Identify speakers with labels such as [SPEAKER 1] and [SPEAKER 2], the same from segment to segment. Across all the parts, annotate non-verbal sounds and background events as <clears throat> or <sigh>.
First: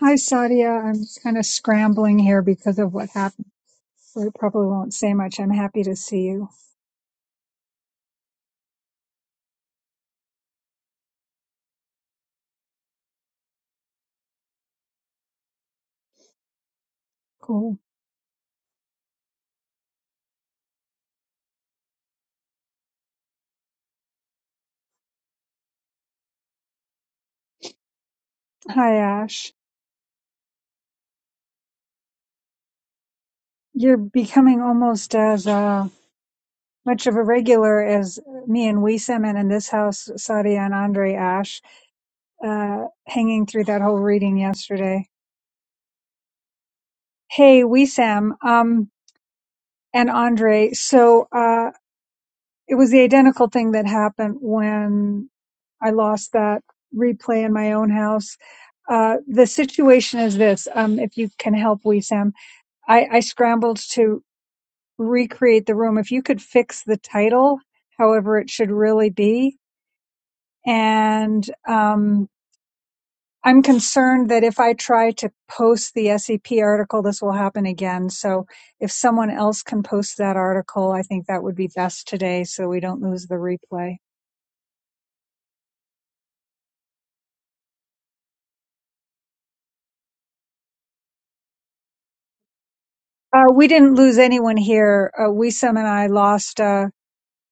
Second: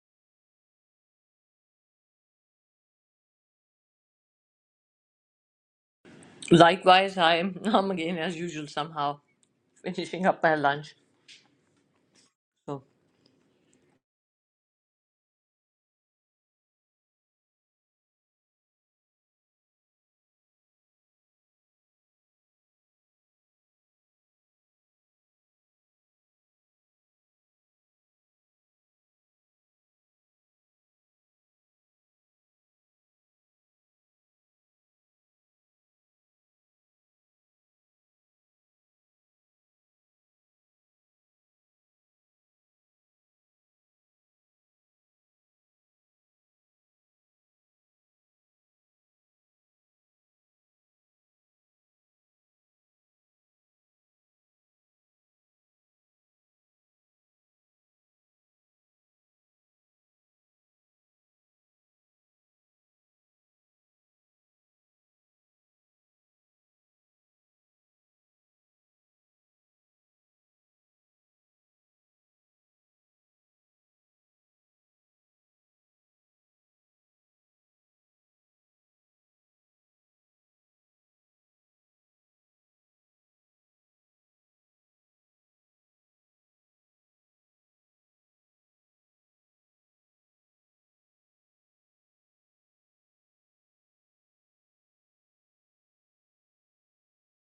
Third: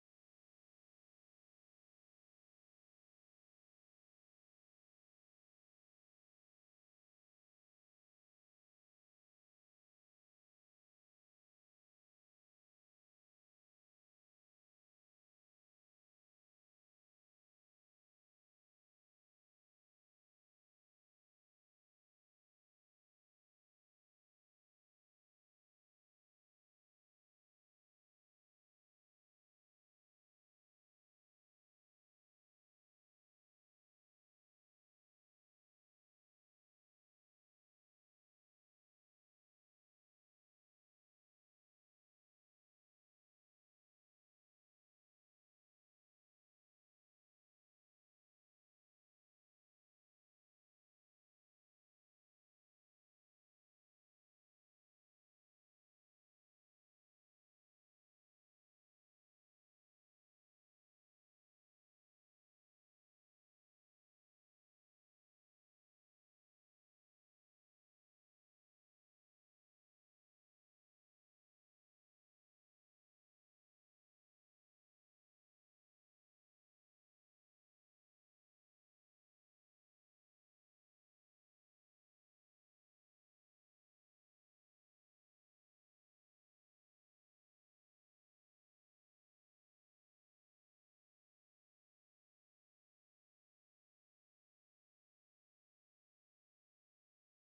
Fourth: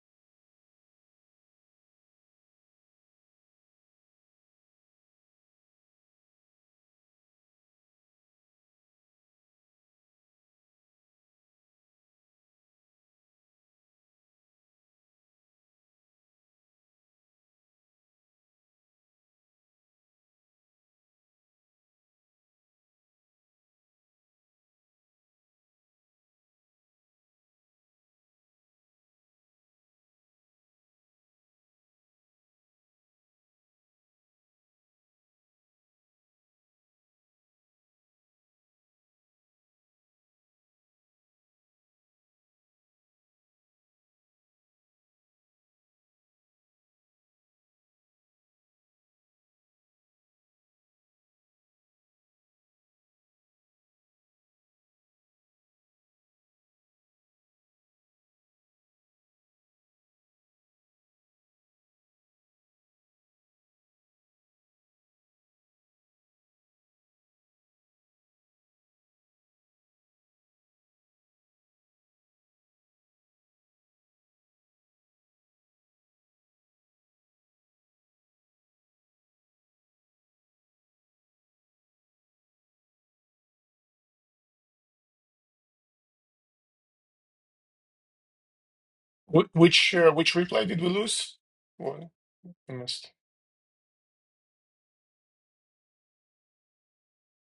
[SPEAKER 1] Hi, Sadia. I'm kind of scrambling here because of what happened. So I probably won't say much. I'm happy to see you.
[SPEAKER 2] Likewise, I am <laughs> I'm again as usual somehow finishing up my lunch. So
[SPEAKER 1] Cool. Hi, Ash. You're becoming almost as uh, much of a regular as me and Wiesem and in this house, Sadia and Andre Ash, uh, hanging through that whole reading yesterday. Hey, Wiesem um, and Andre. So, uh, It was the identical thing that happened when I lost that replay in my own house. Uh, the situation is this. Um, if you can help, we Sam, I, I scrambled to recreate the room. If you could fix the title, however it should really be, and um, I'm concerned that if I try to post the SCP article, this will happen again. So if someone else can post that article, I think that would be best today, so we don't lose the replay.
[SPEAKER 3] Wh- Which uh, which replay did we lose? Well, I missed.
[SPEAKER 1] Uh, we didn't lose anyone here. Uh, Wisam and I lost uh,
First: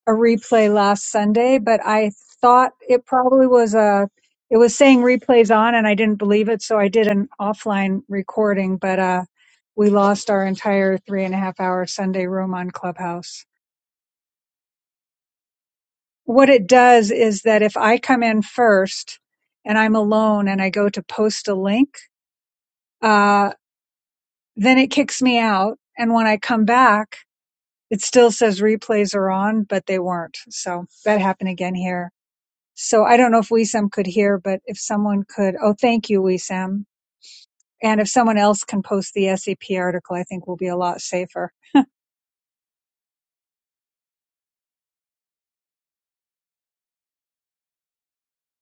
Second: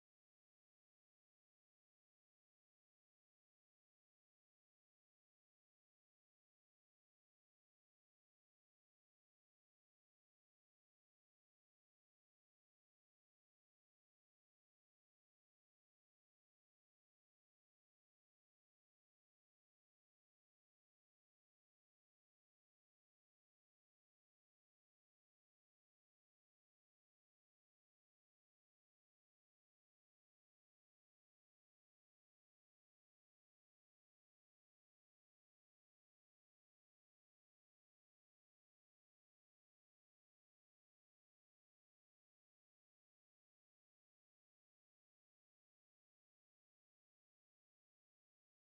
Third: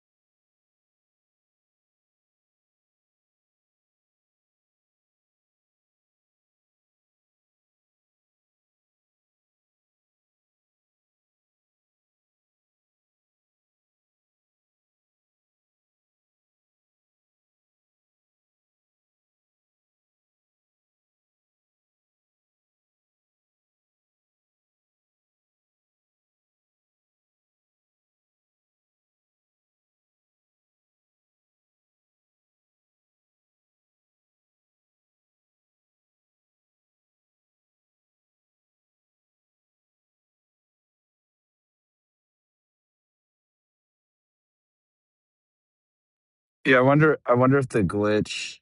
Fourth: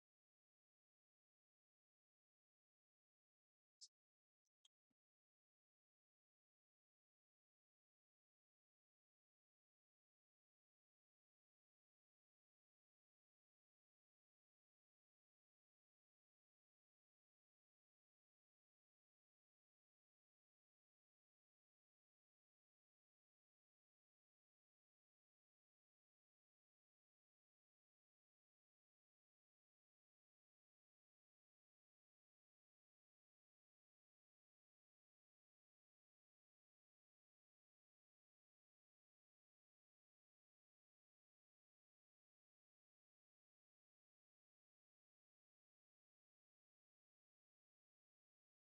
[SPEAKER 1] a replay last Sunday, but I thought it probably was a. It was saying replays on, and I didn't believe it, so I did an offline recording. But uh, we lost our entire three and a half hour Sunday room on Clubhouse. What it does is that if I come in first and I'm alone and I go to post a link, uh, then it kicks me out. And when I come back, it still says replays are on, but they weren't. So that happened again here. So I don't know if WeSam could hear, but if someone could, oh, thank you, WeSam. And if someone else can post the SEP article, I think we'll be a lot safer.
[SPEAKER 4] Yeah, I wonder. I wonder if the glitch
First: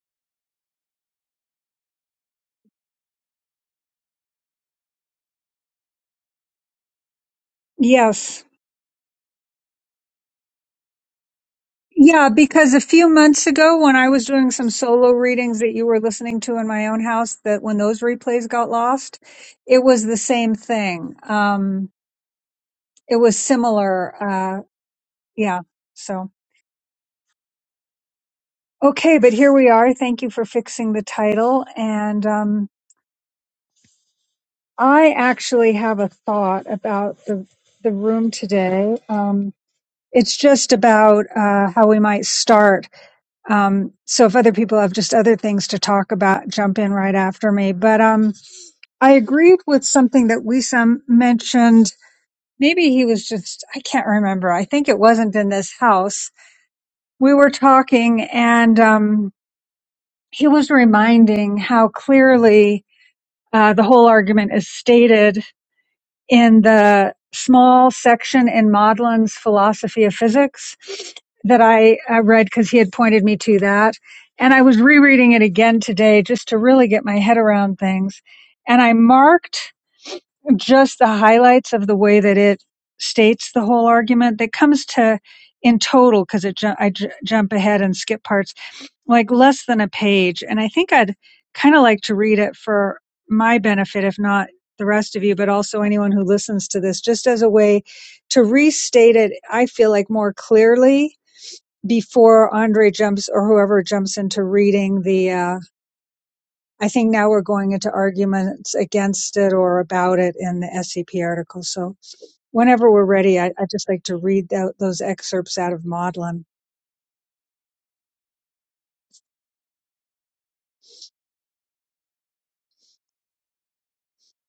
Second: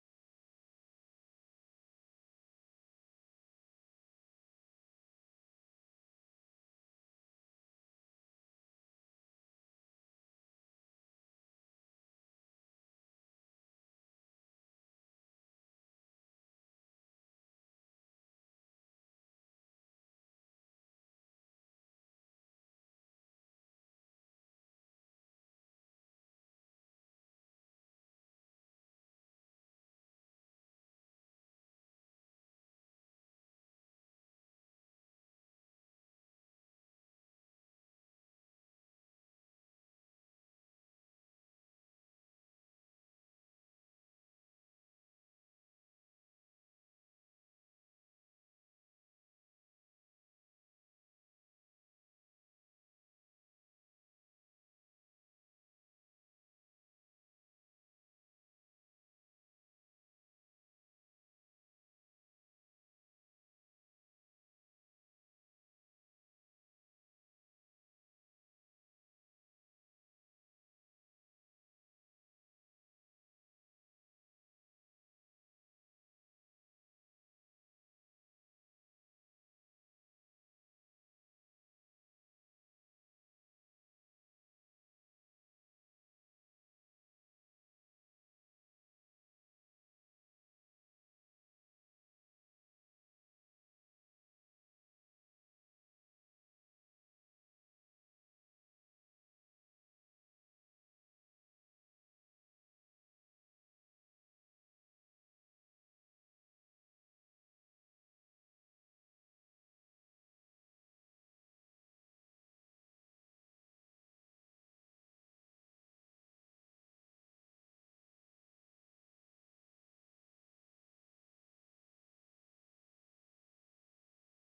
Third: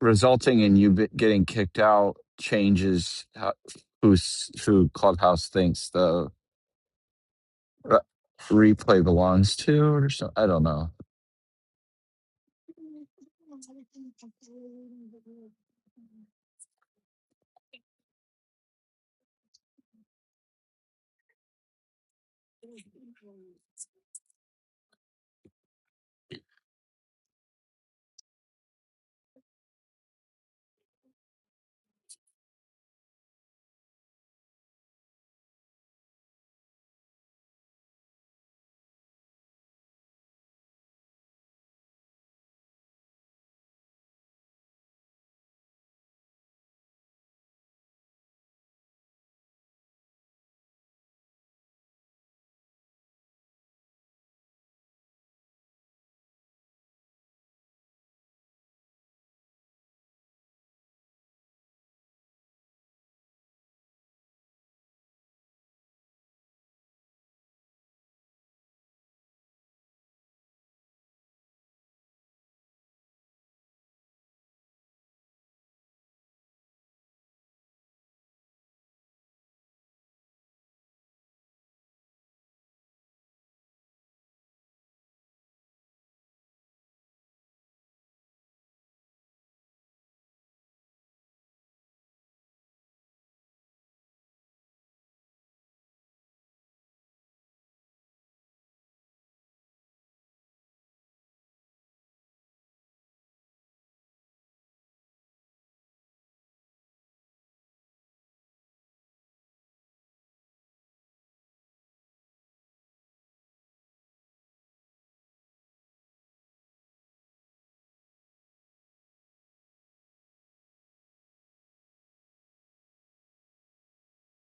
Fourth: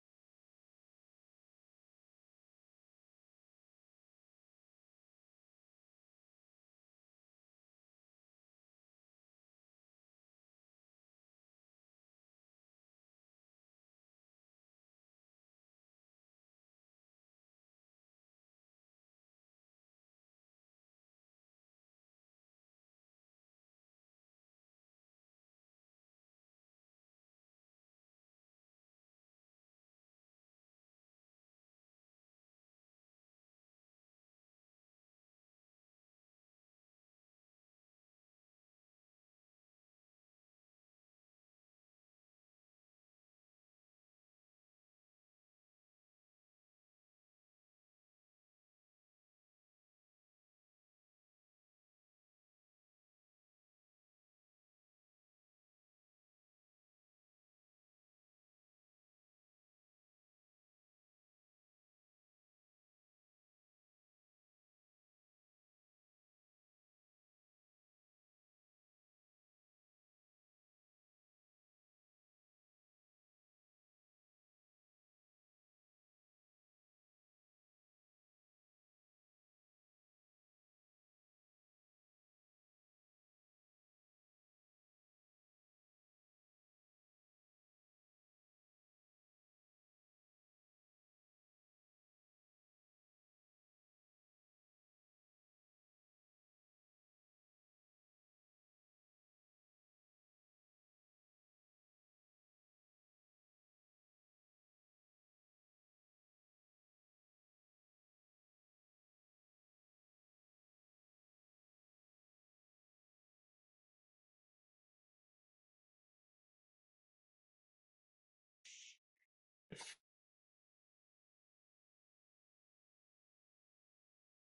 [SPEAKER 4] resulting in you be- getting kicked out changes how, who's who Clubhouse thinks the
[SPEAKER 1] Yes.
[SPEAKER 4] re- replay belongs to, or something. I don't know.
[SPEAKER 1] Yeah, because a few months ago when I was doing some solo readings that you were listening to in my own house, that when those replays got lost, it was the same thing. Um, it was similar. Uh, yeah. So. Okay, but here we are. Thank you for fixing the title. And um, I actually have a thought about the the room today. Um, it's just about uh, how we might start. Um, so if other people have just other things to talk about, jump in right after me. But um, I agreed with something that Wisam mentioned. Maybe he was just, I can't remember. I think it wasn't in this house. We were talking and um, he was reminding how clearly Uh, the whole argument is stated in the small section in Maudlin's Philosophy of Physics that I uh, read because he had pointed me to that. And I was rereading it again today just to really get my head around things. And I marked just the highlights of the way that it states the whole argument that comes to in total because it ju- I j- jump ahead and skip parts like less than a page. And I think I'd kind of like to read it for my benefit, if not the rest of you, but also anyone who listens to this, just as a way to restate it, I feel like more clearly before Andre jumps or whoever jumps into reading the, uh, I think now we're going into arguments against it or about it in the SCP article. So whenever we're ready, I, I'd just like to read tho- those excerpts out of Maudlin.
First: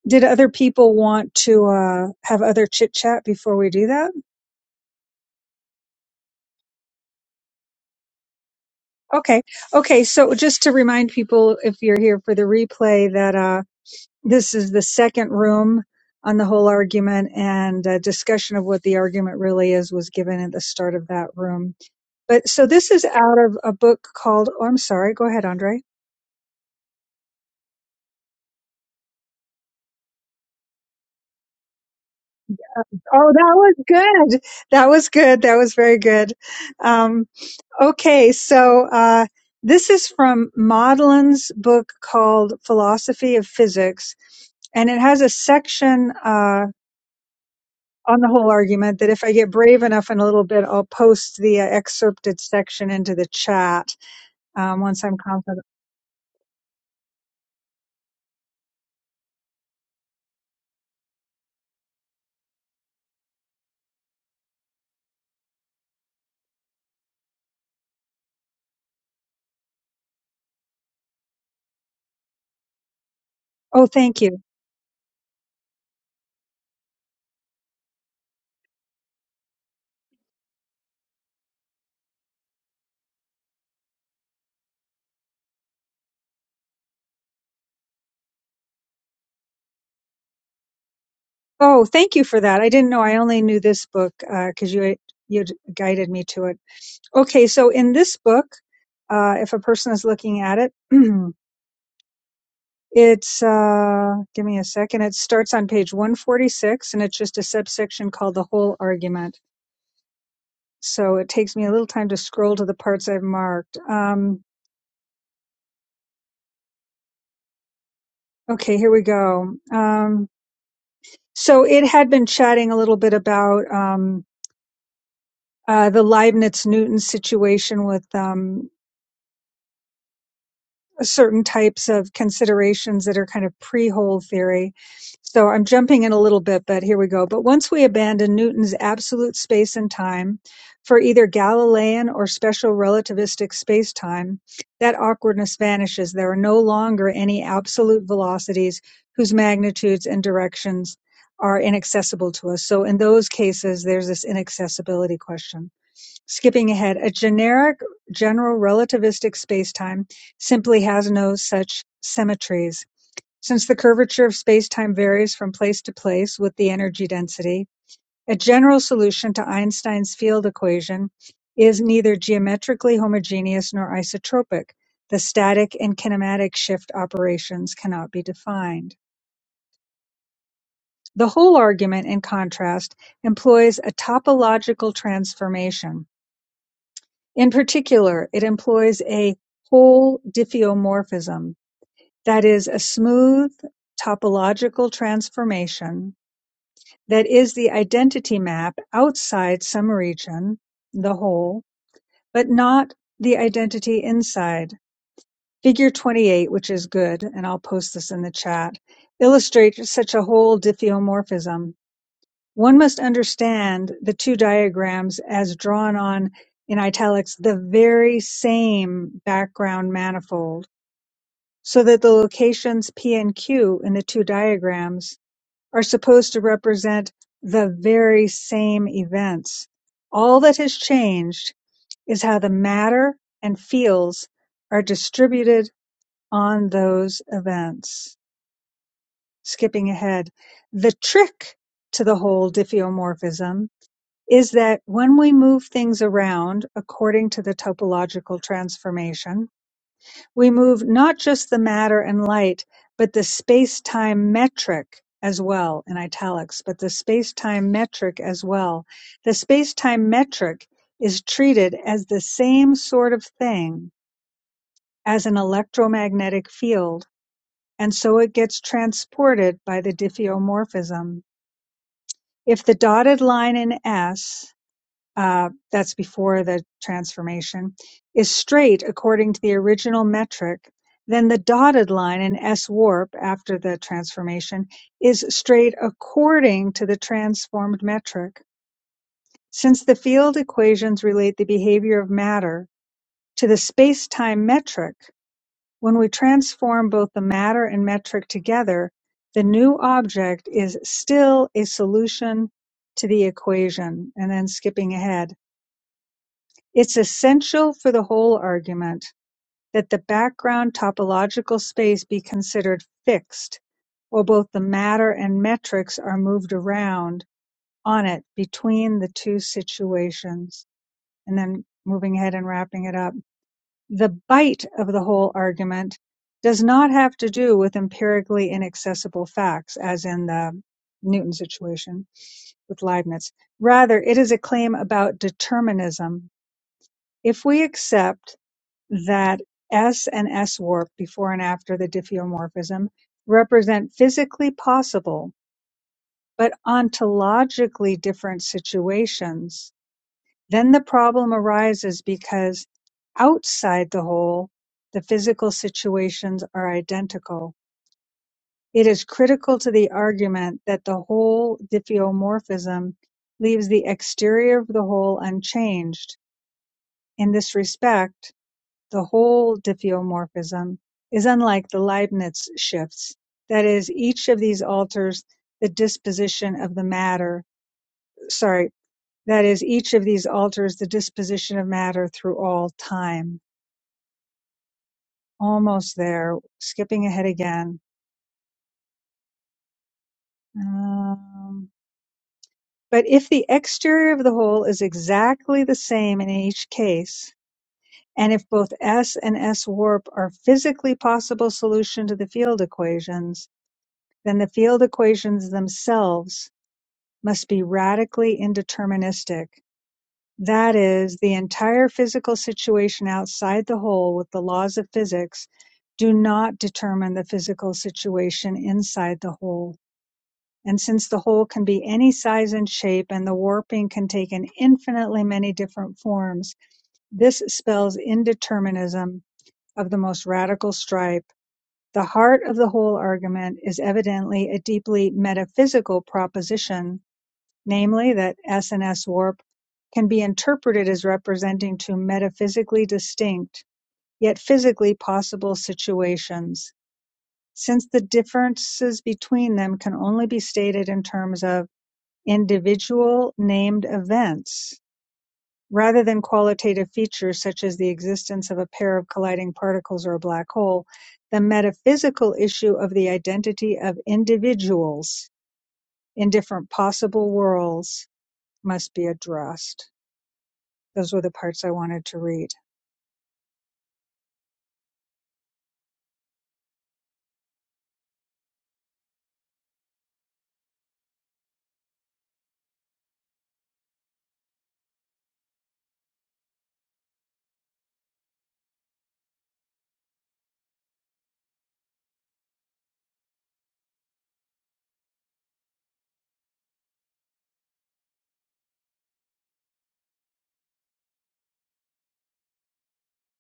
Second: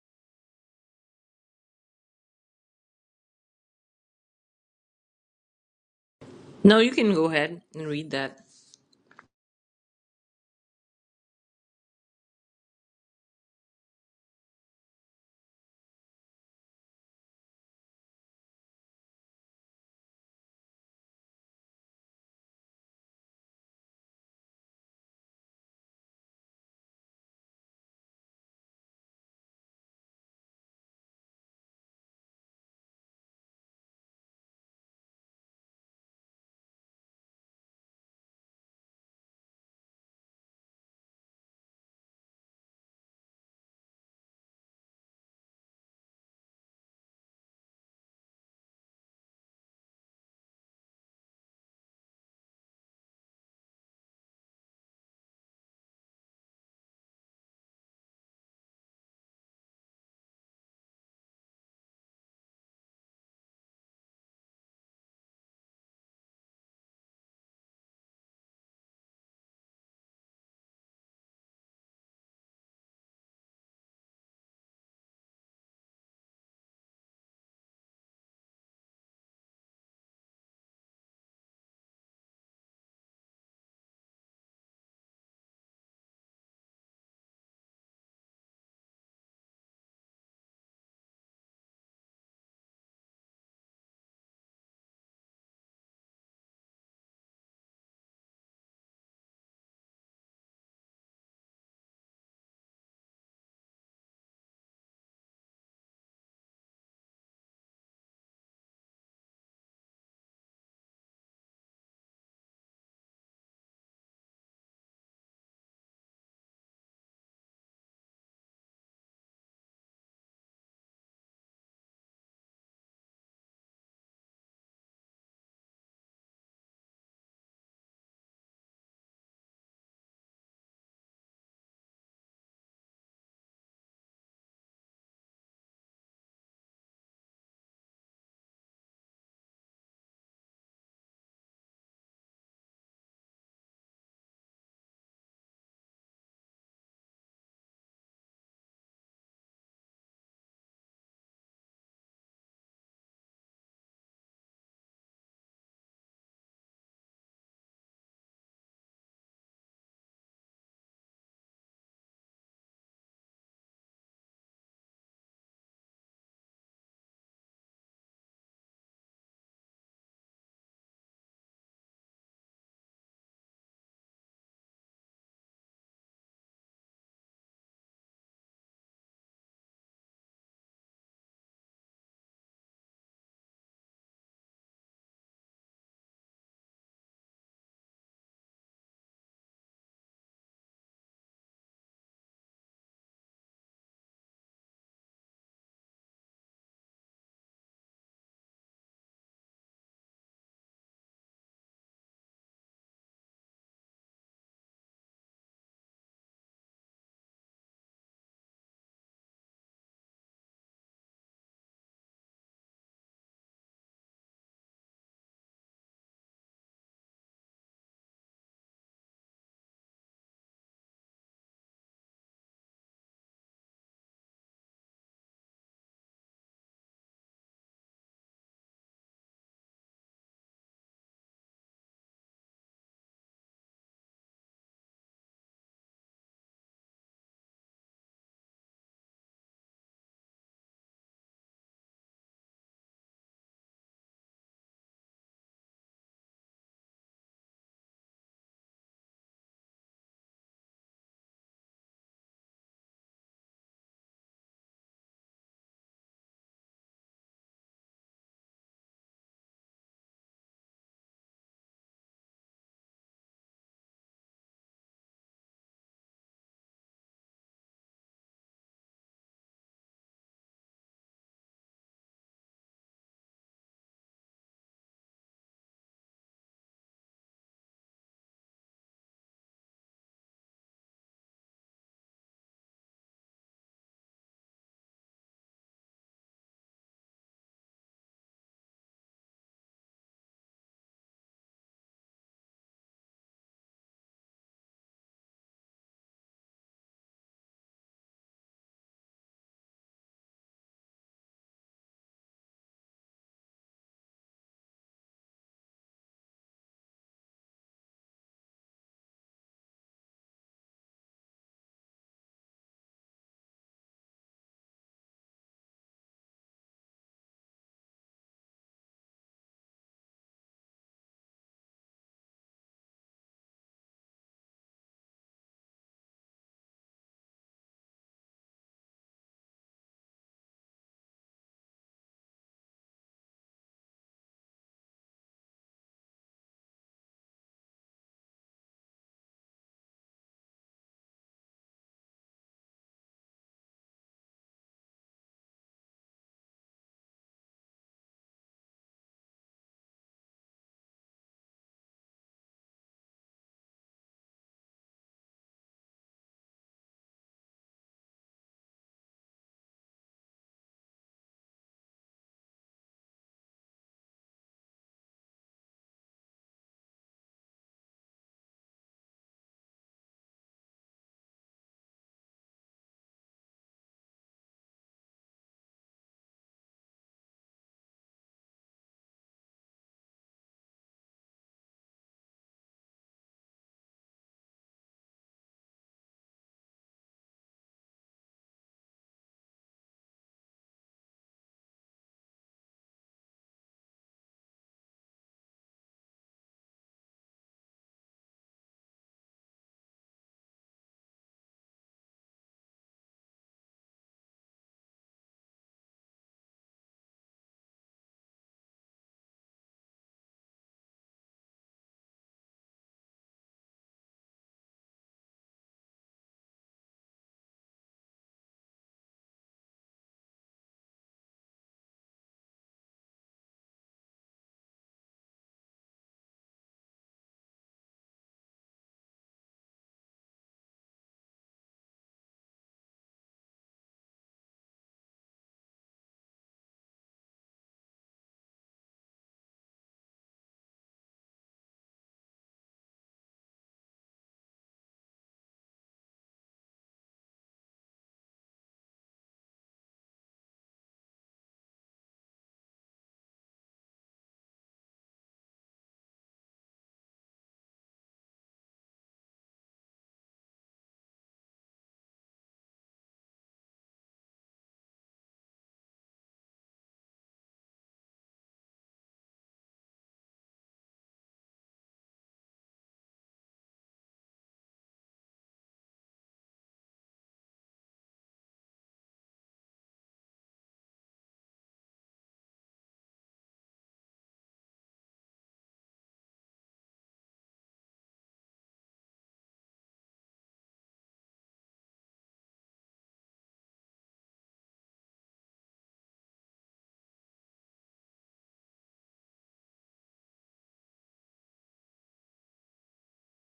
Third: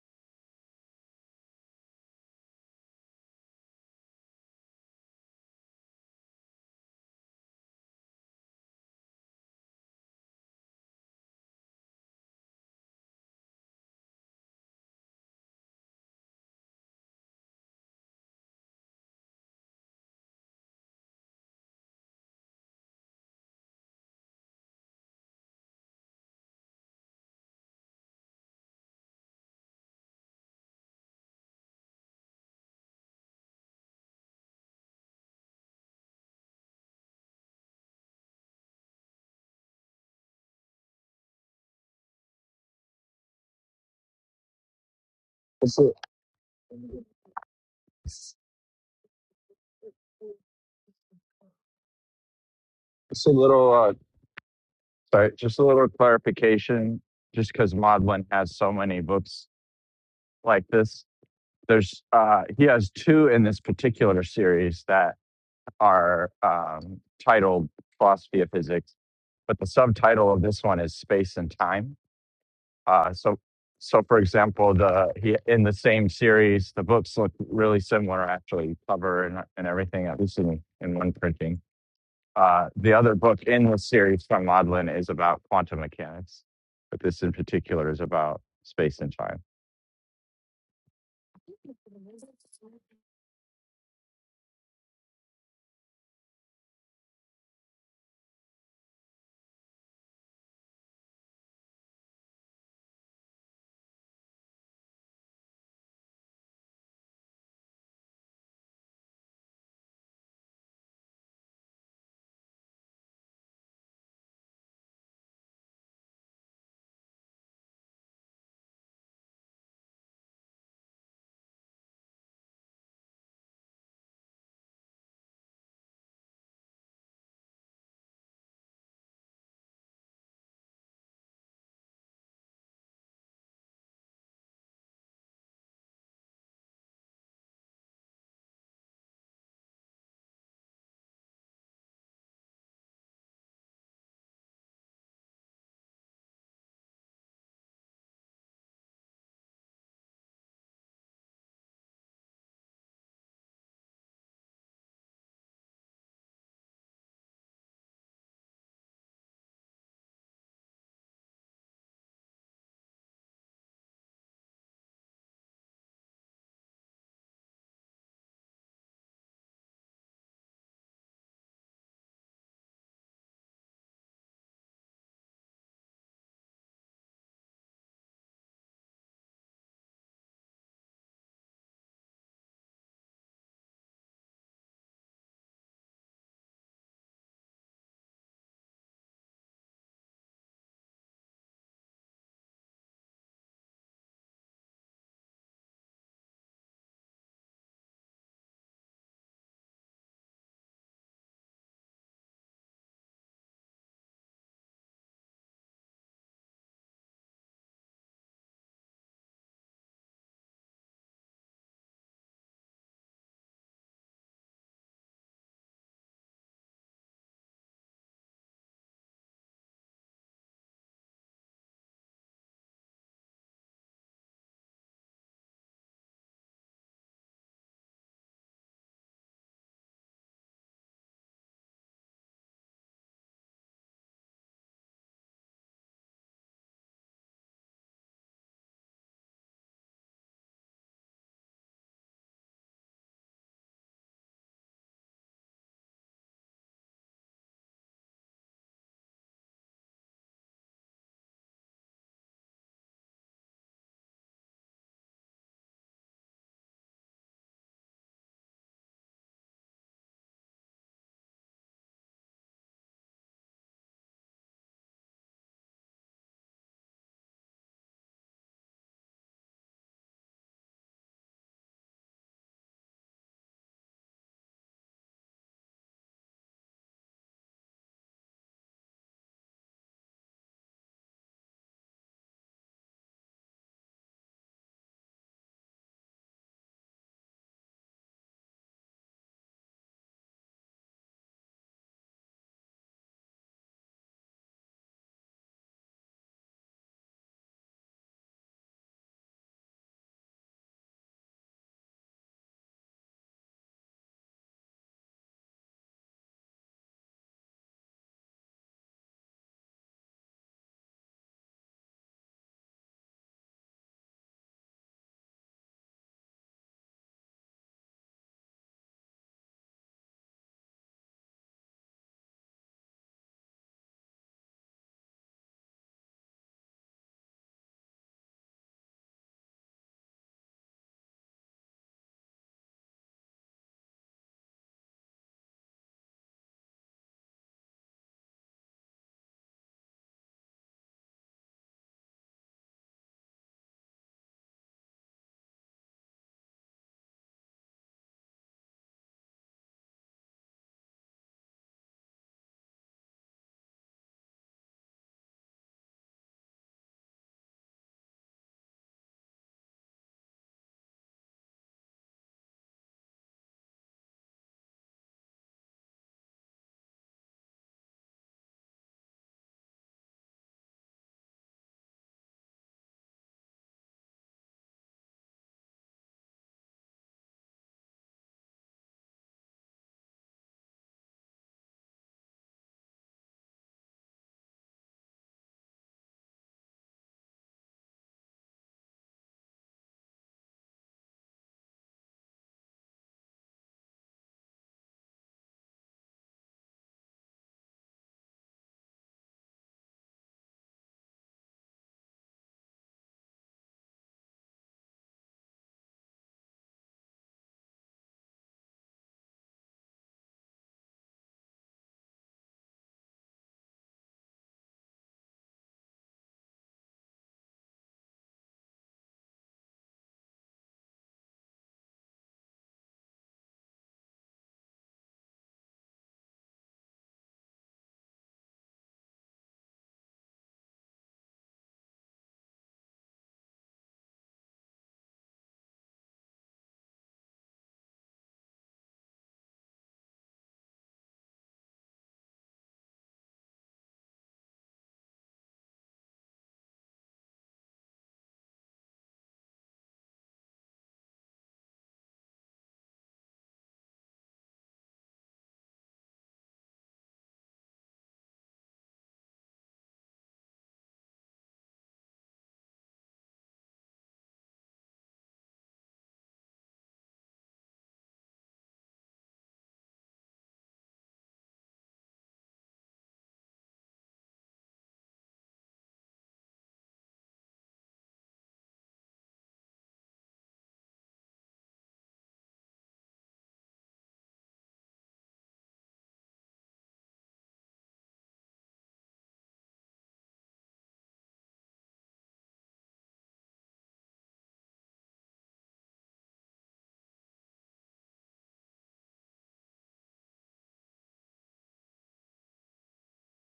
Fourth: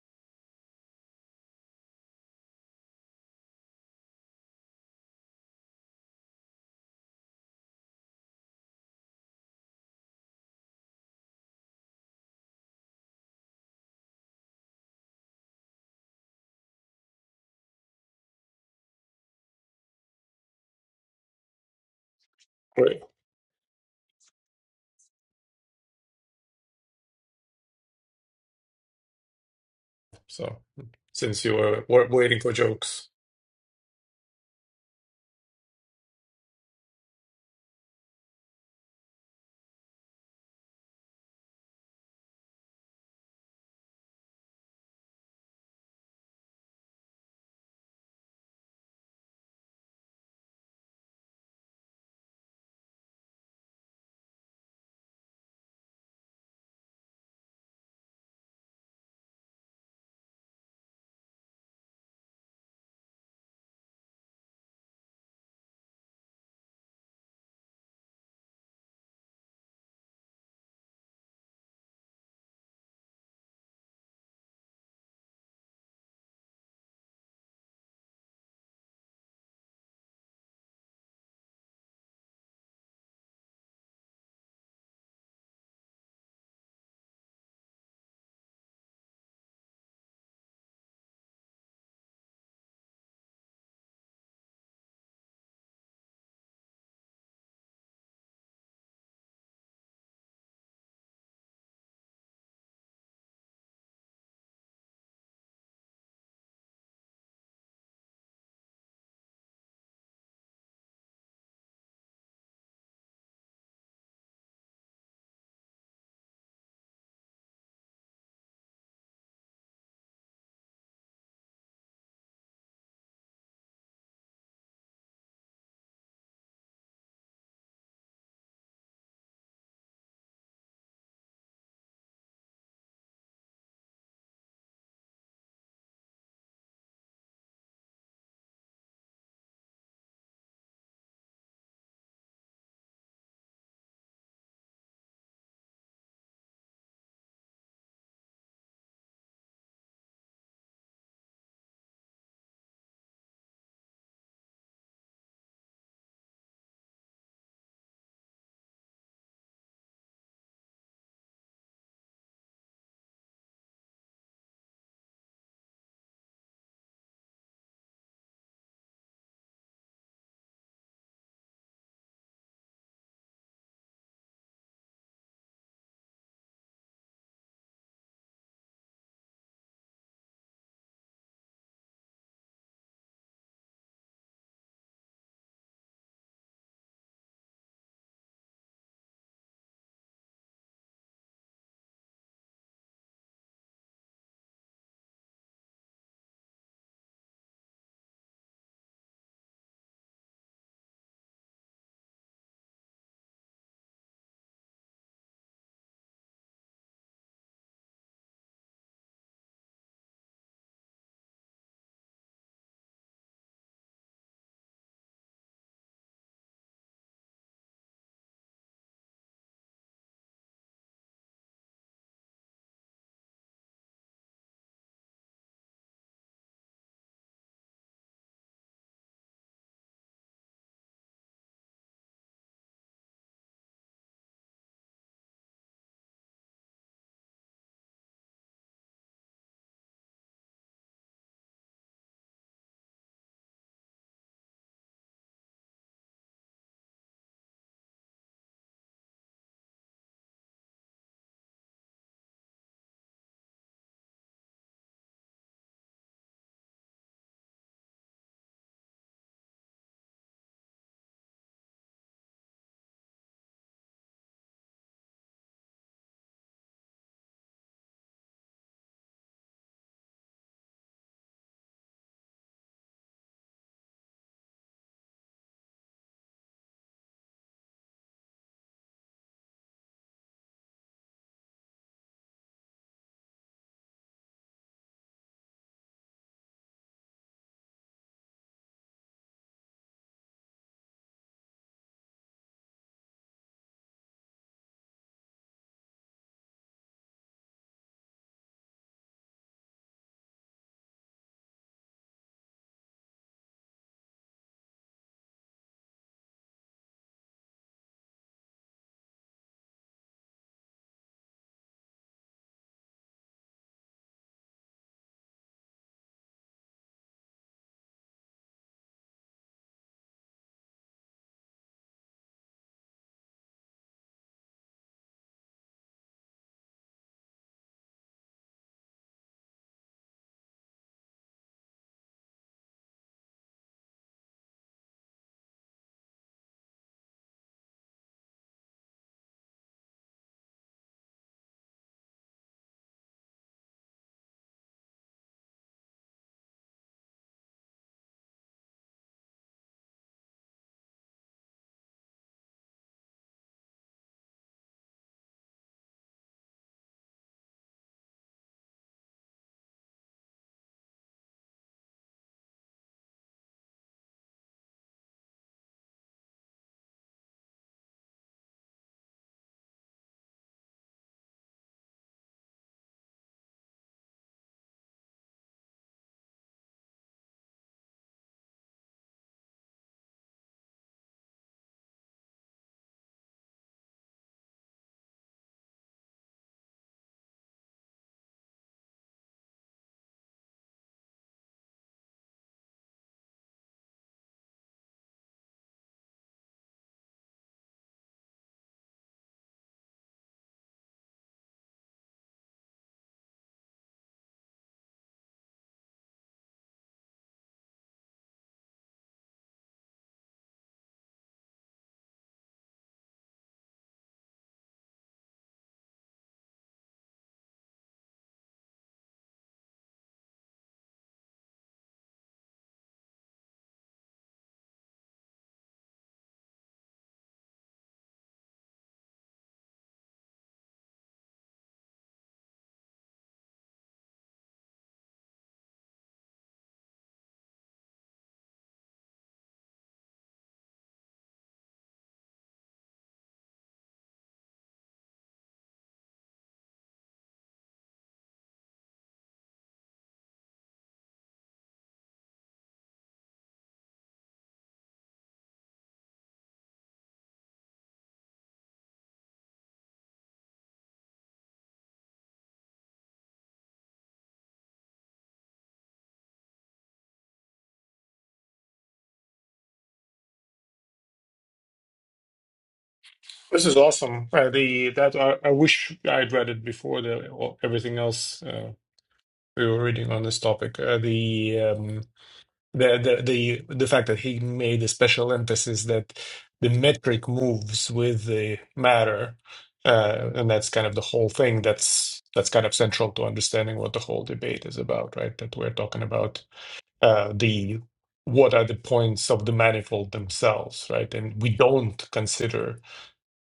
[SPEAKER 1] did other people want to uh, have other chit chat before we do that?
[SPEAKER 2] no, you can go ahead and read that.
[SPEAKER 1] Okay. Okay. So just to remind people, if you're here for the replay, that uh, this is the second room on the whole argument and a discussion of what the argument really is was given at the start of that room. But so this
[SPEAKER 3] Right.
[SPEAKER 1] is out of a book called, oh, I'm sorry. Go ahead, Andre.
[SPEAKER 3] So since you were, were waiting for jokes,
[SPEAKER 1] Oh, that was good. That was good. That was very good. Um, Okay, so uh, this is from Maudlin's book called Philosophy of Physics, and it has a
[SPEAKER 4] It's a,
[SPEAKER 1] section uh, on the whole argument that if I get brave enough in a little bit, I'll post the uh, excerpted section into the
[SPEAKER 4] it's a little.
[SPEAKER 1] chat
[SPEAKER 4] Uh,
[SPEAKER 1] um, once I'm
[SPEAKER 4] sorry, just
[SPEAKER 1] confident.
[SPEAKER 4] a little clarification. Just because Maudlin has so many books like this, there's uh, he has two in this particular series that are um, titled "Philosophy of Physics," but the subtitle of this one is "Space and Time." Uh, so,
[SPEAKER 1] Oh,
[SPEAKER 4] so for
[SPEAKER 1] thank you.
[SPEAKER 4] example, the he, in the same series, the books look really similar, actually, cover and, and everything, at least in, in one printing. Uh, the other book in the series from Maudlin is about quantum mechanics, but this in particular is about space and time.
[SPEAKER 1] Oh, thank you for that. I didn't know. I only knew this book because you you guided me to it. Okay, so in this book, uh, if a person is looking at it, <clears throat> It's uh give me a second. It starts on page 146 and it's just a subsection called the whole argument. So it takes me a little time to scroll to the parts I've marked. Um okay, here we go. Um so it had been chatting a little bit about um uh, the Leibniz Newton situation with um certain types of considerations that are kind of pre hold theory. So I'm jumping in a little bit, but here we go. But once we abandon Newton's absolute space and time for either Galilean or special relativistic space time, that awkwardness vanishes. There are no longer any absolute velocities whose magnitudes and directions are inaccessible to us. So in those cases, there's this inaccessibility question. Skipping ahead, a generic general relativistic spacetime simply has no such symmetries, since the curvature of spacetime varies from place to place with the energy density. A general solution to Einstein's field equation is neither geometrically homogeneous nor isotropic. The static and kinematic shift operations cannot be defined. The whole argument, in contrast, employs a topological transformation. In particular, it employs a whole diffeomorphism, that is, a smooth topological transformation that is the identity map outside some region, the whole, but not the identity inside. Figure 28, which is good, and I'll post this in the chat, illustrates such a whole diffeomorphism. One must understand the two diagrams as drawn on in italics the very same background manifold, so that the locations P and Q in the two diagrams are supposed to represent the very same events. All that has changed is how the matter and fields are distributed on those events. Skipping ahead, the trick to the whole diffeomorphism is that when we move things around according to the topological transformation, we move not just the matter and light, but the space time metric as well in italics, but the space time metric as well. The space time metric is treated as the same sort of thing as an electromagnetic field. And so it gets transported by the diffeomorphism. If the dotted line in S uh, that's before the transformation, is straight according to the original metric, then the dotted line in S warp after the transformation is straight according to the transformed metric. Since the field equations relate the behavior of matter to the space time metric, when we transform both the matter and metric together, the new object is still a solution to the equation. And then skipping ahead. It's essential for the whole argument that the background topological space be considered fixed, while both the matter and metrics are moved around on it between the two situations. And then moving ahead and wrapping it up. The bite of the whole argument does not have to do with empirically inaccessible facts, as in the Newton situation with Leibniz. Rather, it is a claim about determinism. If we accept that S and S warp before and after the diffeomorphism represent physically possible but ontologically different situations, then the problem arises because outside the whole, the physical situations are identical. It is critical to the argument that the whole diffeomorphism leaves the exterior of the whole unchanged. In this respect, The whole diffeomorphism is unlike the Leibniz shifts; that is, each of these alters the disposition of the matter, sorry, that is, each of these alters the disposition of matter through all time. Almost there, skipping ahead again. Um, but if the exterior of the whole is exactly the same in each case, and if both S and S warp are physically possible solution to the field equations, then the field equations themselves must be radically indeterministic, that is, the entire physical situation outside the whole with the laws of physics do not determine the physical situation inside the whole. And since the whole can be any size and shape and the warping can take an infinitely many different forms, this spells indeterminism of the most radical stripe. The heart of the whole argument is evidently a deeply metaphysical proposition, namely that S&S warp can be interpreted as representing two metaphysically distinct, yet physically possible situations, since the differences between them can only be stated in terms of individual named events. Rather than qualitative features such as the existence of a pair of colliding particles or a black hole, the metaphysical issue of the identity of individuals in different possible worlds must be addressed. Those were the parts I wanted to read.
[SPEAKER 3] this is awesome. Uh, the that I, I wish I'd read it before the or everything else uh, we were reading on this topic. Uh, the um, the the the the fact that he made a special emphasis that the metric moves with the matter, uh, and that's kind of the whole thing. That's that's kind of central to understanding what the whole debate is about, right? That we're talking about uh, the what are the points of the manifold themselves, right? And we don't consider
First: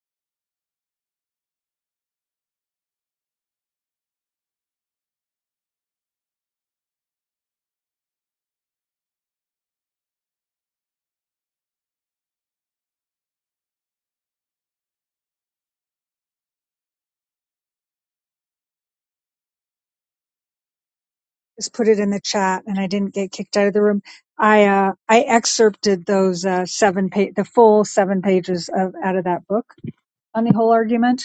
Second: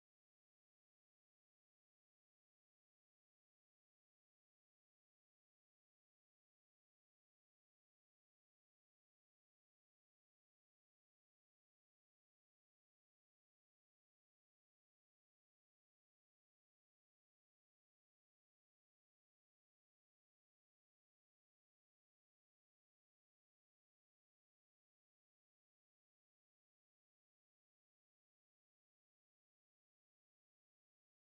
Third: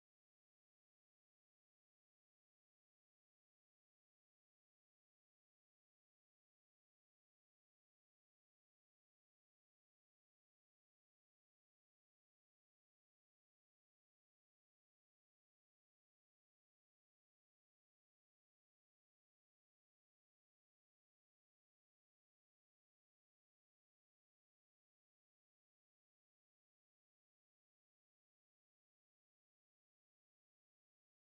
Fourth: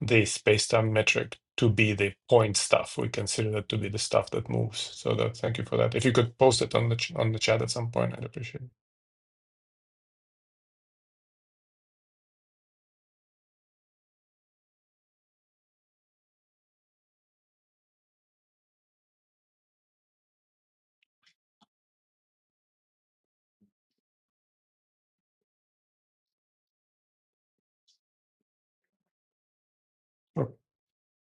[SPEAKER 3] the space-time metric to be the point stuff. We consider that to be the stuff that moves. So that, thank you for that. If you could post it on the ch- on the chat at some point, I'd appreciate it.
[SPEAKER 1] Just put it in the chat, and I didn't get kicked out of the room. I uh, I excerpted those uh, seven pa- the full seven pages of out of that book on the
[SPEAKER 3] Sure.
[SPEAKER 1] whole argument,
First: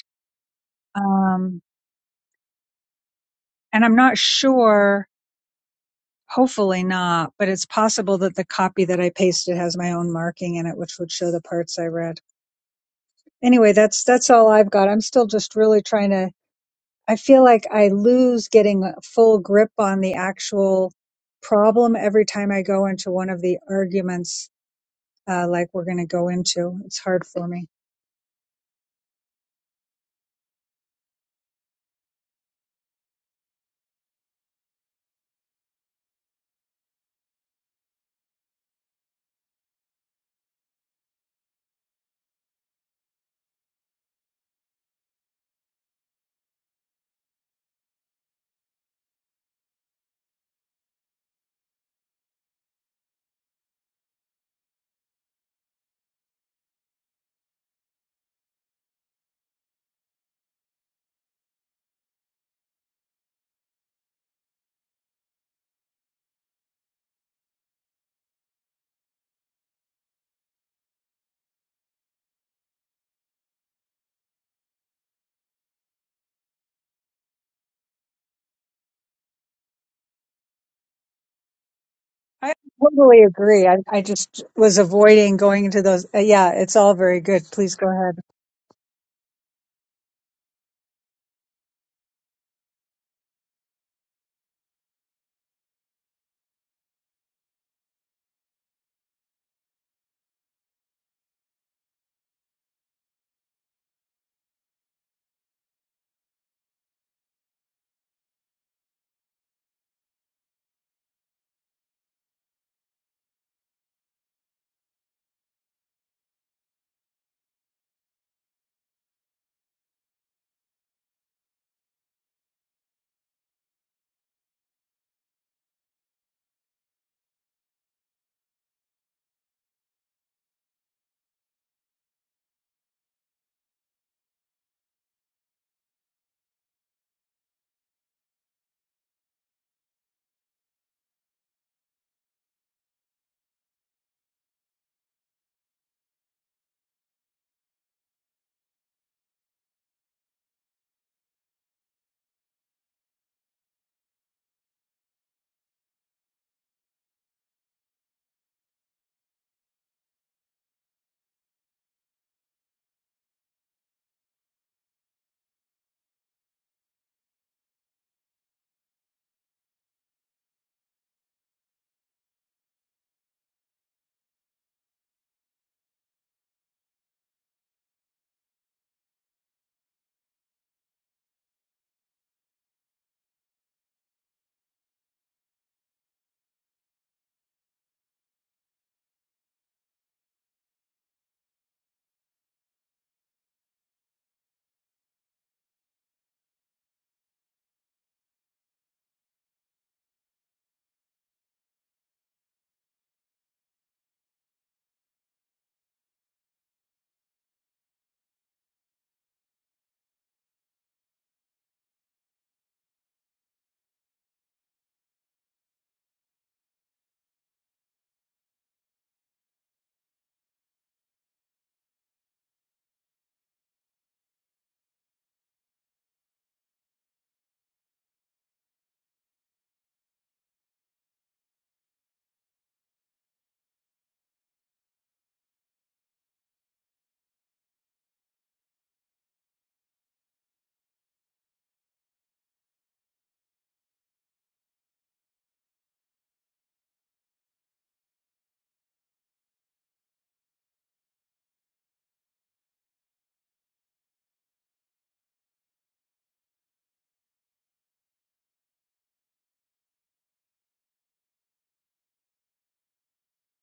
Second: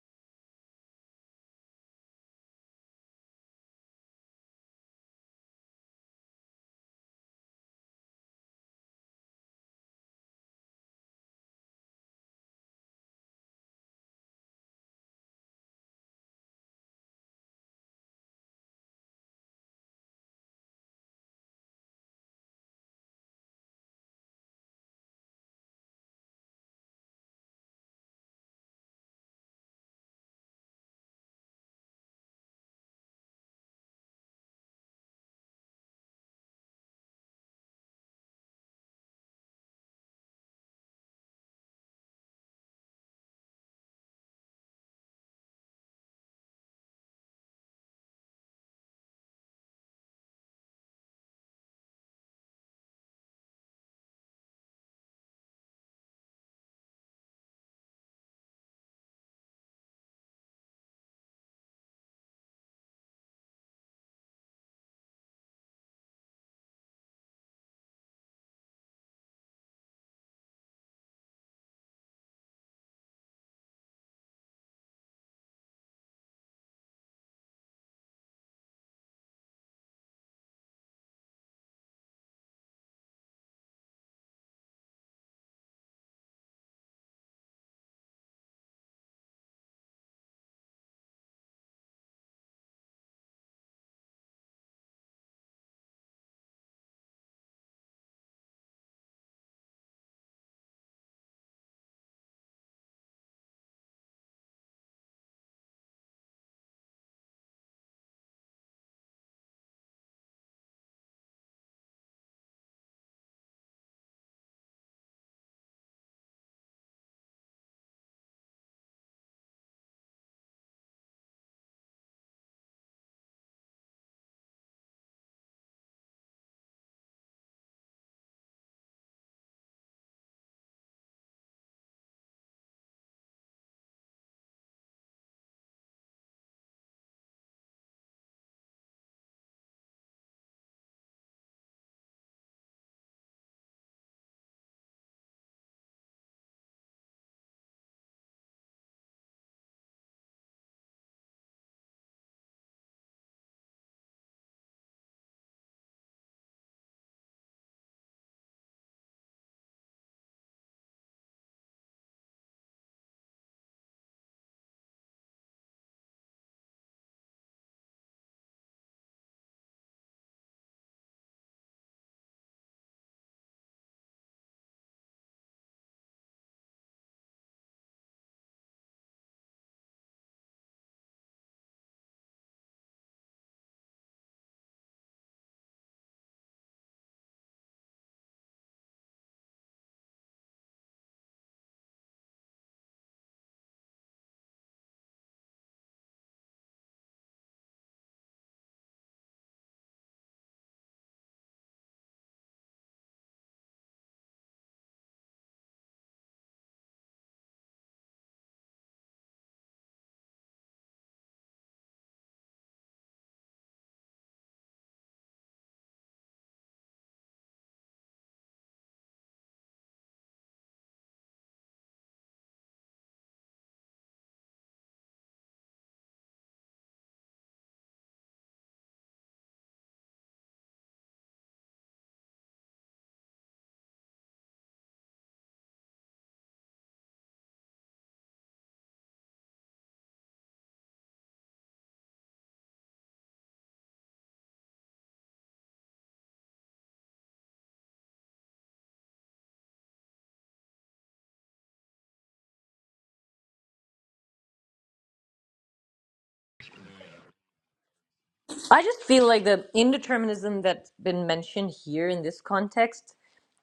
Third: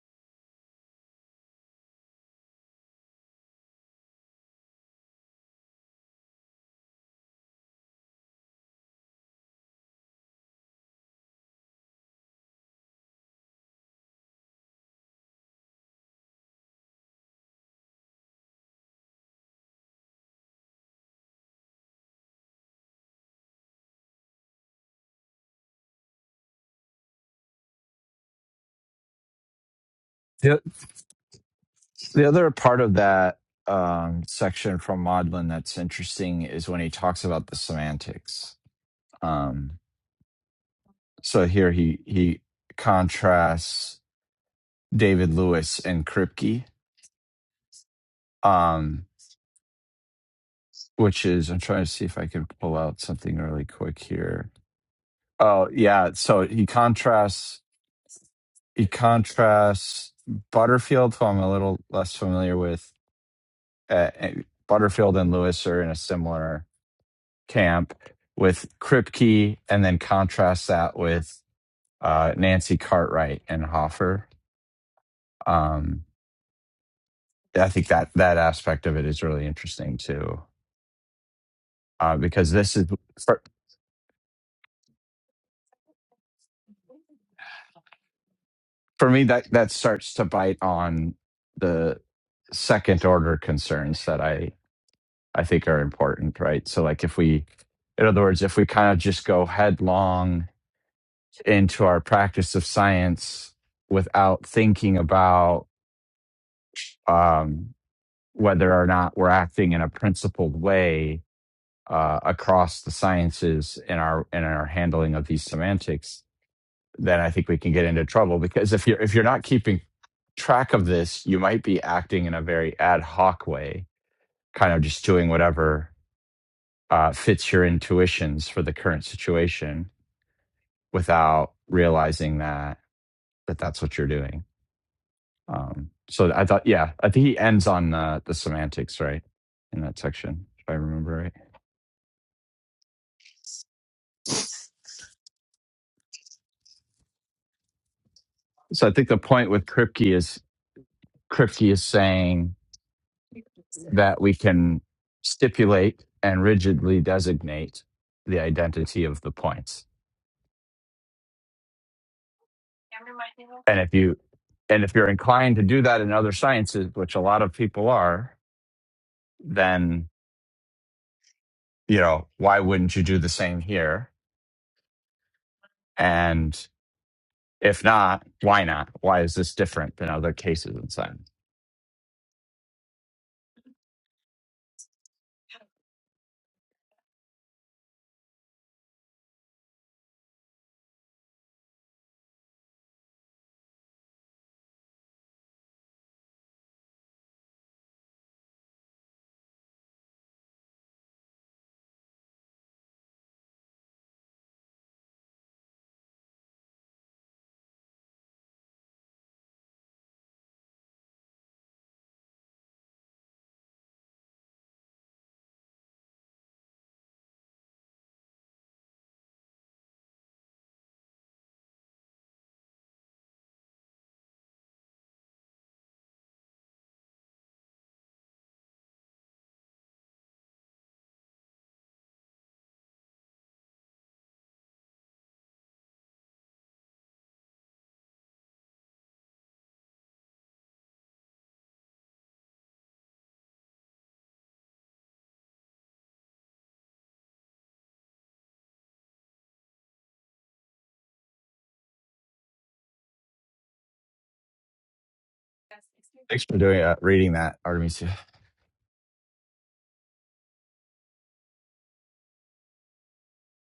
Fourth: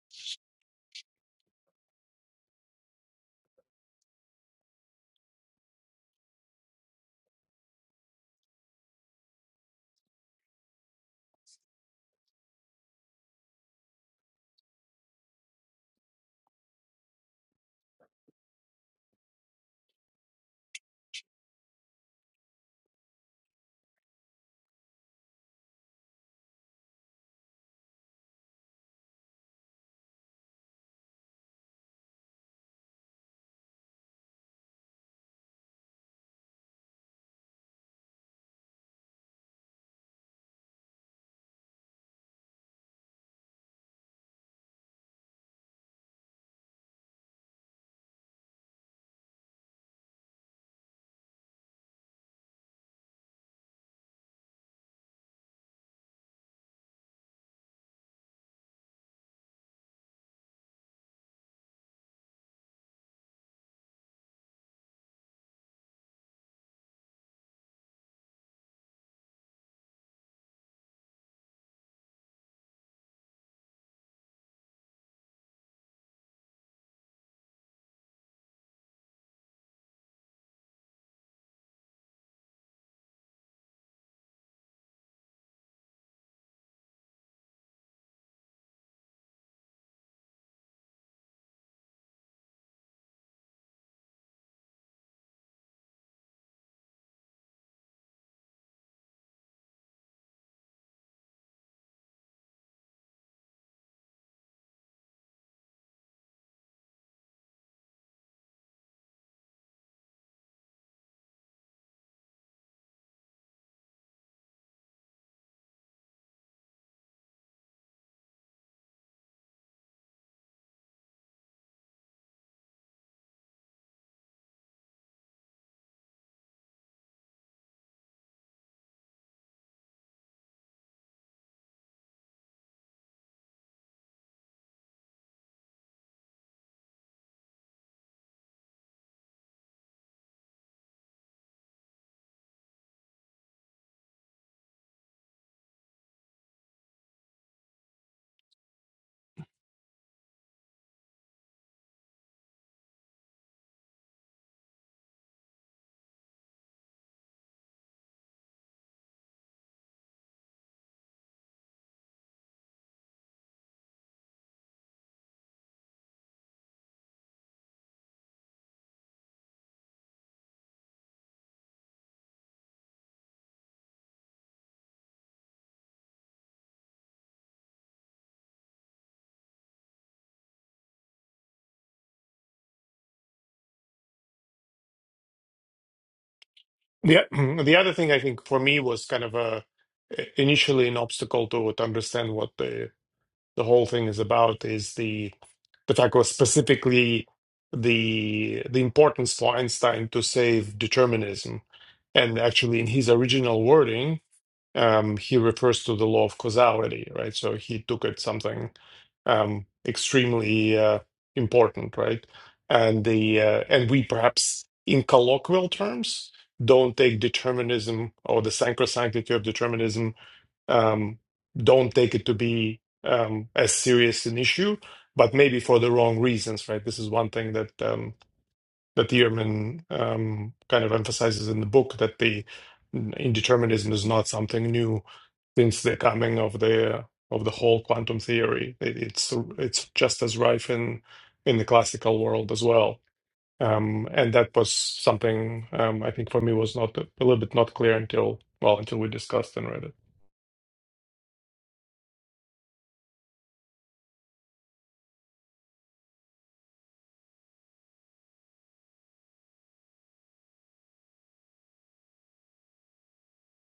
[SPEAKER 1] um, and I'm not sure Hopefully not, but it's possible that the copy that I pasted has my own marking in it, which would show the parts I read. Anyway, that's that's all I've got. I'm still just really trying to. I feel like I lose getting a full grip on the actual problem every time I go into one of the arguments, uh, like we're going to go into. It's hard for me.
[SPEAKER 4] The, the other part of that um, section from Maudlin that's interesting is when he talks about the semantics. Um, so here he he contrasts David Lewis and Kripke. um, which is I'm trying to see if I can pull out something really quick here. Oh yeah, so he contrasts he contrasts Butterfield, who I'm a little less familiar with. Uh, and Butterfield and Lewis are in a similar camp with Kripke, and then contrasts that with uh, Nancy Cartwright and Hoffer. Um, I think that that aspect of it is really interesting too, uh, because
[SPEAKER 1] I
[SPEAKER 4] this
[SPEAKER 1] totally
[SPEAKER 4] is
[SPEAKER 1] agree. I, I just was avoiding going into those. Uh, yeah, it's all very good. Please go ahead.
[SPEAKER 4] for me that that starts to bite on the second order concerns that i i think are important right so like if we in other words if we kind of just go headlong into our practice of science without thinking about um whether or not we're acting in a principled way uh, across the sciences in our in our handling of these semantics then I think we can get into trouble because if you're if you're not keeping track of this, you might be acting in a very ad hoc way, kind of just doing whatever uh, fits your intuitions for the current situation without realizing that that that's what you're doing. Um, so I thought, yeah, I think he ends on the, the semantics right in that section, if I remember right. So I think the point with Kripke is Kripke is saying that we can stipulate and rigidly designate the identity of the points. And if you and if you're inclined to do that in other sciences, which a lot of people are, then you know, why wouldn't you do the same here? And if not, why not? Why is this different than other cases in science?
[SPEAKER 3] The <clears throat> the other thing I think for me was kind of a initially an obstacle to to understand what the the whole thing is about is the the fact was specifically the the importance for Einstein to save determinism. And actually, in his original wording, um, he refers to the law of causality, right? So he took it something um, extremely uh, important, right? And the uh, and we perhaps in colloquial terms don't take determinism or the sacrosanctity of determinism um, don't take it to be um, as serious an issue, but maybe for the wrong reasons, right? This is one thing that um, that Ehrman um, kind of emphasizes in the book that the indeterminism is not something new since the coming of the of the whole quantum theory. It, it's it's just as rife in in the classical world as well. Um, and that was something um, I think for me was not a little bit not clear until well until we discussed and read it.
[SPEAKER 4] Thanks for doing uh, reading that, Artemisia.
[SPEAKER 2] I just feel like the indeterminism that's been mentioned here in this context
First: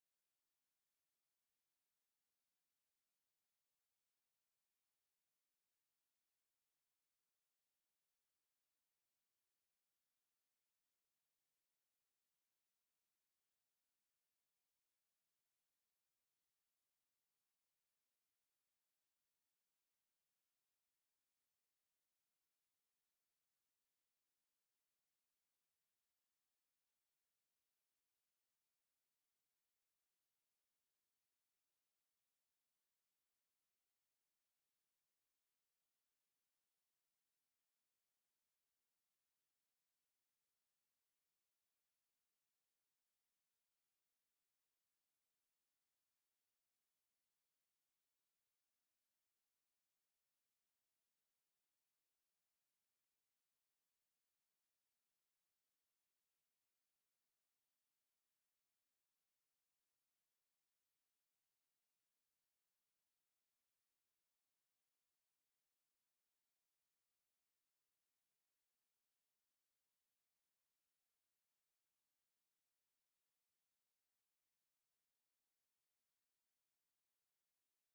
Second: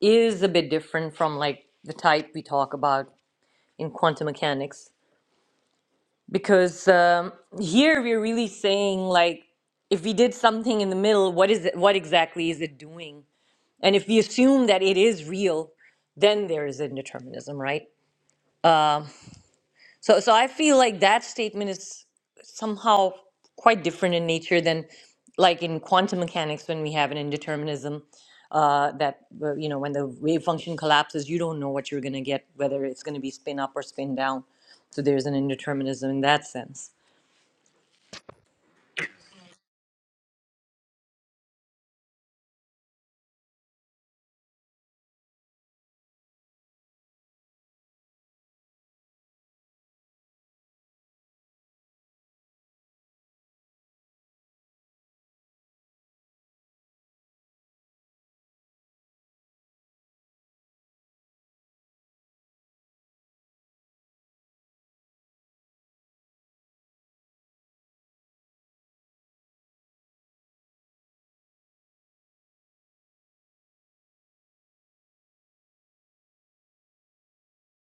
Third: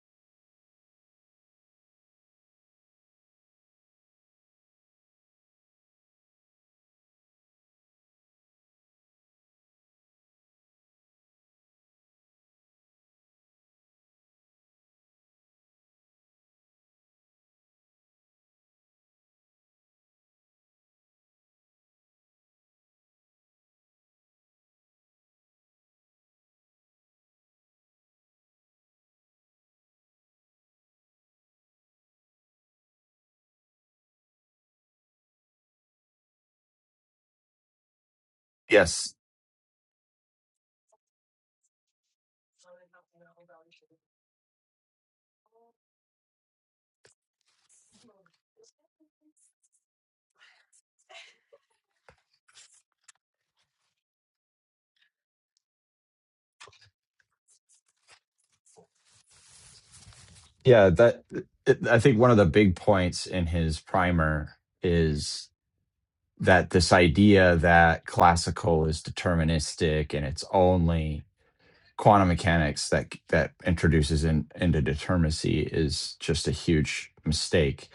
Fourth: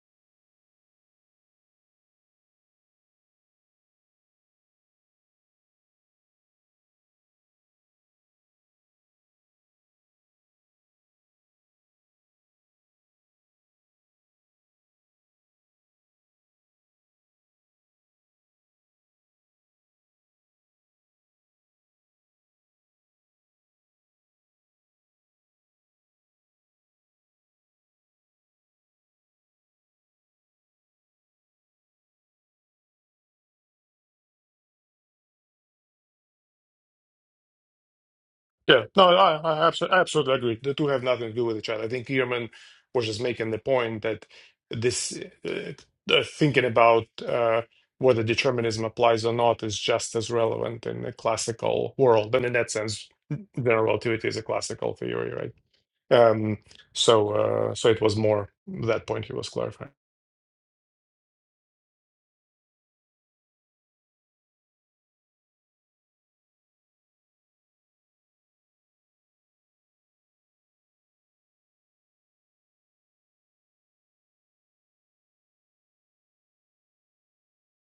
[SPEAKER 2] is a bit different from like the type we talk about in quantum mechanics because um, here we're really saying like if we did something in the middle, what is it, what exactly is it doing? And if we assume that it is real, then there is indeterminism, right? So, so I feel like that statement is somehow quite different in nature than, like in quantum mechanics, when we have an indeterminism, uh, that uh, you know when the wave function collapses, you don't know what you're going to get, whether it's going to be spin up or spin down. So there's an indeterminism in that sense.
[SPEAKER 3] Yeah, no,
[SPEAKER 4] Yes,
[SPEAKER 3] I, I abso- I absolutely agree. The two have nothing to do with each other. I think Ehrman was just making the point that this uh, uh, thinking about uh, whether determinism applies or not is just as relevant in the classical world. And in that sense, general relativity is a classical theory, right? Um, so, uh, so it was more that point he was clarifying.
[SPEAKER 4] yeah. That it, I think one of the big points in his primer is that this idea that classical is deterministic and it's only quantum mechanics that that introduces in, into determinacy is just a huge mistake.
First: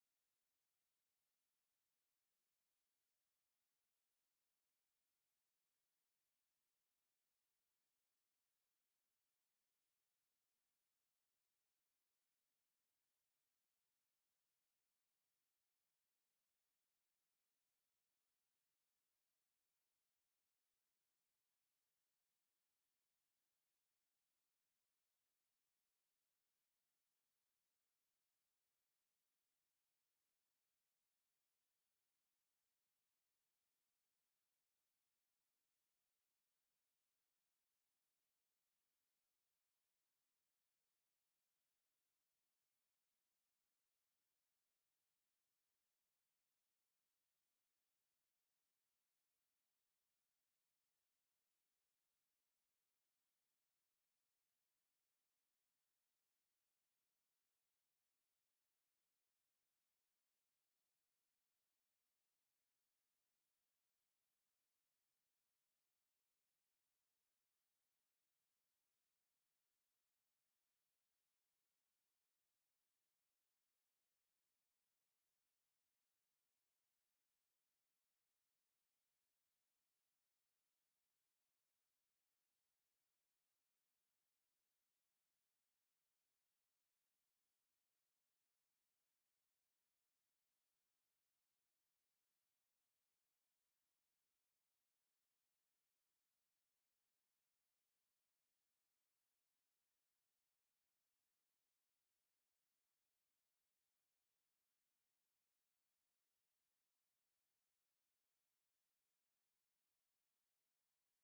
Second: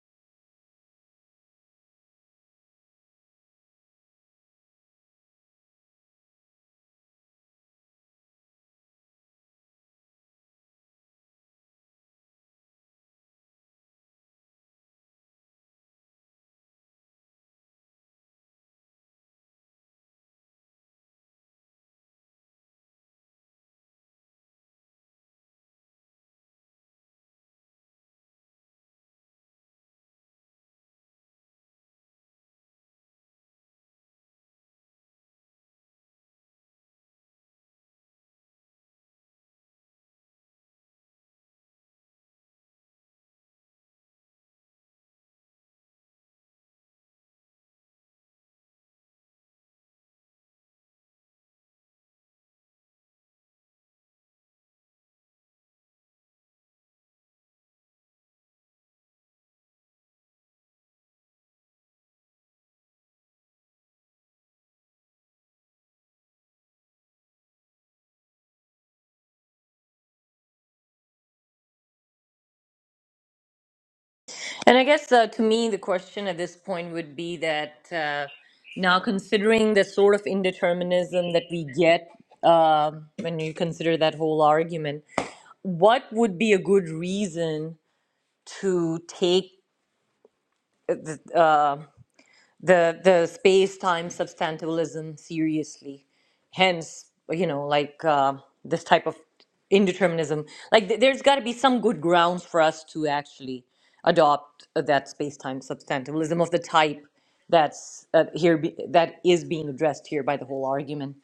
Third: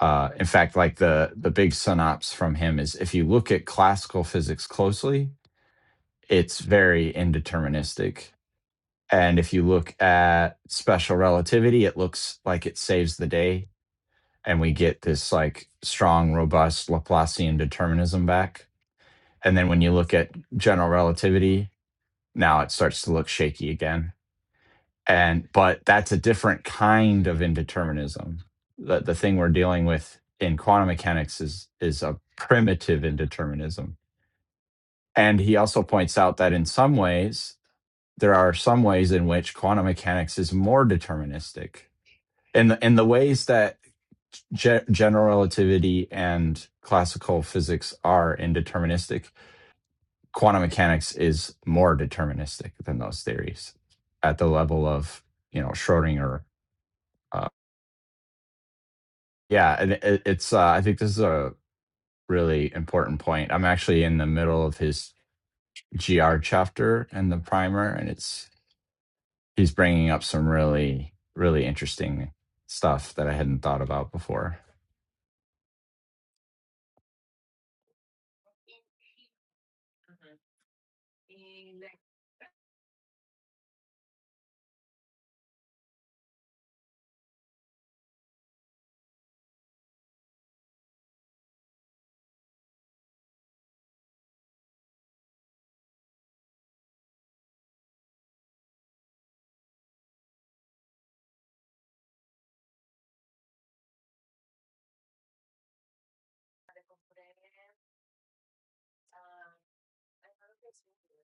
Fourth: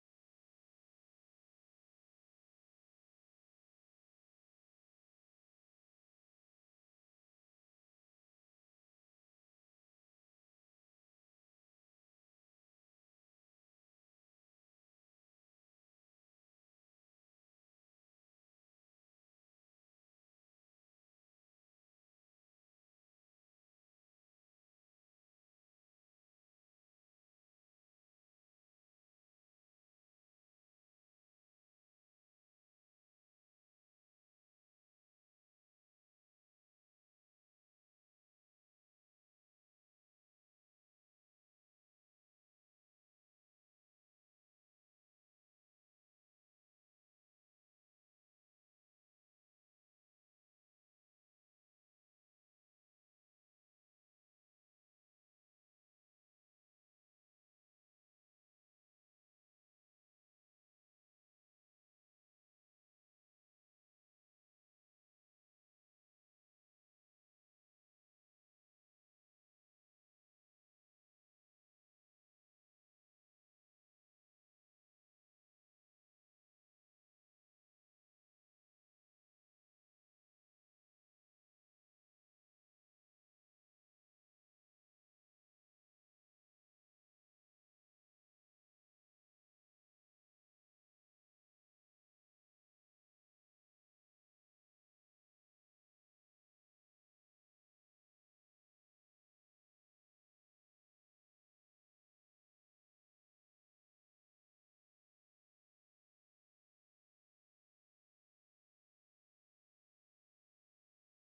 [SPEAKER 4] Uh, in fact, like the the big synopsis from him is if you look at classical physics closely, it's very indeterministic. And if you look at special relativity, it looks like it saves the day, and we get this like strong, robust Laplacian determinism back and then when you look at general relativity, now it starts to look shaky again. And but that's a different kind of indeterminism. The the thing we're dealing with in quantum mechanics is is a primitive indeterminism. And he also points out that in some ways there are some ways in which quantum mechanics is more deterministic. In the in the ways that ge- general relativity and classical physics are indeterministic quantum mechanics is more deterministic than those theories at the level of you know Schrodinger. Uh, yeah, and it, it's uh, I think this is a really important point. I'm actually in the middle of his GR chapter in the primer, and it's he's bringing up some really really interesting stuff that I hadn't thought about before.
[SPEAKER 2] And I guess uh, to me, the question at this point would be that uh, now considering the sort of indeterminism that we get um when you consider that whole argument. what would be a good reason to take the the, the space time substantialism seriously hence you know like uh, this type of indeterminism like th- there's got to be some good grounds for us to actually adopt uh, that space time substantialism of the type that's uh, here be, that is being addressed here by the whole argument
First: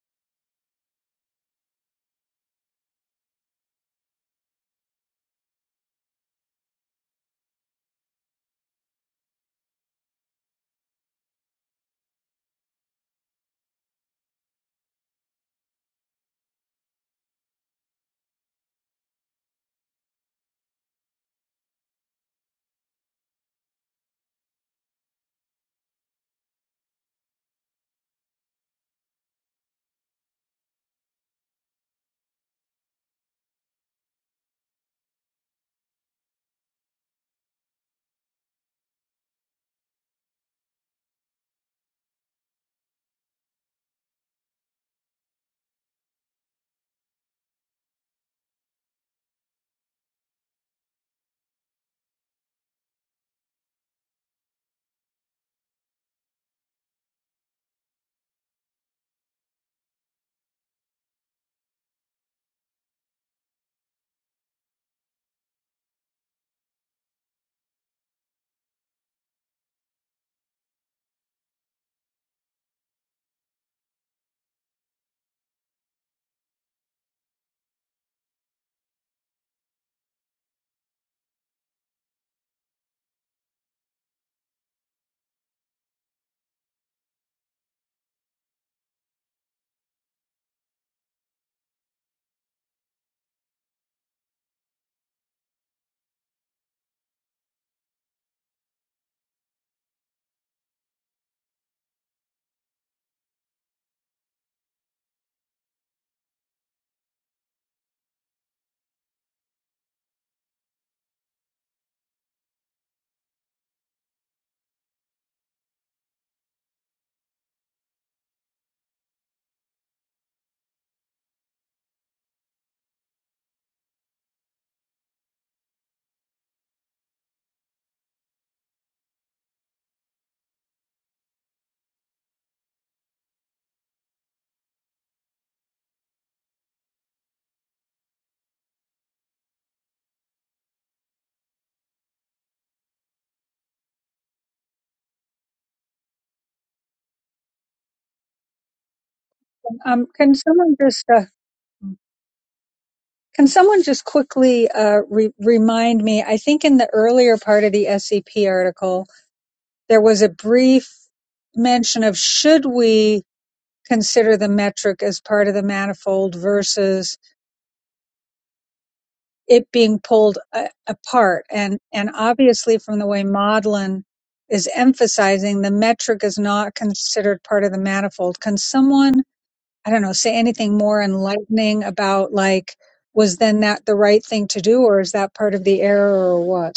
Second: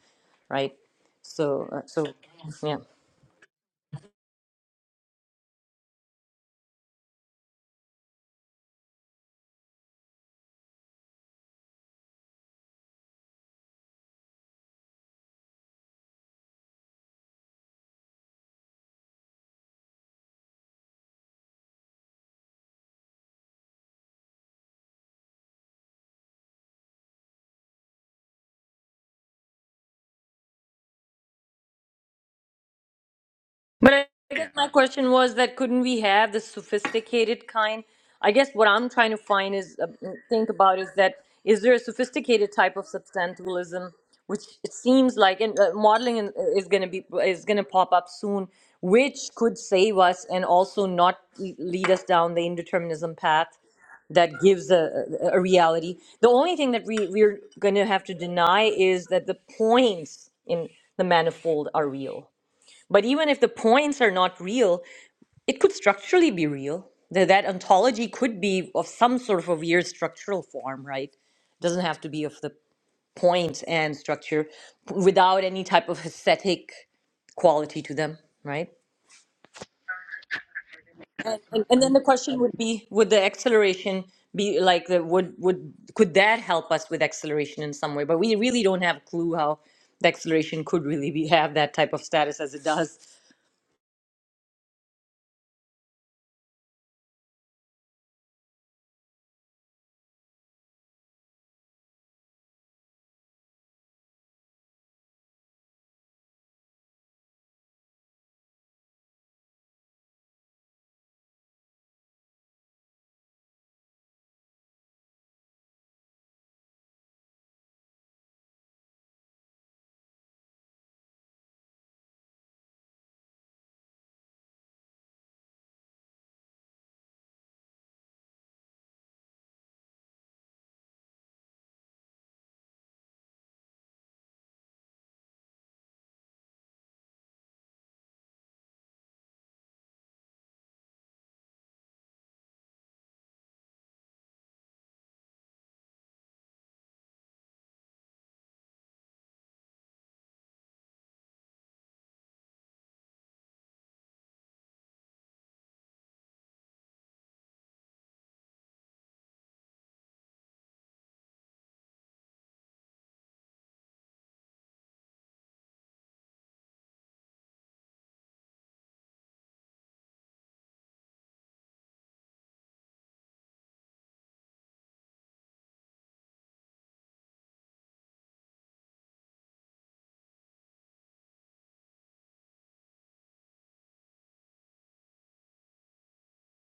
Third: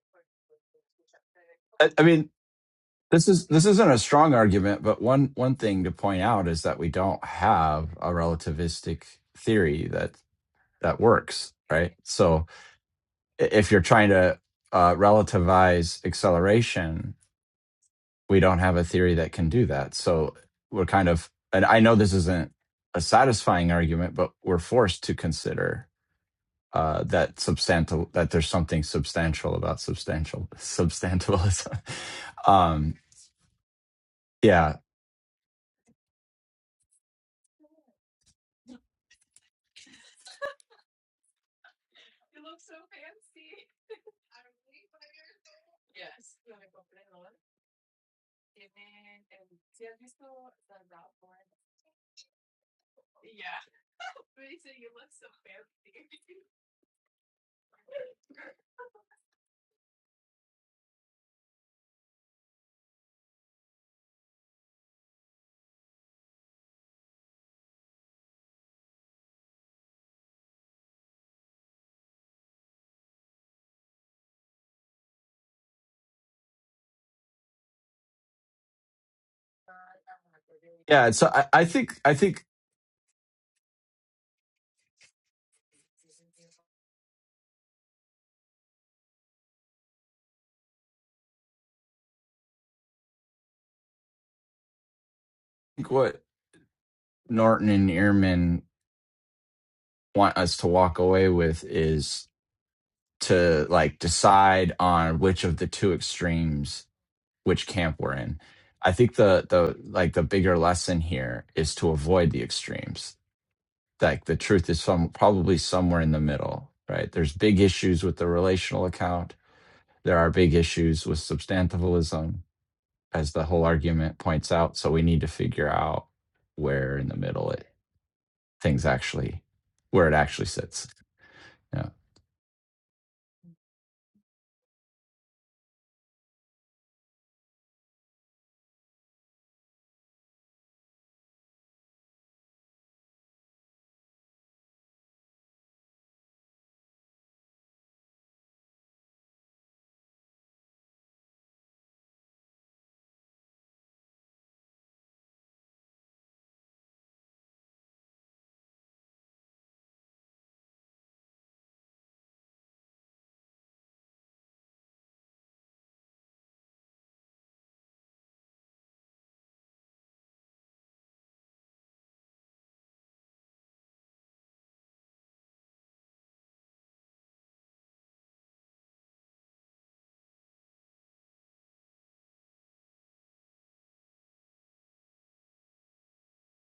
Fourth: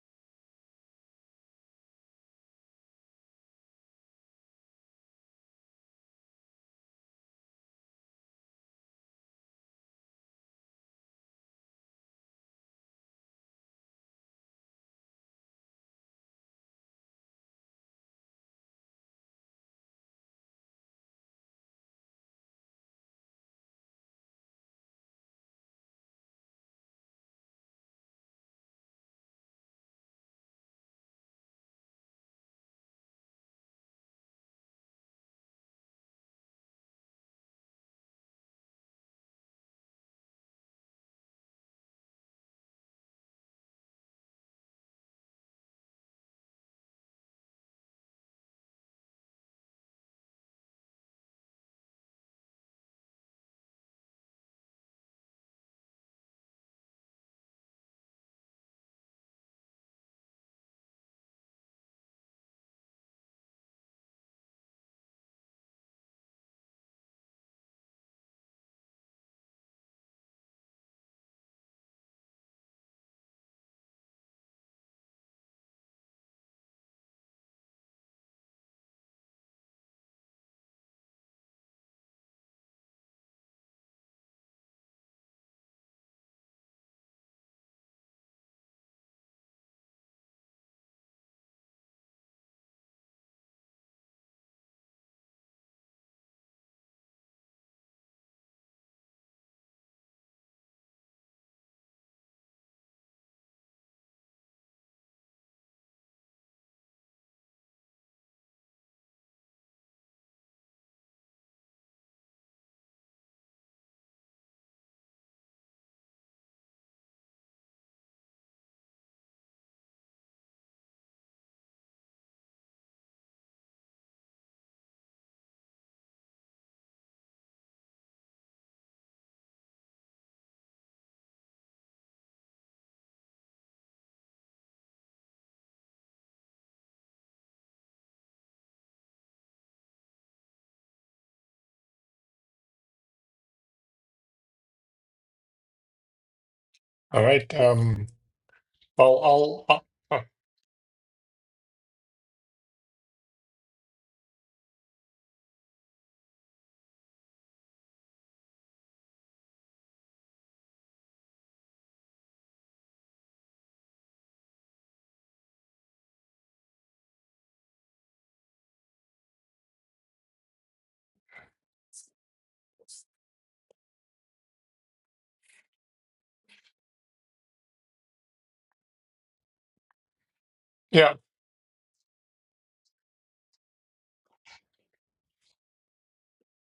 [SPEAKER 2] right so uh,
[SPEAKER 4] I, I
[SPEAKER 2] so
[SPEAKER 4] mean,
[SPEAKER 2] yeah
[SPEAKER 4] This is this isn't a strong argument, but one one thing to point out is that we don't have a relativistic theory that that works, right? So if you're trying to uh, relativize acceleration, we don't have a theory that can do that. So we're kind of, and I know this isn't a satisfying argument, but we're forced to consider uh, that substantial that there's something substantial about substantial substantialism. <laughs> um,
[SPEAKER 2] But I I guess my
[SPEAKER 4] yeah,
[SPEAKER 2] question was that couldn't we have the sophisticated kind? I guess what I'm trying to find is uh, uh, think about is that is there a sophisticated type of substantialism, which it seems like, and uh, modeling in- uh, is going to be is going to pop up soon, which could save us and also not le- lead us down the indeterminism path that gives a, a a reality. The only thing that we we're going to have to deny is that the points in the manifold are real but even if the points are not real, it could structurally be real. That, that ontology could be of some sort of a weird structural form, right? It doesn't have to be of the points and structure without any type of aesthetic quality to them, right?
[SPEAKER 4] Yeah, so
[SPEAKER 2] And,
[SPEAKER 4] I,
[SPEAKER 2] and,
[SPEAKER 4] I
[SPEAKER 2] and then
[SPEAKER 4] think
[SPEAKER 2] the
[SPEAKER 4] I
[SPEAKER 2] question
[SPEAKER 4] think
[SPEAKER 2] would be would the acceleration be like the would would could that help us with acceleration in some way but we really don't have a clue how the acceleration could really be have that type of status as it does
[SPEAKER 4] what Norton and Ehrman want us to walk away with is to like decide on which of the two extremes which camp we're in. I think the the like the bigger lesson here is to avoid the extremes. Like the truth is some probably somewhere in the middle, right? There's big issues with the relational account. There are big issues with substantivalism as the whole argument points out. So we need to figure out where in the middle it things actually where it actually sits. Yeah.
[SPEAKER 3] All right. Um, I'll,
[SPEAKER 1] Um,
[SPEAKER 3] I'll,
[SPEAKER 1] can someone just uh, Can someone just quickly uh, re- remind me? I think in the earlier part of the SCP article, there was a brief mention of should we consider the metric as part of the manifold versus it being pulled a- apart. And, and obviously, from the way Maudlin is emphasizing, the metric is not considered part of the manifold. Can someone I don't know, say anything more
[SPEAKER 3] i
[SPEAKER 1] enlightening about like, was then that the right thing to do, or is that part of the error, or what?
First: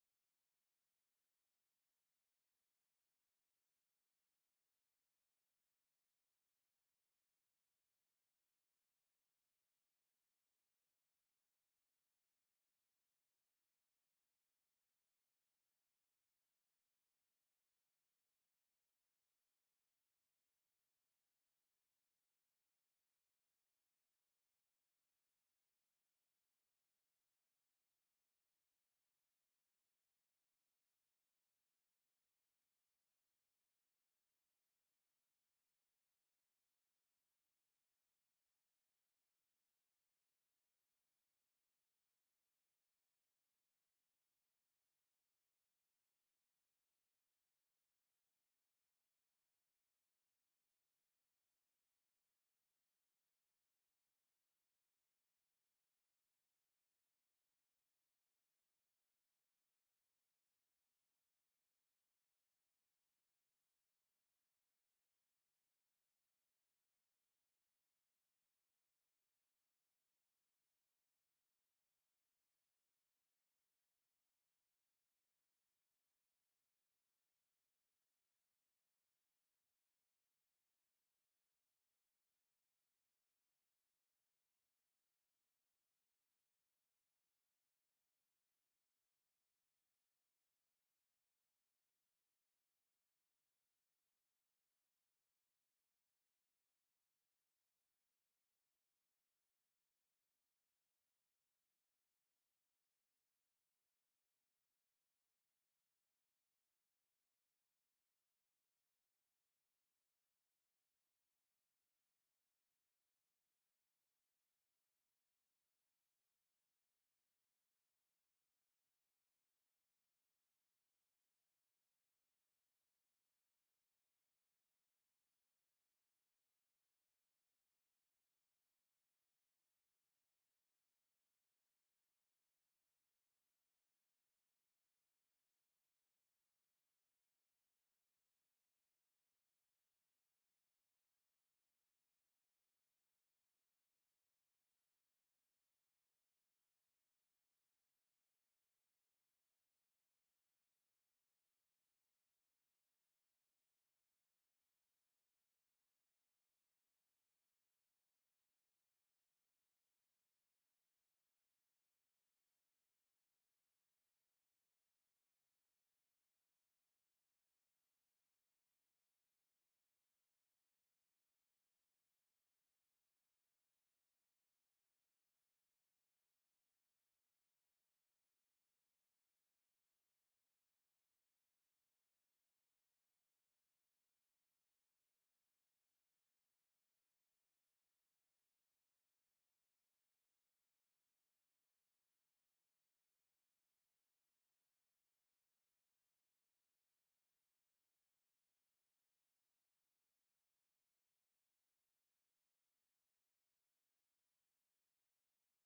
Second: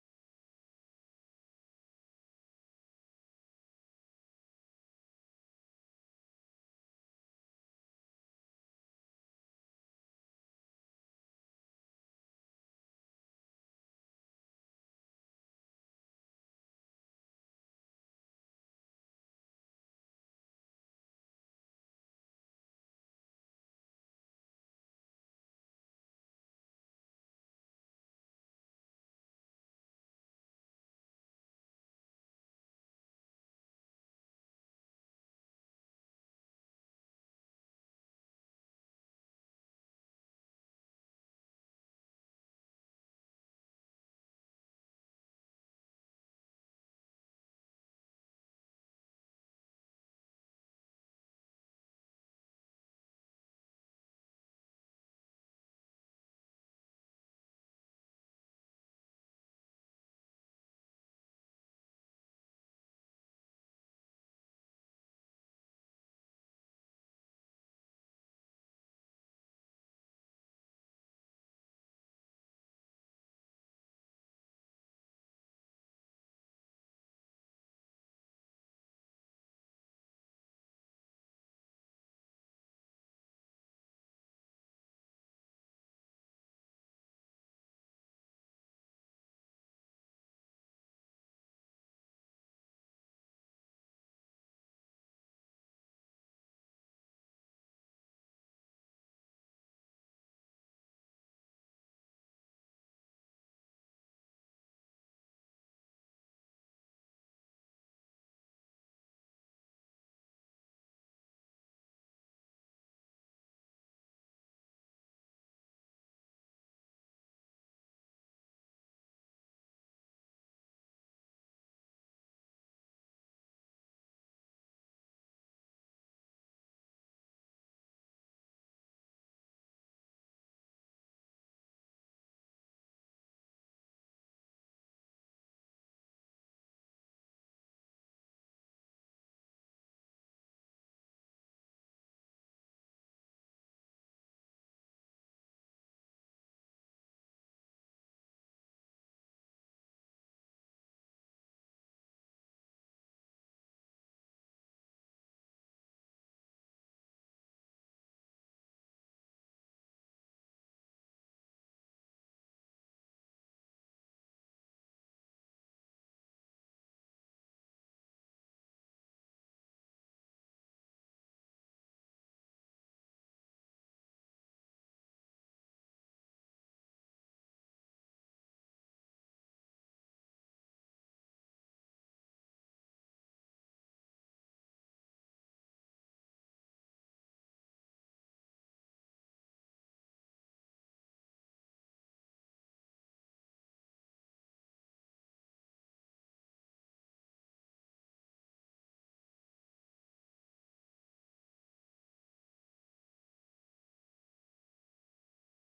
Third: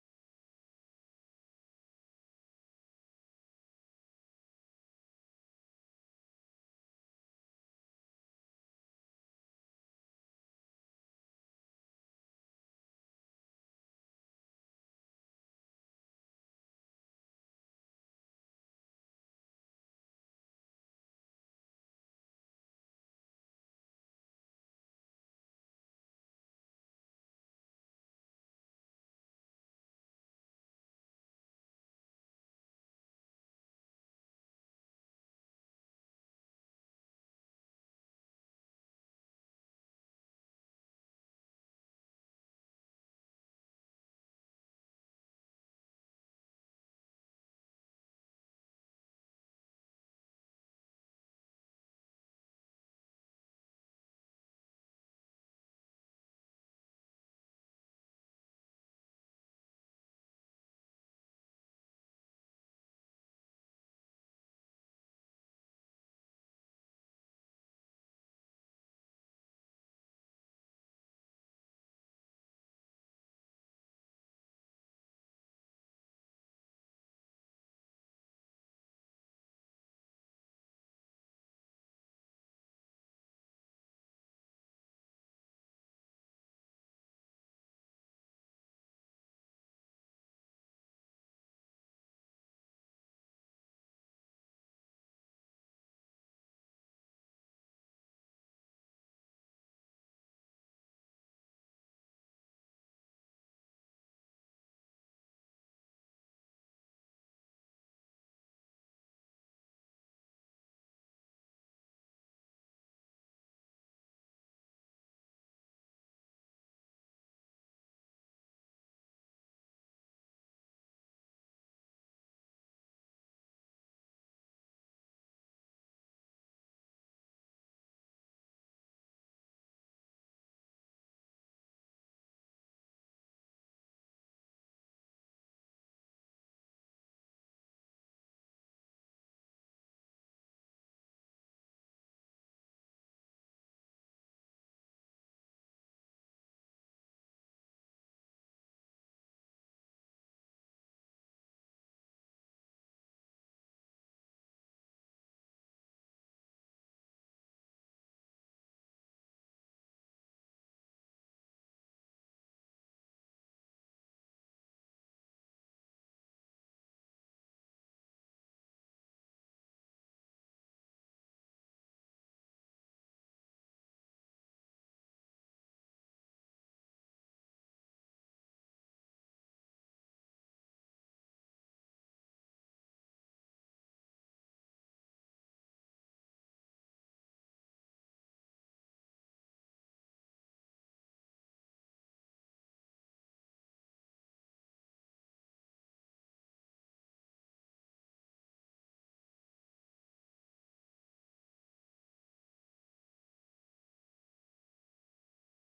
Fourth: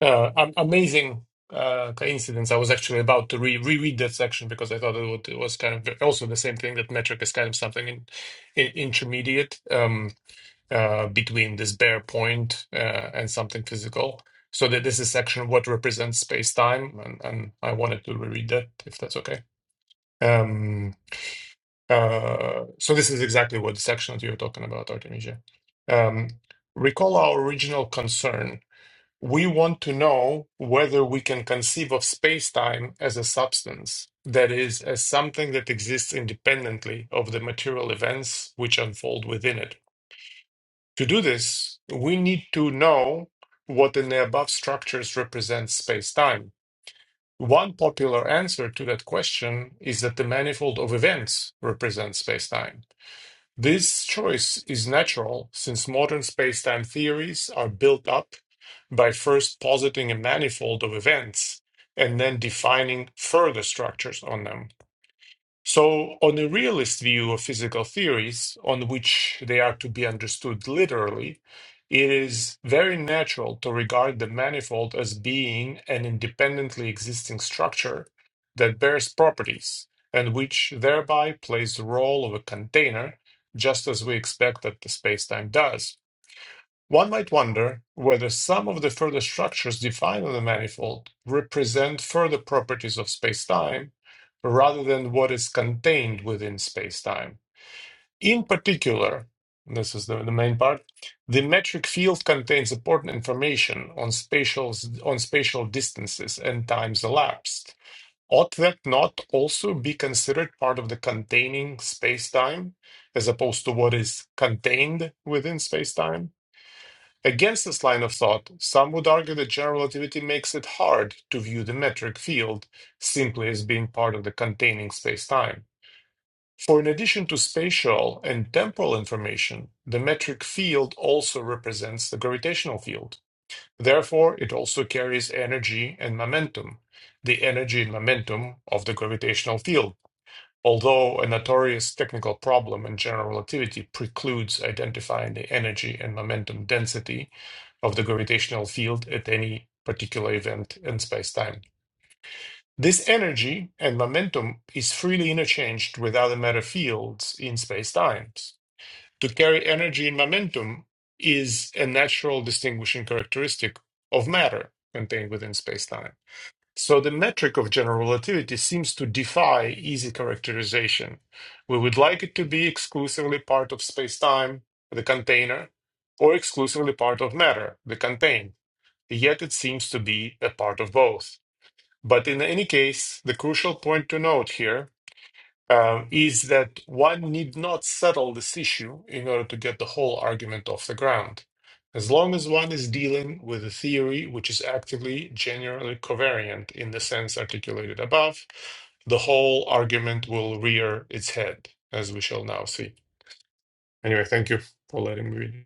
[SPEAKER 3] Uh, am- amazing uh, coincidence. I was actually about to re reread that section because I thought it, would, it was kind of also the same thing that metric is kind of something in, in, intermediate um, uh, between this bare point uh, and something physical. So that this is section what represents space time, and, and I wanted to reread that if that's okay. Um, uh, so this is exactly what the section that you are talking about, Artemisia. Um, recall our original concern we want to know whether we can conceive of space-time as a substance, that is, as something that exists independently of the material events which unfold within it. To do this, we need to know what in the above structures represents space-time. One popular answer to that question is that the manifold of events represents space-time. This choice is natural since modern spacetime theories are built up by first positing a manifold of events and then defining further structures on them. So, on a realist view of physical theories, on which they are to be understood literally, it is very natural to regard the manifold as being an independently existing structure that bears properties and which thereby plays the role of a container, just as we expect that the spacetime does. One might wonder whether some of the further structures defined on the manifold represent further properties of spacetime rather than what is contained within spacetime. In particular, and this is the, the main part, the metric field contains important information on spatial, on spatial distances and times elapsed. Ought that not also be considered part of the containing spacetime as opposed to what is contained within spacetime? Against this line of thought, some would argue that general relativity makes it hard to view the metric field simply as being part of the containing spacetime. For in addition to spatial and temporal information, the metric field also represents the gravitational field. Therefore, it also carries energy and momentum, the energy and momentum of the gravitational field, although a notorious technical problem in general relativity precludes identifying the energy and momentum density of the gravitational field at any particular event in spacetime. This energy and momentum is freely interchanged with other matter fields in spacetimes. To carry energy and momentum is a natural distinguishing characteristic of matter contained within spacetime. So the metric of general relativity seems to defy easy characterization. We would like it to be exclusively part of spacetime, the container, or exclusively part of matter, the contained yet it seems to be a part of both. But in any case, the crucial point to note here um, is that one need not settle this issue in order to get the whole argument off the ground. As long as one is dealing with a theory which is actively generally covariant in the sense articulated above, the whole argument will rear its head, as we shall now see. Anyway, thank you for letting me read.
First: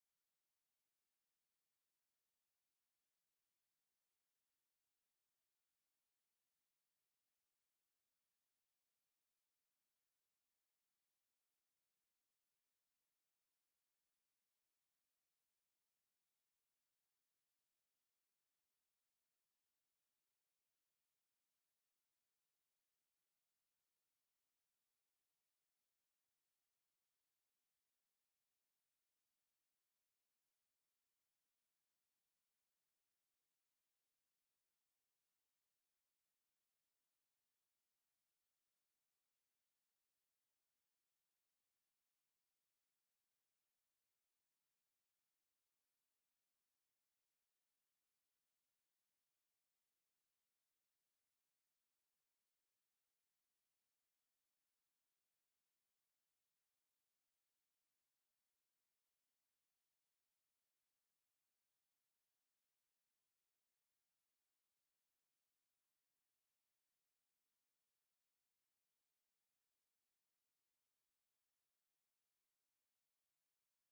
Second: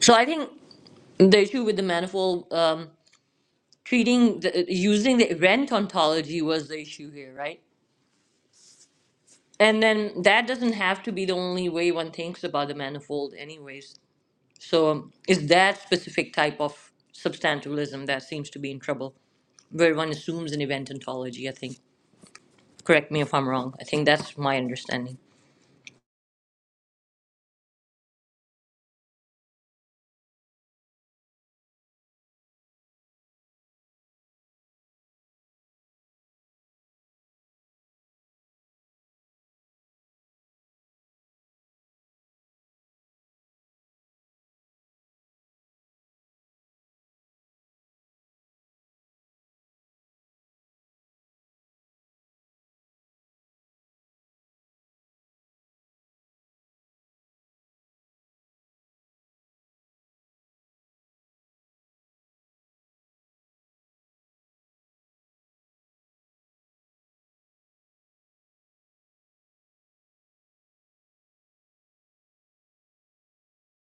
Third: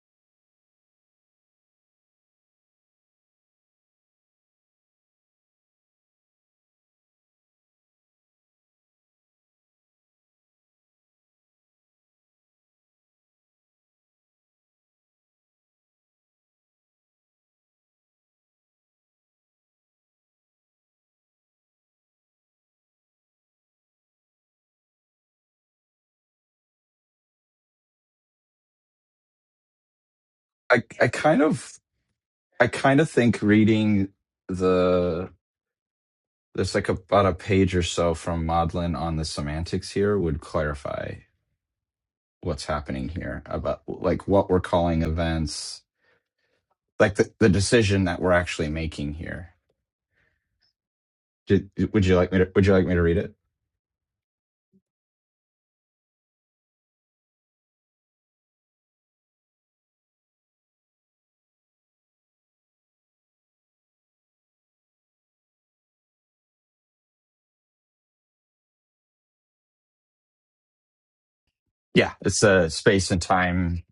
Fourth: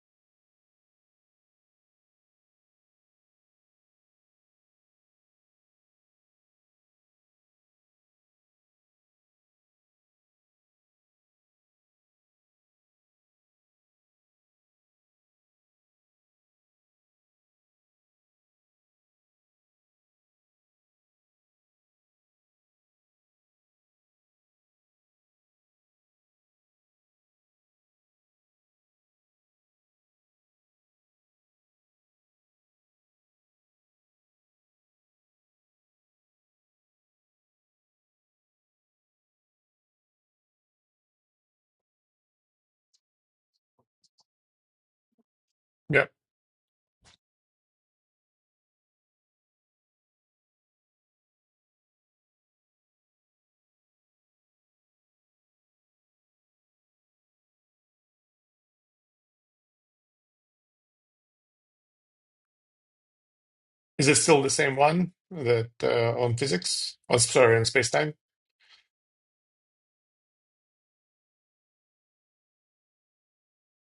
[SPEAKER 2] So I think the issue with the manifold um, treating the, using the event ontology was the issue here, right? And then that doesn't have to be the only way one thinks about the manifold, anyways. So um, it's that specific type of substantialism that seems to be in trouble, where one assumes an event ontology. I think. Correct me if I'm wrong. I think that's my understanding.
[SPEAKER 4] I I kind of I kind of think reading the there's like about a page or so from Maudlin on the semantics here would clarify what's happening here about like what we're calling events,
[SPEAKER 3] Yeah.
[SPEAKER 4] like the, the decision that we're actually making here Ju- Would you like me to, would you like me to read it?
[SPEAKER 3] Is it still the same one that uh, on physics? Oh, sorry, on space-time?
[SPEAKER 4] Yeah, it's uh, space and time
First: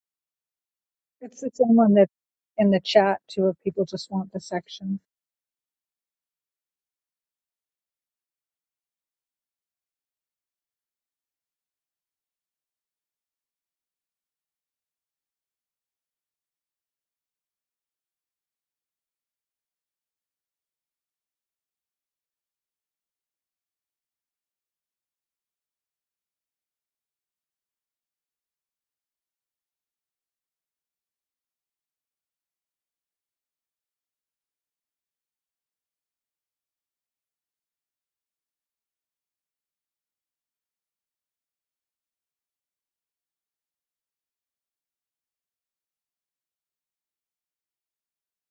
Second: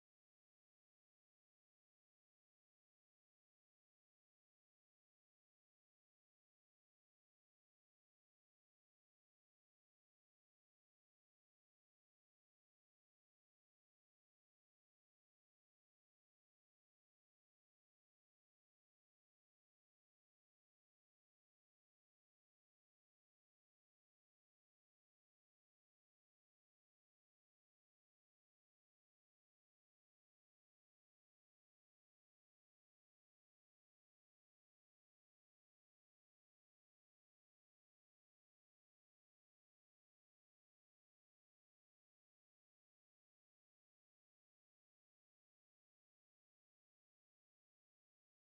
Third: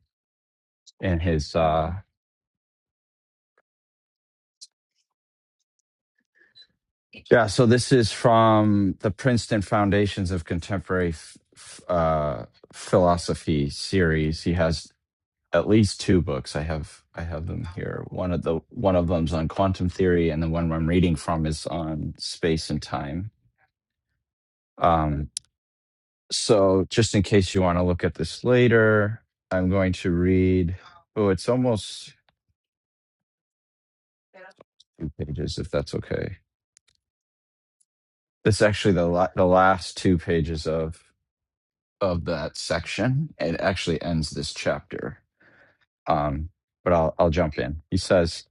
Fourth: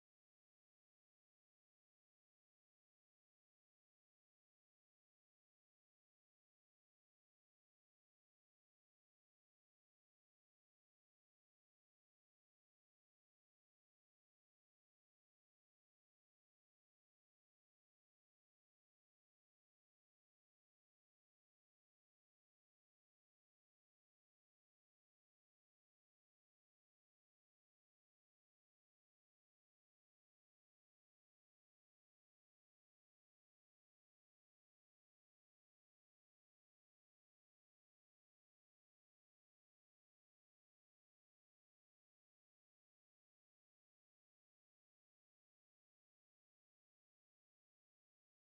[SPEAKER 4] in
[SPEAKER 1] It's the
[SPEAKER 4] his.
[SPEAKER 1] same
[SPEAKER 4] Uh...
[SPEAKER 1] one that's in the chat too. If people just want the section,
[SPEAKER 4] Yeah, so this is from the Princeton Foundations of Contemporary F- F- uh, Philosophy series. He has at least two books. I have I have them here. One of the one of them's on quantum theory, and the one I'm reading from is on space and time. Um, so, just in case you want to look at this later, I'm going to read. Oh, it's almost two pages, if that's okay. It's actually the la- the last two pages of of that section. It actually ends this chapter. Um, but I'll I'll jump in. He says,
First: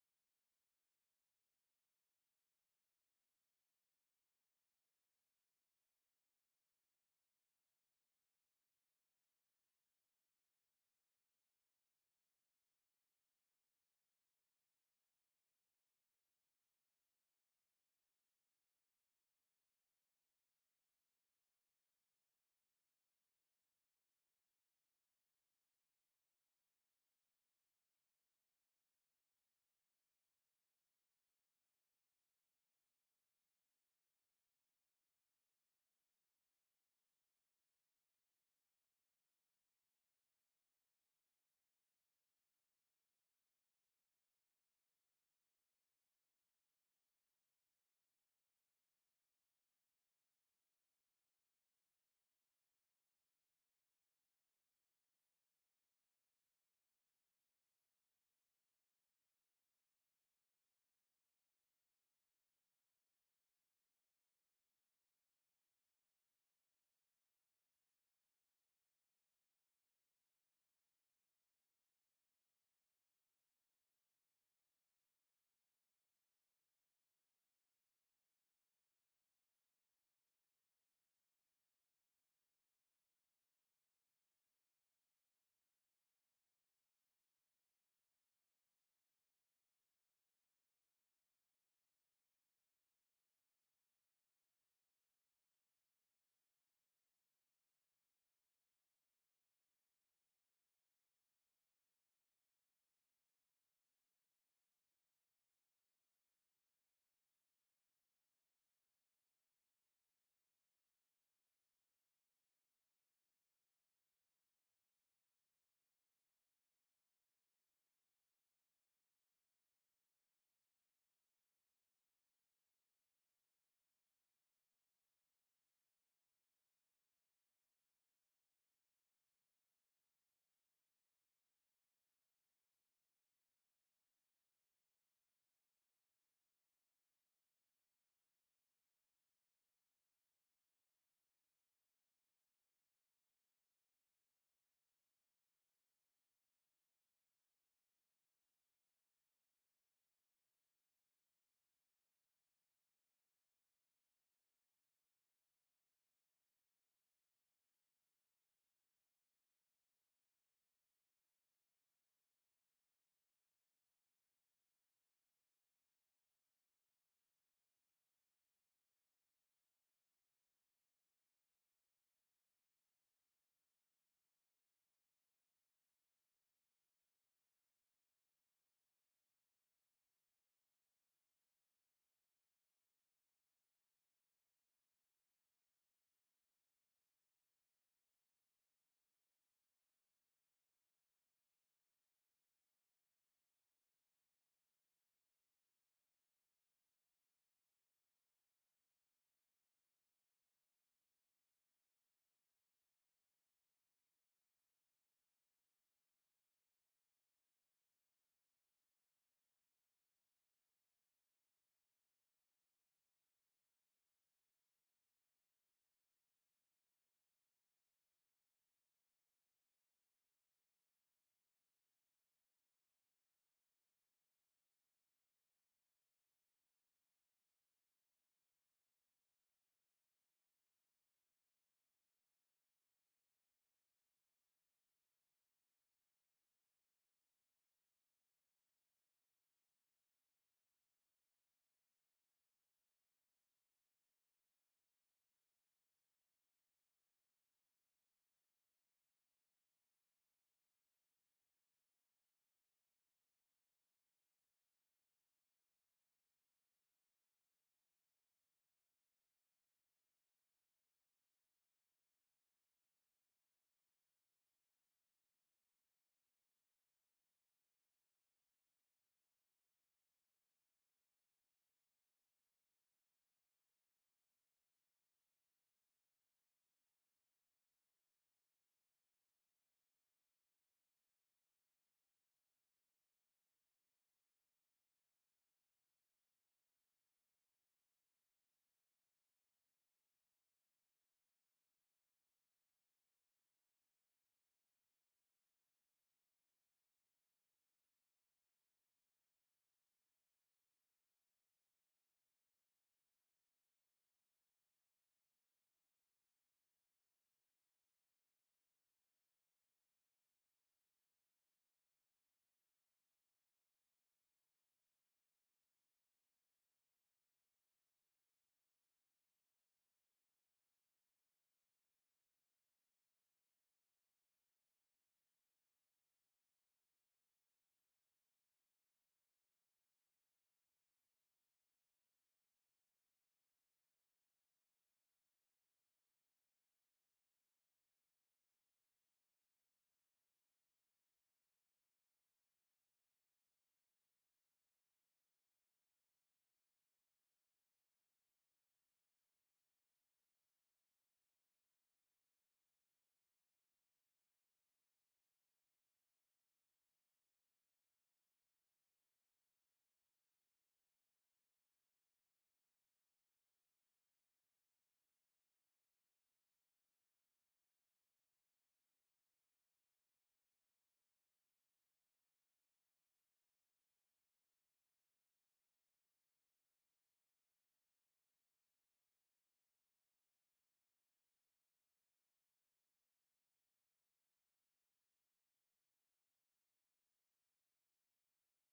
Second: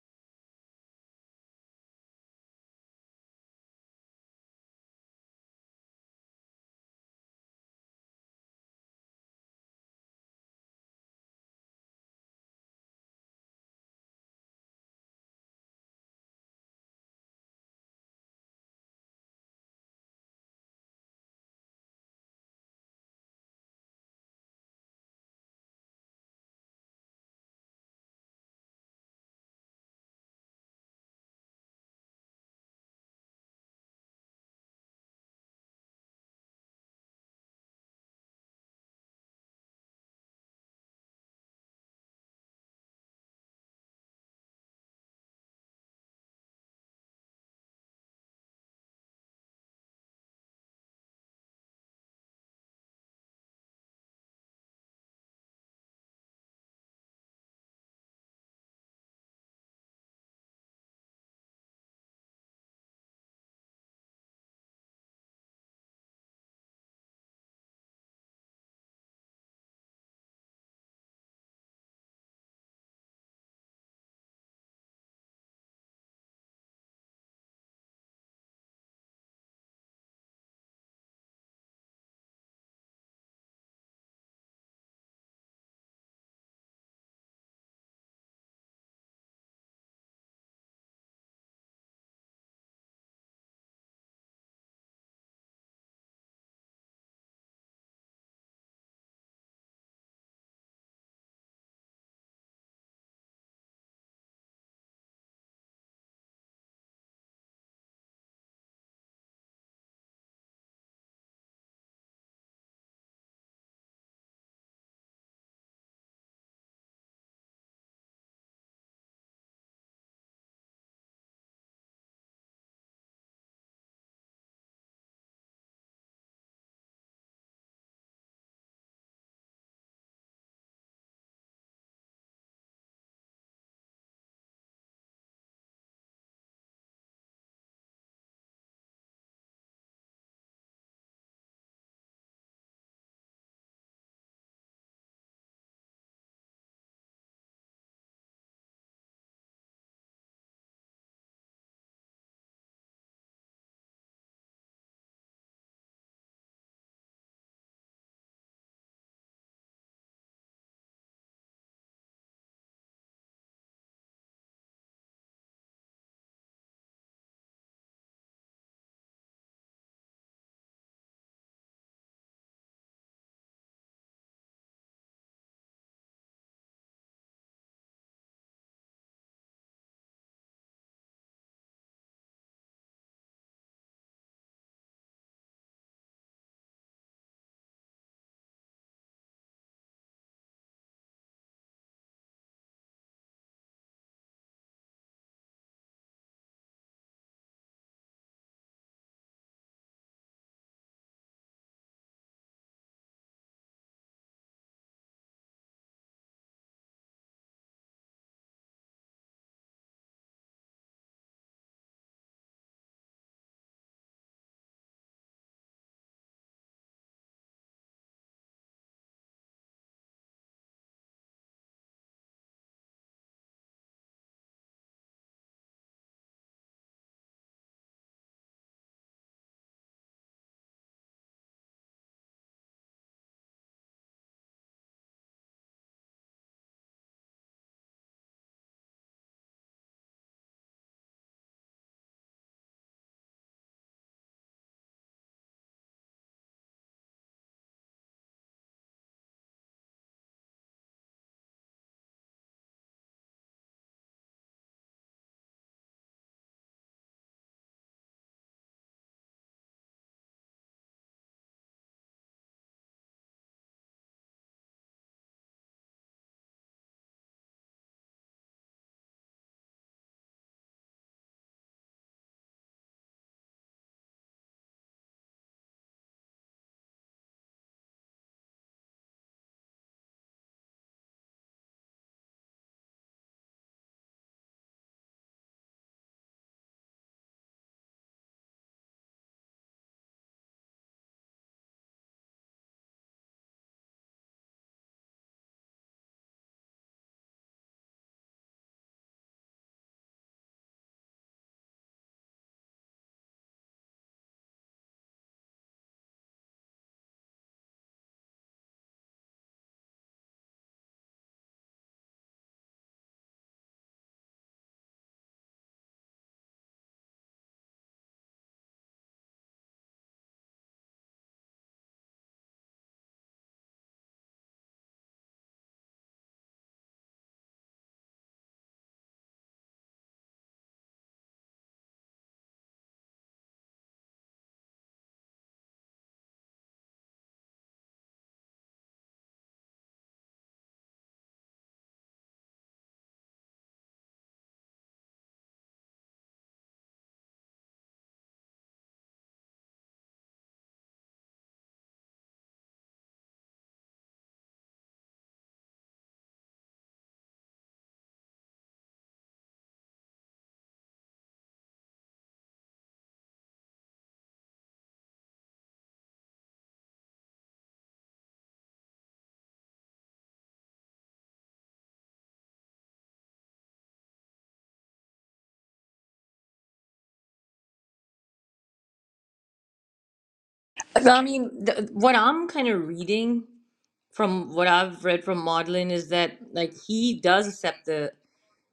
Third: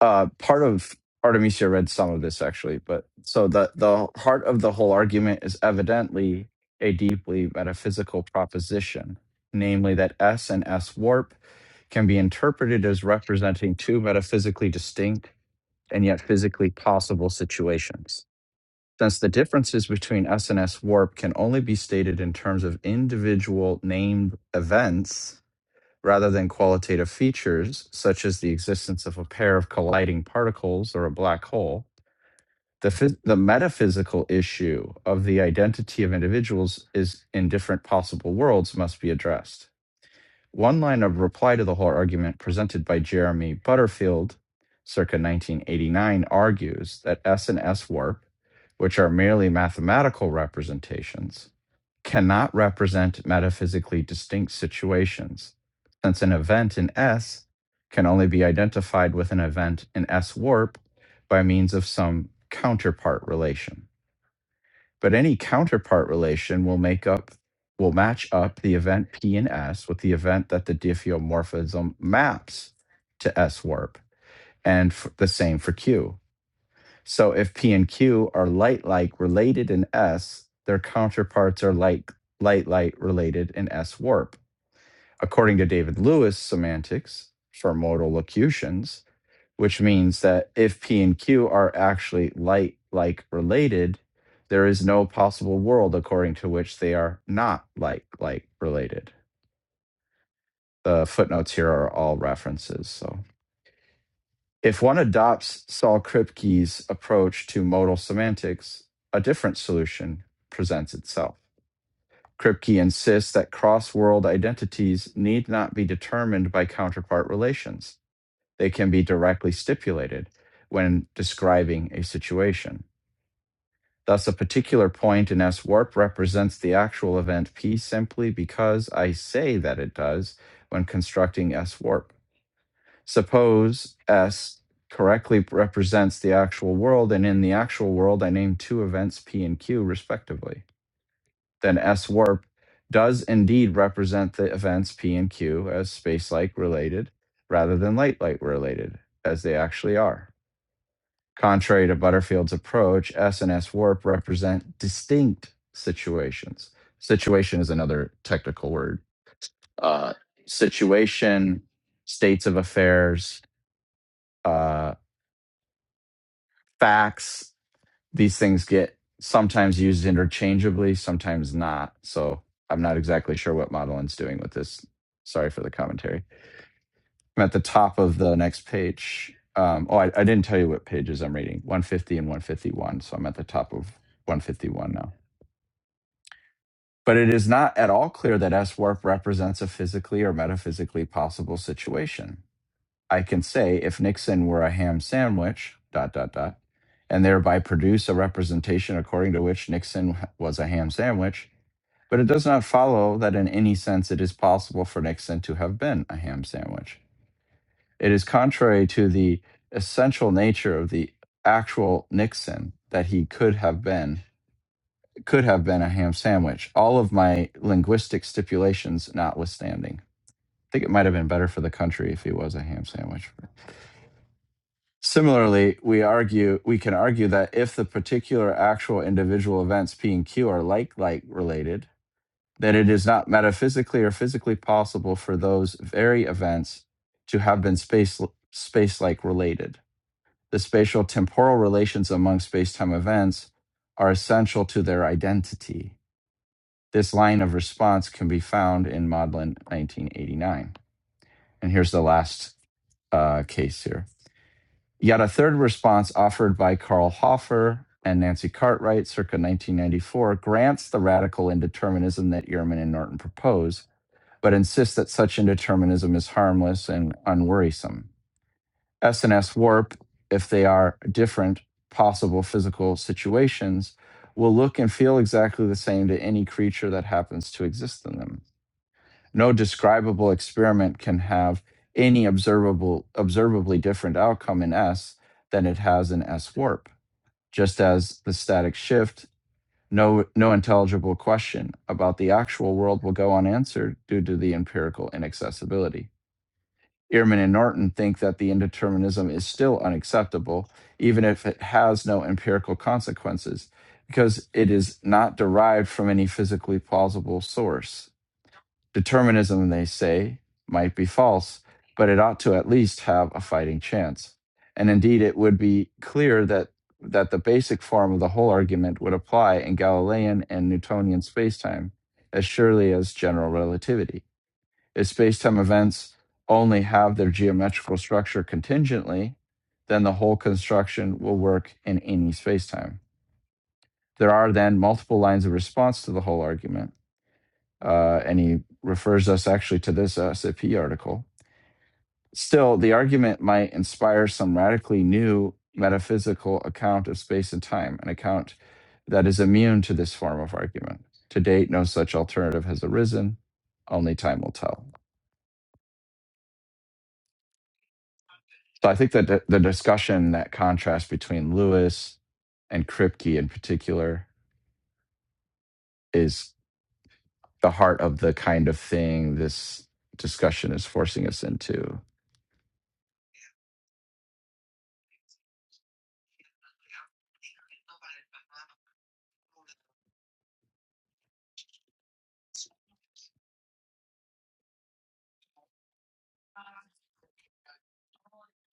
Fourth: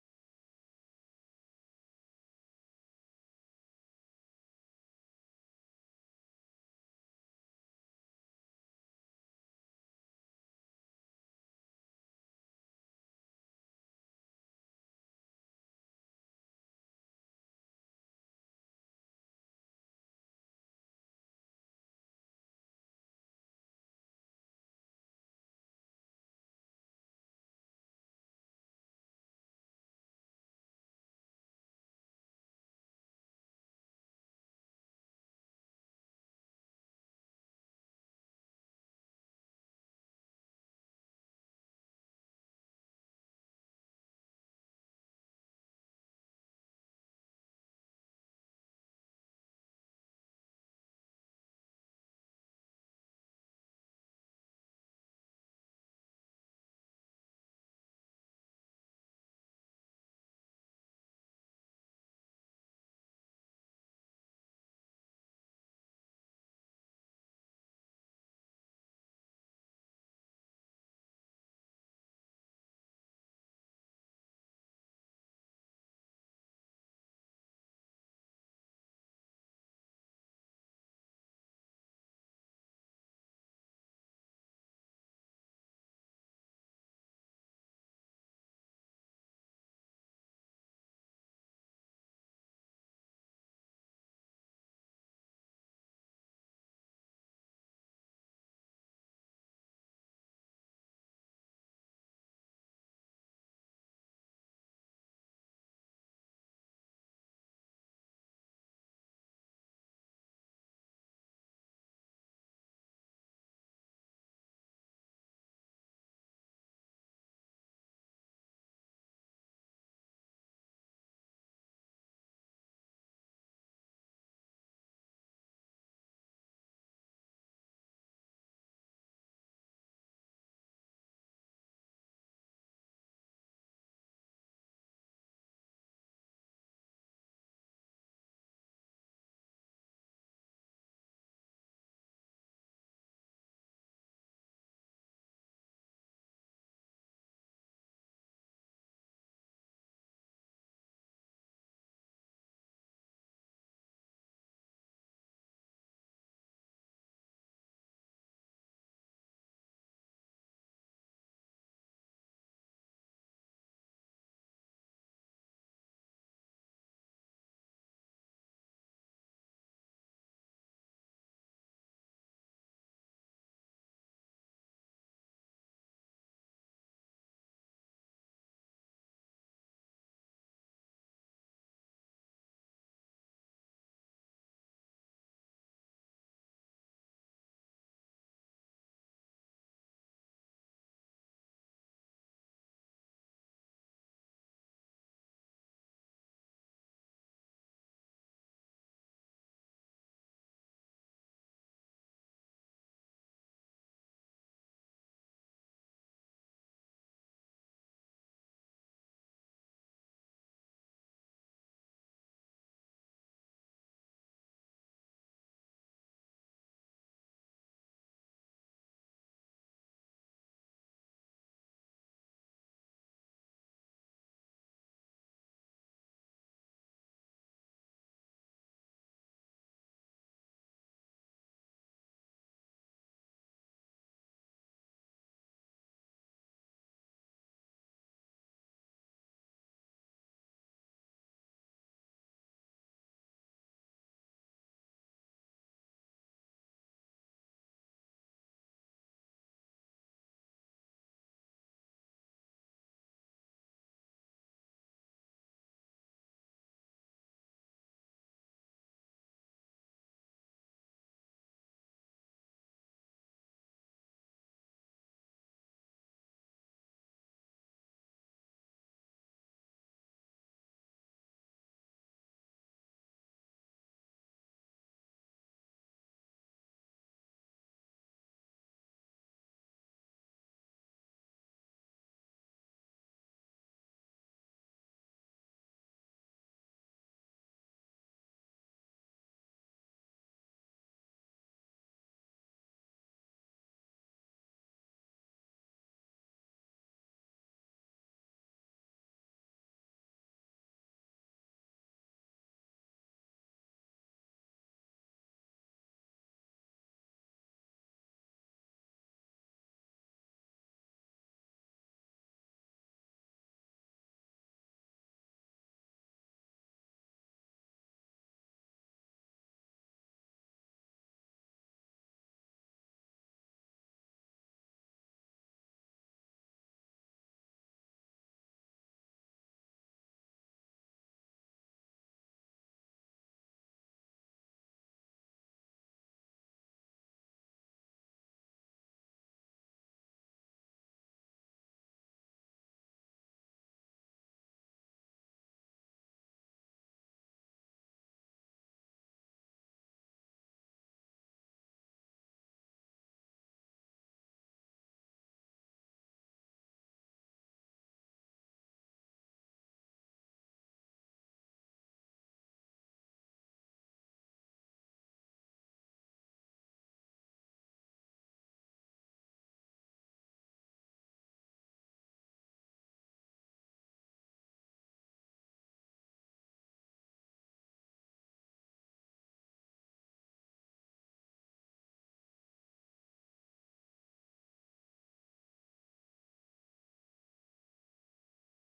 [SPEAKER 4] uh part of artemisia read some of this actually but so the the heart of the whole argument is evidently a deeply metaphysical proposition namely that s and s warp can be interpreted as representing two metaphysically distinct and yet physically possible situations since the differences between s and s warp can only be stated in terms of individual named events rather than qualitative features such as the existence of a pair of colliding particles or a black hole, the, phys- the metaphysical issue of the identity of individuals is in different possible worlds must be addressed. One line of reply to the whole argument presented by Jeremy Butterfield circa 1989 argues that S and S warp, which are merely mathematical representations, cannot represent metaphysically distinct situations, since an event in S can only be identified with an event in S warp by means of some counterpart relation. But any counterpart relation will make up will match up the event P in S with the event that the diffeomorphism maps to S warp, and the same for Q. So if P and Q are light like related in S, their counterparts are like light light related in S warp. According to David Lewis semantics for modal locutions, which means that if P and Q are actually light like related, there is no possible world according to which they are not like like related. The footnotes here are all references. So If one adopts Saul Kripke's approach to modal semantics, a different solution presents itself. Kripke insists that cross world identities need not be determined by counterpart relations. They can be directly stipulated when describing a situation. Thus, a particular point in S warp represents the actual event P simply because I say that it does when constructing S warp. Suppose S correctly represents the actual world, and in the actual world, I name two events P and Q respectively. Then S warp does indeed represent the events P and Q as space-like related rather than light-light related, as they actually are. Contrary to Butterfield's approach, S and S warp represent distinct situations. Situation is another technical word. Uh, situation, states of affairs, uh, facts. These things get sometimes used interchangeably, sometimes not. So I'm not exactly sure what Madeline's doing with this. Sorry for the commentary. I'm at the top of the next page. Um, oh, I, I didn't tell you what pages I'm reading 150 and 151. So I'm at the top of 151 now. But it is not at all clear that S warp represents a physically or metaphysically possible situation. I can say if Nixon were a ham sandwich, dot, dot, dot, and thereby produce a representation according to which Nixon was a ham sandwich, but it does not follow that in any sense it is possible for Nixon to have been a ham sandwich. It is contrary to the essential nature of the actual Nixon that he could have been could have been a ham sandwich all of my linguistic stipulations notwithstanding i think it might have been better for the country if he was a ham sandwich Similarly, we argue we can argue that if the particular actual individual events P and Q are like like related, then it is not metaphysically or physically possible for those very events to have been space space like related. The spatial temporal relations among space-time events are essential to their identity. This line of response can be found in Maudlin 1989. And here's the last uh, case here. Yet a third response offered by Carl Hoffer and Nancy Cartwright circa 1994 grants the radical indeterminism that Ehrman and Norton propose, but insists that such indeterminism is harmless and unworrisome. S and S warp, if they are different possible physical situations, will look and feel exactly the same to any creature that happens to exist in them. No describable experiment can have any observable, observably different outcome in S than it has in S warp, just as the static shift, no, no intelligible question about the actual world will go unanswered due to the empirical inaccessibility. Ehrman and Norton think that the indeterminism is still unacceptable, even if it has no empirical consequences, because it is not derived from any physically plausible source Determinism, they say, might be false, but it ought to at least have a fighting chance. And indeed, it would be clear that, that the basic form of the whole argument would apply in Galilean and Newtonian spacetime as surely as general relativity. If spacetime events only have their geometrical structure contingently, then the whole construction will work in any spacetime. There are then multiple lines of response to the whole argument uh, and he refers us actually to this SAP article. Still, the argument might inspire some radically new metaphysical account of space and time, an account that is immune to this form of argument. To date, no such alternative has arisen. Only time will tell. So I think that the the discussion, that contrast between Lewis and Kripke in particular, is the heart of the kind of thing this discussion is forcing us into.
[SPEAKER 2] But, I mean, the, what I'm kind of reading from what I've read from Maudlin is that like he does accept the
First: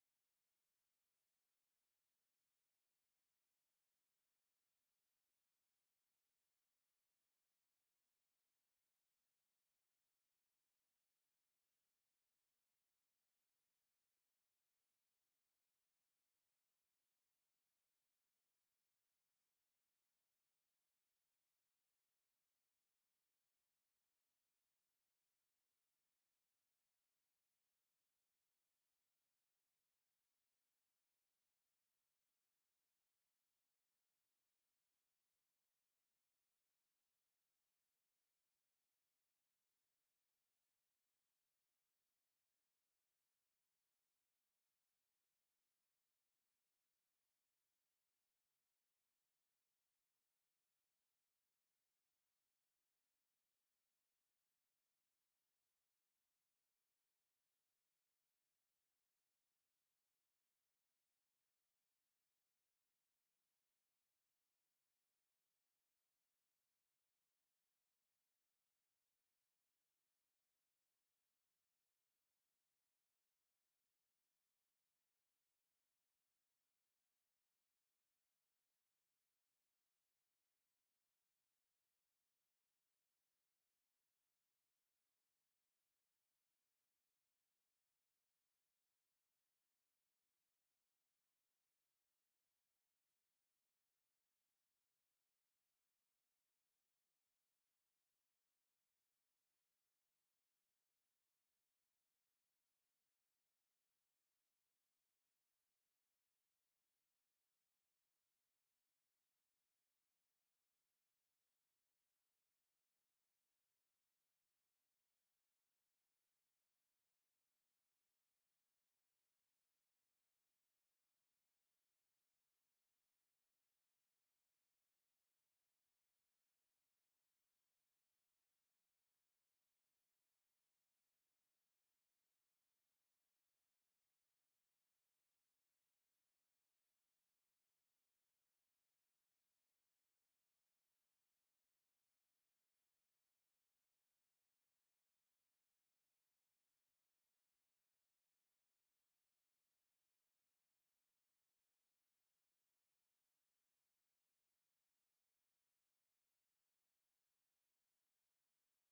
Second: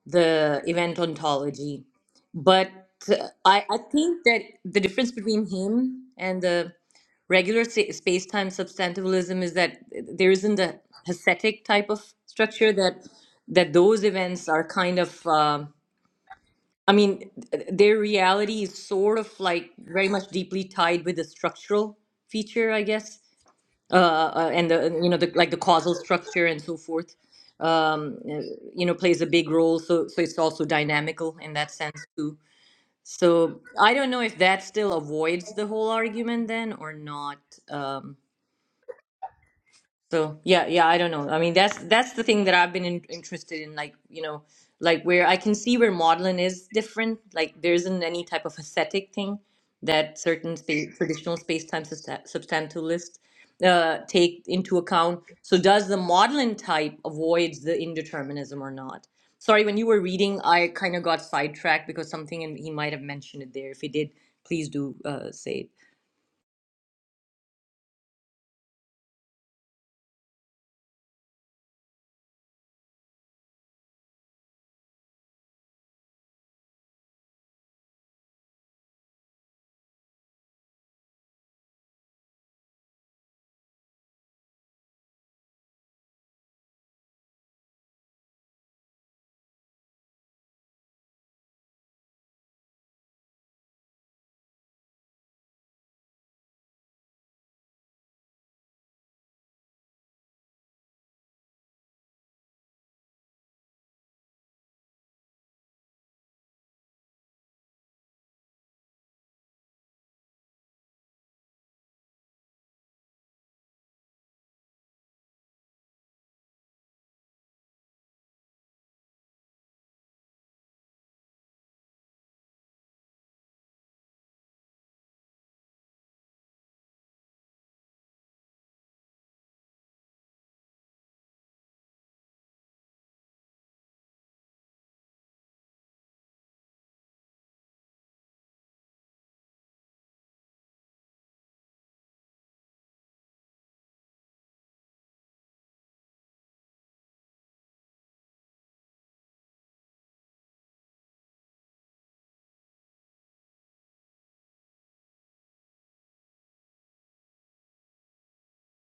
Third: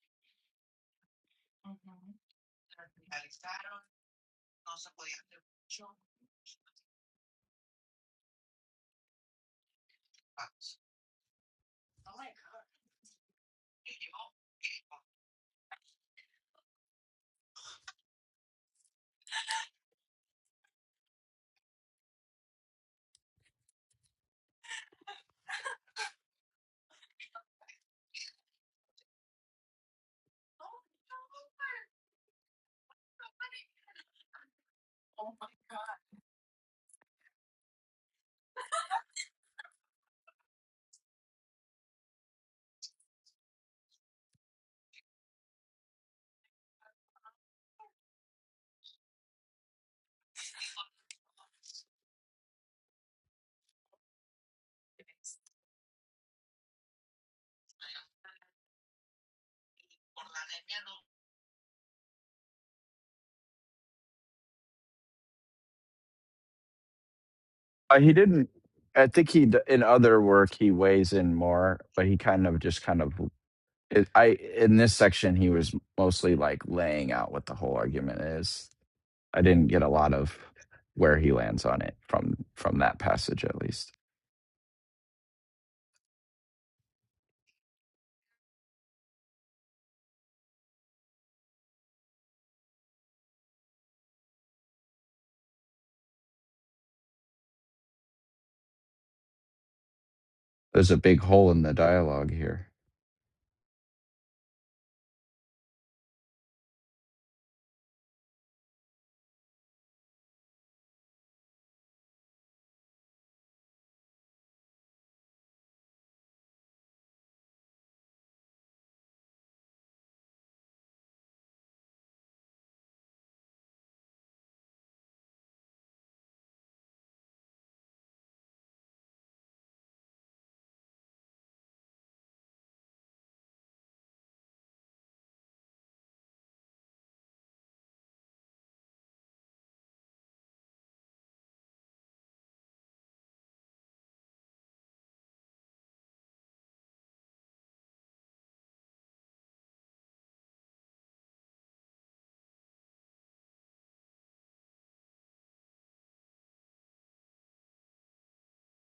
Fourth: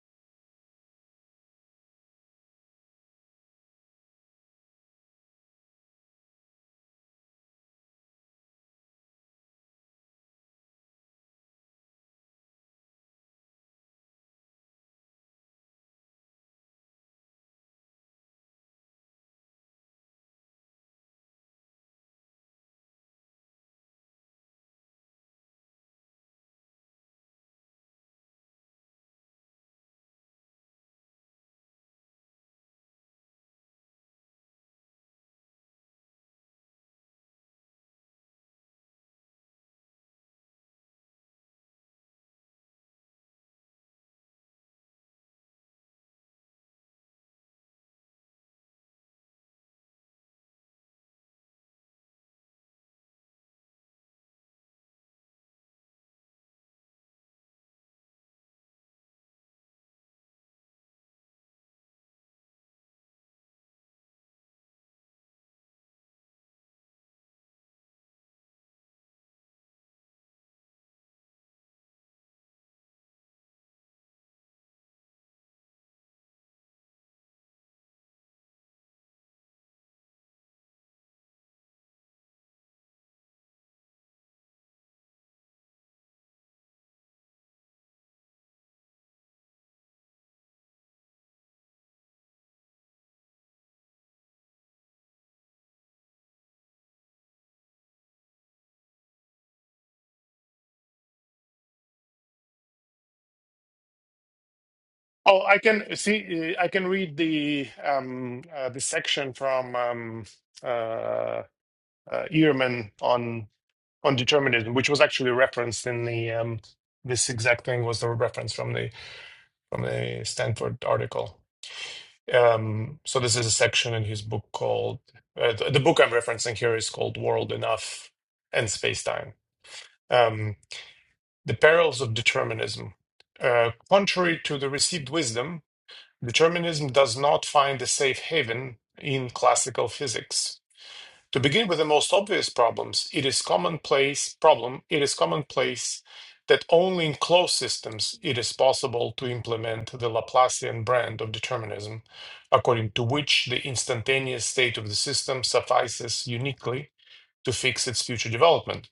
[SPEAKER 2] the event ontology. But uh, I, I think that the difference between him and the regular sa- space-time substantivalism is that there isn't a ascetic type of structure that that those events are kind of um I mean their reality is sort of like very much deeply tied with the structural feature, I guess uh, uh, and the you know the like the causal structure and so forth um uh, you know plays a big role so so it's also dynamical in that sense too so i don't know if that still avoids the whole argument then or not Um, so yeah, yeah, I don't know. I mean, that's that's the thing that I've been in, interested in, like you know, like where I can see where modeling is different. Like there isn't any type of aesthetic thing that certain space, traditional space-time substa- substantialists uh, take into account. So does the modeling type avoids the indeterminism or not? Sorry, when you were reading, I kind of got sidetracked because something, and he might have mentioned it there. If he did, please do uh, say it.
[SPEAKER 4] Uh, he didn't. I think he d- in other work he weighs in more, but he kind of just kind of. It, I in this section he was mostly like laying out what the whole argument is. I didn't get a lot of where he lands on it from from that passage at least. There's a big hole in the dialogue here.
[SPEAKER 3] Oh, I can see. uh, I can read the um, uh, the section from um, uh, uh, Ehrman on on determinism, which was actually referenced in the um, this exact thing was the reference from the from the Stanford article. Um, so this is a section in his book called uh, the, the book I'm referencing here is called World Enough and Space Time: um, The Perils of Determinism. Uh, contrary to the received wisdom, determinism does not find a safe haven in classical physics. To begin with the most obvious problems, it is commonplace problem, it is commonplace that only in closed systems it is possible to implement the Laplacian brand of determinism, according to which the instantaneous state of the system suffices uniquely to fix its future development.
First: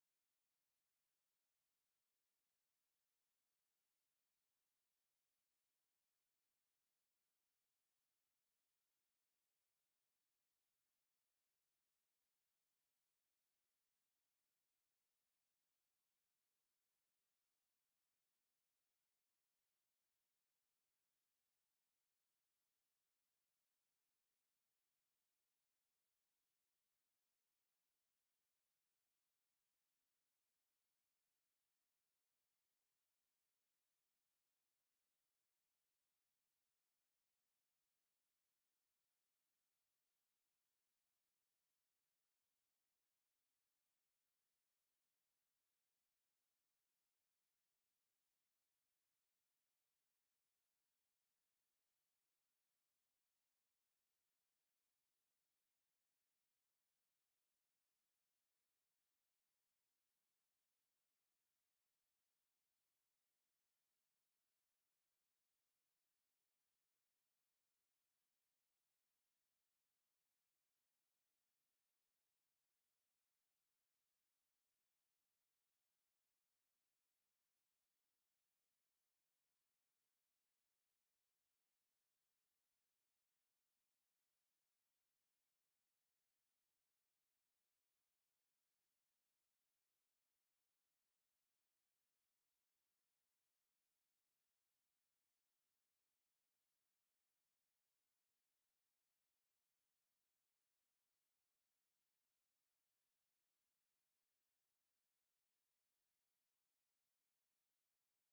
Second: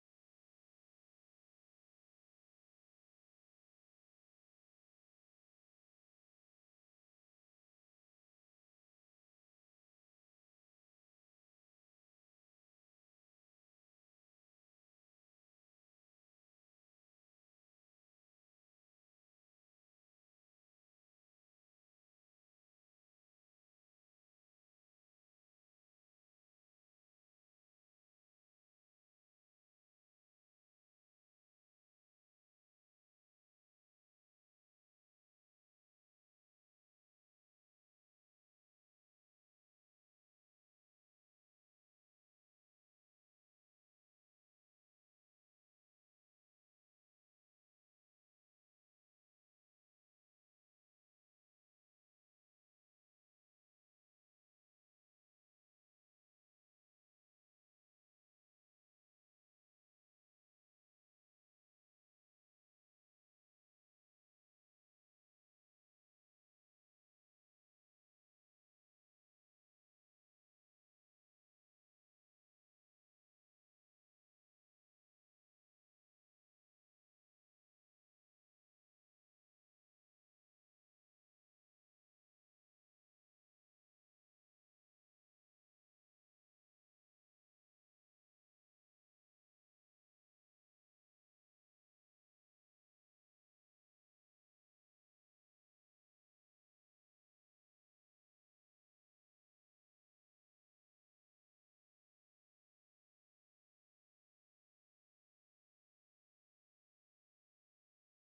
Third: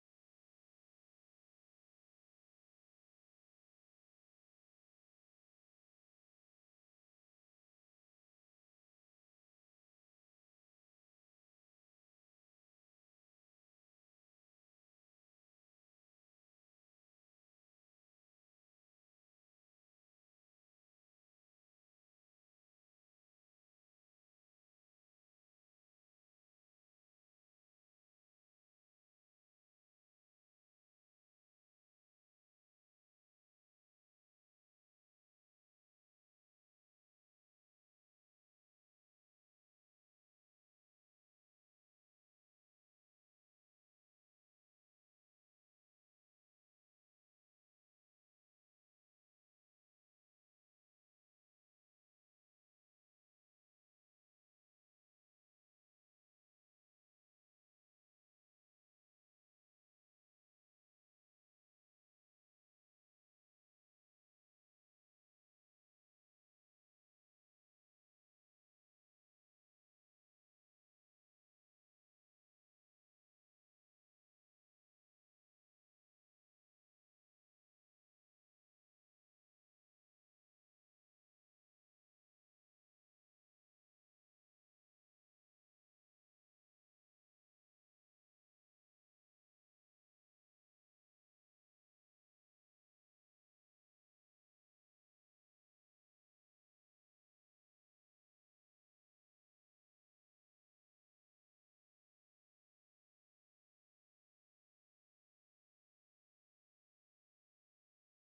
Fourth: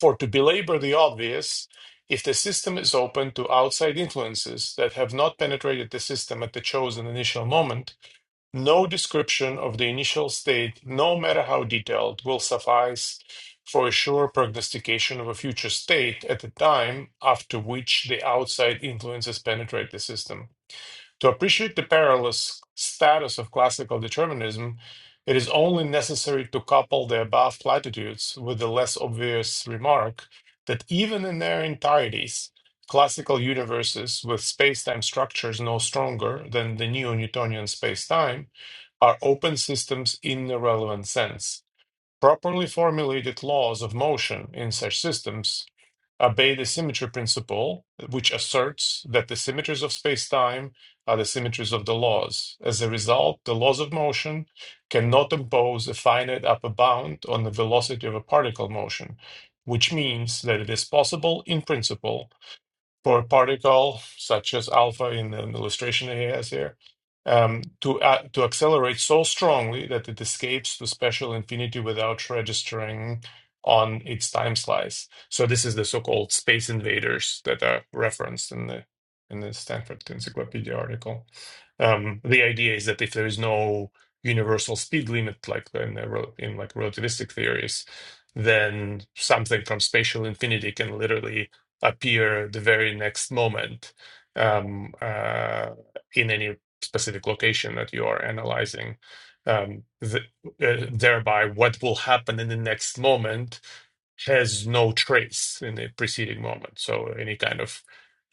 [SPEAKER 3] For to belabor the obvious, if the system is open to outside influences that have not penetrated the system at the chosen initial moment, no description of the initial state, no matter how detailed, will suffice for a sure prognostication of a future state at the time after which the outside influences penetrate the system. To appreciate the perilous status of classical determinism, it is only necessary to couple the above platitudes with the less obvious remark that even in their entireties, classical universes with space-time structures no stronger than the neo Newtonian time are open systems in the relevant sense. Properly formulated laws of motion in such systems obey the symmetry principle, which asserts that the symmetries of space-time are the symmetries of the laws. As a result, the laws of motion cannot impose a finite upper bound on the velocity of a particle motion, which means that it is possible, in principle, for a particle such as alpha in an illustration he has here um, to a- to accelerate so strongly that it escapes to special infinity without registering on its time slice. So this is the so-called space invaders that are referenced in the in the Stanford Encyclopedia article. Um, the idea is that if there is no universal speed limit, like in, the, rel- in like relativistic theories, then something from spatial infinity can literally appear the very next moment um, uh, in any specific location that you are analyzing. Um, th- uh, thereby, what will happen in the next moment has no trace in the preceding moment. So, any kind of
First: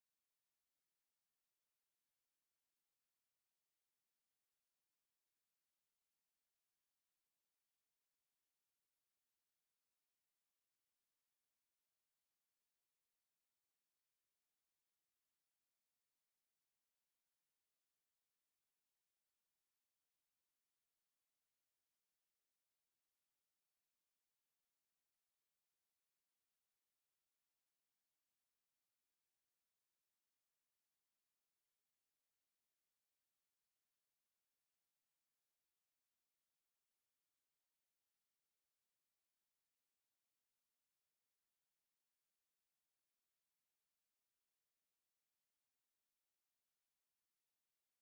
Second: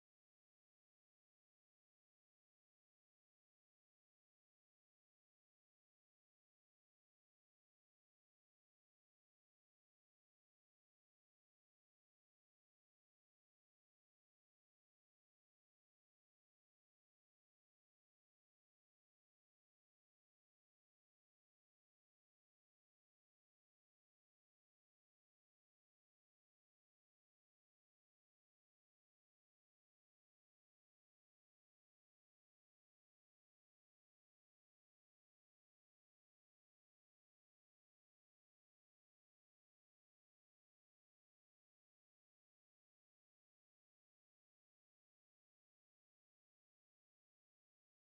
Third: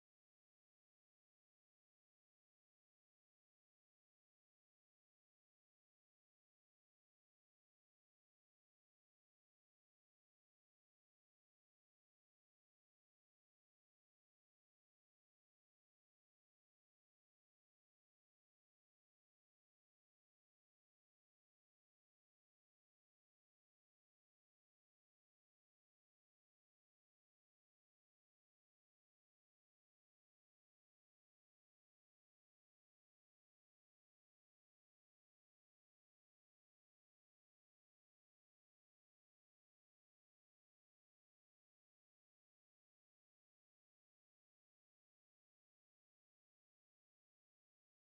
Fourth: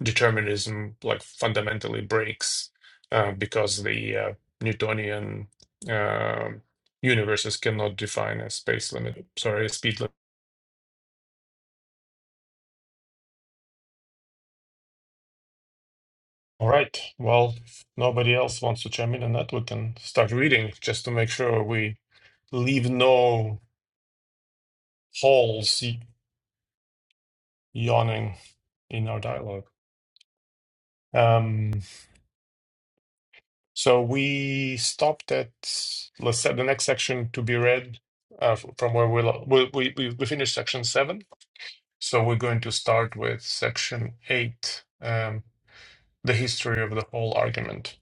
[SPEAKER 3] determinism like fundamentally breaks uh, because the uh, Newtonian um universes cannot define a space limit, sorry, a speed All right. Well, if nobody else wants to chime in on that, we can start reading just to make sure we leave no holes y- yawning in our dialogue. Um, so we stopped at, let's say, the next section to be read uh, f- from where we, lo- we, we, we we finished section seven. So we're going to start with section eight, um, the history of the whole argument.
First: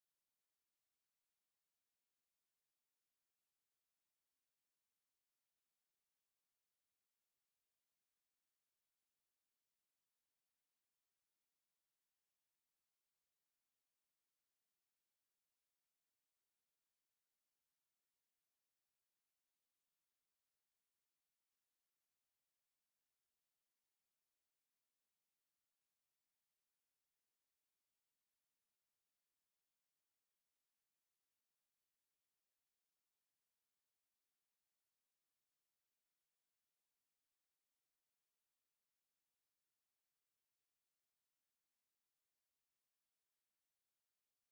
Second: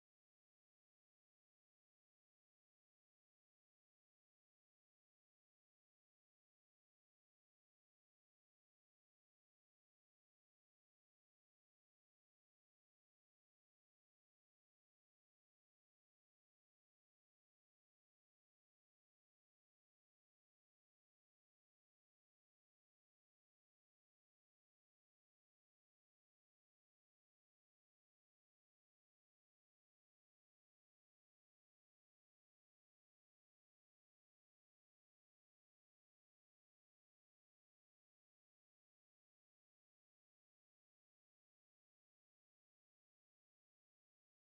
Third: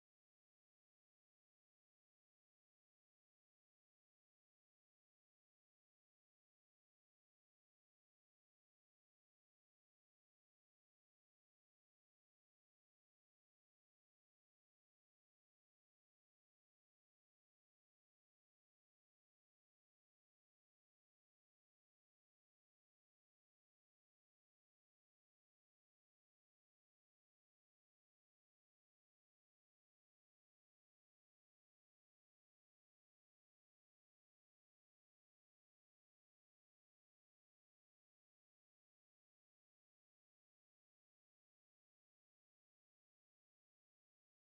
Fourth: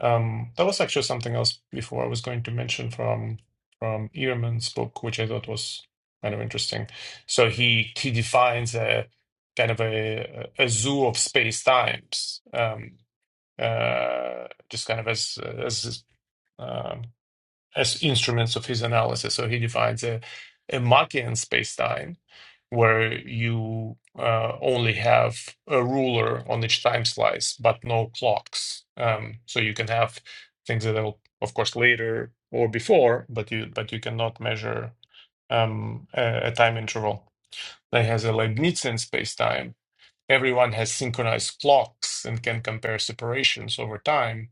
[SPEAKER 3] Um, that was actually something else before I was going to mention from from Ehrman's book, which I thought was kind of interesting. So he he defines a kind of a a zoo of space times, um, uh, just kind of as as um, as instruments of his analysis. So he defines a, a Machian spacetime where you uh, only have a ruler on each time slice, but no clocks. Um, so you can have things that are, of course, later or before, but you but you cannot measure um, a, a time interval. That has a Leibnizian spacetime. Everyone has synchronized clocks and can compare separations over time,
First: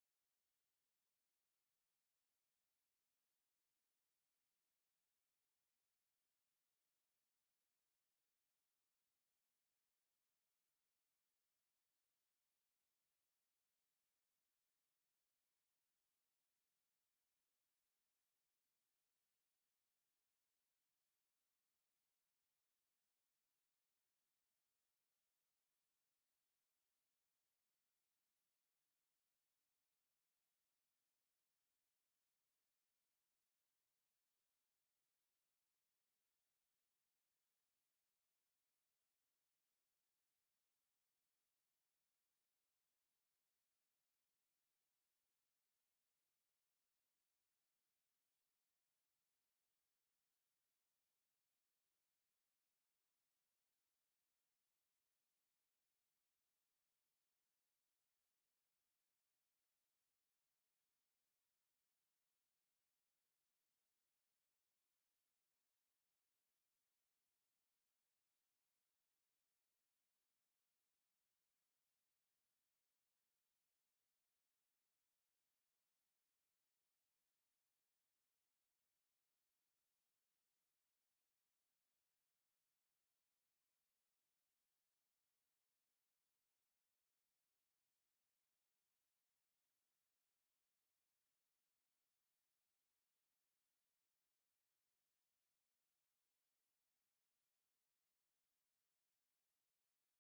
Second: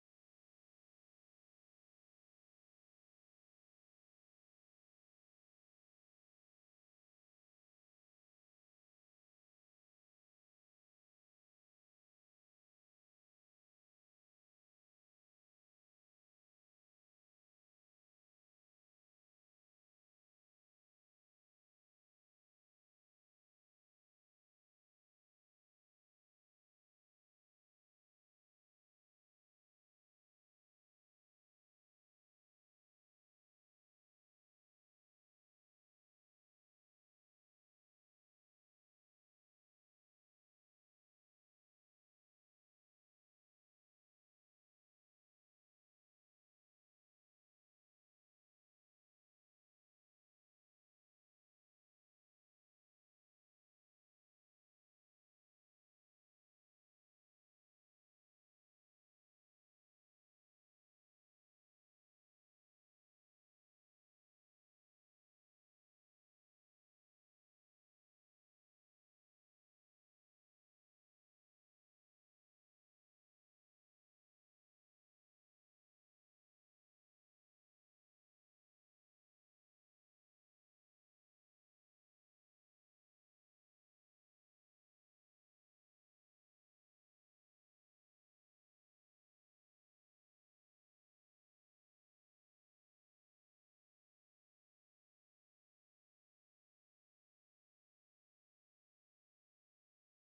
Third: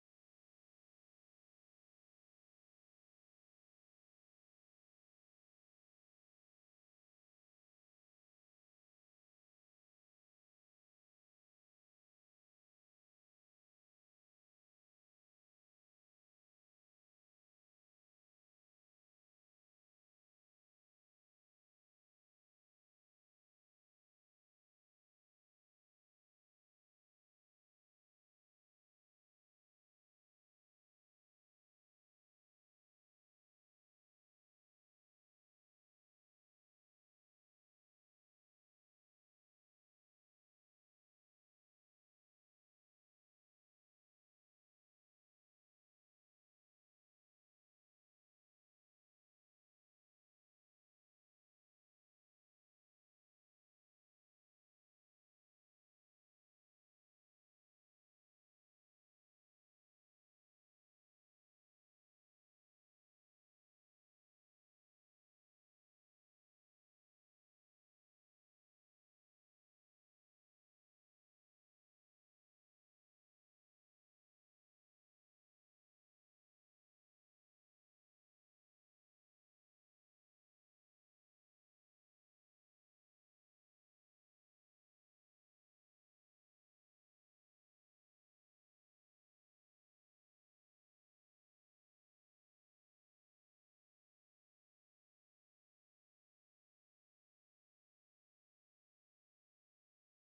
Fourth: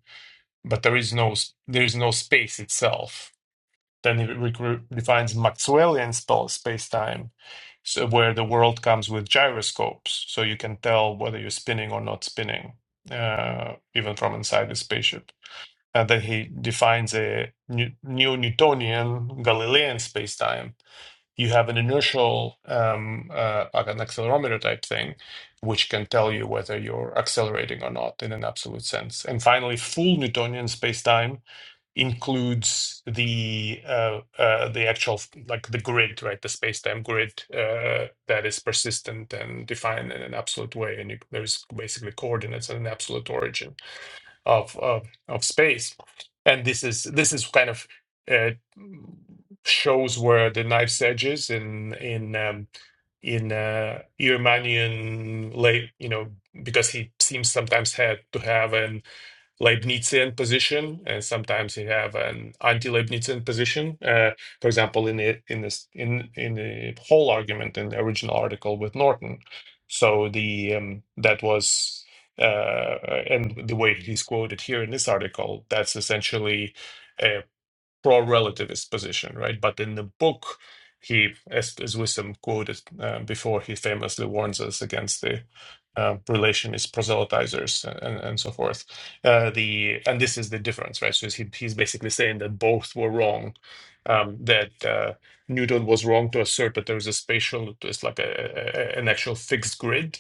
[SPEAKER 3] but there is no there is no space itself then he defines Maxwellian spell spacetime, so where the world comes with gyroscopes, so you can tell whether you're spinning or not spinning, uh, even from inside the spaceship. And then he defines a new Newtonian Galilean spacetime. You have an inertial, um, uh, like an accelerometer type thing, which can tell you whether you're accelerating or not in an absolute sense. And finally, full Newtonian spacetime includes the uh, uh, the actual like the grid, right? The space-time grid uh, that is persistent and defined in an absolute way, and you, there's basically coordinates and an absolute origin of of, of space. And this is this is kind of uh, shows where the knife's edge is in in um, in uh, Irmanian late, you know, because he seems sometimes had to have an Leibnizian position, and sometimes you have an anti-Leibnizian position. Uh, for example, in the in this in in the whole argument in the original article with Norton, so the um, that was uh, and the way he's quoted here in this article, that's essentially. uh, pro relativist position, right? But in the book, he, as, as Wisdom quoted uh, before, he famously warns us against the uh, relationist proselytizers uh, and, and so forth. Uh, the and this is the difference, right? So he, he's basically saying that both were wrong. Um, that uh, Newton was wrong to assert that there is a spatial, it's like a, a, an actual fixed grid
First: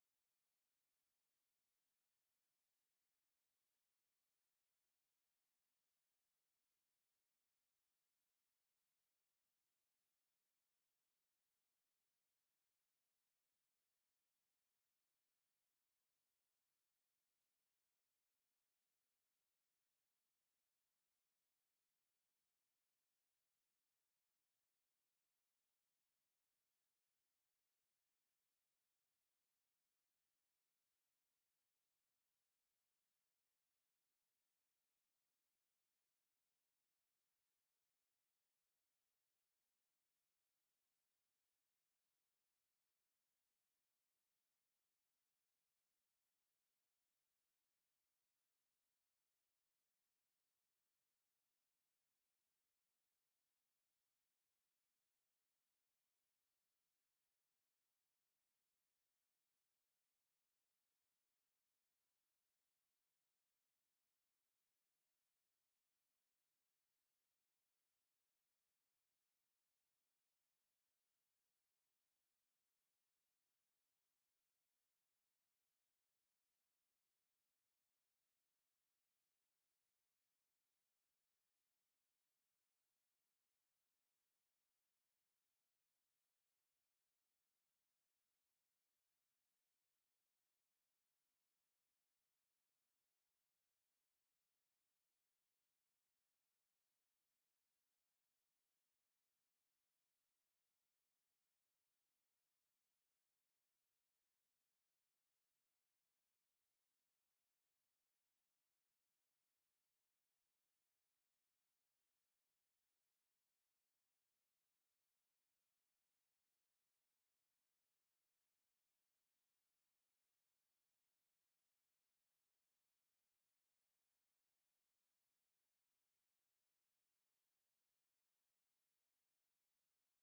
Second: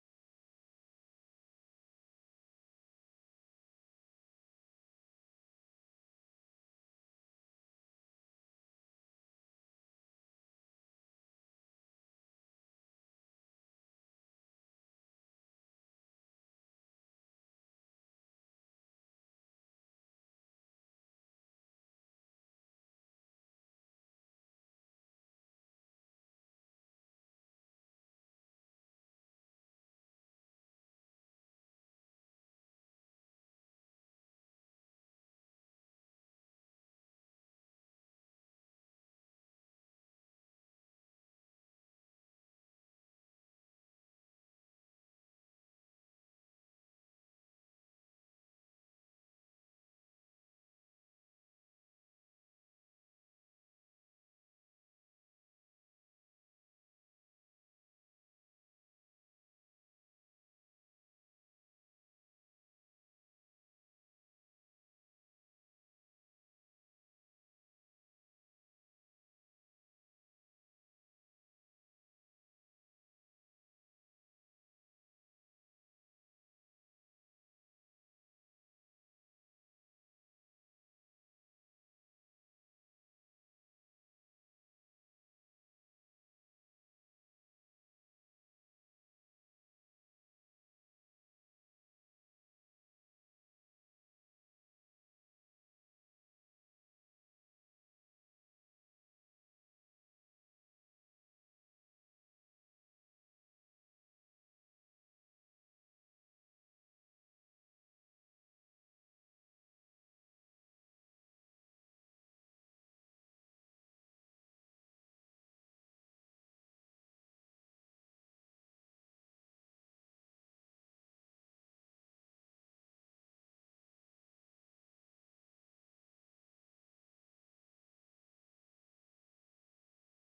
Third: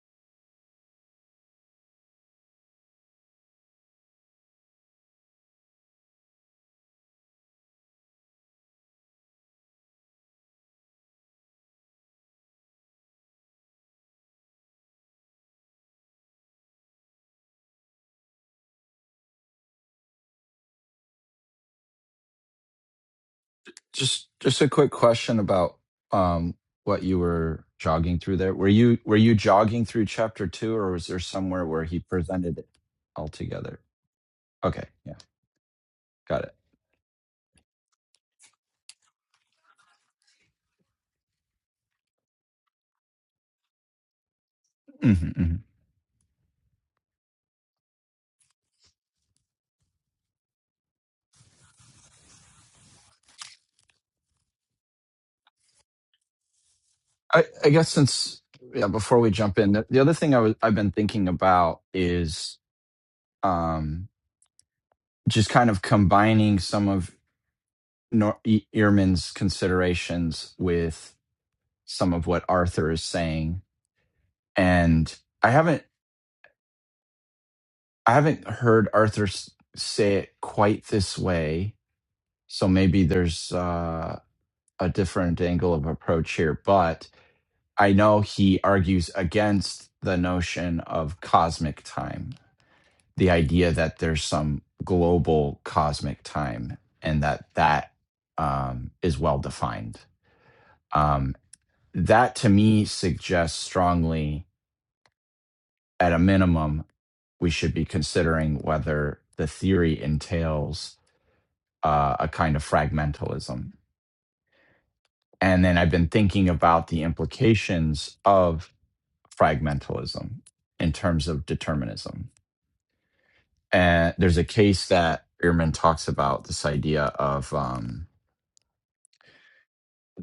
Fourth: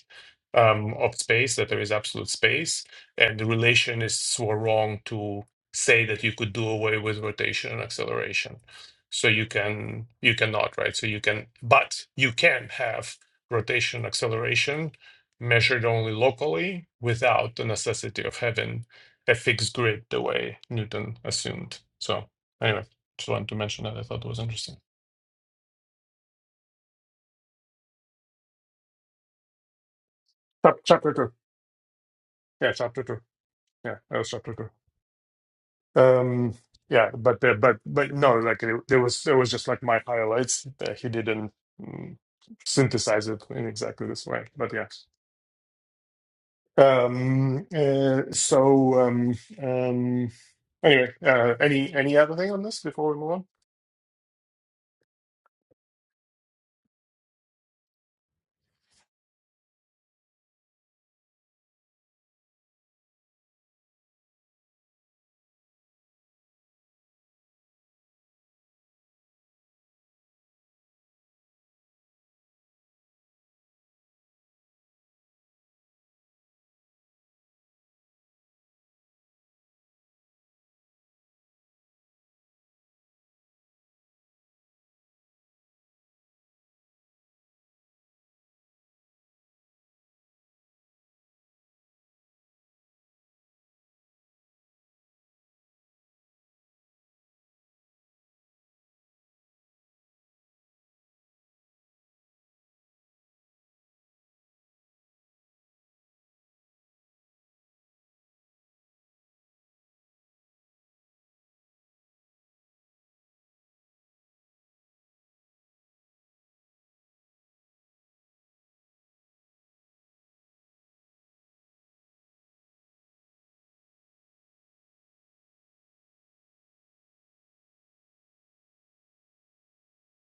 [SPEAKER 3] um, of space, that there is absolute space, and the relationists were wrong to say that you could do away with rotation and acceleration. So you can you cannot, right? So you can, but you can have rotation acceleration measured only locally without the necessity of having a fixed grid the way Newton assumed. So anyway, just wanted to mention that. I thought
[SPEAKER 4] Just
[SPEAKER 3] it was
[SPEAKER 4] just a
[SPEAKER 3] interesting.
[SPEAKER 4] quick question about um what you were jogging through there. Were you were you jogging through chapter 2
[SPEAKER 3] Chap-
[SPEAKER 4] or was
[SPEAKER 3] Chapter
[SPEAKER 4] there
[SPEAKER 3] two.
[SPEAKER 4] somewhere where he presented it
[SPEAKER 3] Yeah, chapter two.
[SPEAKER 4] altogether?
[SPEAKER 3] Yeah, that was chapter two.
[SPEAKER 4] Okay, yeah. Got
[SPEAKER 3] Um,
[SPEAKER 4] it.
[SPEAKER 3] yeah, but uh, but but no, like it, there was there was just like my highlights. Uh, he didn't mm, synthesize it in exactly this way, but yeah.
[SPEAKER 4] Mhm, mhm.
[SPEAKER 3] Um, uh, so um, um, anyway, uh, any any other thing on this before we move
[SPEAKER 4] I, I guess since yeah, before we jump in, the, the other thing I was I've been thinking about is um, just kind of combining some of Nor- E- Ehrman's considerations with some of what Arthur is saying, and I haven't I haven't heard Arthur s- say it quite this way, so maybe there's uh, a different angle of approach here, but I know he argues against the notion of cosmic time the idea that there's some global cosmic time and that that um, is well defined. Um, that to me suggests strongly, at a minimum, we should be considering whether the theory entails uh, a kind of fragmentalism. And then I've been thinking about the implications of fragmentalism in terms of determinism. And there's a case that Ehrman talks about this idea of um,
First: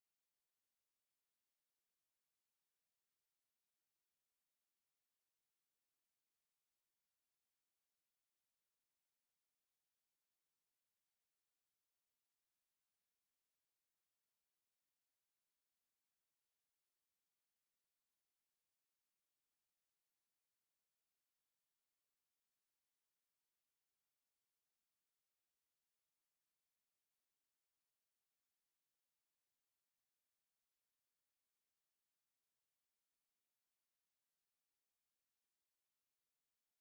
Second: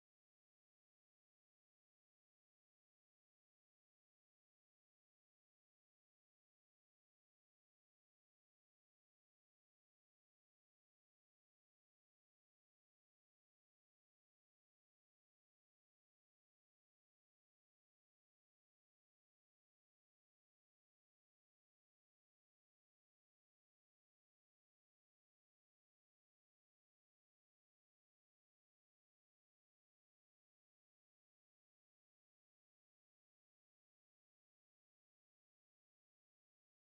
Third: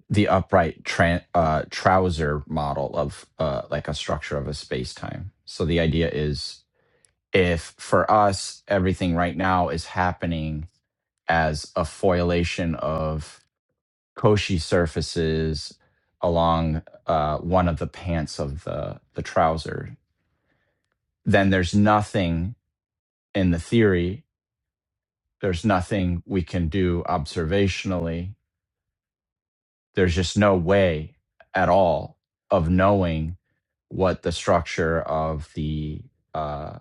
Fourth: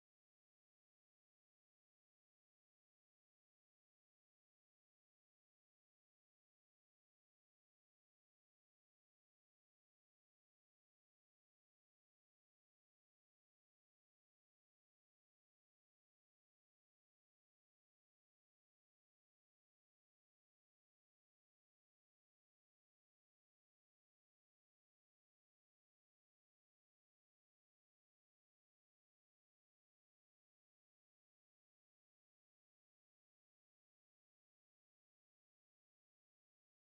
[SPEAKER 4] the upright tran uh, trouser model of uh, like a structure of a space time. So the idea is if for us, everything right now is happening as a foilation of Cauchy surfaces along uh, one of the pants of the, the trouser, then there's nothing in the theory, there's nothing we can do observationally there's just no way at all of knowing what the structure of the uh,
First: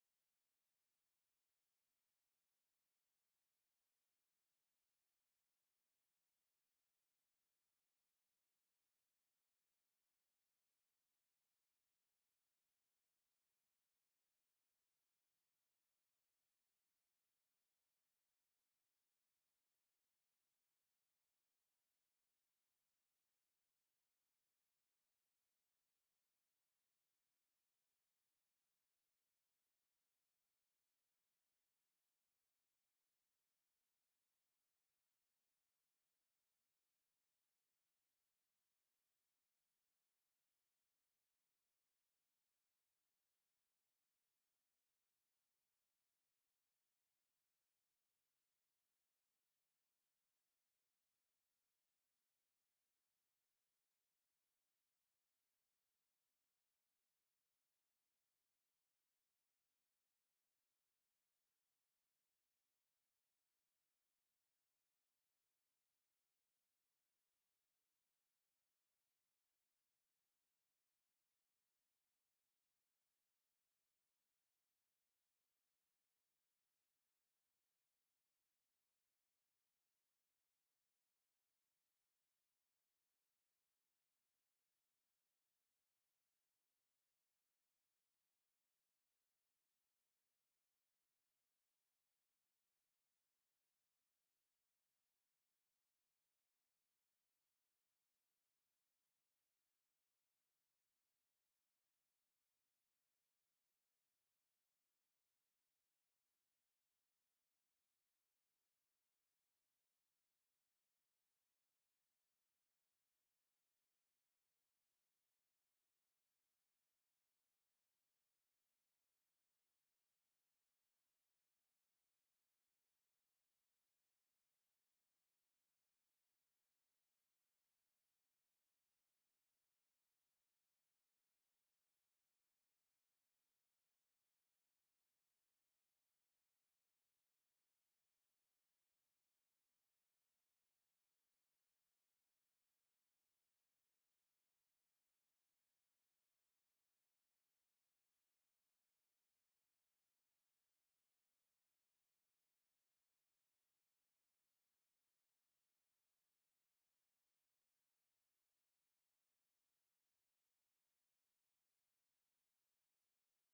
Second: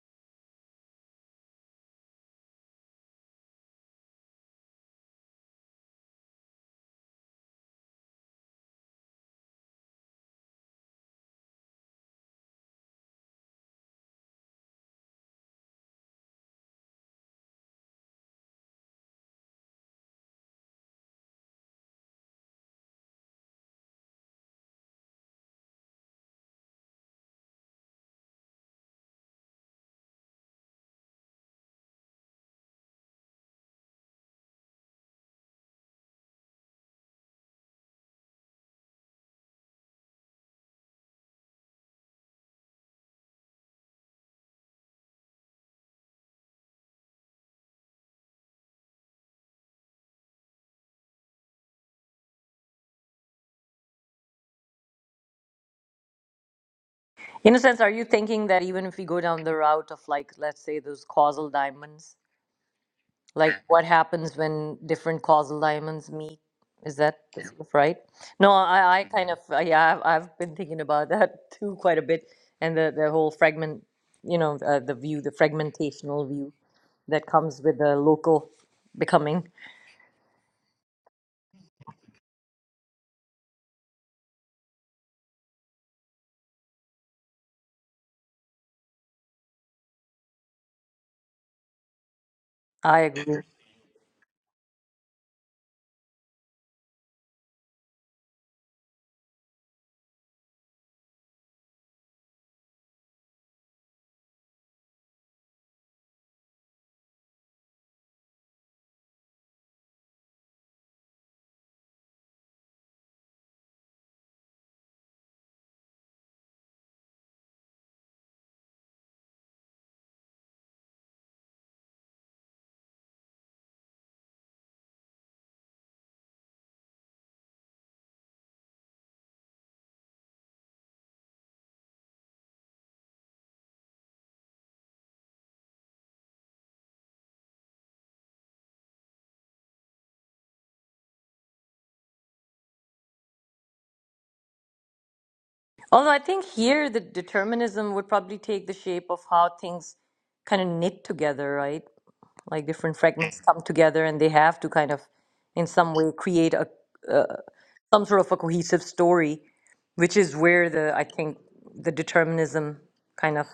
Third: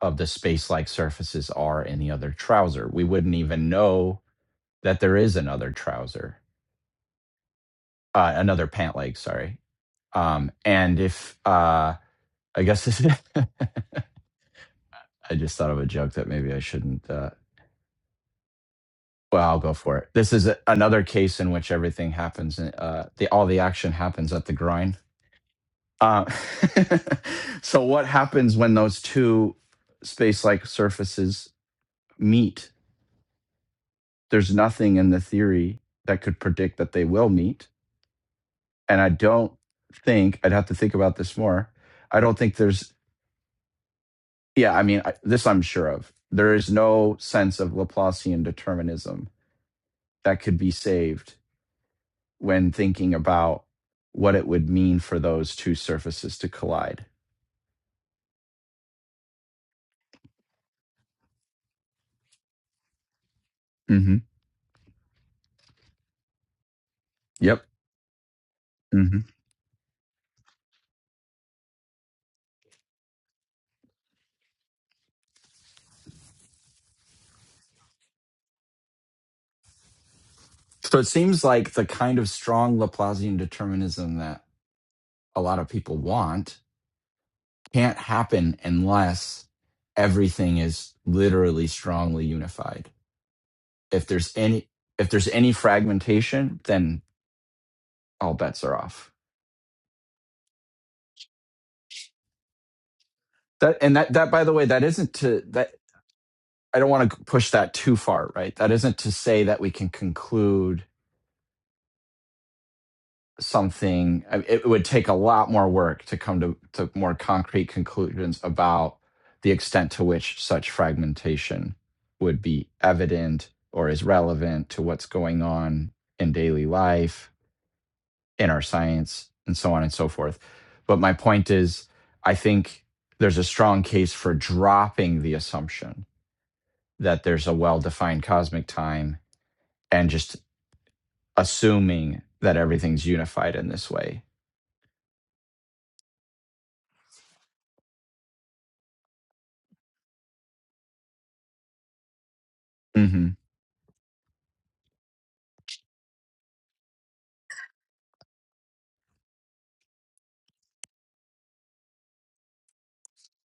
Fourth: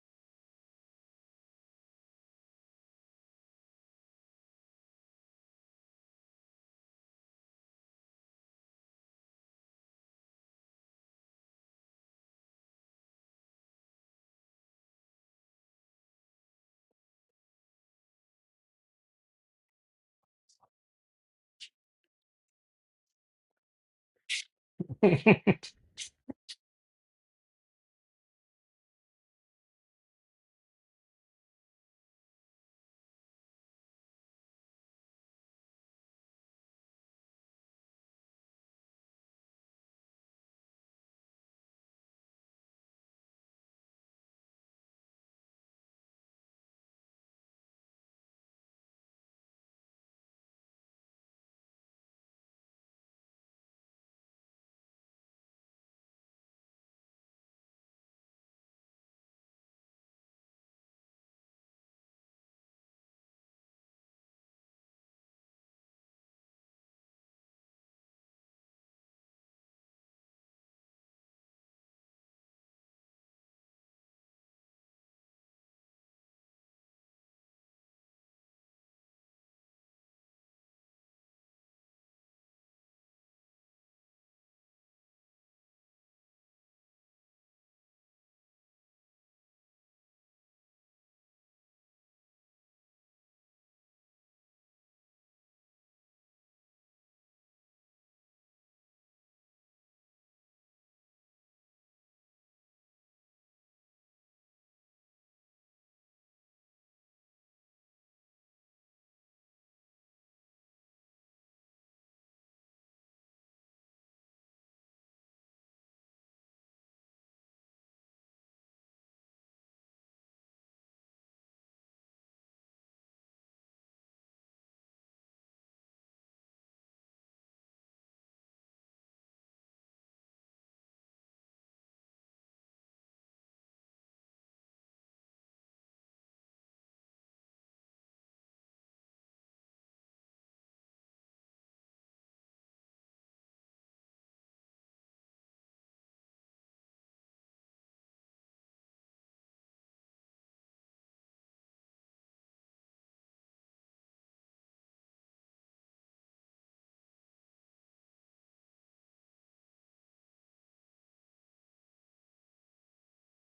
[SPEAKER 4] of the space-like surfaces are in the other trouser. We wouldn't even know that there is another trouser, uh, another pant leg. Sorry. Um, and if uh, I guess this is, <laughs> I just thought of a joke that maybe I shouldn't. Uh, well, I'll go for it. This is a, another case in which everything happens. In, uh, the all the action happens at the groin
[SPEAKER 3] on? <laughs>
[SPEAKER 4] Uh, <laughs> so what happens when those two space-like surfaces meet? There's nothing in the theory that could predict that they will meet, and I don't think I'd have to think about this more. I don't think there's yeah, I mean I, this I'm sure of. There is no sense of Laplacian determinism that could be saved when thinking about what it would mean for those two surfaces to collide.
[SPEAKER 2] In a sense, are you thinking that even if we go down the route of like, let's say those causal diamonds, like what
[SPEAKER 4] Mhm.
[SPEAKER 2] happens when different causal diamonds meet? Is that is Yeah. sort
[SPEAKER 4] Yep.
[SPEAKER 2] right? No, I, I
[SPEAKER 4] Mm-hmm.
[SPEAKER 2] kind of uh, yeah, I've, I've been thinking about <laughs> that too quite a bit, and the the whole fragment, you know, uh, the view, the fragmentational view that comes with the local becoming.
[SPEAKER 4] So it seems like the kind of strong Laplacian determinism that a lot of people want can't happen unless everything is literally strongly unified.
[SPEAKER 2] I agree.
[SPEAKER 4] If there's any if there's any fragmentation, then all bets are off. That and that that by the way, that isn't to that I don't want to push that too far, right? That isn't to say that we can conclude something it would take a lot more work to come to, to more concrete conclusions about the extent to which such fragmentation would be evident or is relevant to what's going on in daily life in our science and so on and so forth but my point is i think there's a strong case for dropping the assumption that there's a well-defined cosmic time and just assuming that everything's unified in this way
[SPEAKER 2] Although I think here the determinism would probably take the shape of how things kind of knit together, right? like different
[SPEAKER 4] hmm
[SPEAKER 2] fragments come together and they have to kind of in some way create a uh, some sort of a cohesive story which is where the i think the determinism kind of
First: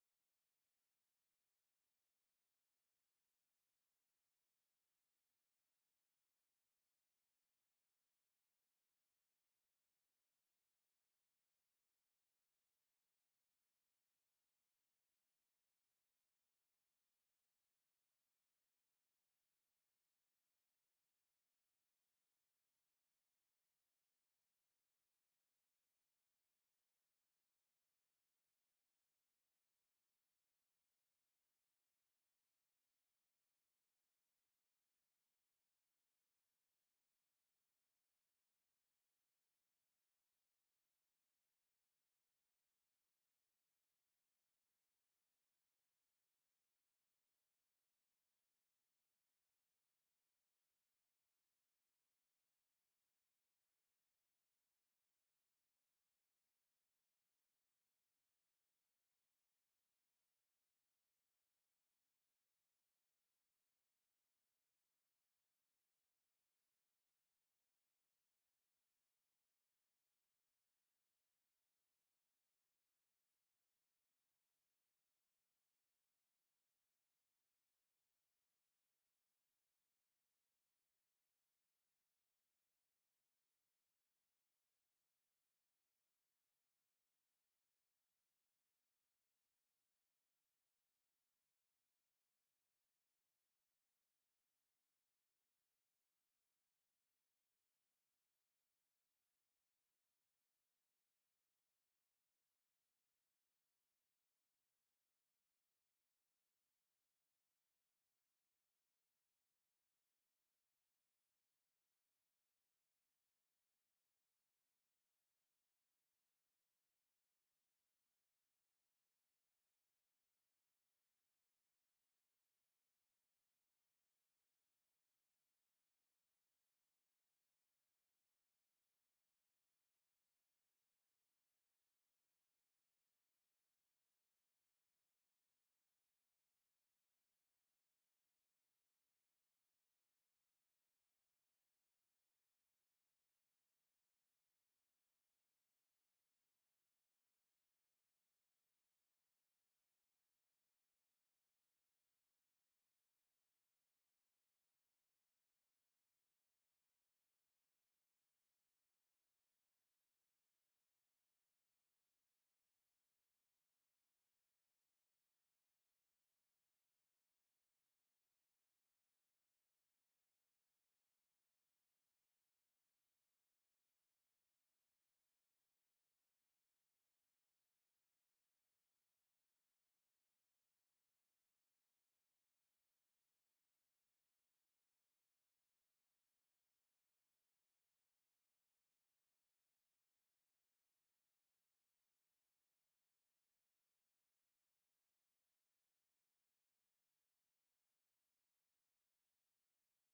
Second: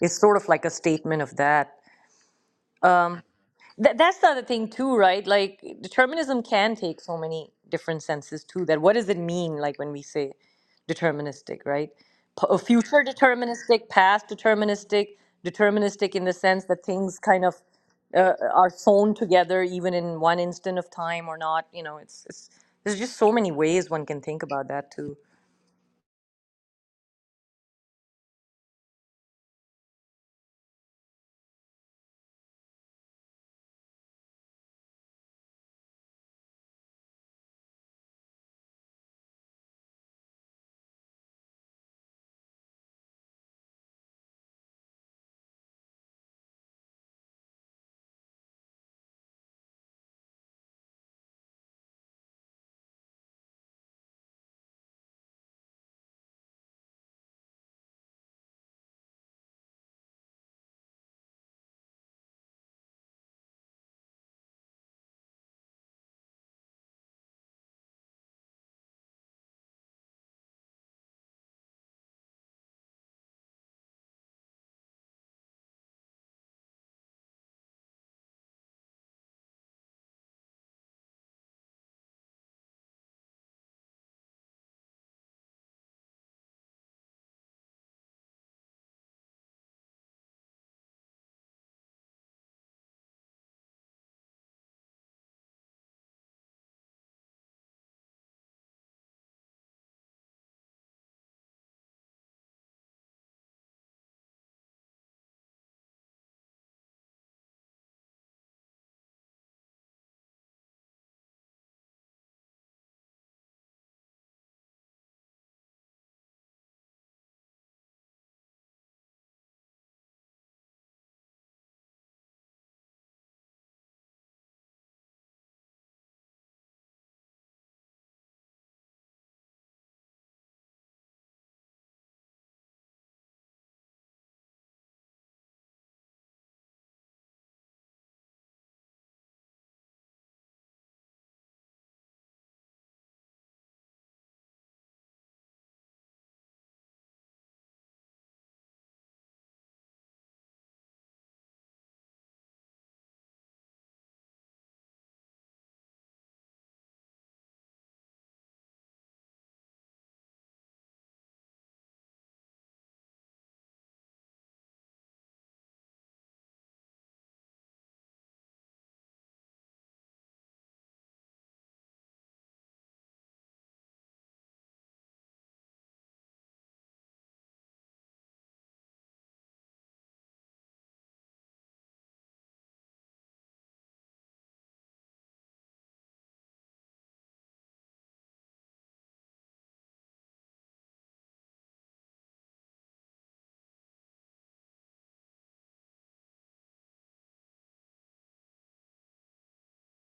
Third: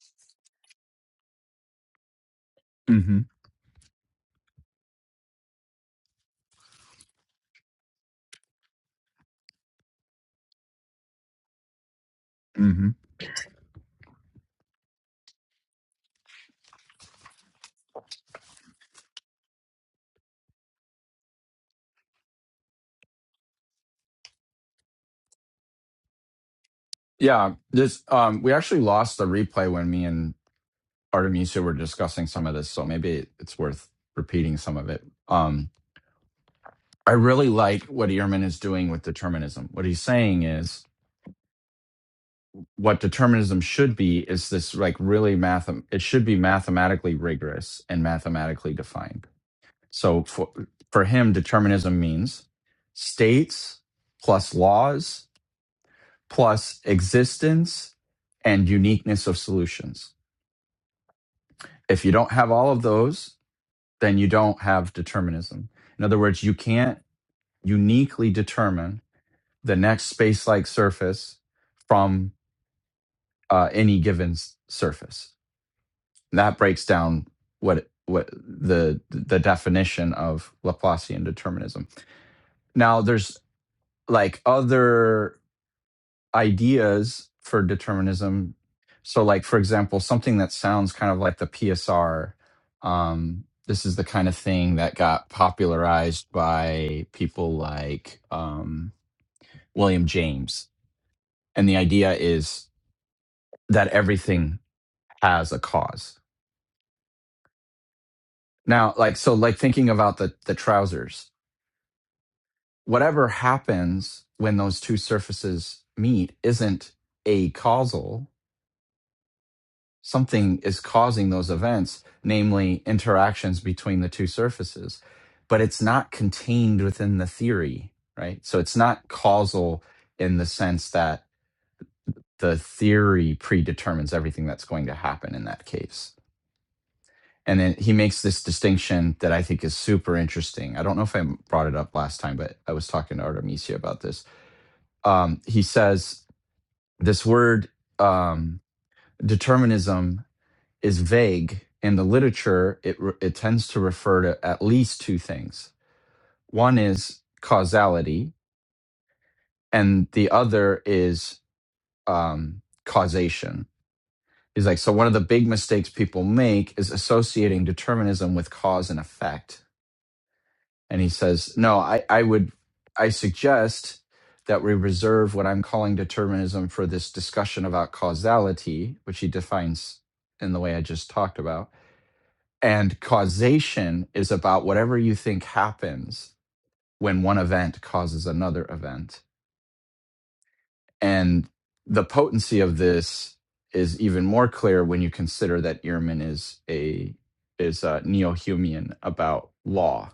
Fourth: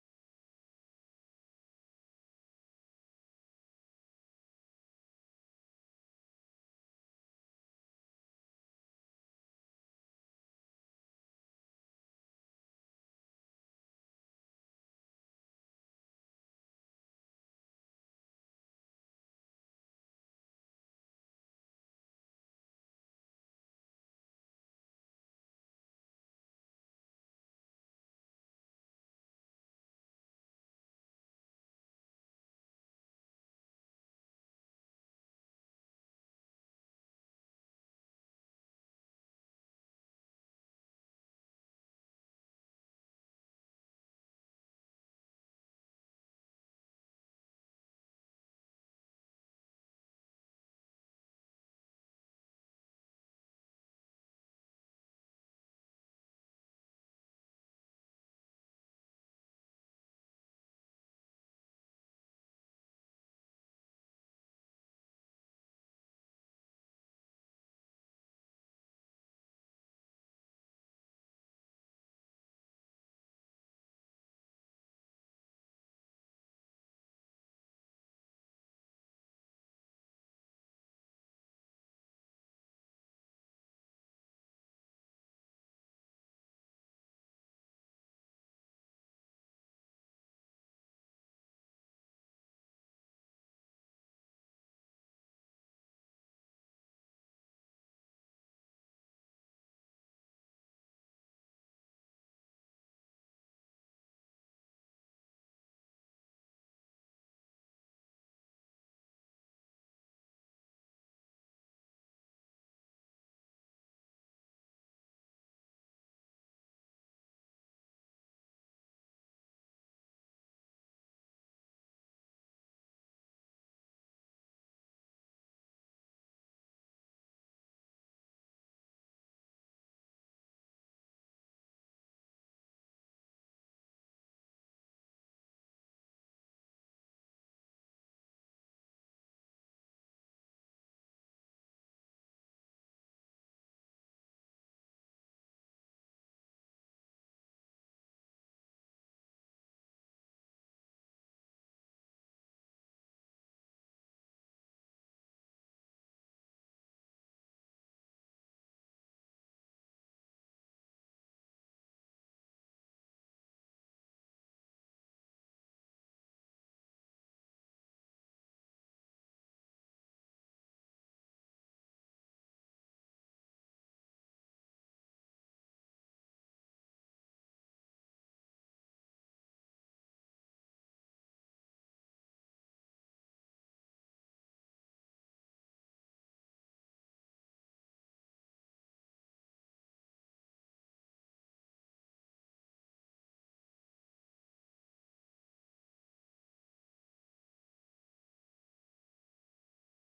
[SPEAKER 2] is sort of like a statement of that Th- that's the other thing too, right? Like determinism can take so many different senses too. That what does it mean, like when we say deterministic, right? P- uh,
[SPEAKER 4] hmm
[SPEAKER 2] future deterministic, past deterministic, deterministic in the sense that things kind of uh, are sewn together, even in one instant of time or not. You know, it's, it's there's just so many ways one can think about that too.
[SPEAKER 4] Yeah, this um, we actually lost the replay when me and Artemisia were discussing some of this, so maybe it's worth repeating some of it. Um, I really like what Ehrman is doing with determinism. What he's saying is what determinism should be is this like really math it should be mathematically rigorous and mathematically defined. So for for him determinism means states plus laws plus existence and uniqueness of solutions If you don't have all of those, then you don't have determinism. In other words, you can't uniquely determine the next space like surface from uh, any given s- surface. And that breaks down what what the the definition of Laplacian determinism. Now there's like other ideas for determinism. So, like for example, something that sounds kind of like the PSR. Um, this is the kind of thing that got popularized by people like um, William James, and the idea is that everything has a cause. Now, like so, like thinking about the the trousers. Whatever happens when those two surfaces meet isn't a causal something is causing those events, namely interactions between the two surfaces, but it's not contained within the theory, right? So it's not causal in the sense that the theory predetermines everything that's going to happen in that case. And then he makes this distinction that I think is super interesting. I don't know if I brought it up last time, but I was talking to Artemisia about this. Um, he says this word um, determinism is vague in the literature it it tends to refer to at least two things one is causality and the other is um causation he's like so one of the big mistakes people make is associating determinism with cause and effect and he says no i i would i suggest that we reserve what i'm calling determinism for this discussion about causality which he defines in the way i just talked about And causation is about whatever you think happens when one event causes another event. And the potency of this is even more clear when you consider that Ehrman is a is a neo-Humean about law.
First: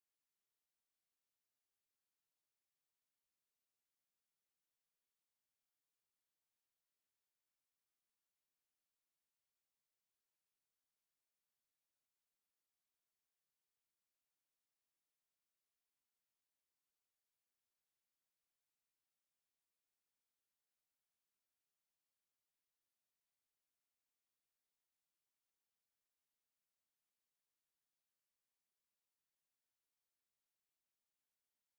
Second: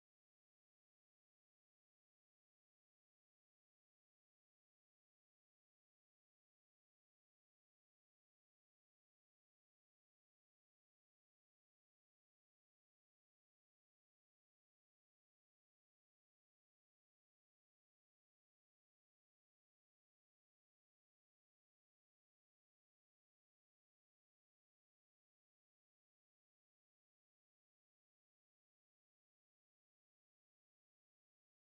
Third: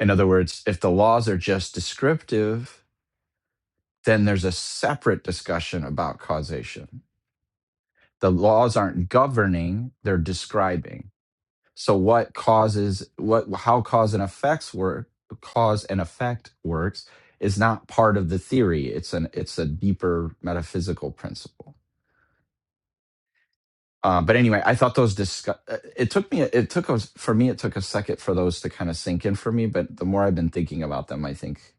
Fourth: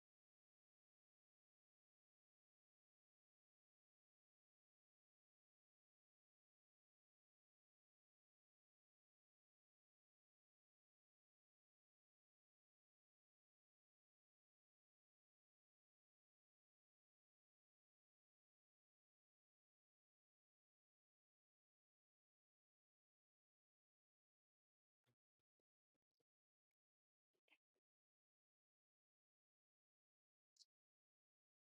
[SPEAKER 4] In other words, if the laws are just descriptive, then there's a separate discussion about causation. The laws aren't governing, they're describing So what causes what how cause and effects work cause and effect works is not part of the theory. It's an it's a deeper metaphysical principle. Uh, but anyway, I thought those discuss. It took me. It took us for me. It took a second for those to kind of sink in for me. But the more I've been thinking about them, I think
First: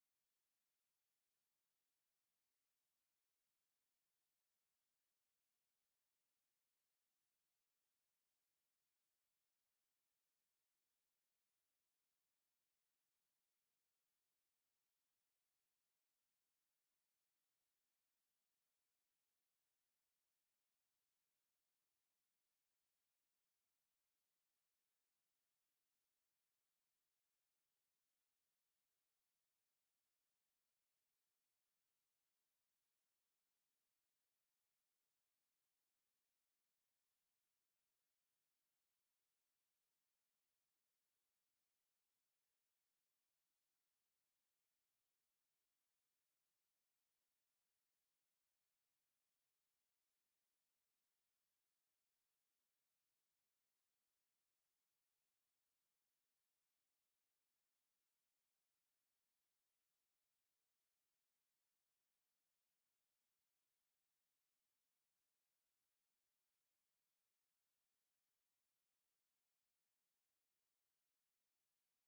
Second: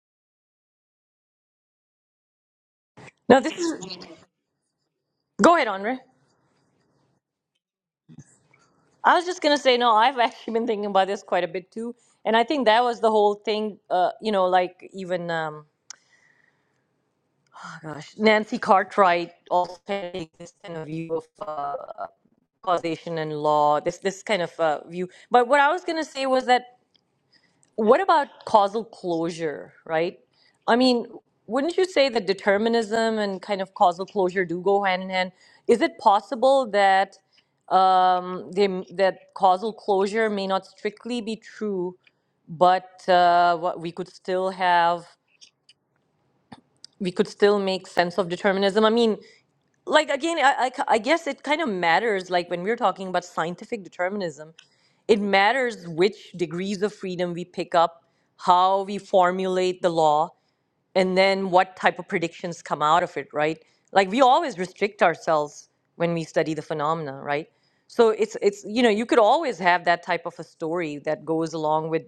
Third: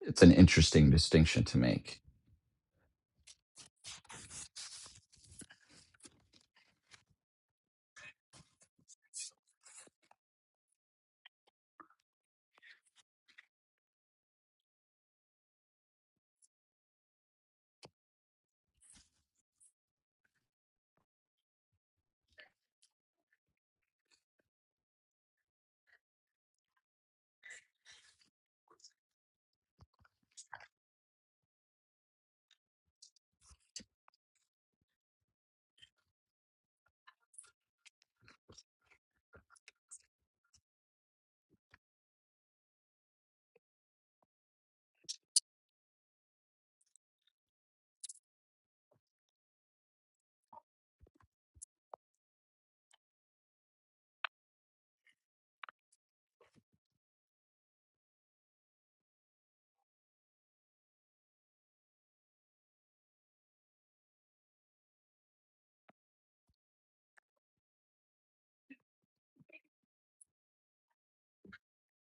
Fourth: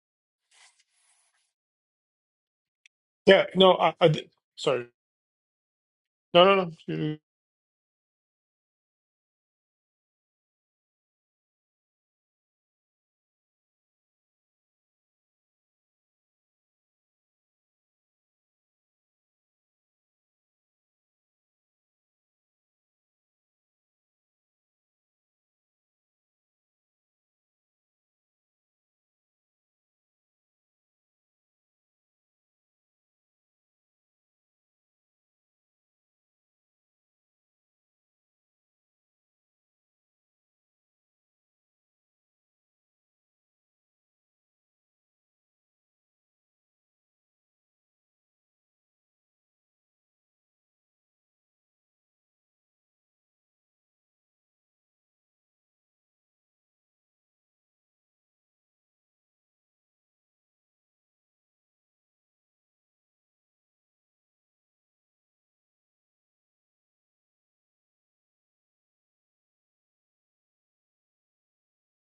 [SPEAKER 4] it's an interesting distinction to make.
[SPEAKER 2] Now,
[SPEAKER 3] Yeah,
[SPEAKER 2] this
[SPEAKER 3] no, I,
[SPEAKER 2] is
[SPEAKER 3] I d- sorry.
[SPEAKER 2] go ahead, Andre.
[SPEAKER 3] No, no, no. you-
[SPEAKER 2] I was just gonna say, no, I've <laughs> actually been thinking about this quite a bit too, and I think that was the whole thing. Uh, you know, like even um, oh gosh, Nancy Cartwright also had this kind of view of uh, causation and law. This this kind of uh, view. But what I was gonna say was that What about causal closure, right? I mean, wouldn't you say that determinism and kind of causal closure do go hand in hand? Is it possible that um, they, that causal closure may not strictly be true, but uh, what we could still have, we could still make sense of determinism? I mean, like again I, I c- I guess it kind of matters like when we're talking about scientific determinism it matters which degrees of freedom we pick up how we formulate the law and then what type of predictions come out of it right like we always restrict ourselves when we study the phenomena right so it's it's you know you could always have that type of a story that goes along with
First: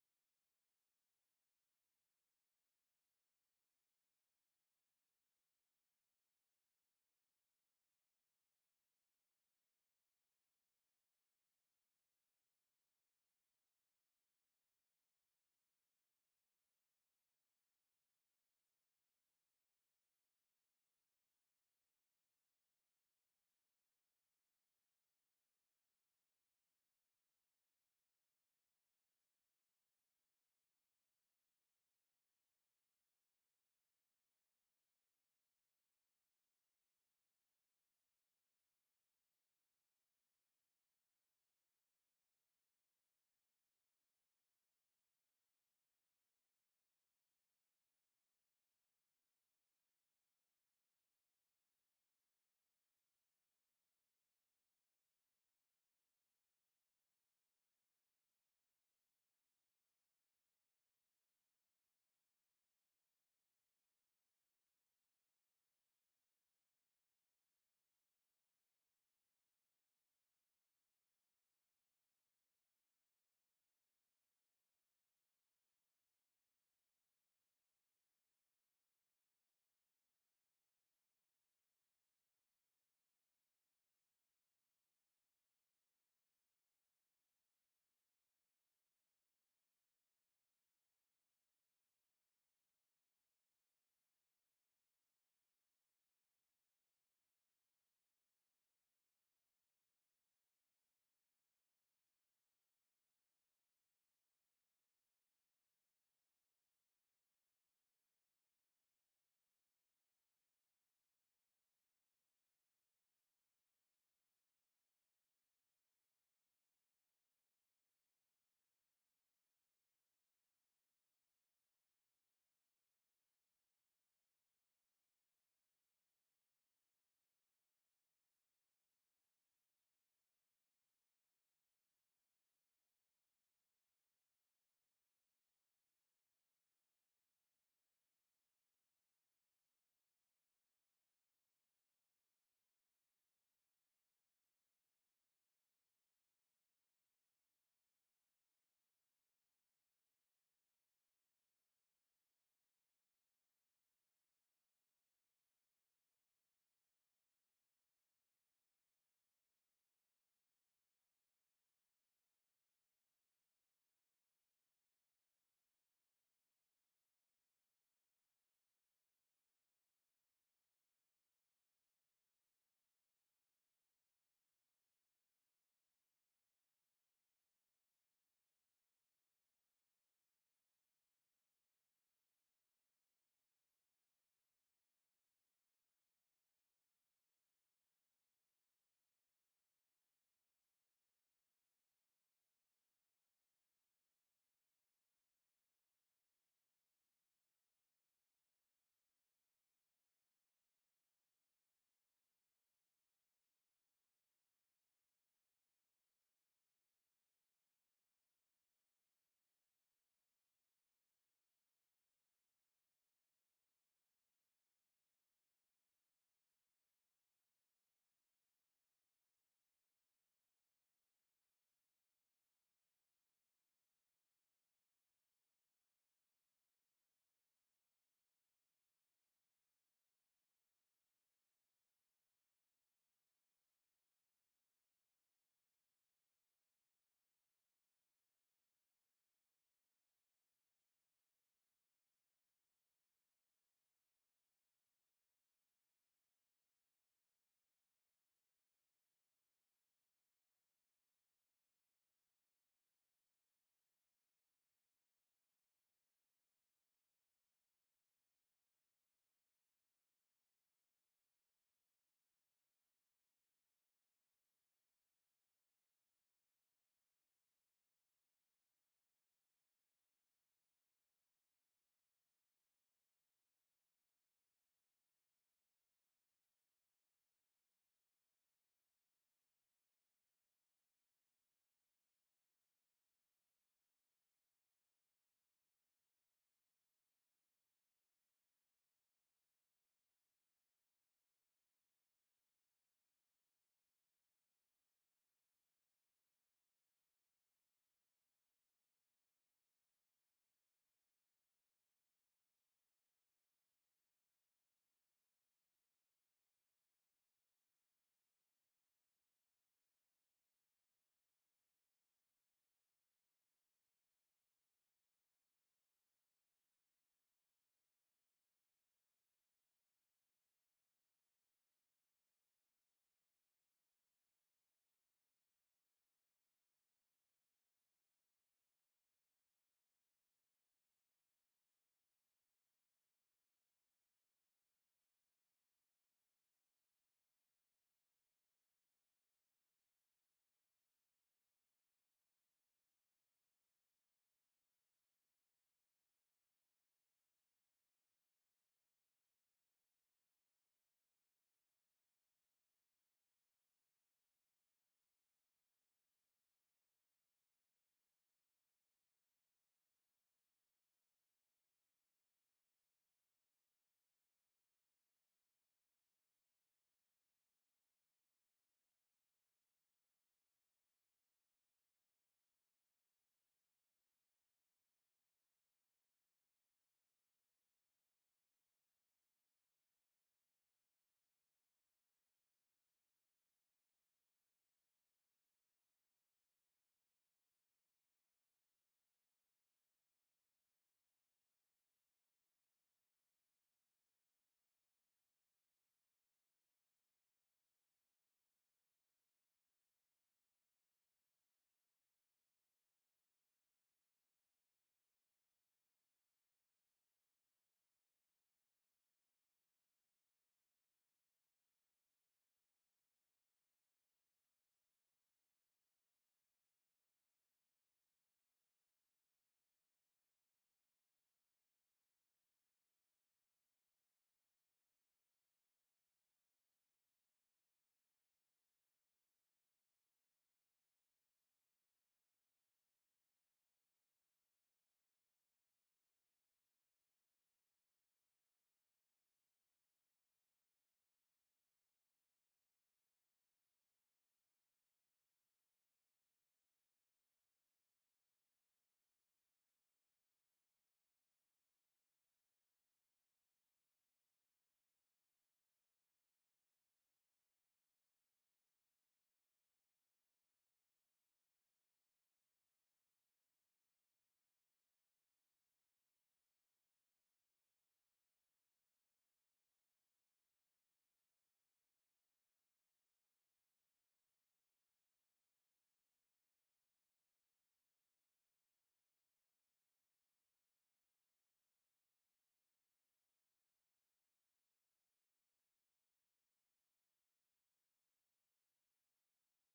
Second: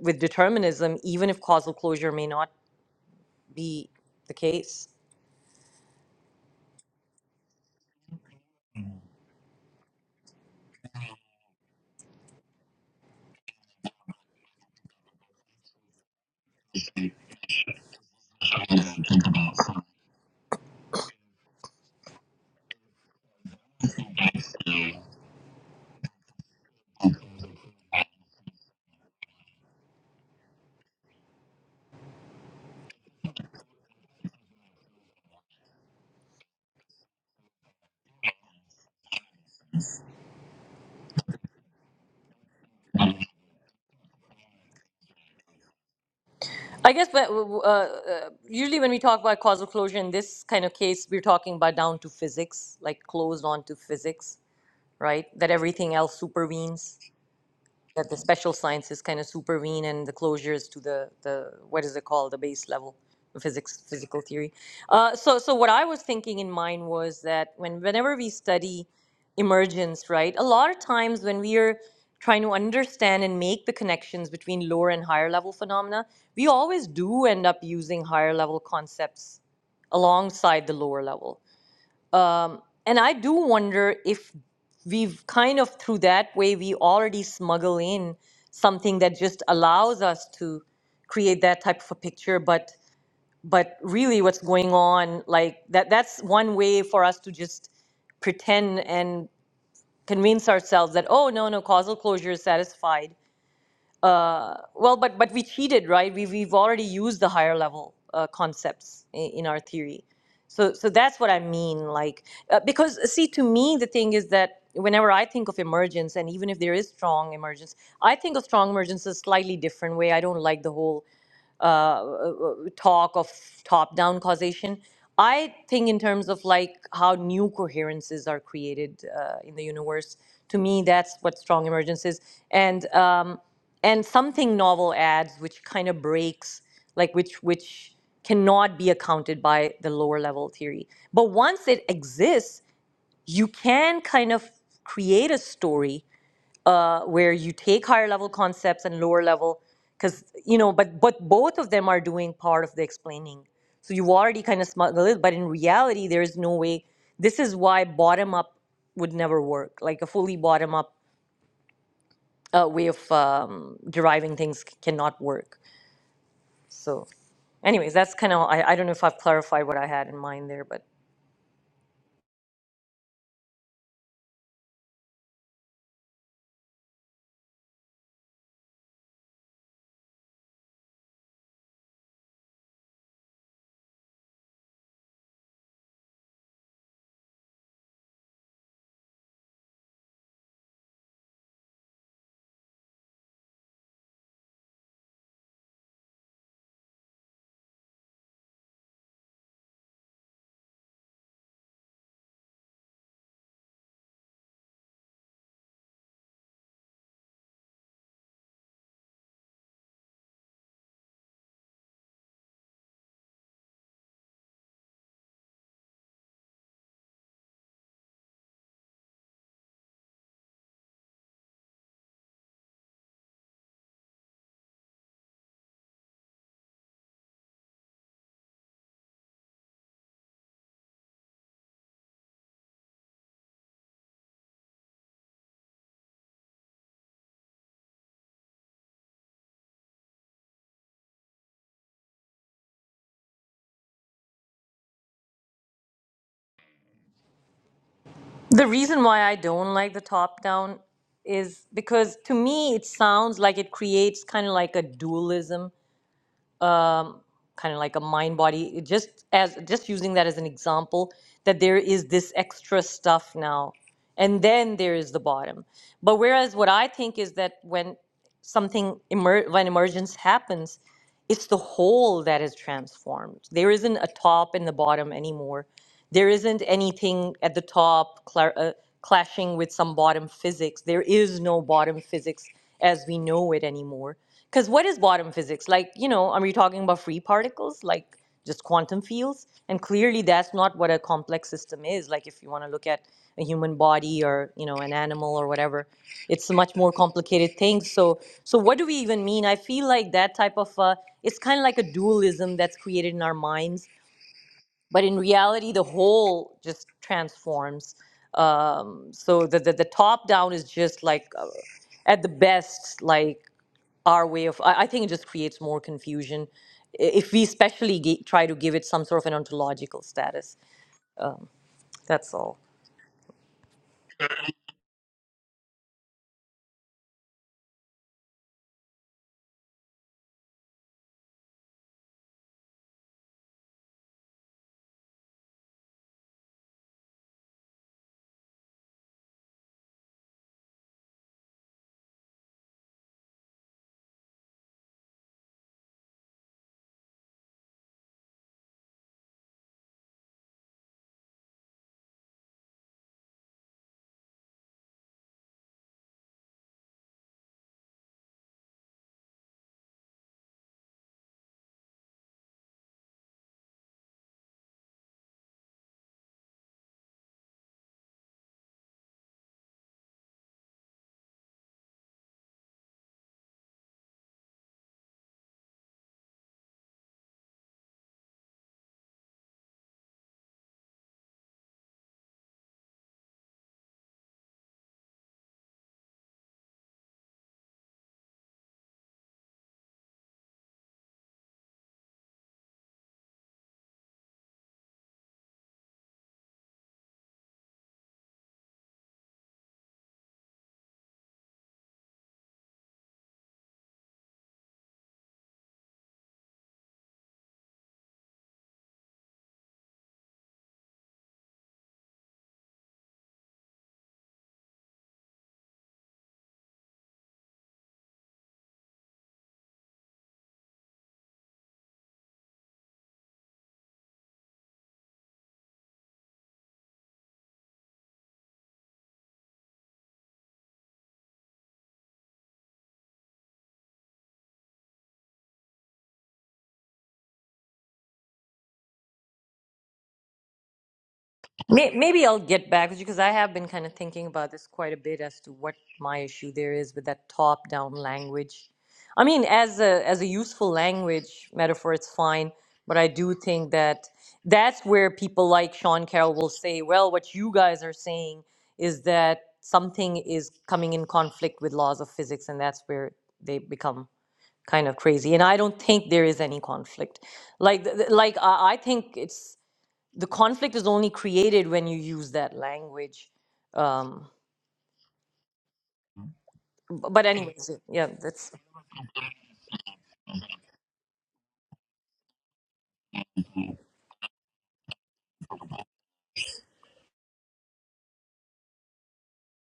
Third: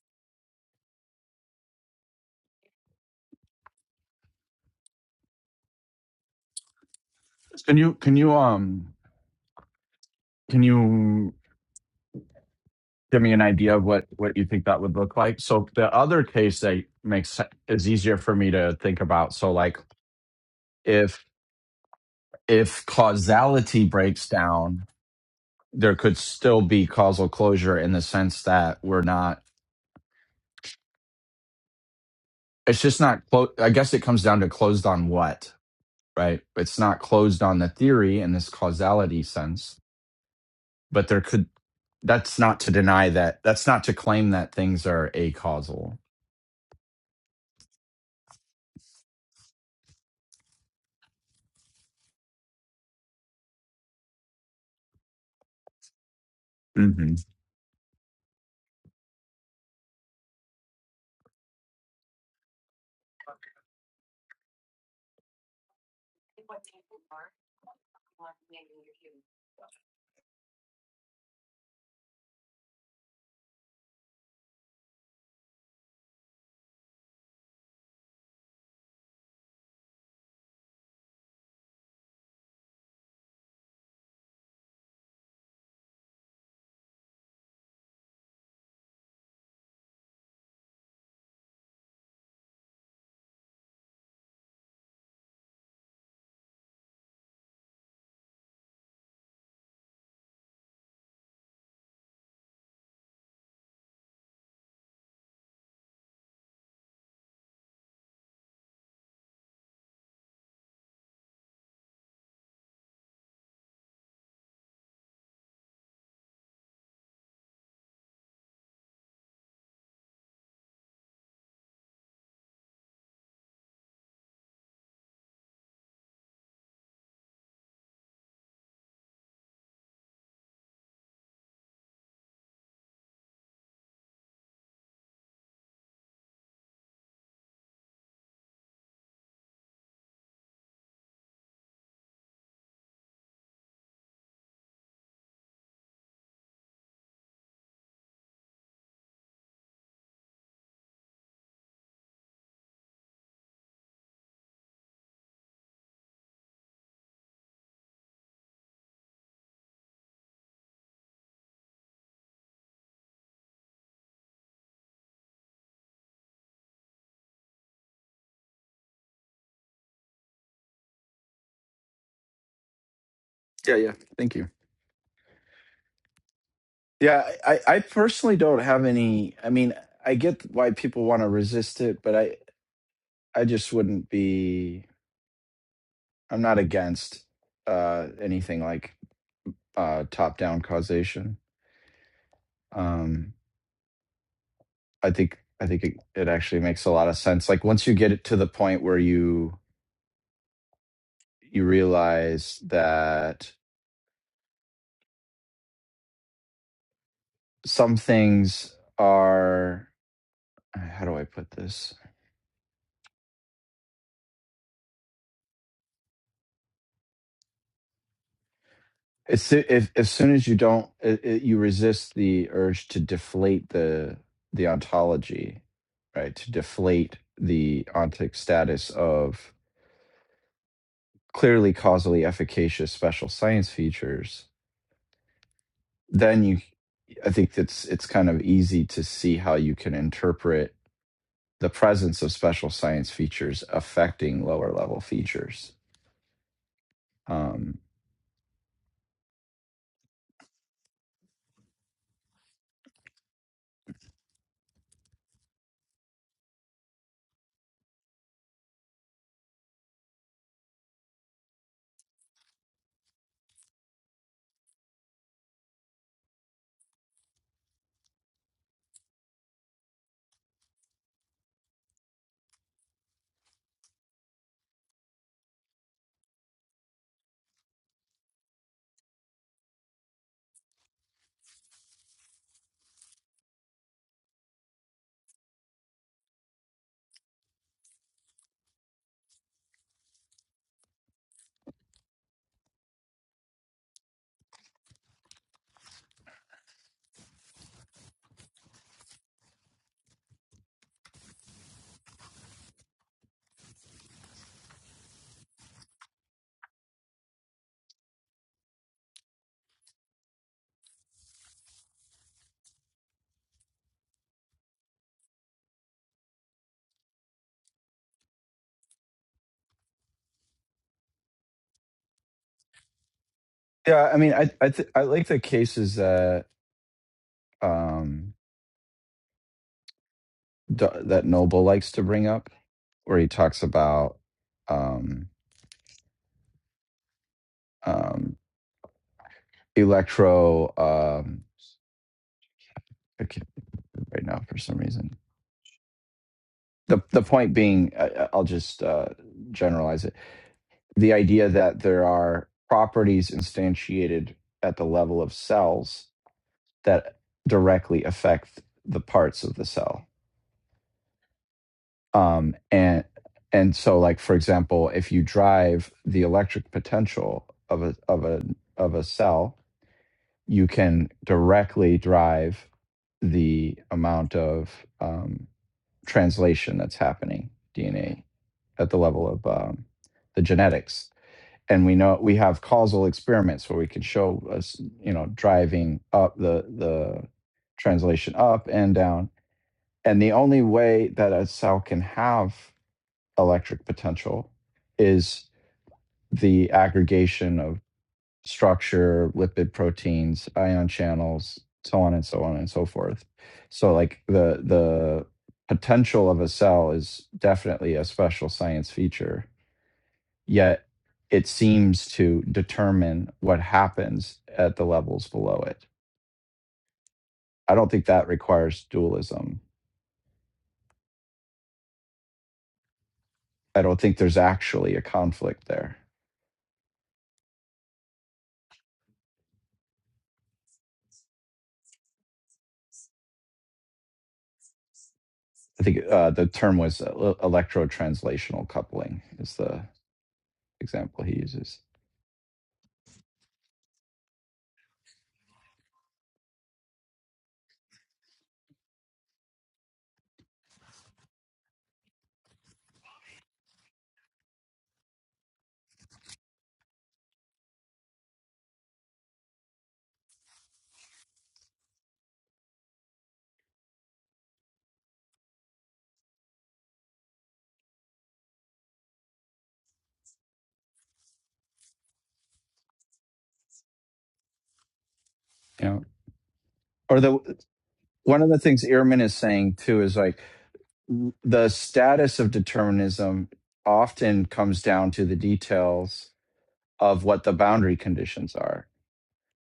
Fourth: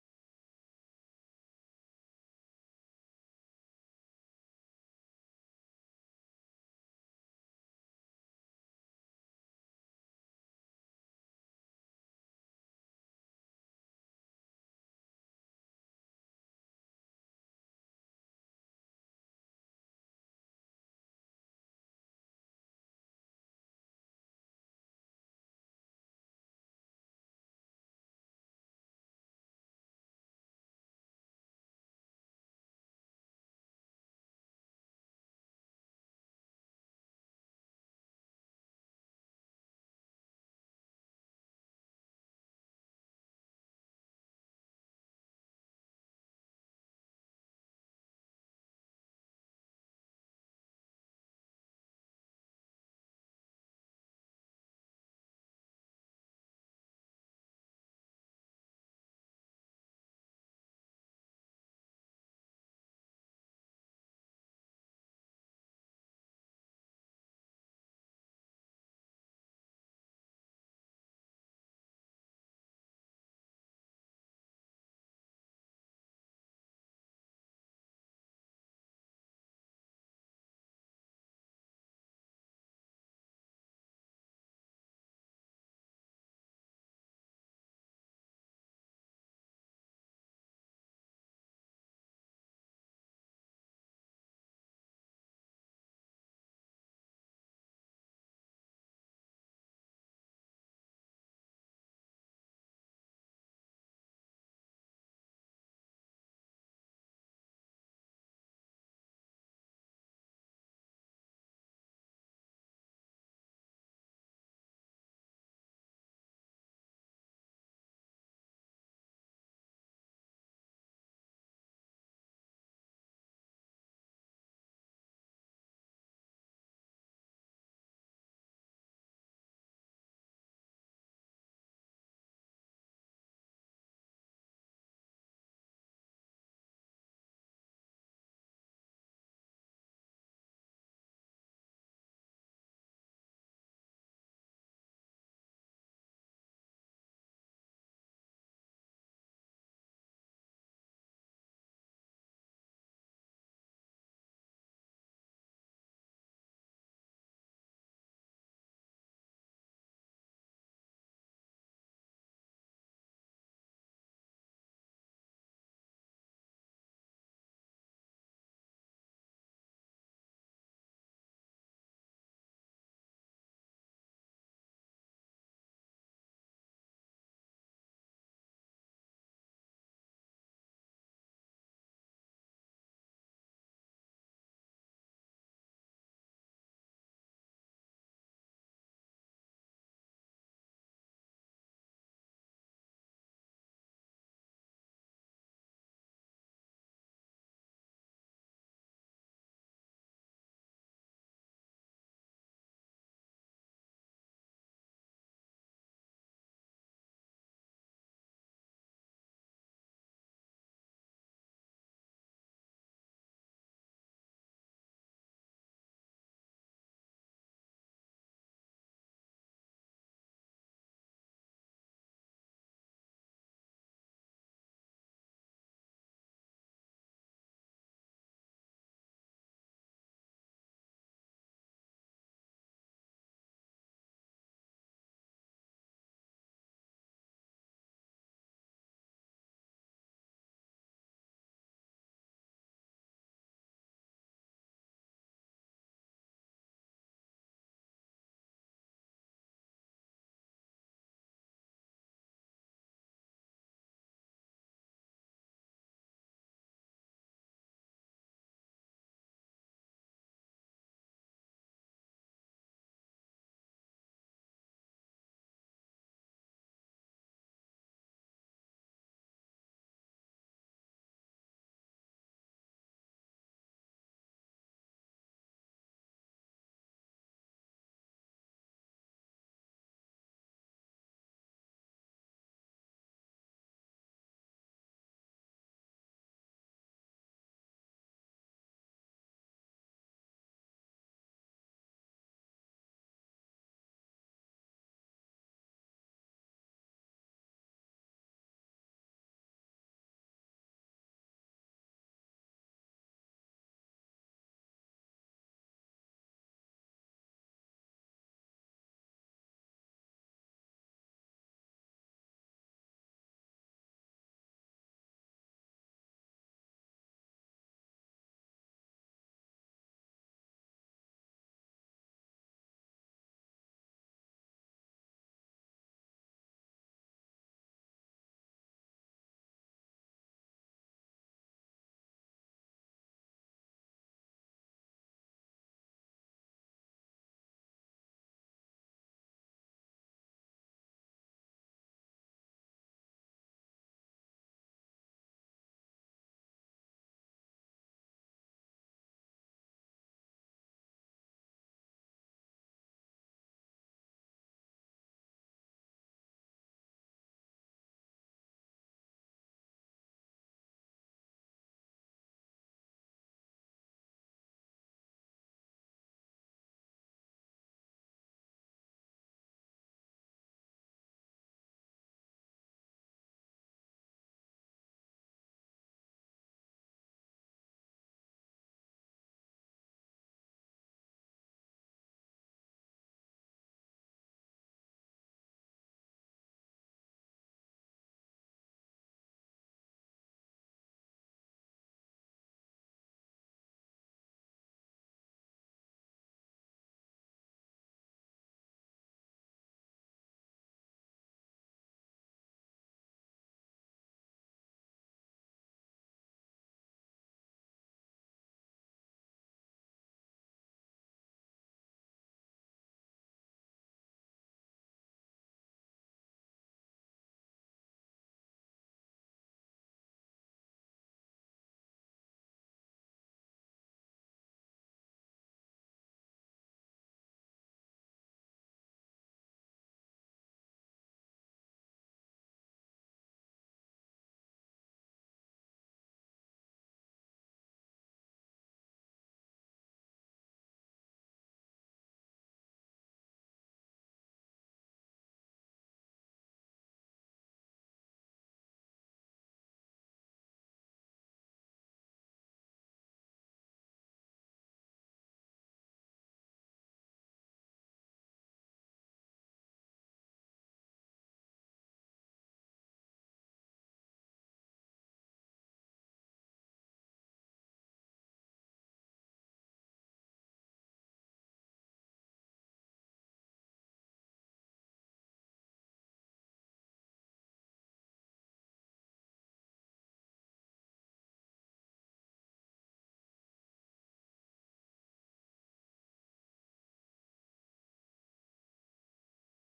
[SPEAKER 2] with determinism even if causal closure may not be the case
[SPEAKER 4] Can you? Can you? Um. Can you? give me an idea of what what you think that would look like so the other case that makes se- is easier for me to think about so like if if causality breaks down there could still be causal closure in the sense that we're not it's just not close i guess it comes down to closed on what right it's not closed on the theory in this causality sense but there could that's not to deny that that's not to claim that things are acausal
[SPEAKER 2] I guess but, uh, uh, usually when we talk about causal closure in this kind of case, we're talking about down to physics, like closed onto physics, right? That everything else supervenes
[SPEAKER 4] hmm
[SPEAKER 2] that the special sciences kind of supervene and the closures to the, the what is it called the base level of physics physical theory uh, so so what i was thinking in mind was that when whenever we study emergence right a lot of times when we are trying to understand and make the connections between lower and higher level phenomena we always do end up using higher level concepts alongside the lower level um, and I do wonder if we've kind of, through that way, we already smuggle in something that just allows us to create that type of a picture. But but really, what's going on, like that, that's one way for us to just pretend and convince ourselves that, oh, no, no, causal closure is satisfied uh, well, but but we cheated, right? We we've already used the higher level uh, concepts in, in our theory, so so that's what I mean. Like uh, because see, to me, the thing is that whenever I think of emergence, and even if there is strong emergence, I think of strong emergence a slightly different way. I don't like the whole uh, uh, uh, talk of top down causation. I think, in terms of like how new coherences are created uh, in the universe, to me, that's what strong emergence is. And, um, and something novel adds, which kind of breaks, like which, which cannot be accounted by the lower level theory. But once it exists, you can kind of create a story uh, where you take higher level concepts and lower level because you know but but both of them are doing part of the explaining so you've already kind of smuggled it but in reality there is no way this is why bottom up would never work like a fully bottom up uh, way of um, deriving things c- cannot work so anyways that's kind of I, I don't know if i've clarified what i had in mind there but
[SPEAKER 4] Yeah, yeah. thank you Yeah, I, I personally don't have any. I mean, I get why people want to resist it, but I, I just wouldn't be. I'm not against uh, anything like uh, top-down causation. Um, I think I think it, it actually makes a lot of sense. Like once you get it to the point where you you realize that some things are. How do I put this? As soo- if, as soon as you don't, i i you resist the urge to deflate the the ontology, right? To deflate the ontic status of clearly causally efficacious special science features, then you, I think it's it's kind of easy to see how you can interpret the presence of special science features affecting lower level features. Um,
[SPEAKER 2] the reason why i don't like the top down is because to me it sounds like it creates kind of like a dualism um, kind of like a mind body just as just using that as an example that there is this extra stuff now and then there is the bottom but whereas what i think is that when something emer- when emergence happens it's the whole that is transformed. There isn't a top and the bottom anymore. There isn't anything at the top cla uh, clashing with some bottom physics. There is no bottom physics as we know it anymore. Because what is bottom physics? Like, you know, are we talking about free particles? Like, just quantum fields. And clearly, that's not what a complex system is. Like if you want to look at a human body or you know an animal or whatever, it's a much more complicated thing. So, so what do we even mean? I feel like that type of uh, it's kind of like a dualism that's created in our minds, but in reality, the whole just transforms. Um, so the, the the top down is just like uh, at the best like our way of i I think it just creates more confusion i- if we especially gi- try to give it some sort of an ontological status that's all
[SPEAKER 4] yeah, I mean, I I, th- I like the cases that um, Do- that Noble likes to bring up where he talks about um, um, electro. Um, I can't remember right now for some reason. The the point being, uh, I'll just uh, generalize it. The idea that there are properties instantiated at the level of cells that directly affect the parts of the cell, um, and and so like for example, if you drive the electric potential of a of a of a cell you can directly drive the amount of um, translation that's happening DNA at the level of um, the genetics. And we know we have causal experiments where we can show us, you know, driving up the the translation up and down. And the only way that a cell can have electric potential is the aggregation of structure, lipid proteins, ion channels, so on and so on and so forth. So like the the potential of a cell is definitely a special science feature. Yet it seems to determine what happens at the levels below it. I don't think that requires dualism. I don't think there's actually a conflict there. I think uh, the term was uh, electrotranslational coupling is the example he uses.
[SPEAKER 2] May- Maybe I'll get back with you because I have been kind of thinking about this quite a bit as to what my issue there is with that top-down language. I mean, as a as a useful language metaphor, it's fine, but I do think that that's where people like Sean Carroll will say, "Well, what you guys are saying is that something is coming in conflict with laws of physics," and that's where they become kind of crazy. And I don't think there is any conflict. Like, th- th- like I I think it's the conflict is only created when you use that language. Um,
[SPEAKER 4] Yeah.
[SPEAKER 2] b-
[SPEAKER 4] Or
[SPEAKER 2] but
[SPEAKER 4] the
[SPEAKER 2] anyways, yeah,
[SPEAKER 4] one of
[SPEAKER 2] that's
[SPEAKER 4] the things Ehrman is saying too is like the status of determinism often comes down to the details of what the boundary conditions are.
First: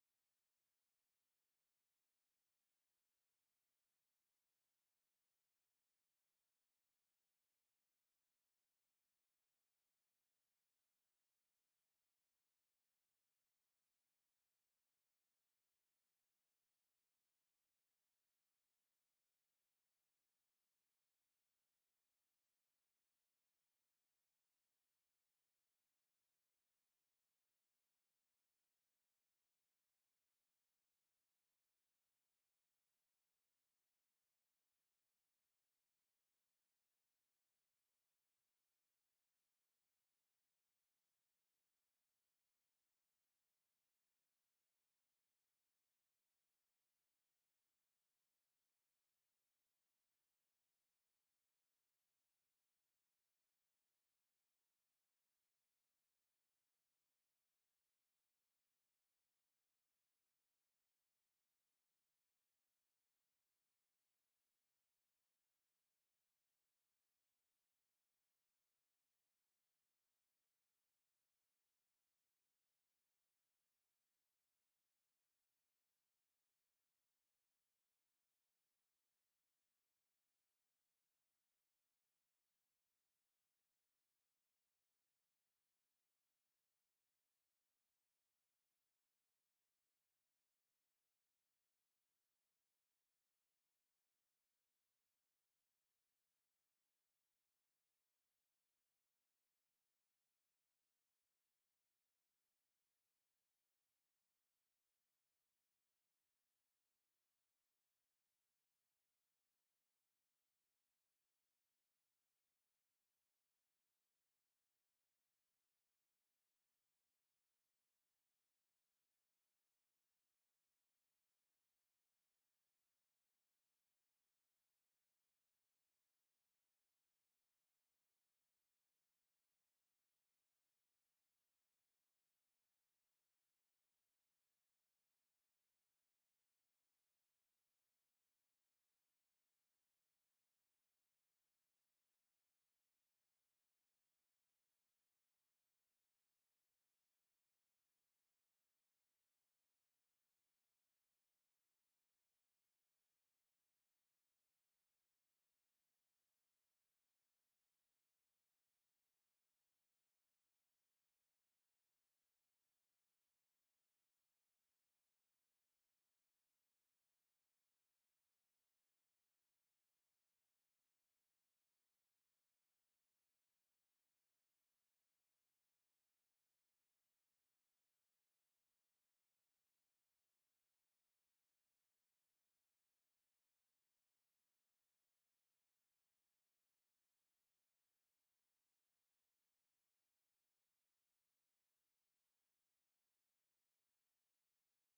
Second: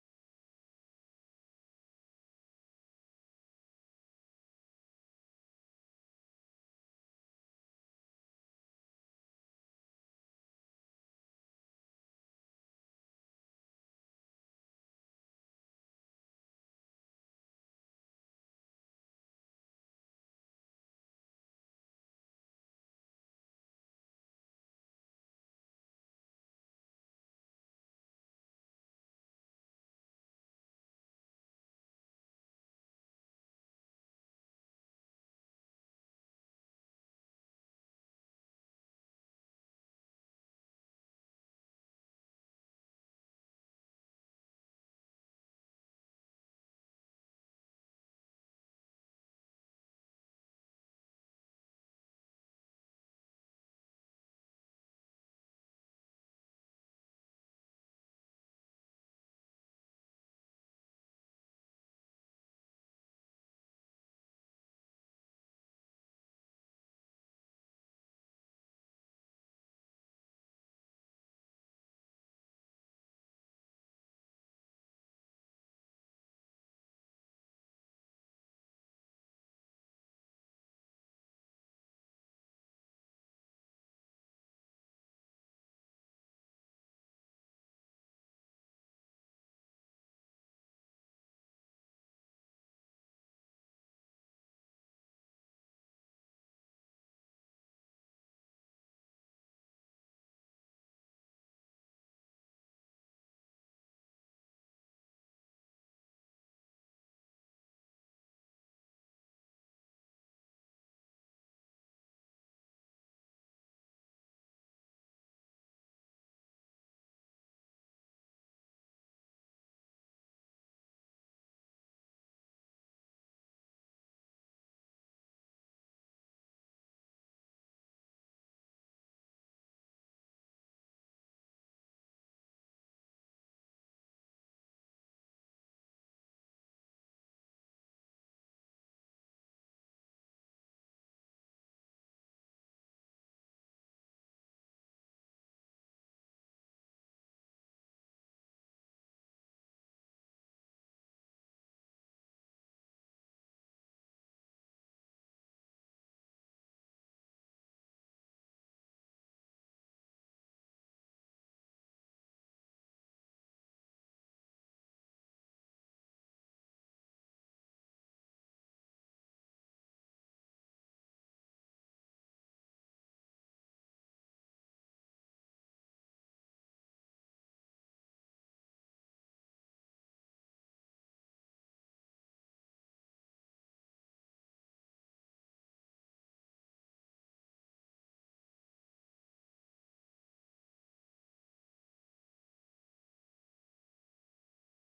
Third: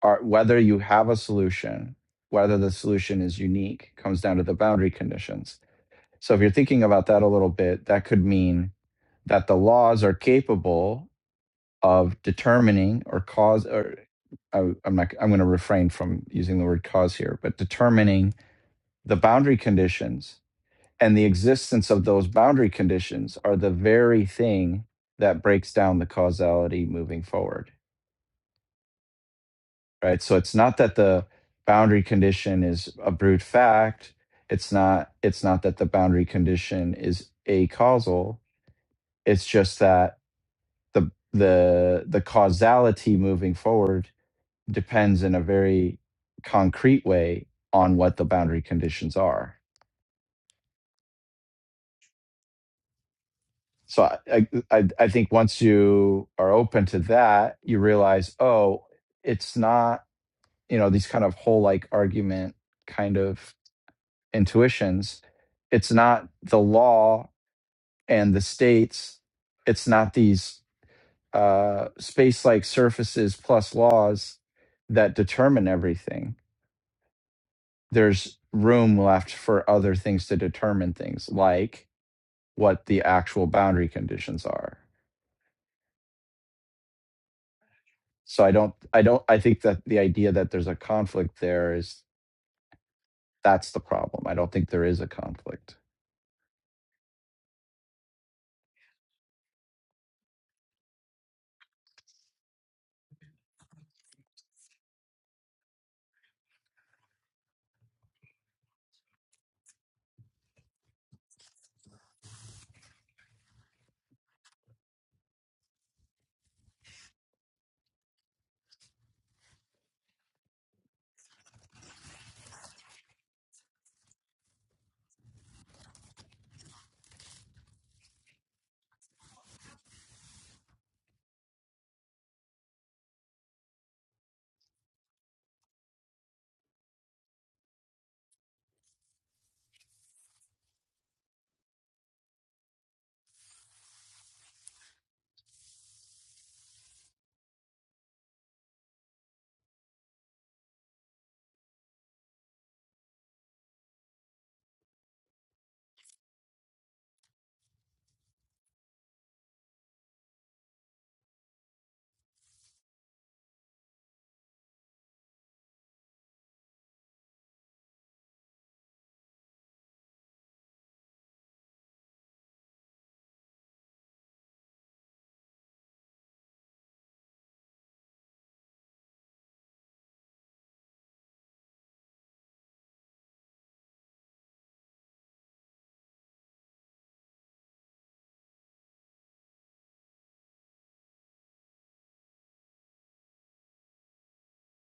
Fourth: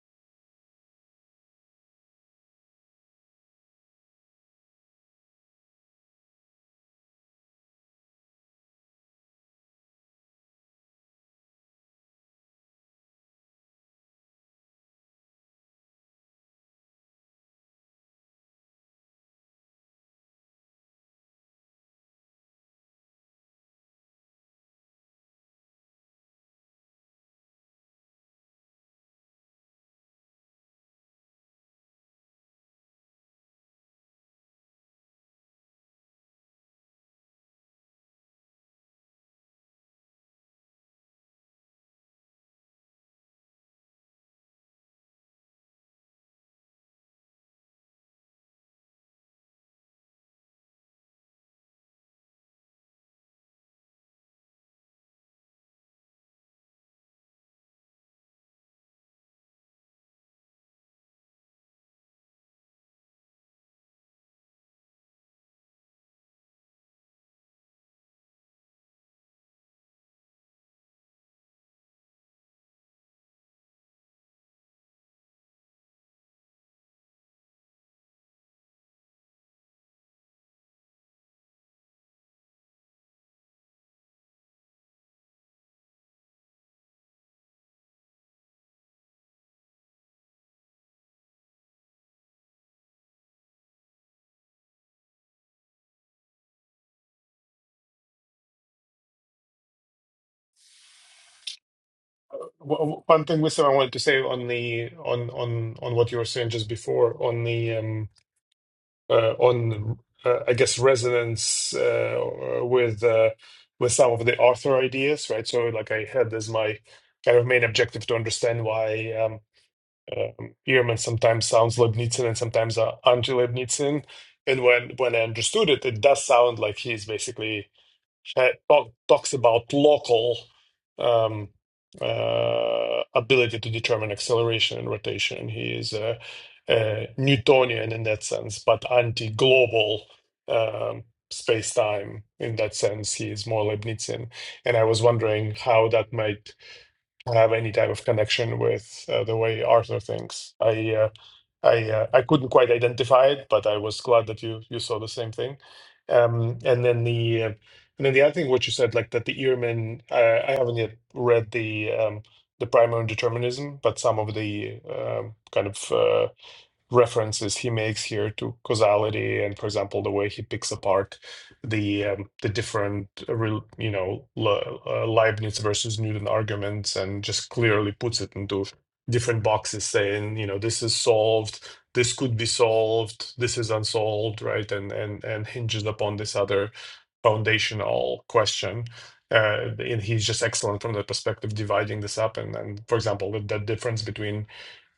[SPEAKER 4] Are whether you have a solution, whether the solution is unique, comes down to the boundary conditions. So if you're thinking about that a little bit, that could mean that the laws are capable of determining or cause or I, I'm not I'm going to refrain from using the word cause here, but determining the boundary conditions And the existence of those boundary conditions are the very thing that breaks down the causality moving forward, right? So it's not that the boundary condition is a brute fact. It's not it's not that the boundary condition is a causal. It's just that the the the causality moving forward depends in a very concrete way on what the boundary conditions are so I, I I think once you are open to that, you realize, oh, it's not you know these kind of whole like argument kind of intuitions. It's not the law and the states. It's not these uh, space like surfaces plus laws that determine everything. There's room left for other things to determine things, like what the actual boundary conditions are So I don't, I don't, I think that the idea that there's a conflict there is that's the problem. I don't think there is a conflict.
[SPEAKER 3] W- w- One thing, Wisdom, I wanted to say on the on on on what you were saying just before on the um. uh, on uh, I guess resonance uh, with uh, with some of the author ideas, right? So like I had as my kind of main objective to understand why um, um, Ehrman sometimes sounds Leibnizian and sometimes uh, anti-Leibnizian. And when when I understood it, it does sound like he's basically uh, talk, talks about local um, uh, ability to determine acceleration and rotation. He is uh, uh, Newtonian in that sense, but anti-global um, space-time in that sense. He is more Leibnizian, and I was wondering how that might have any type of connection with uh, the way Arthur thinks. I uh, I uh, I couldn't quite identify it, but I was glad that you you saw the same thing. Um, and then the uh, and then the other thing, what you said, like that the Ehrman, I, I haven't yet read the um, the primary determinism, but some of the um, kind of uh, references he makes here to causality and for example the way he picks apart the um, the different uh, you know Le- uh, Leibniz versus Newton arguments and just clearly puts it into different boxes saying you know this is solved this could be solved this is unsolved right and and and hinges upon this other foundational question uh, and he's just excellent from the perspective dividing this up and and for example the, the difference between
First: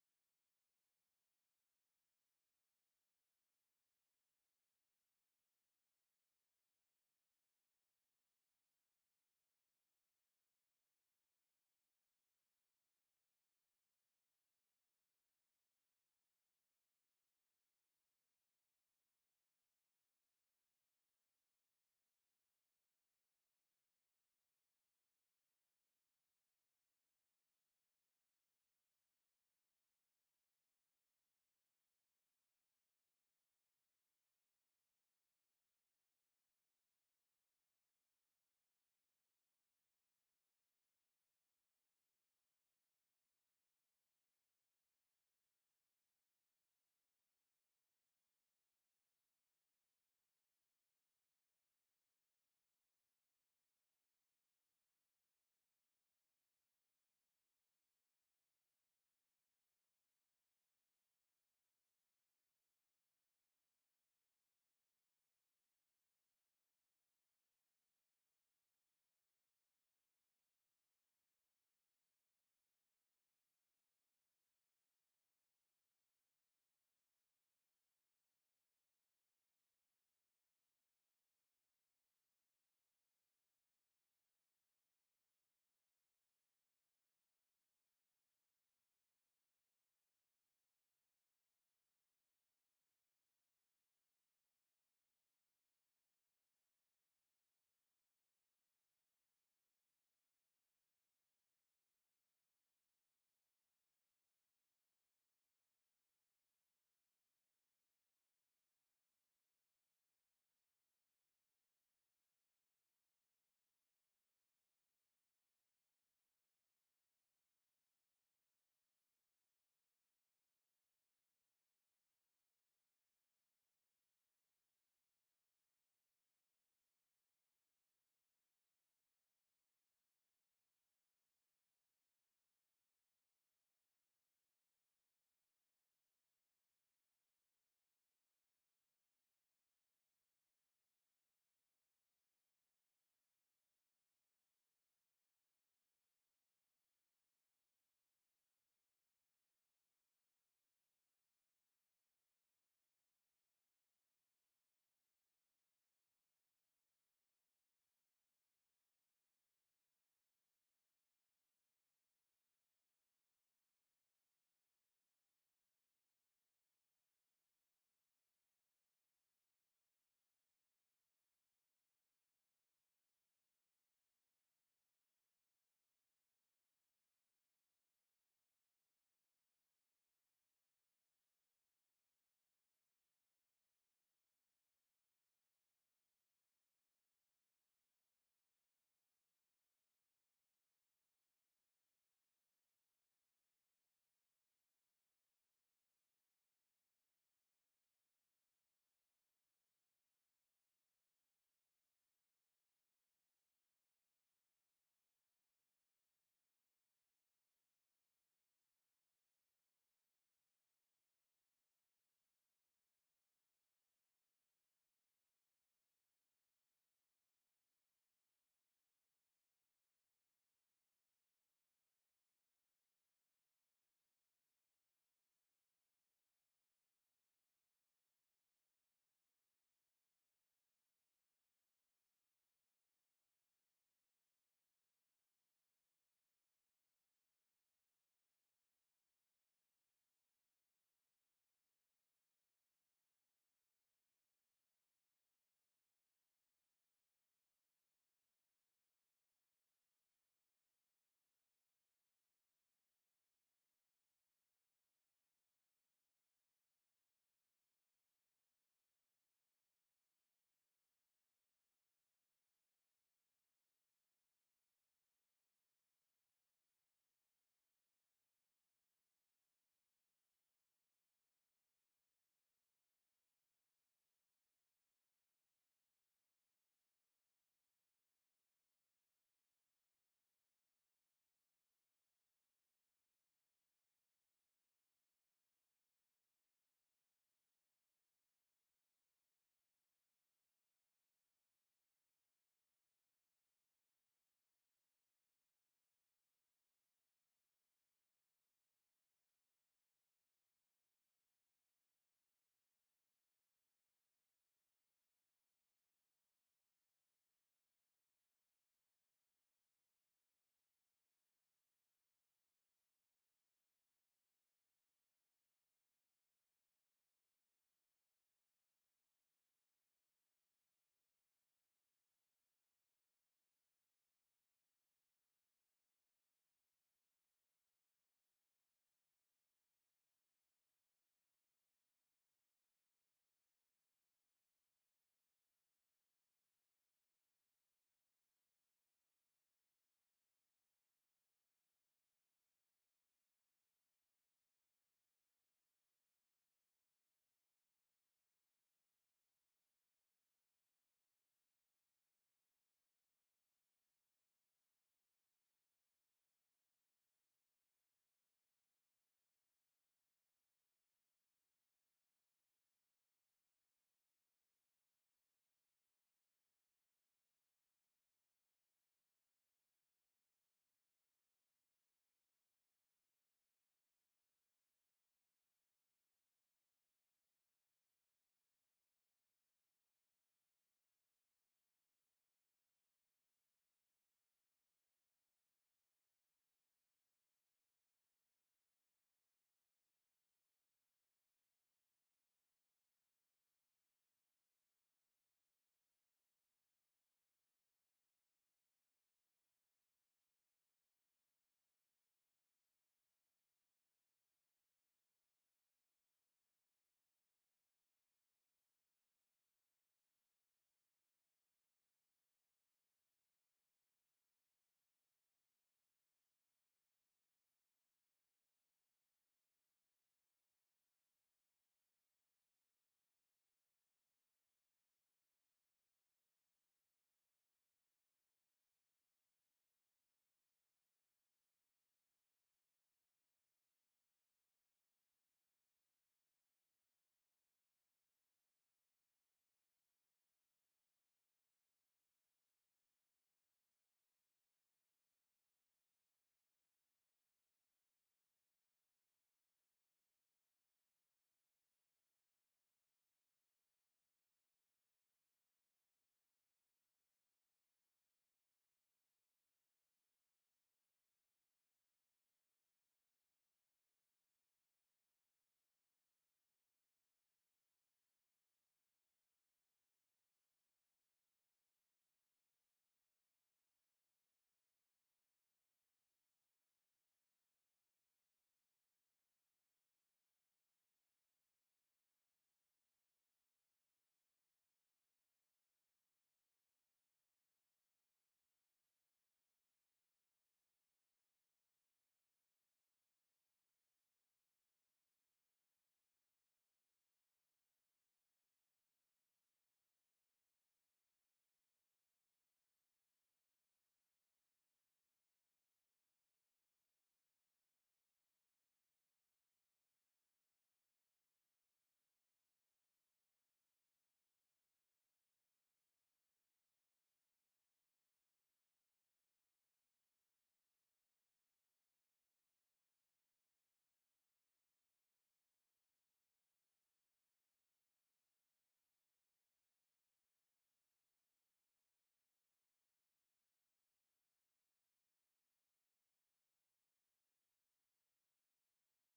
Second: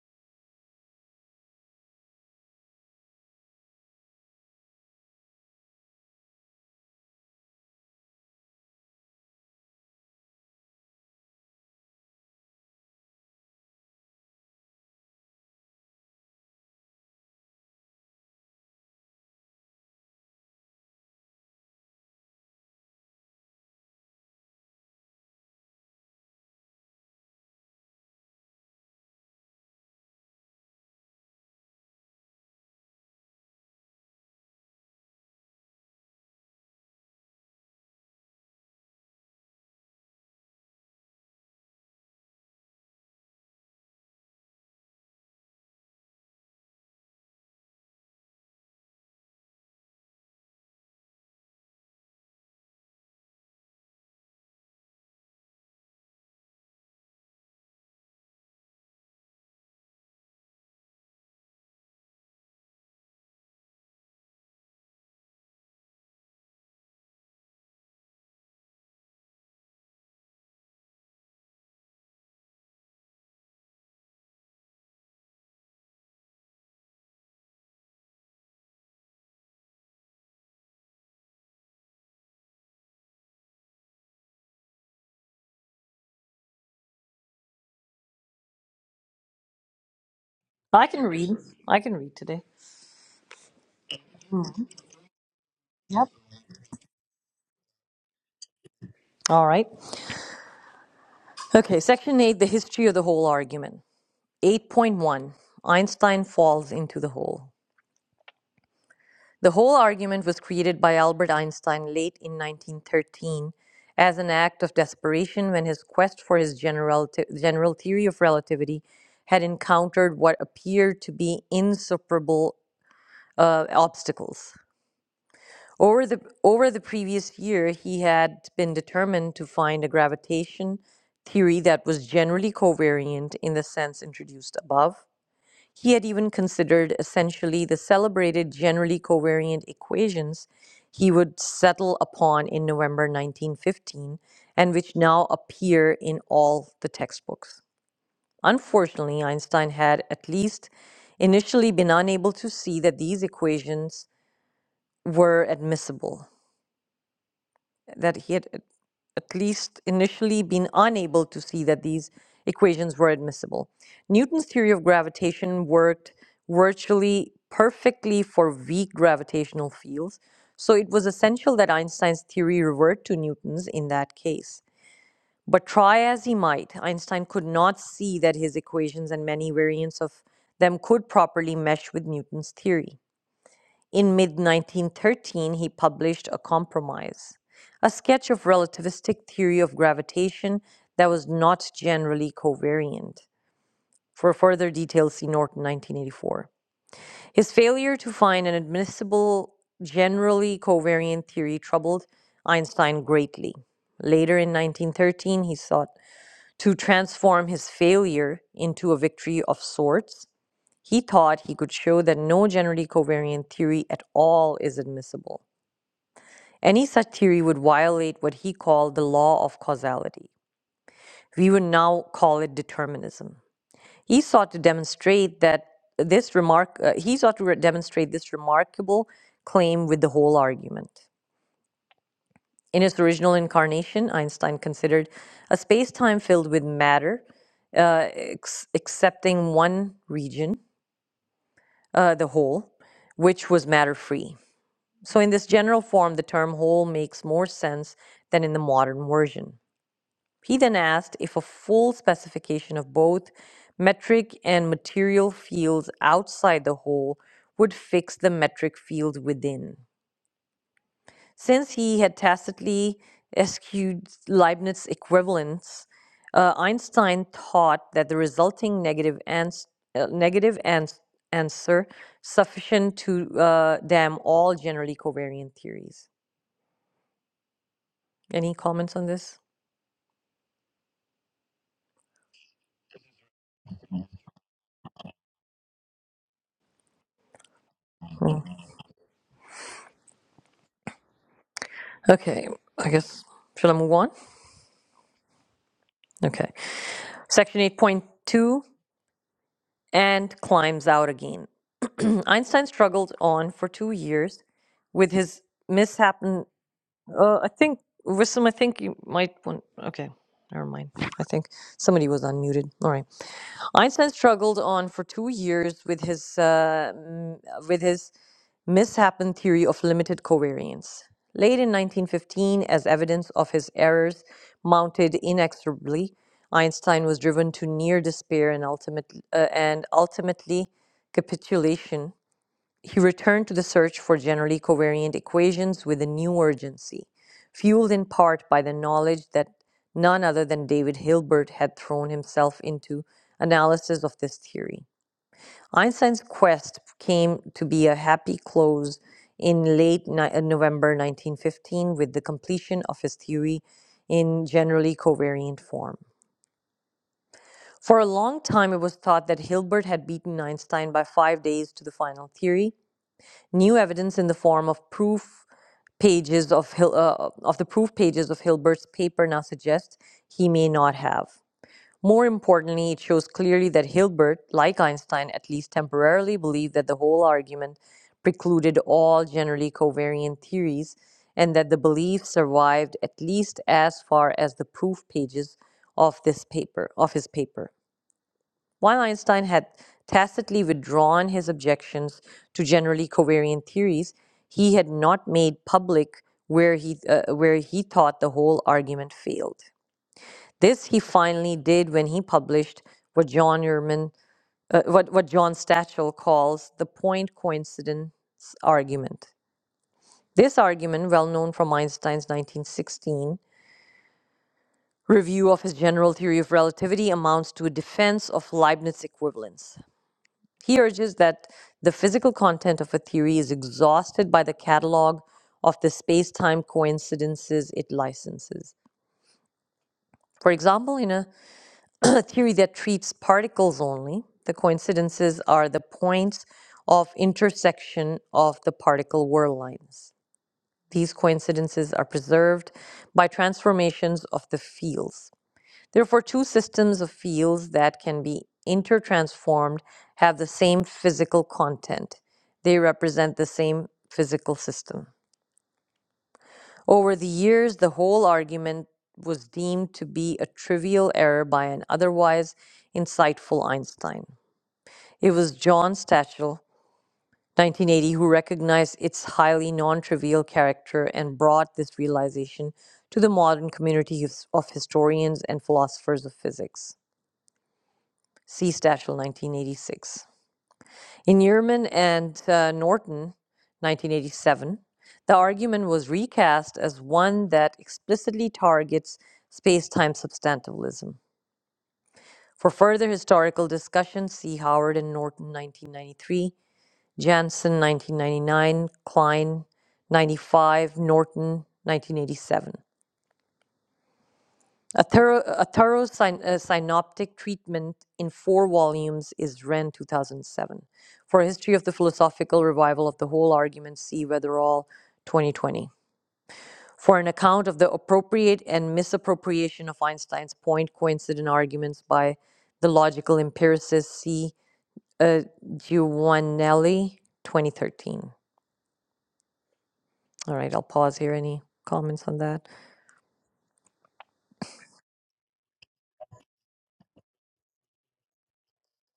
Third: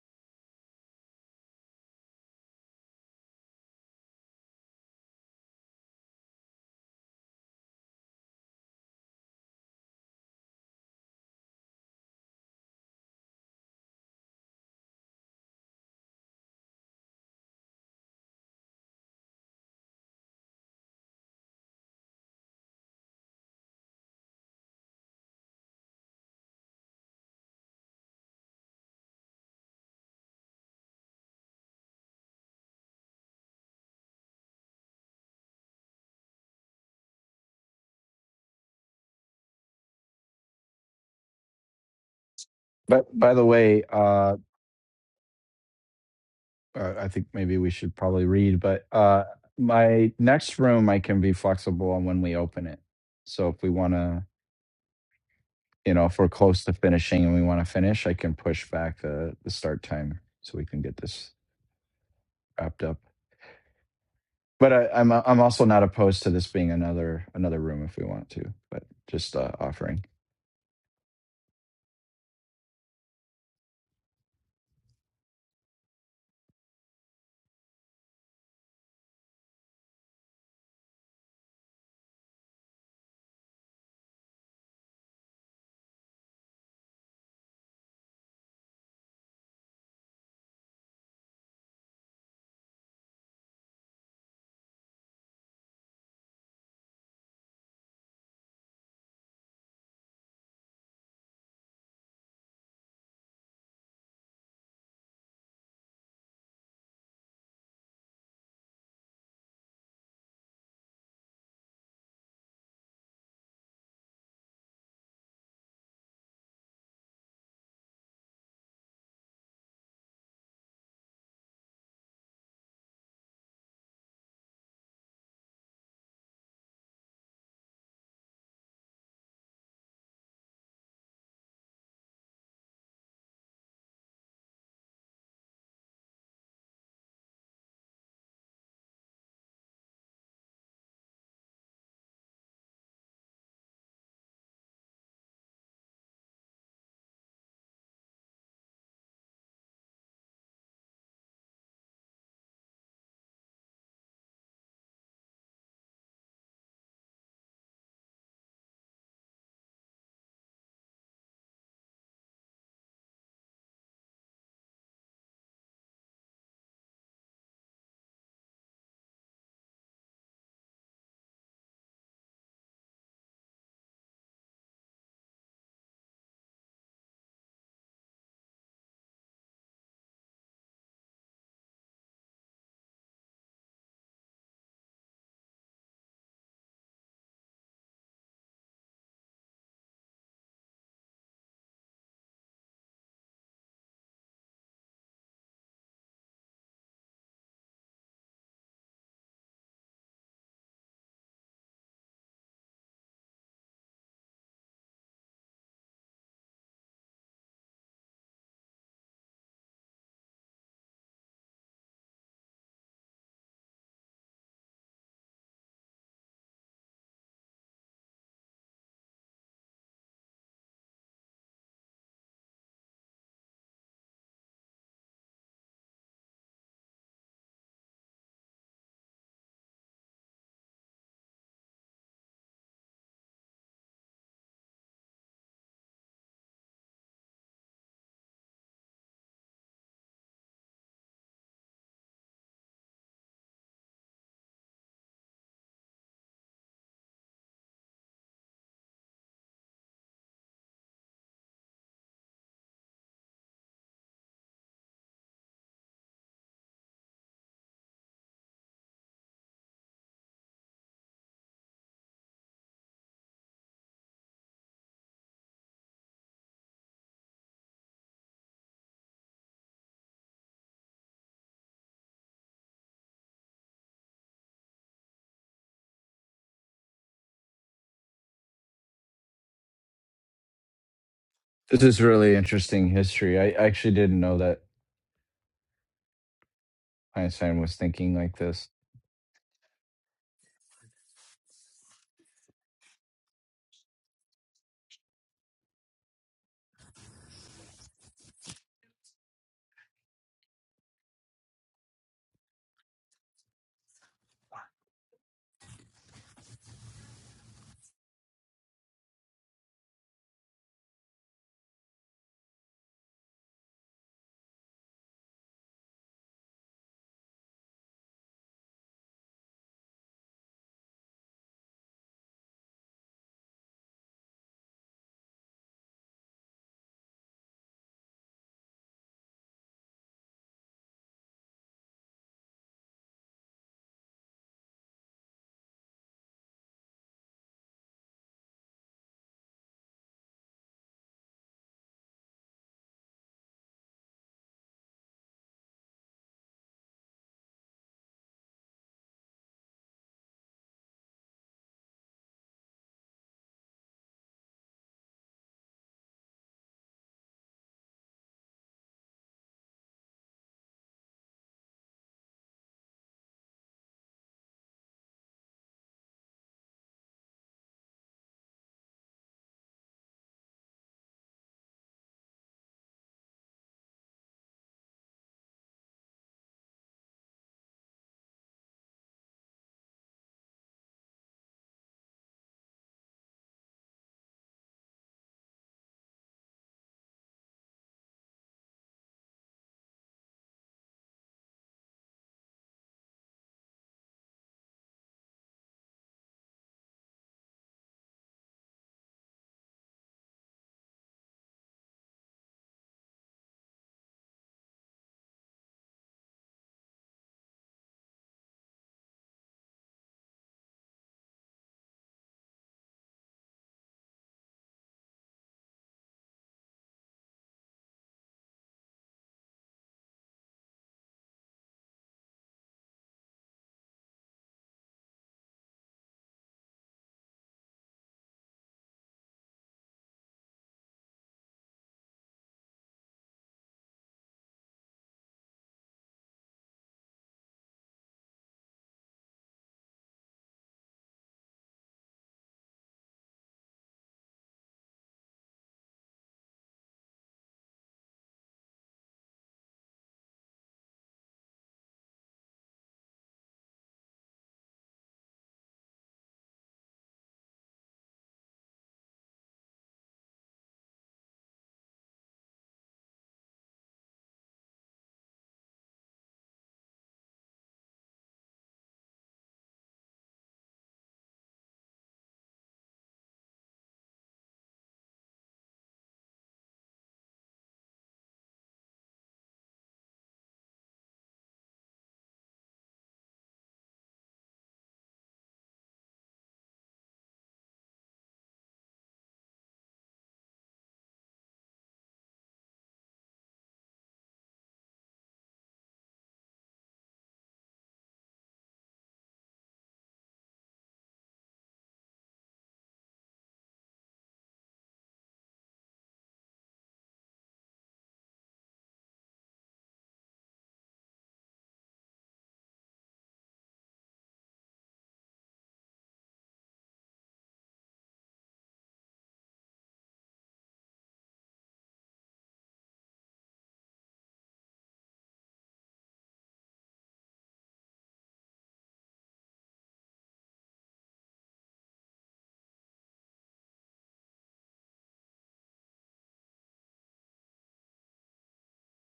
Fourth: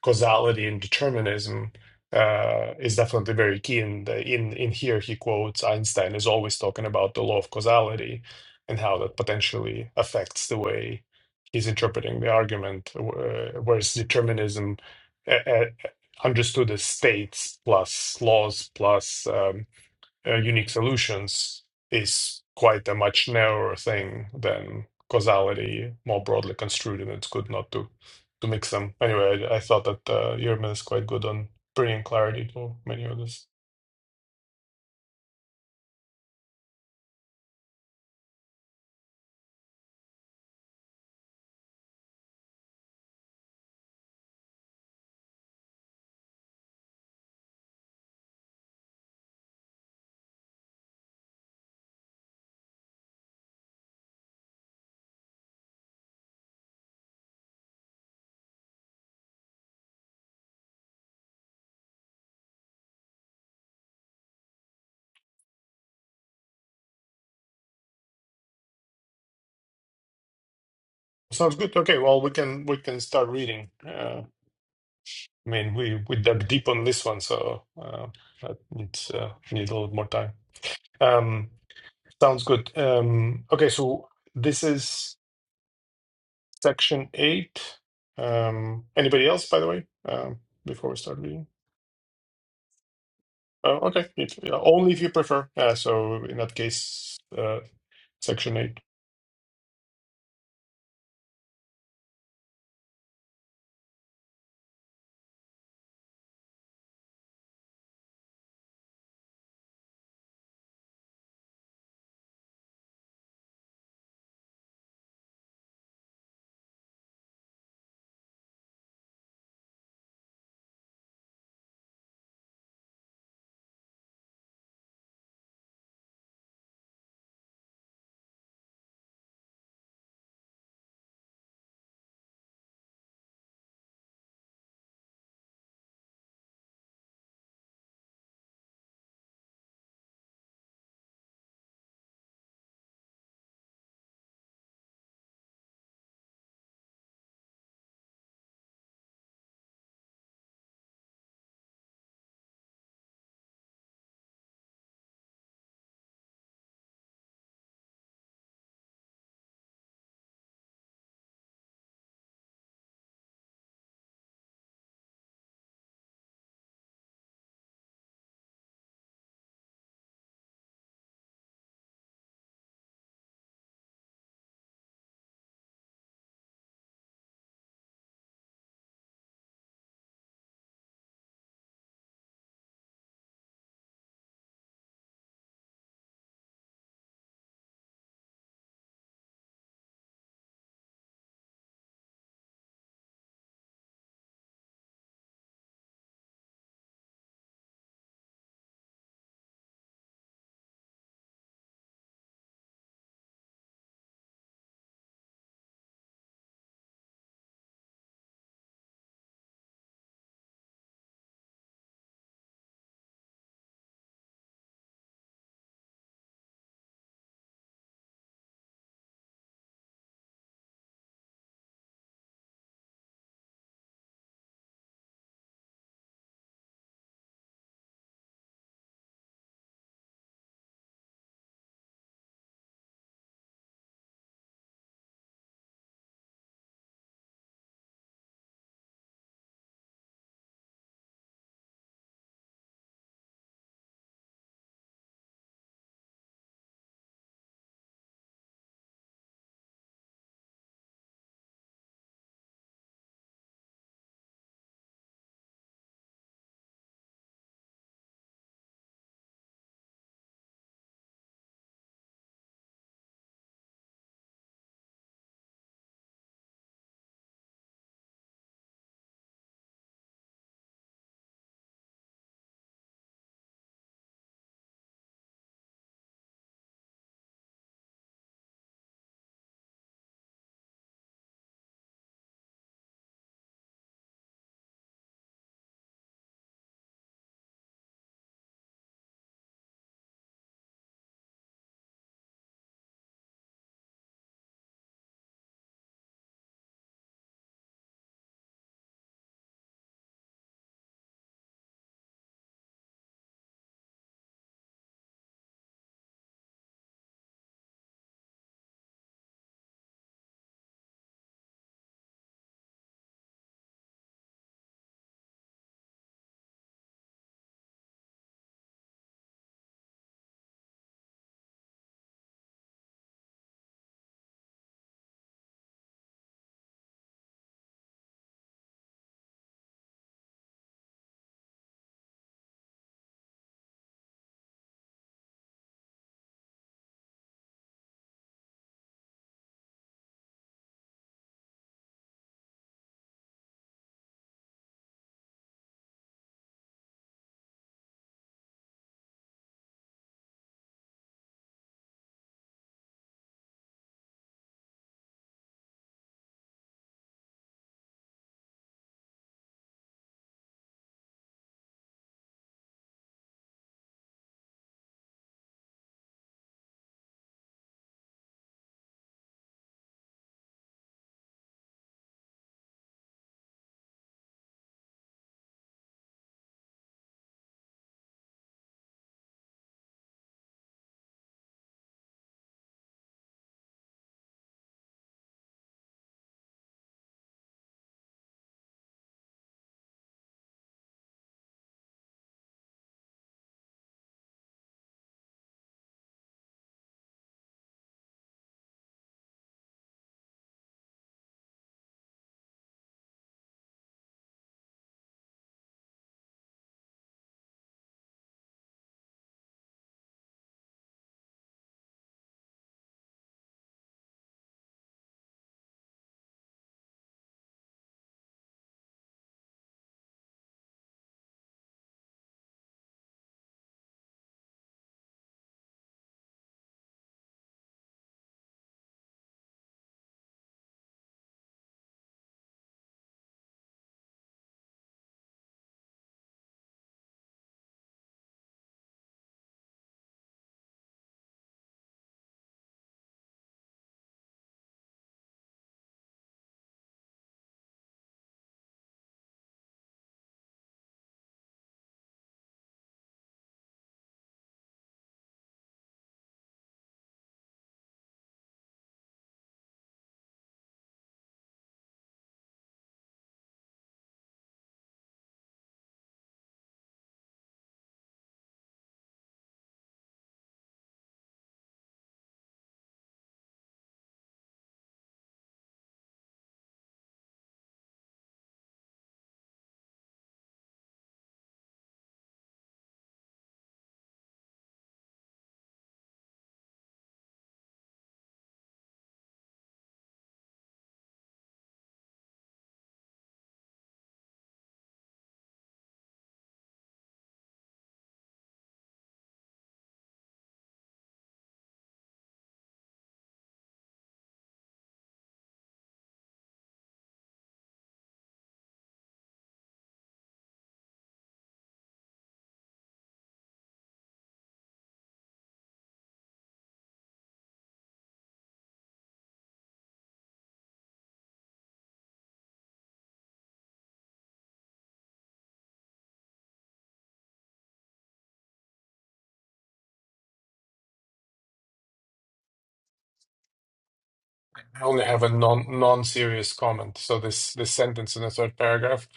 [SPEAKER 3] causality and determinism uh, is definitely very key. And uh, in in here, he quotes Einstein is always talking about the law of causality and how that potentially affects the way he's interpreting the argument, uh, whereas determinism uh, uh, understood as states plus laws plus. um, uh, unique solutions is quite a much narrower thing than causality more broadly construed, and it's good not to to mix them. Anyway, I, I thought that uh, Yerman is quite good on bringing clarity to many of this.
[SPEAKER 4] But by the way, uh, uh, I think maybe we should probably read, but uh, my next room, I can be flexible on when we open it. So if we want to, you know, if we're close to finishing and we want to finish, I can push back the, the start time so we can get this wrapped up. But I, I'm I'm also not opposed to this being another another room if we want to, but just uh, offering.
[SPEAKER 3] Sounds good. Okay, well we can we can start reading. Uh, I mean, we we dug deep on this one, so uh, that needs uh, needs a little more time. Um, sounds good. Um, okay, so this is. section eight. Um, anybody else, by the way, um,
[SPEAKER 2] I
[SPEAKER 3] before we
[SPEAKER 2] can
[SPEAKER 3] start
[SPEAKER 2] read.
[SPEAKER 3] reading?
[SPEAKER 2] I can read today.
[SPEAKER 3] Oh, okay. If, yeah, only if you prefer. Uh,
[SPEAKER 2] Yep.
[SPEAKER 3] so in that case, uh, section eight.
[SPEAKER 2] All right. Okay, section 8, the history of the whole argument. 8.1, Einstein falls into the hole. The whole argument was created by Albert Einstein late in 1913 as an act of desperation when his quest for his general, general theory of relativity had encountered what appeared to be insuperable uh, obstacles. Over the, over the previous year, he had been determined to find a gravitation theory that was generally covariant in the sense introduced above. He had even considered essentially the celebrated generally covariant equations he would settle upon in November 1915 and which now appear in all the textbooks. Unfortunately, Einstein had at least initially been unable to see that these equations were admissible, that he had at least initially been unable to see that these equations were admissible. Newton's theory of gravitation worked virtually perfectly for weak gravitational fields, so it was essential that Einstein's theory revert to Newton's in that case. But try as he might, Einstein could not see that his equations and many variants of them could properly mesh with Newton's theory. In mid 1913, he published A Compromise, a sketch of relativistic theory of gravitation that was not generally covariant. For further details, see Norton 1984. His failure to find an admissible, generally covariant theory troubled Einstein greatly. Later in 1913, he sought to transform his failure into a victory of sorts. He thought he could show that no generally covariant theory at all is admissible. Any such theory would violate what he called the law of causality. We would now call it determinism. He sought to demonstrate that this remark uh, he sought to re- demonstrate this remarkable claim with the whole argument. In its original incarnation, Einstein considered a space-time filled with matter, uh, ex- excepting one region, uh, the whole, which was matter-free. So, in this general form, the term whole makes more sense than in the modern version. He then asked if a full specification of both metric and material fields outside the hole would fix the metric field within. Since he had tacitly eschewed Leibniz equivalence, uh, Einstein thought that the resulting negative, ans- uh, negative ans- answer sufficient to uh, damn all generally covariant theories. Any comments on this?
[SPEAKER 4] This is really interesting history. I actually didn't know that Einstein was thinking like
[SPEAKER 2] Hmm.
[SPEAKER 4] this.
[SPEAKER 2] Okay, I guess shall I move on? Okay. Section 8.2 and climbs out again. <clears throat> Einstein struggled on for two years with his mishap. and- Uh, I think, Wissam, I think you might want. Okay, never mind. I think somebody was unmuted. All right. Einstein struggled on for two years with his uh, m- with his mishap and theory of limited covariance. Late in 1915, as evidence of his errors mounted inexorably, Einstein was driven to near despair and, ultimate, uh, and ultimately capitulation. He returned to the search for generally covariant equations with a new urgency, fueled in part by the knowledge that none other than David Hilbert had thrown himself into analysis of this theory. Einstein's quest came to be a happy close in late ni- uh, November 1915 with the completion of his theory in generally covariant form. For a long time, it was thought that Hilbert had beaten Einstein by five days to the final theory. New evidence in the form of proof pages of, Hil- uh, of the proof pages of Hilbert's paper now suggests he may not have. More importantly, it shows clearly that Hilbert, like Einstein, at least temporarily believed that the whole argument precluded all generally covariant theories and that the belief survived at least as far as the proof pages of this paper of his paper. While Einstein had tacitly withdrawn his objections to generally covariant theories, he had not made public where he uh, where he thought the whole argument failed. This he finally did when he published what John Ehrman, uh, what, what John Stachel calls the point coincidence argument. This argument, well known from Einstein's 1916 review of his general theory of relativity, amounts to a defense of Leibniz equivalence. He urges that the physical content of a theory is exhausted by the catalog of the space time coincidences it licenses. For example, in a <coughs> <clears throat> theory that treats particles only. The coincidences are the points of intersection of the particle whirl lines. These coincidences are preserved by transformations of the fields. Therefore, two systems of fields that can be intertransformed have the same physical content. They represent the same physical system. Over the years, the whole argument was deemed to be a trivial error by an otherwise insightful Einstein. It was John Stachel, 1980, who recognized its highly non trivial character and brought this realization to the modern community of of historians and philosophers of physics. See Stachel, 1986. In Yearman and uh, Norton, 1987, the argument was recast as one that explicitly targets space time substantialism. For further historical discussion, see Howard and Norton, 1993, Jansen, 1999, Klein, 95, Norton, 1987. A thorough, a thorough syn- uh, synoptic treatment in four volumes is Wren 2007. For a history of the philosophical revival of the whole argument, see Weatherall 2020. For an account of the appropriate and misappropriation of Einstein's point coincident arguments by the logical empiricist, see uh, Giovanelli 2013. All right, I'll pause here. Any comments on that?
[SPEAKER 3] I only have a non non-serious comment. So this this sentence in the third paragraph.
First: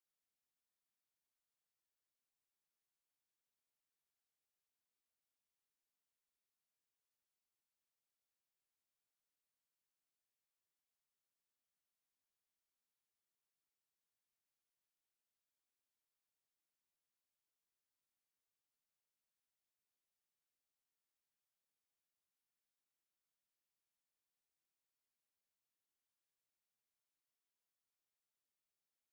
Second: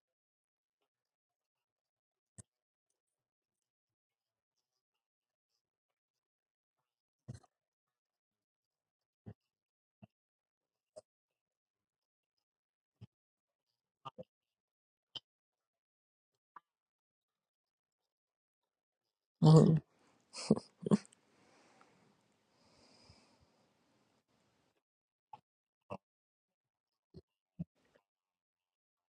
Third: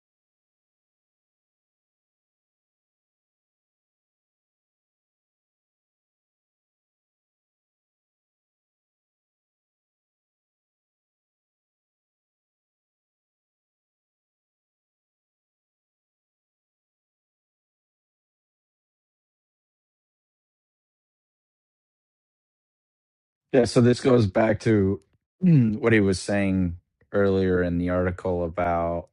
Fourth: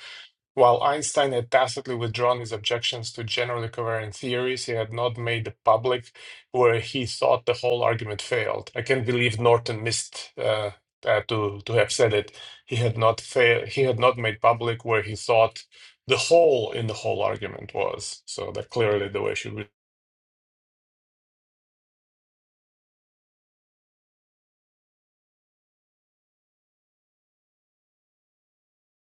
[SPEAKER 3] While Einstein had tacitly withdrawn his objections to generally covariant theories, he had not made the public where he thought the whole argument failed. I can't believe Norton missed uh, uh, to to have said it. He had not fail. He had not made public where he thought the hole in the whole argument was. So that clearly the way she would.
[SPEAKER 2] Mhm.
[SPEAKER 4] Yeah, so this goes back to <clears throat> mm, what he was saying earlier in the article about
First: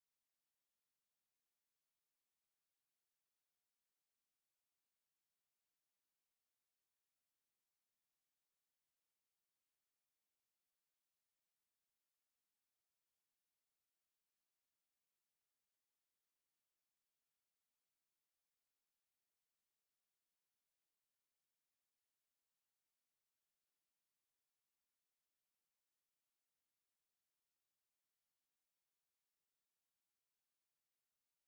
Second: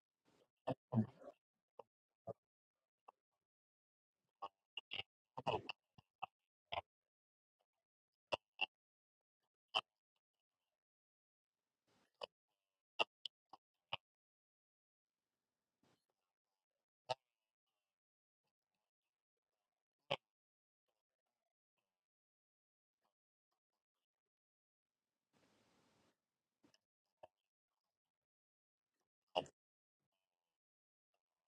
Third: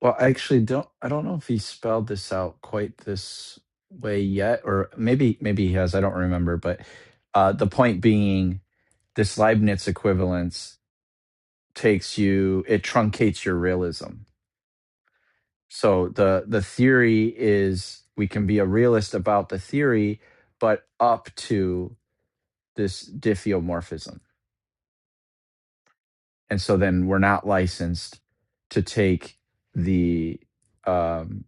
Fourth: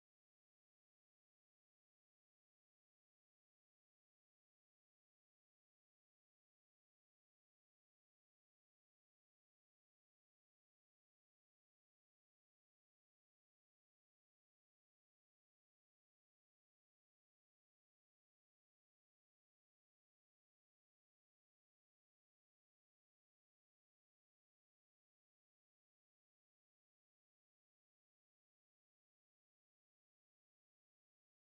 [SPEAKER 4] well, I actually don't I don't know if he spelled this out quite this way yet or maybe maybe he has, I don't remember, but uh the point being this Leibniz equivalence takes you it truncates your realism So the the theory is we can be a realist about the theory, but up to this diffeomorphism, and so then we're not licensed to take the um,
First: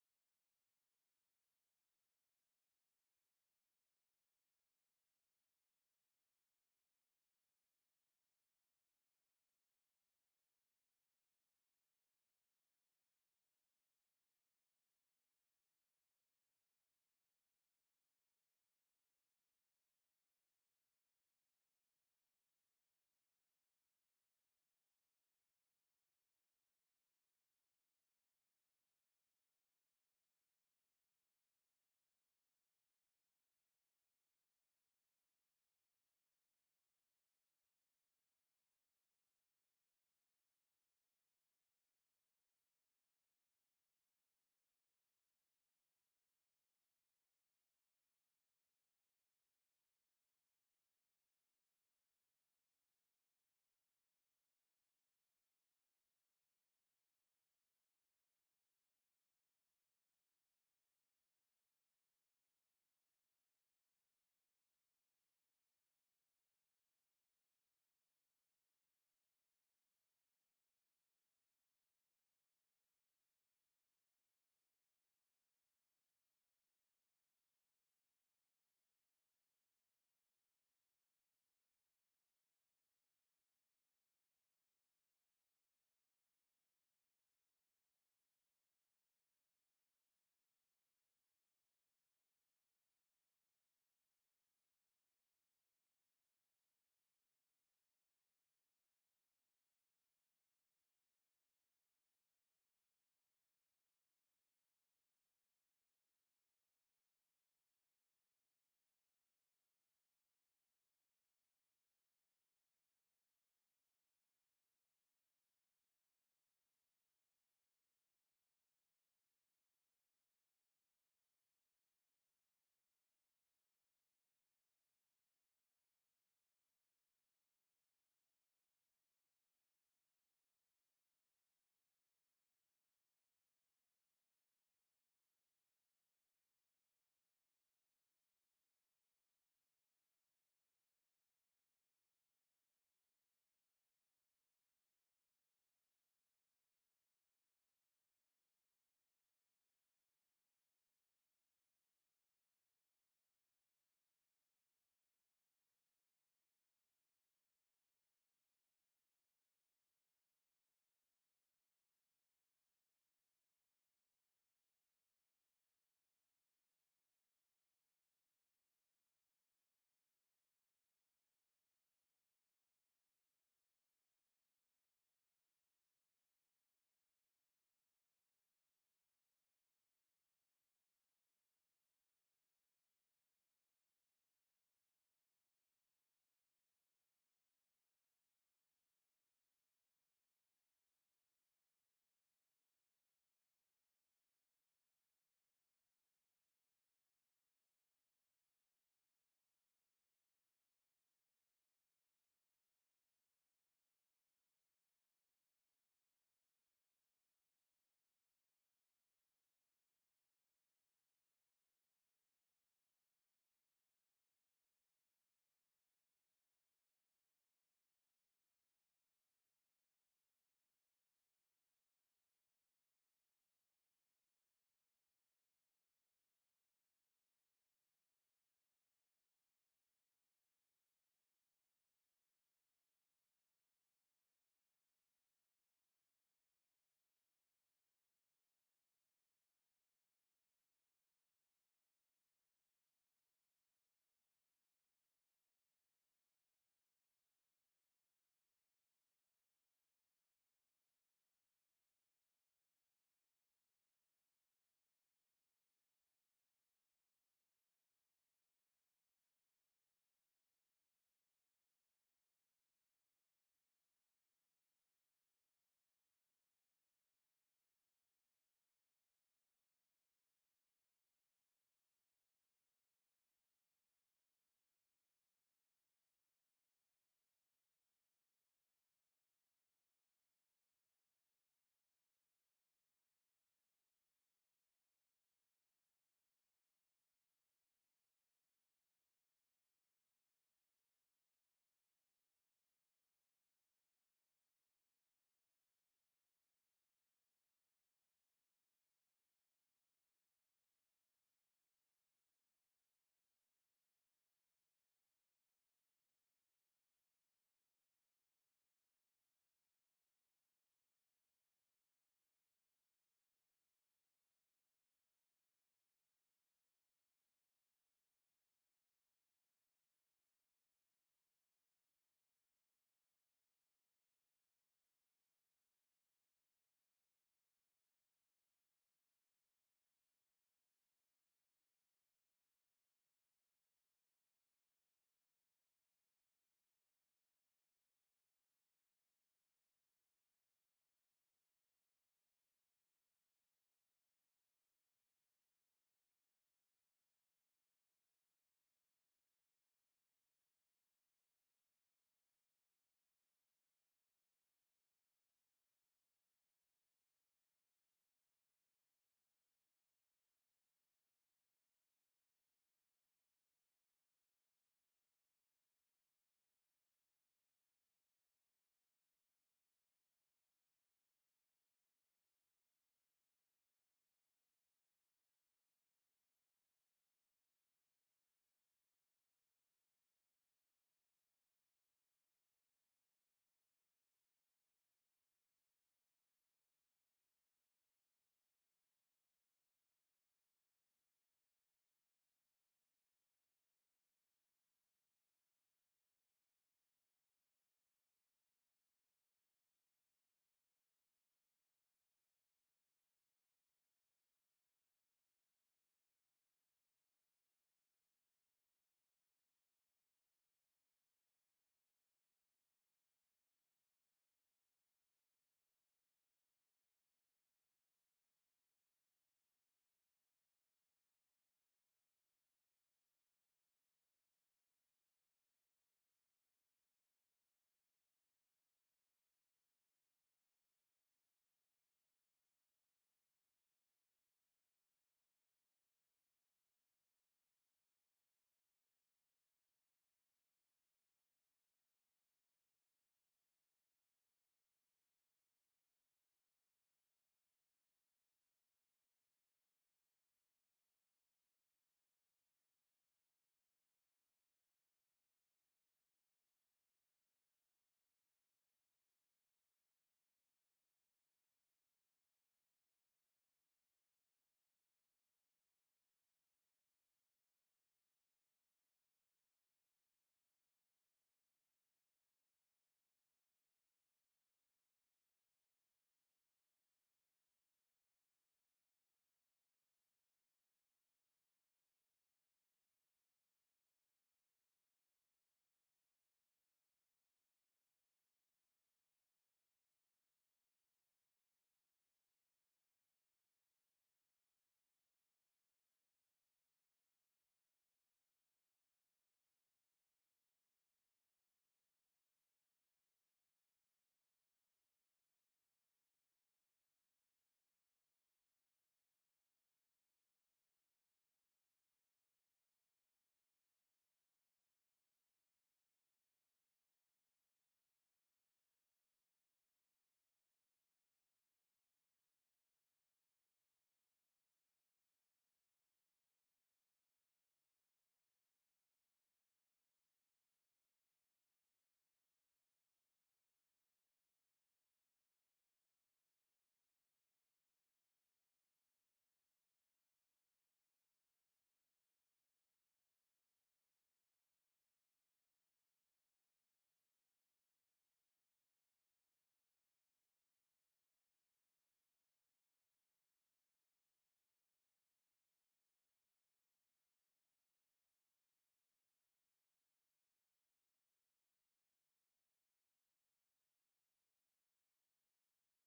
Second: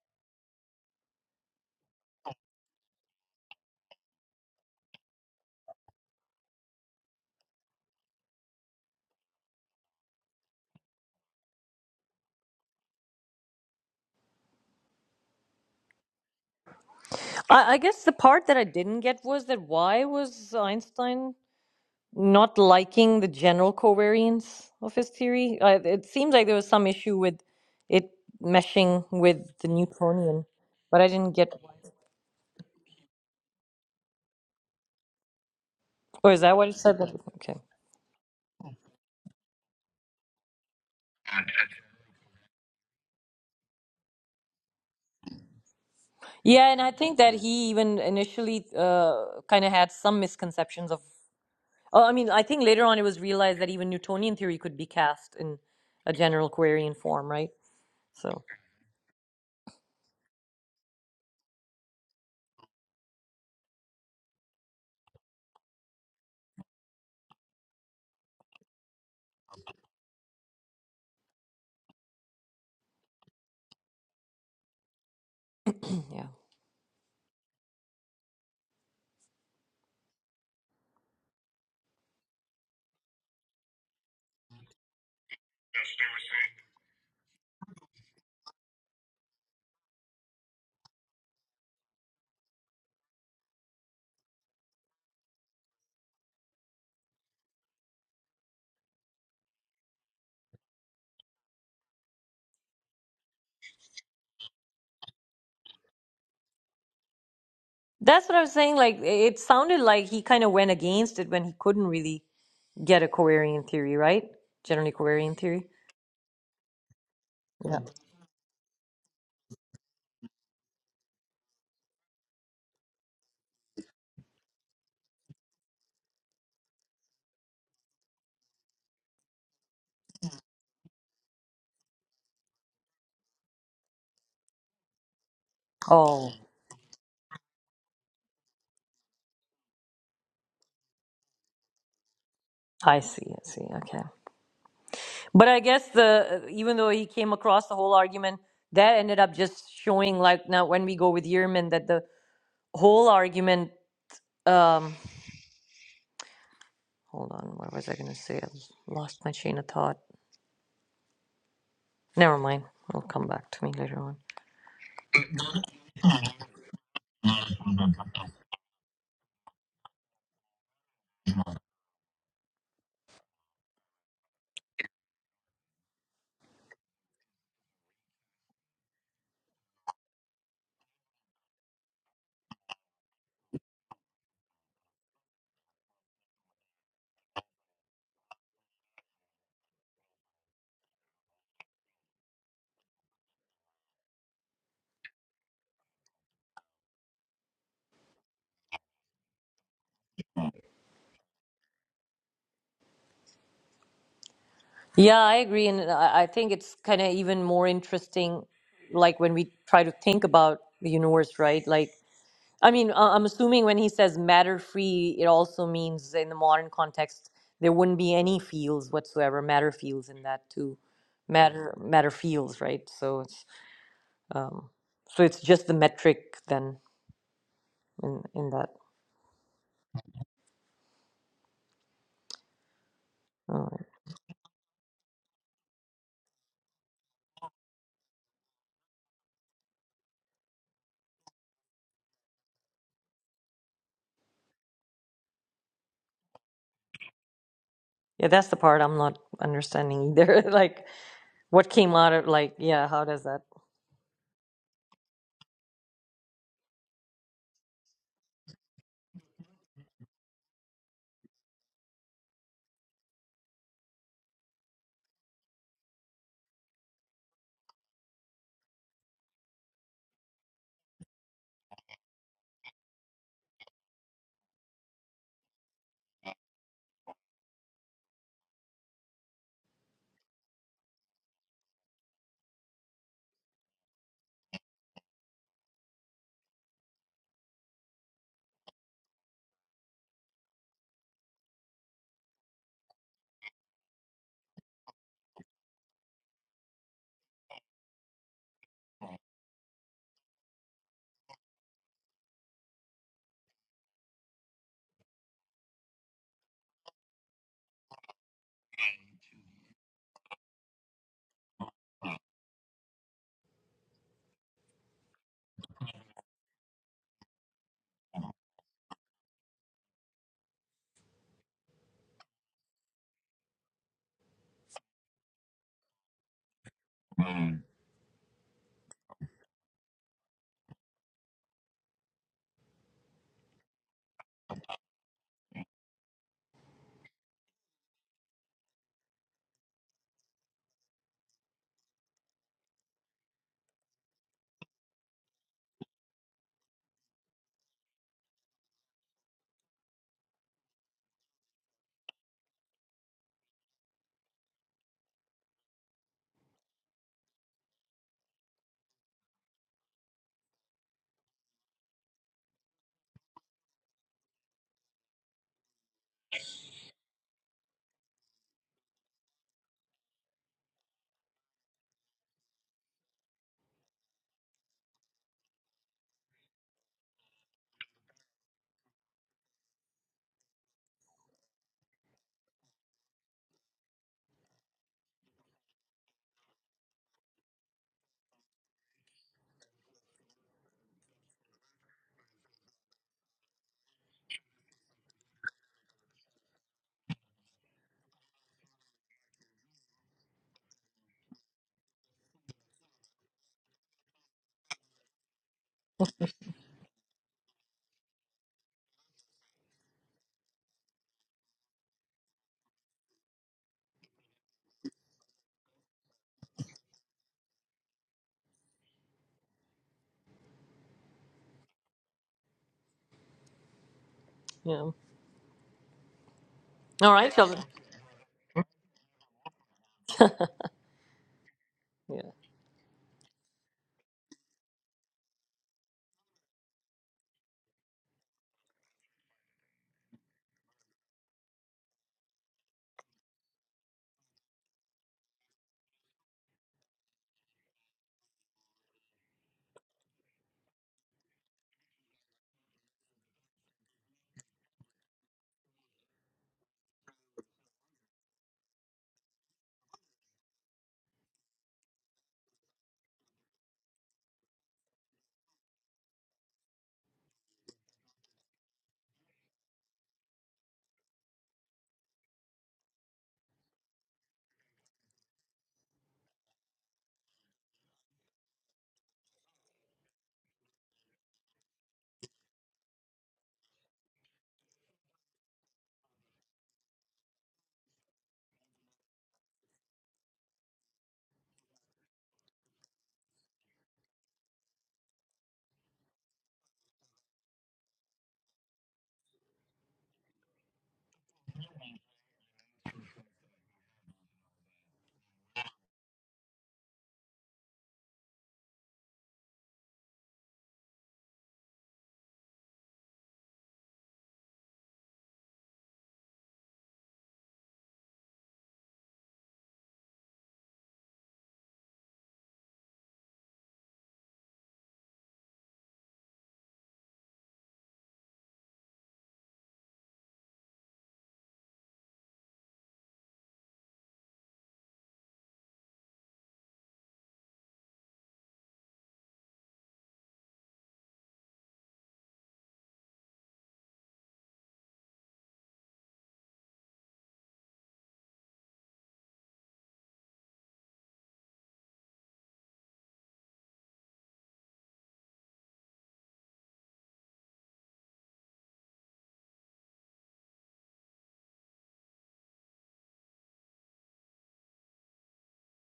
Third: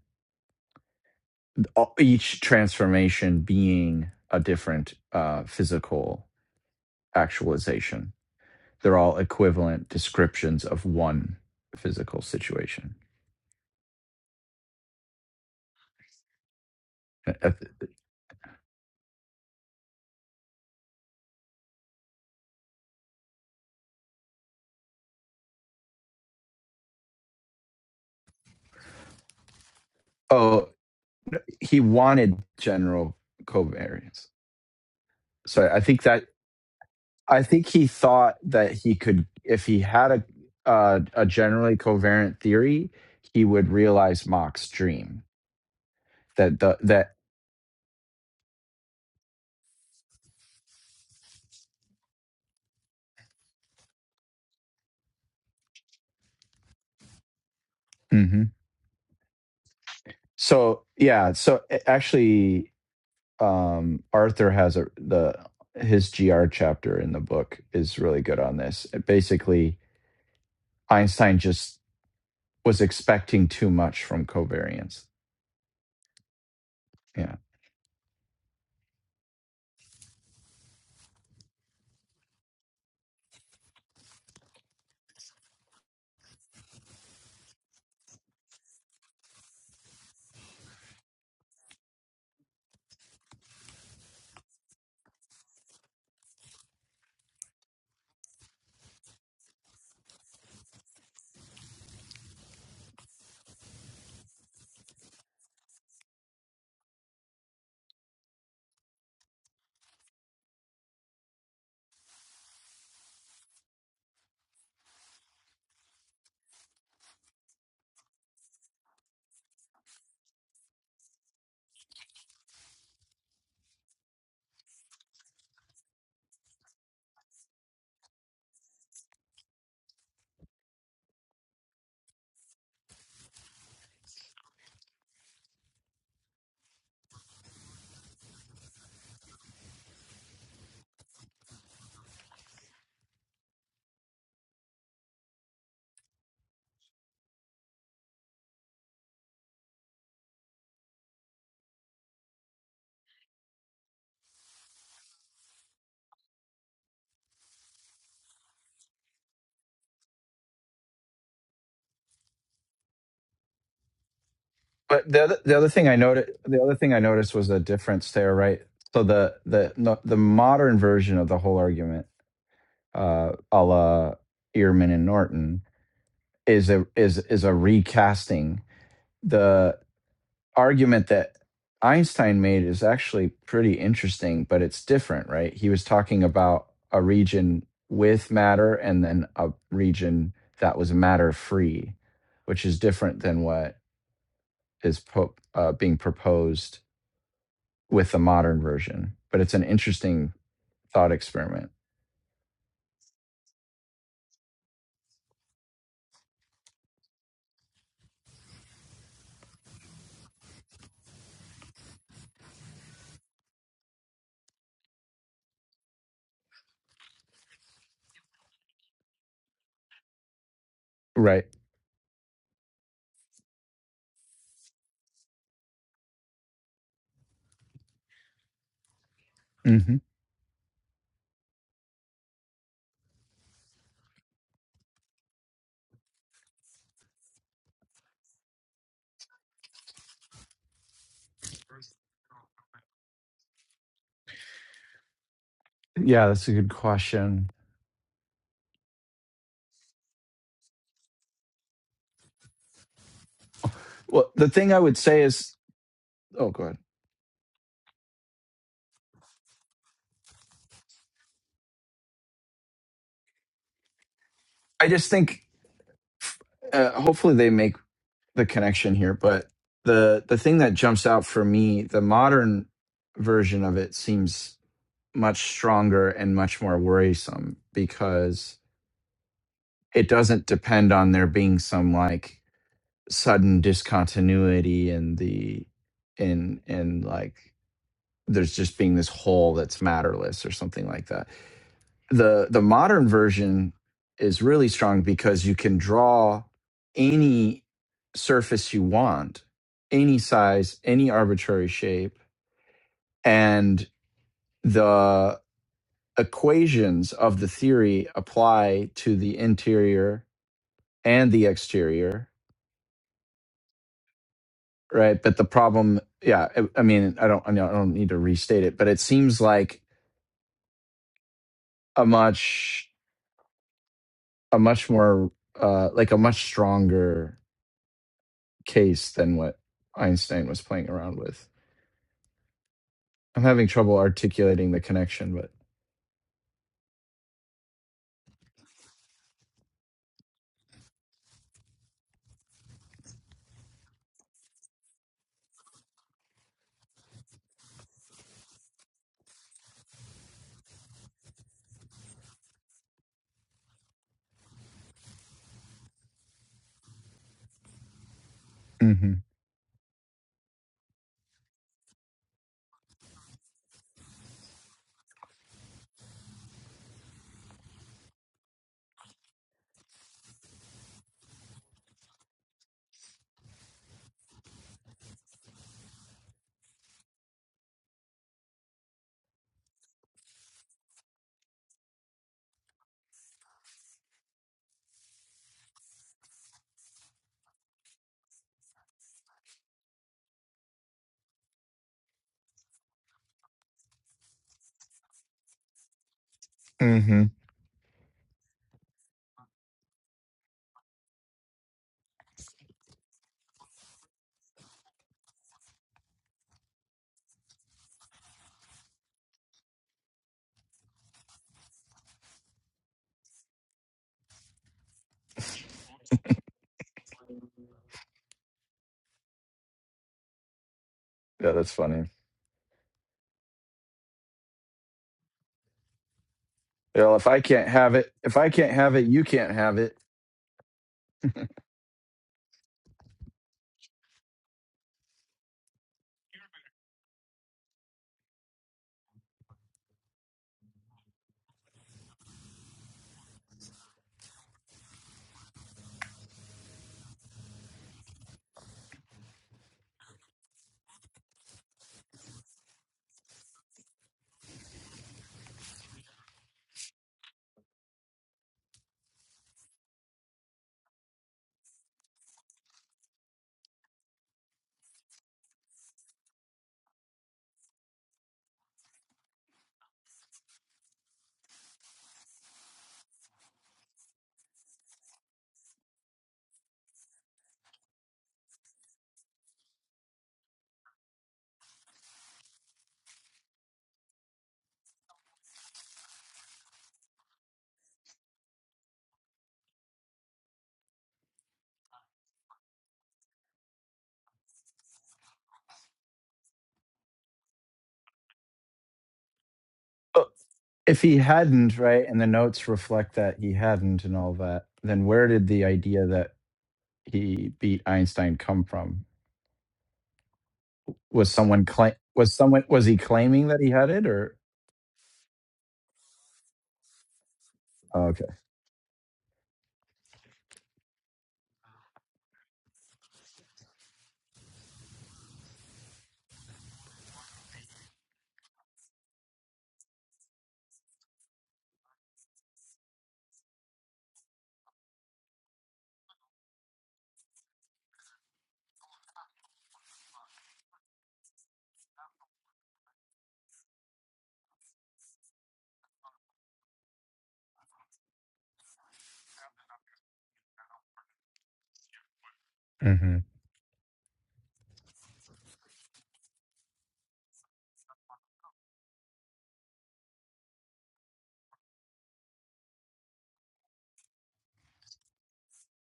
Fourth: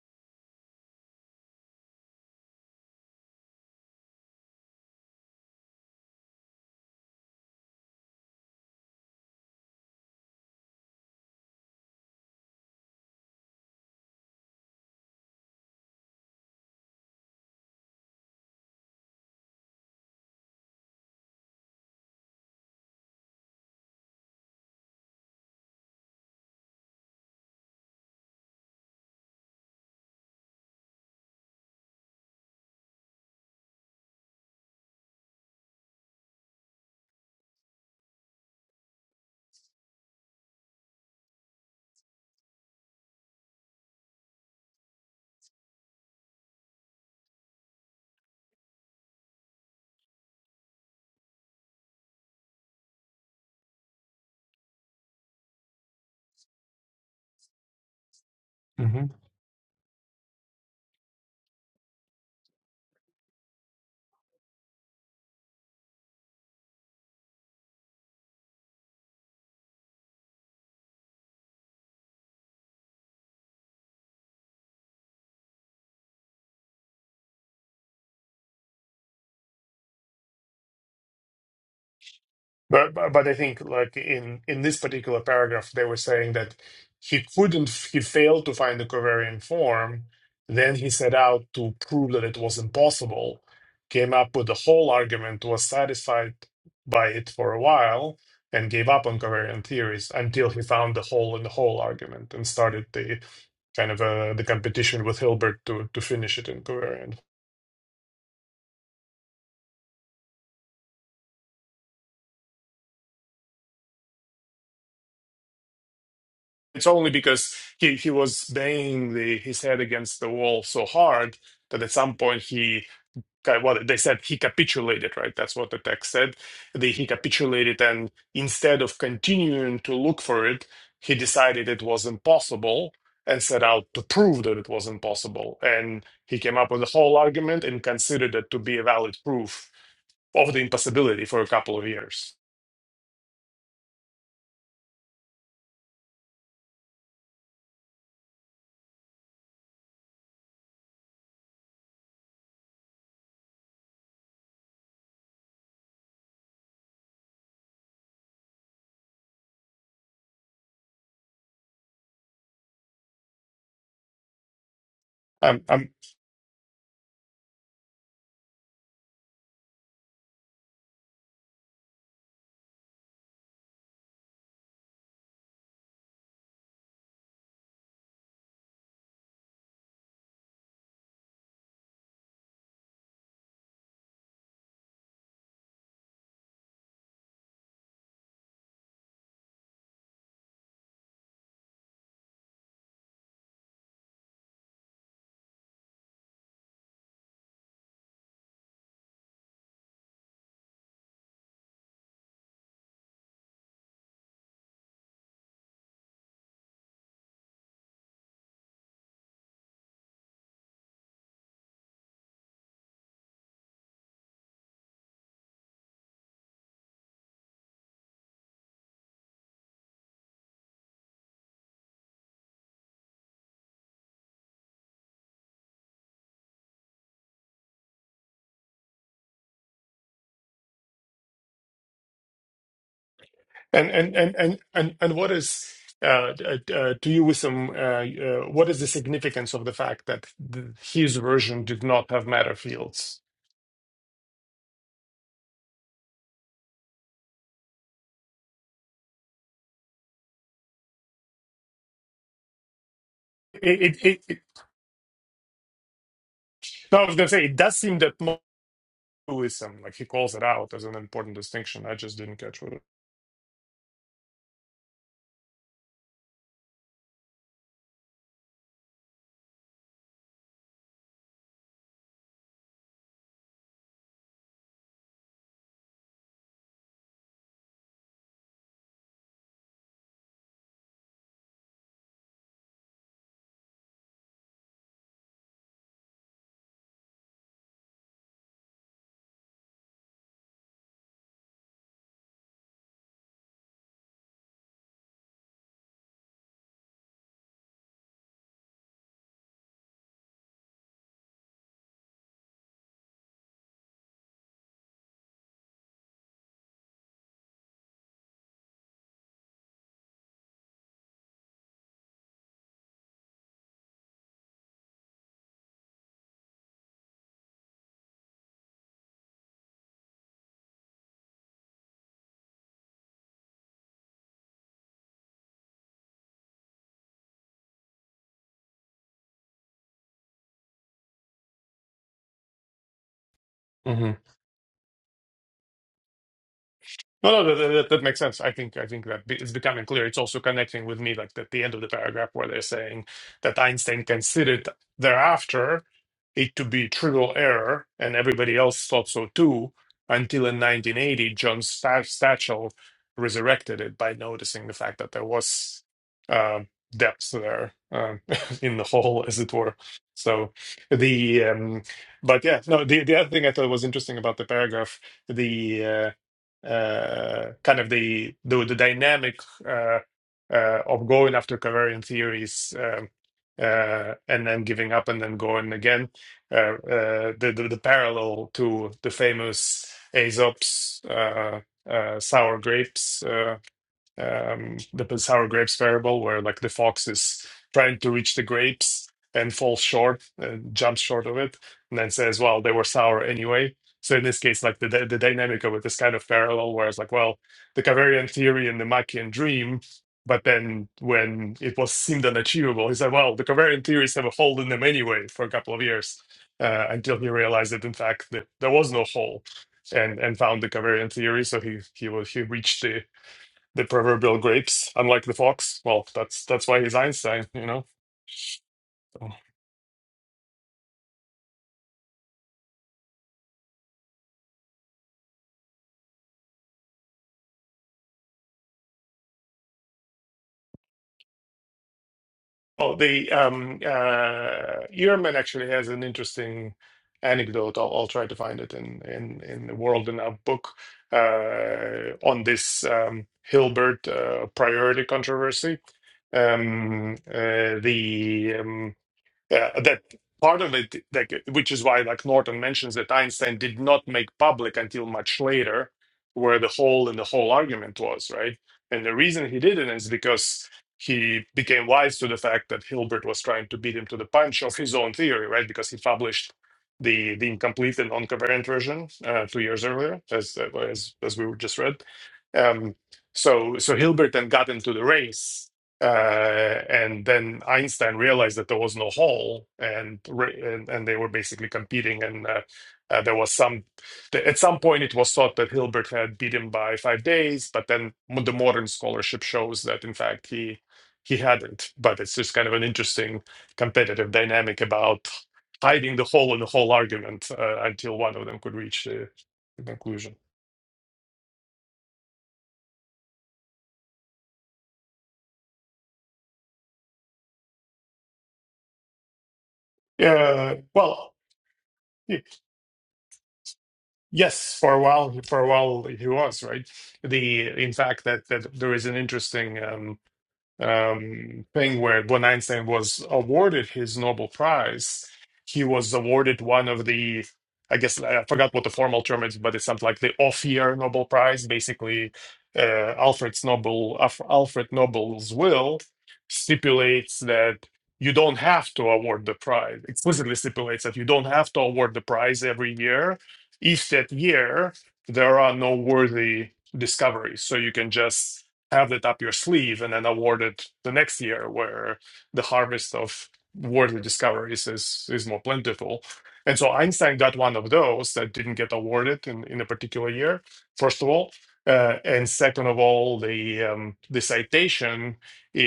[SPEAKER 4] each transformation being a different uh, physical actualization. They're all equivalent descriptions of one physical situation. Uh, uh,
[SPEAKER 2] I, I guess the part that I didn't get was that why was Einstein not liking the general covariance of his theory. Uh, it seems like there was some issue with it meshing with the Newtonian,
[SPEAKER 4] Oh,
[SPEAKER 2] but I didn't get.
[SPEAKER 4] he wanted general covariance so I think that
[SPEAKER 2] Oh, is that what it said?
[SPEAKER 4] I
[SPEAKER 2] Okay.
[SPEAKER 4] think he thought that he could, if he had a uh, a generally coherent theory, he would realize Mach's dream. That
[SPEAKER 2] Yeah,
[SPEAKER 4] the
[SPEAKER 2] and I
[SPEAKER 4] that
[SPEAKER 2] think that he even initially uh, kind of had some misconceptions of. Oh, I mean, I think later on it was realized that even Newtonian theory could be cast in a general covariant form, right? So,
[SPEAKER 4] hmm so yeah so a- actually um, Arthur has a the his gr chapter in the book is really good on this. Basically, Einstein just was expecting too much from covariance.
[SPEAKER 2] <clears throat> yeah.
[SPEAKER 4] Yeah.
[SPEAKER 3] But but but I think like in in this particular paragraph, they were saying that he couldn't, he failed to find the covariant form. Then he set out to prove that it was impossible, came up with the whole argument, was satisfied by it for a while, and gave up on covariant theories until he found the hole in the whole argument and started the kind of uh, the competition with Hilbert to to finish it in covariant
[SPEAKER 2] That's what I was saying. Like, it it sounded like he kind of went against it when he couldn't really. get a Corarian theory, right? Generally Corarian theory.
[SPEAKER 3] it's only because he, he was banging the, his head against the wall so hard that at some point he kind well they said he capitulated right that's what the text said they he capitulated and instead of continuing to look for it he decided it was impossible and set out to prove that it was impossible and
[SPEAKER 2] Oh,
[SPEAKER 3] he came up with a whole argument and considered it to be a valid proof of the impossibility for a couple of years
[SPEAKER 2] I see. I see. Okay. But I guess the even though he came across the whole argument, that ended up just showing like now when we go with Yearman that the whole argument. Um, hold on. What was I going to say? I lost my chain of thought. Never mind. It'll come back to me later on.
[SPEAKER 4] But the other, the
[SPEAKER 3] I'm.
[SPEAKER 4] other
[SPEAKER 3] I'm
[SPEAKER 4] thing I noticed, the other thing I noticed was a difference there, right? So the the no, the modern version of the whole argument, uh, a la Ehrman and Norton, is a is is a recasting. The argument that Einstein made is actually pretty interesting, but it's different, right? He was talking about a region with matter and then a region that was matter free, which is different than what is po- uh, being proposed with the modern version. But it's an interesting thought experiment,
[SPEAKER 2] Yeah, I agree, and I I think it's kind of even more interesting, like when we try to think about the universe, right? Like I mean, uh, I'm assuming when he says matter free, it also means in the modern context there wouldn't be any fields whatsoever, matter fields in that too,
[SPEAKER 4] right?
[SPEAKER 2] matter matter fields, right? So it's um, so it's just the metric then in in that.
[SPEAKER 4] hmm
[SPEAKER 2] Uh,
[SPEAKER 3] And and and and and and what is uh, d- uh, uh, to you, Wissam, uh, uh, what is the significance of the fact that th his version did not have matter fields?
[SPEAKER 4] Yeah, that's a good question.
[SPEAKER 2] yeah, that's the part I'm not understanding either. <laughs> like what came out of like yeah, how does that
[SPEAKER 3] It, it, it,
[SPEAKER 4] Well,
[SPEAKER 3] it,
[SPEAKER 4] the thing I would say is, oh, go ahead.
[SPEAKER 3] no, I was going to say it does seem that Wissam, like he calls it out as an important distinction. I just didn't catch what
[SPEAKER 4] I just think, uh, hopefully, they make the connection here. But the the thing that jumps out for me, the modern version of it seems much stronger and much more worrisome because it doesn't depend on there being some like sudden discontinuity in the in in like there's just being this whole that's matterless or something like that. The the modern version is really strong because you can draw any surface you want, any size, any arbitrary shape, and the equations of the theory apply to the interior and the exterior, right? But the problem, yeah, I, I mean, I don't I don't need to restate it, but it seems like a much a much more uh like a much stronger case than what Einstein was playing around with. I'm having trouble articulating the connection, but
[SPEAKER 3] No, no, that, that, that makes sense. I think I think that be- it's becoming clear. It's also connecting with me, like at the end of the paragraph where they're saying that Einstein considered thereafter it to be trivial error, and everybody else thought so too, until in 1980, John Sta- Satchel resurrected it by noticing the fact that there was uh, depth there um <laughs> in the
[SPEAKER 4] mm hmm
[SPEAKER 3] hole, as it were. So the um, but yeah, no, the the other thing I thought was interesting about the paragraph. the. uh, uh, kind of the the, the dynamic uh, uh, of going after covariant theories um, uh, and then giving up and then going again. Uh, uh, the, the the parallel to the famous Aesop's uh, uh, sour grapes uh, um, the sour grapes variable, where like the fox is trying to reach the grapes and falls short, uh, jumps short of it, and then says, "Well, they were sour anyway." So in this case, like the the dynamic of it is kind of parallel, where it's
[SPEAKER 4] mm
[SPEAKER 3] like,
[SPEAKER 4] hmm
[SPEAKER 3] well, the Caverian theory and the Machian dream. But then, when it was seemed unachievable, he said, "Well, the Caverian theories have a hole in them anyway." For a couple of years, uh, until he realized that in fact that there was no hole, and and found the Caverian theory. So he he was he reached the the proverbial grapes, unlike the fox. Well, that's that's why he's Einstein, you know. So-
[SPEAKER 4] yeah, that's funny.
[SPEAKER 2] Yeah. All
[SPEAKER 4] Well, if
[SPEAKER 2] right,
[SPEAKER 4] I
[SPEAKER 2] shall we?
[SPEAKER 4] can't have it, if I can't have it, you can't have it.
[SPEAKER 2] Yeah.
[SPEAKER 3] Well, the um, uh, Ehrman actually has an interesting anecdote. I'll, I'll try to find it in in in the World in a book uh, on this um, Hilbert uh, priority controversy. Um, uh, the um, uh, that part of it, like, which is why, like Norton mentions that Einstein did not make public until much later, where the hole in the whole argument was, right? And the reason he didn't is because he became wise to the fact that Hilbert was trying to beat him to the punch of his own theory, right? Because he published the the incomplete and non-covariant version uh, two years earlier, as uh, as as we just read. Um, so so Hilbert then got into the race uh, and then Einstein realized that there was no hole, and re- and, and they were basically competing. And uh, uh, there was some. th- at some point, it was thought that Hilbert had beat him by five days, but then mo- the modern scholarship shows that in fact he he hadn't. But it's just kind of an interesting competitive dynamic about hiding the hole in the whole argument uh, until one of them could reach the the
[SPEAKER 4] Oh,
[SPEAKER 3] conclusion.
[SPEAKER 4] If he hadn't, right, and the notes reflect that he hadn't, and all that, then where did the idea that he beat Einstein come from?
[SPEAKER 3] Yeah.
[SPEAKER 4] Was
[SPEAKER 3] Well.
[SPEAKER 4] someone claim? Was someone was he claiming that he had it, or
[SPEAKER 3] Yes, for a while, for a while he was, right? The in
[SPEAKER 4] oh,
[SPEAKER 3] fact
[SPEAKER 4] okay?
[SPEAKER 3] that that there is an interesting um um, thing where when Einstein was awarded his Nobel Prize, he was awarded one of the, I guess I forgot what the formal term is, but it's something like the off-year Nobel Prize, basically uh, Alfred's Nobel, Alf- Alfred Nobel's will stipulates that you don't have to award the prize, explicitly stipulates that you don't have to award the prize every year if that year there are no worthy discoveries. So you can just have it up your sleeve and then award it the next year where the harvest
[SPEAKER 4] hmm
[SPEAKER 3] of worthy discoveries is is more plentiful. And so Einstein got one of those that didn't get awarded in, in a particular year, first of all. Uh, and second of all, the um, the citation i-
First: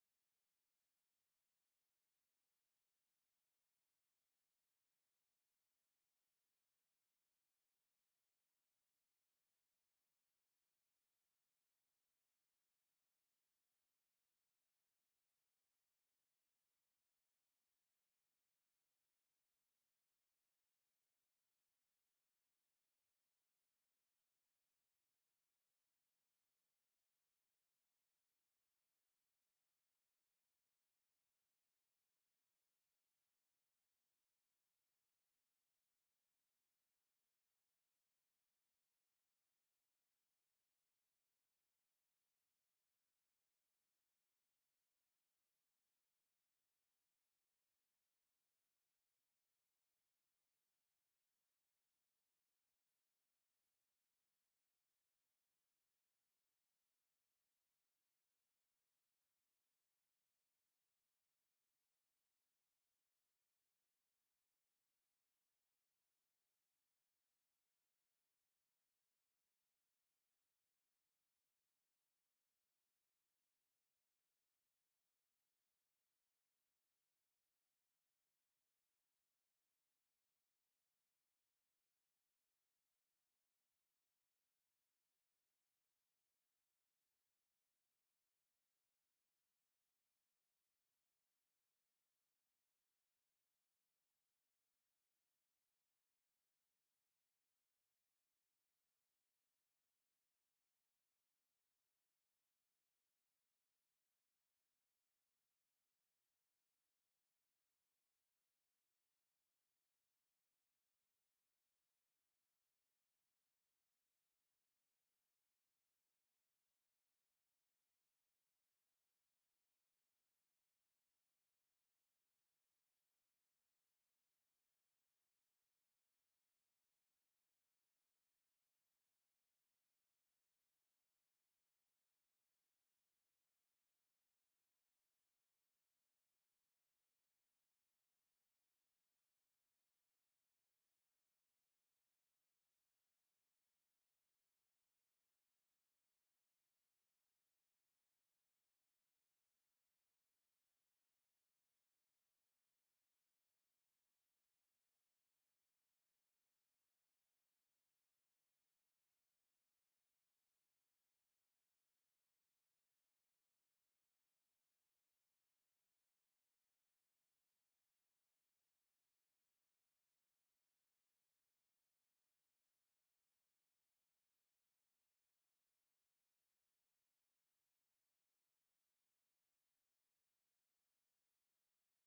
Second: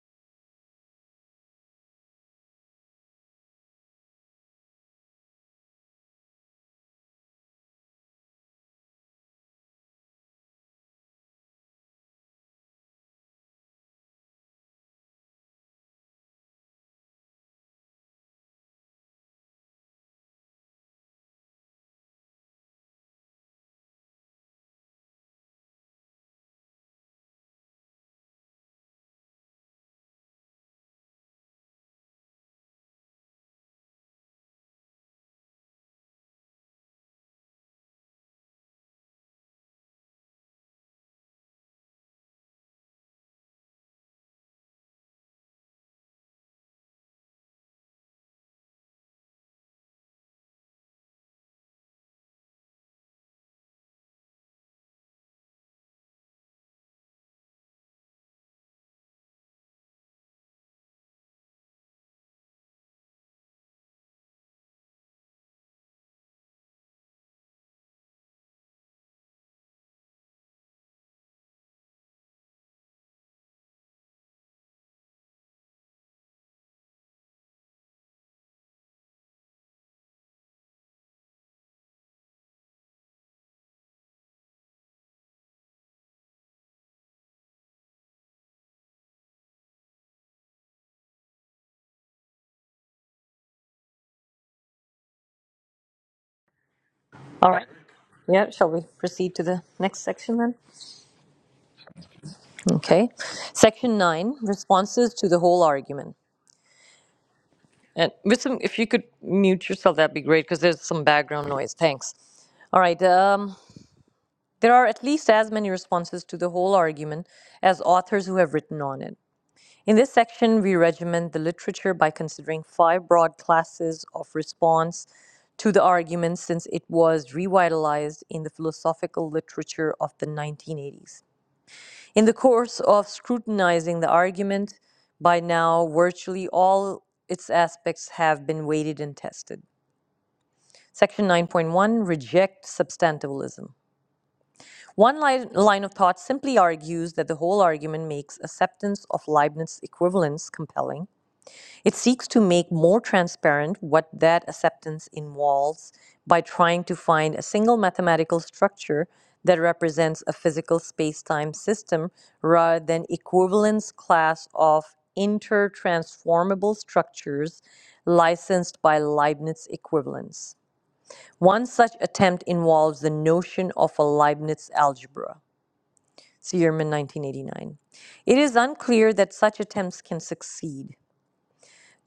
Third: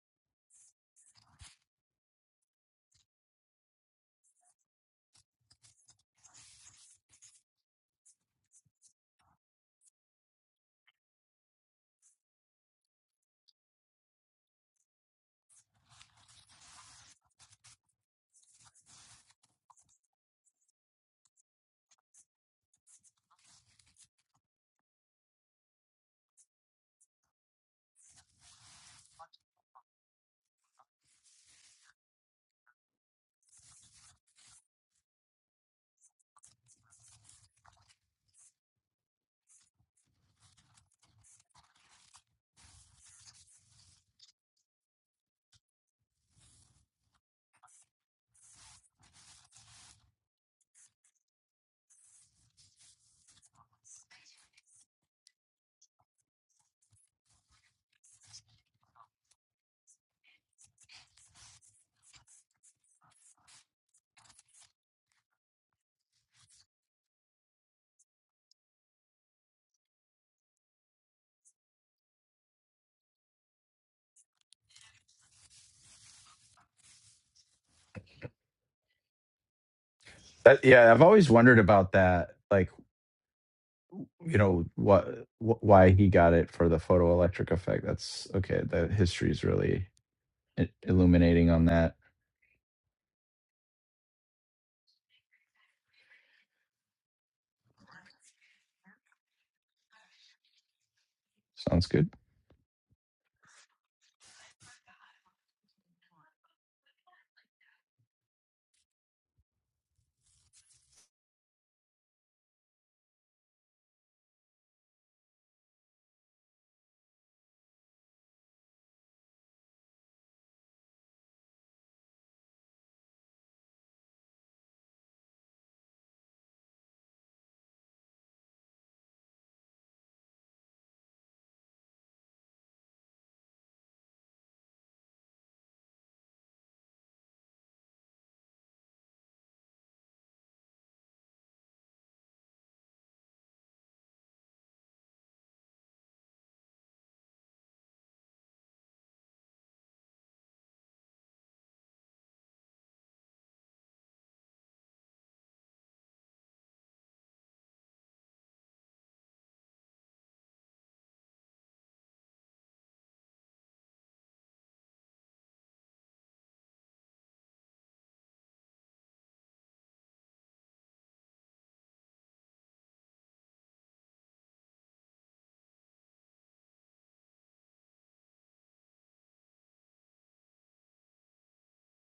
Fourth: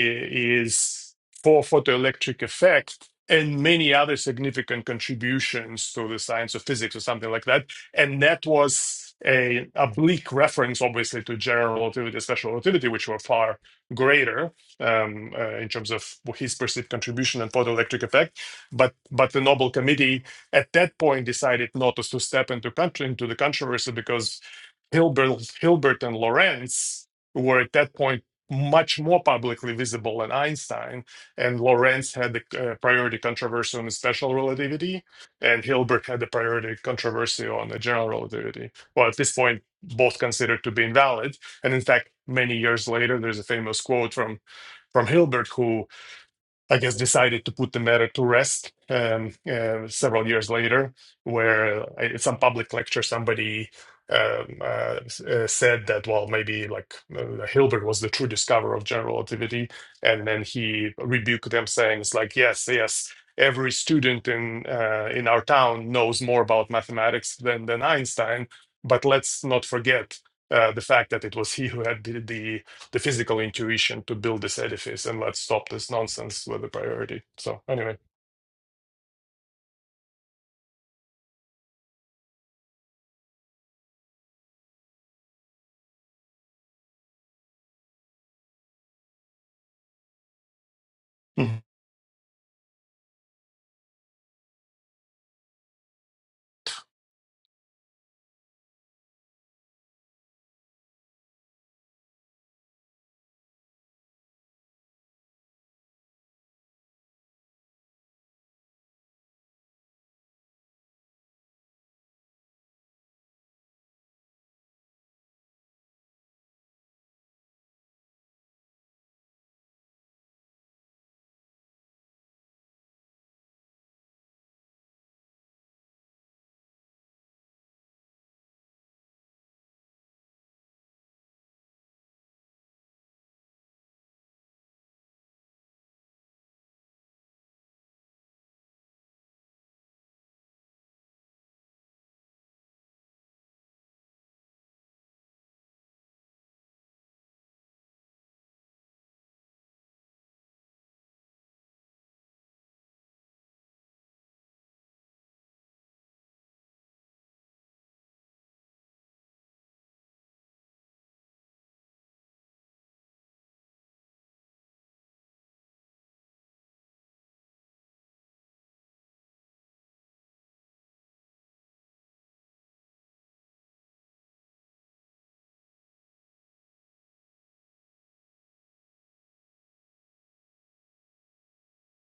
[SPEAKER 3] is for photoelectric effect and many other significant contributions to the science of physics or something like that and that was a, a bleak reference, obviously, to general relativity, special relativity, which were far greater um, uh, in terms of his perceived contribution and photoelectric effect. But but the Nobel Committee at that point decided not to step into country into the controversy because Hilbert, Hilbert and Lorentz were at that point much more publicly visible than Einstein, and Lorentz had the uh, priority controversy on special relativity, and Hilbert had the priority controversy on the general relativity. Well, at this point, both considered to be invalid. And in fact, many years later, there's a famous quote from from Hilbert who I guess, decided to put the matter to rest um, uh, several years later, where uh, at some public lecture somebody um, uh, uh, said that, well, maybe like uh, Hilbert was the true discoverer of general relativity. And then he rebuked them, saying, it's like, yes, yes. Every student in uh, in our town knows more about mathematics than than Einstein, but let's not forget uh, the fact that it was he who had the, the the physical intuition to build this edifice and let's stop this nonsense with the priority. So anyway,
[SPEAKER 4] That, yeah, I've always wondered about that. Like you know what wh- why he got it for the photoelectric effect that's okay the history is really i- illuminating
[SPEAKER 3] Mhm.
[SPEAKER 4] on that
[SPEAKER 2] All right. Yeah, shall we proceed to the next section then?
[SPEAKER 4] sounds good
[SPEAKER 2] Okay. Section 9 Responses to the Whole Argument. And with some, if you could mute yourself, that'd be great because there's some background noise. Thanks. All right. Um, there are at least as many responses to the whole argument as authors who have written on it. In this section, we regiment the literature by considering five broad classes of response to the argument since it was revitalized in the philosophical literature of the 1980s. In the course of scrutinizing the argument, by now virtually all its aspects have been weighted and tested. Section 9.1 Reject substantivalism. One line, line of thought simply argues that the whole argument makes acceptance of Leibniz equivalence compelling. It seeks to make more transparent what that acceptance involves by trying to find a single mathematical structure that represents a physical space-time system rather than equivalence class of intertransformable structures licensed by Leibniz equivalence. One such attempt involves the notion of a Leibniz algebra, Searman 1989. It is unclear that such attempts can succeed.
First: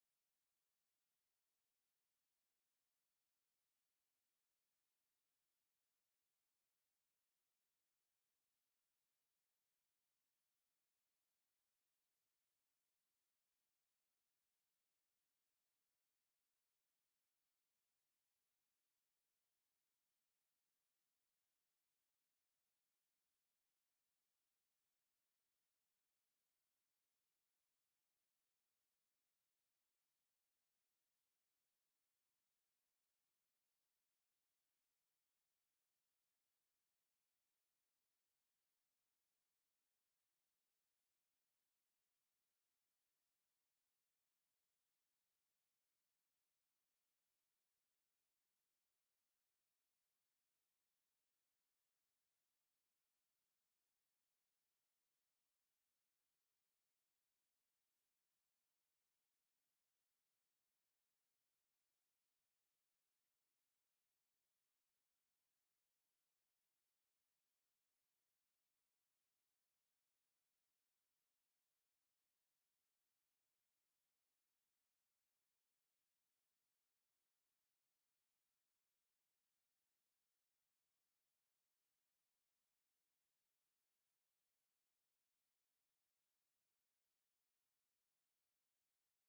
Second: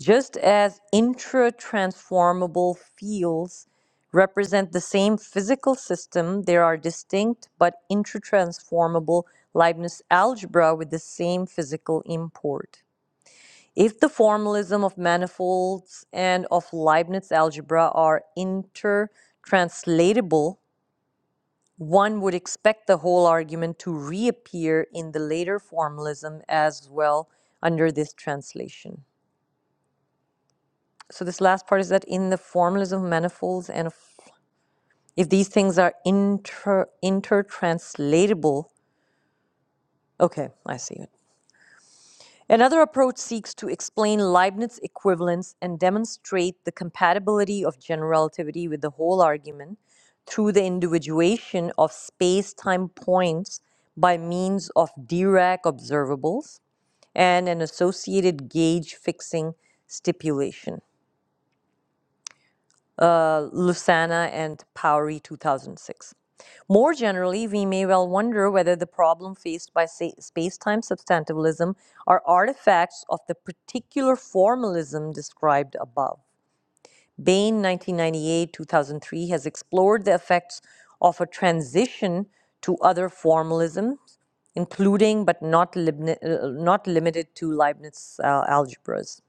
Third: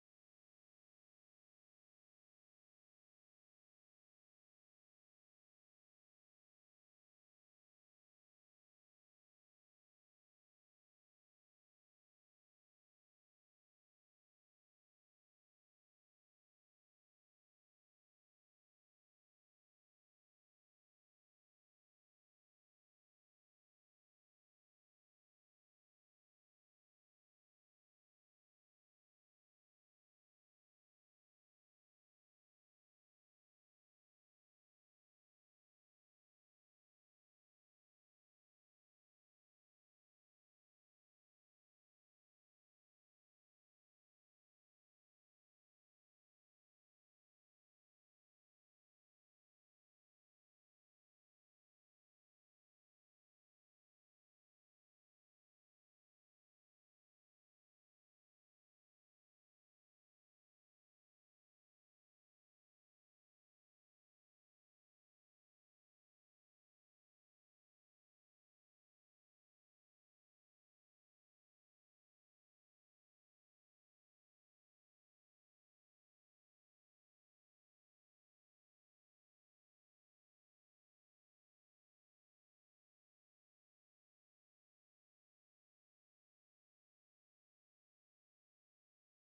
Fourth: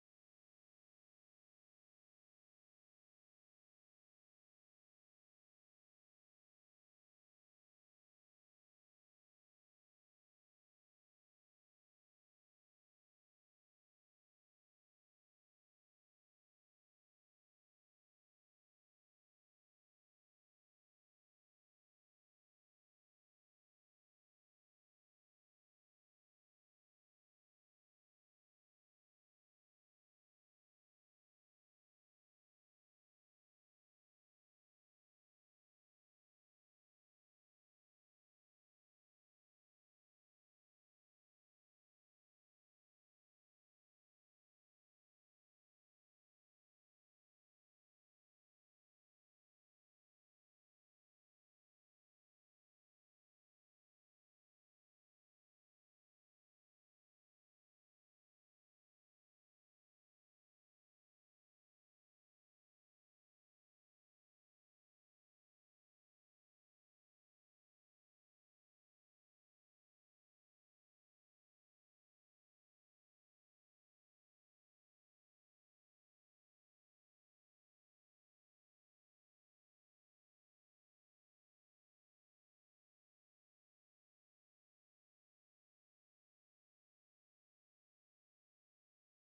[SPEAKER 2] Just as intra-transformable fields represent the same physical system, there are distinct but intra-transformable Leibniz algebra with the same physical import. If the formalism of manifolds and of Leibniz algebra are intertranslatable, One would expect the whole argument to reappear in the later formalism as well under this translation. So, this last part is that in the formalism of manifolds and if these things are inter intertranslatable, okay, I see it. Another approach seeks to explain Leibniz equivalence and demonstrate the compatibility of general relativity with the whole argument through the individuation of space time points by means of Dirac observables and an associated gauge fixing stipulation uh, Lucena and Powery 2006. More generally, we may well wonder whether the problem faced by sa- space-time substantivalism are artifacts of the particular formalism described above. Bain, 1998 2003, has explored the effects of a transition to other formalisms, including but not, uh, not limited to Leibniz uh, algebras.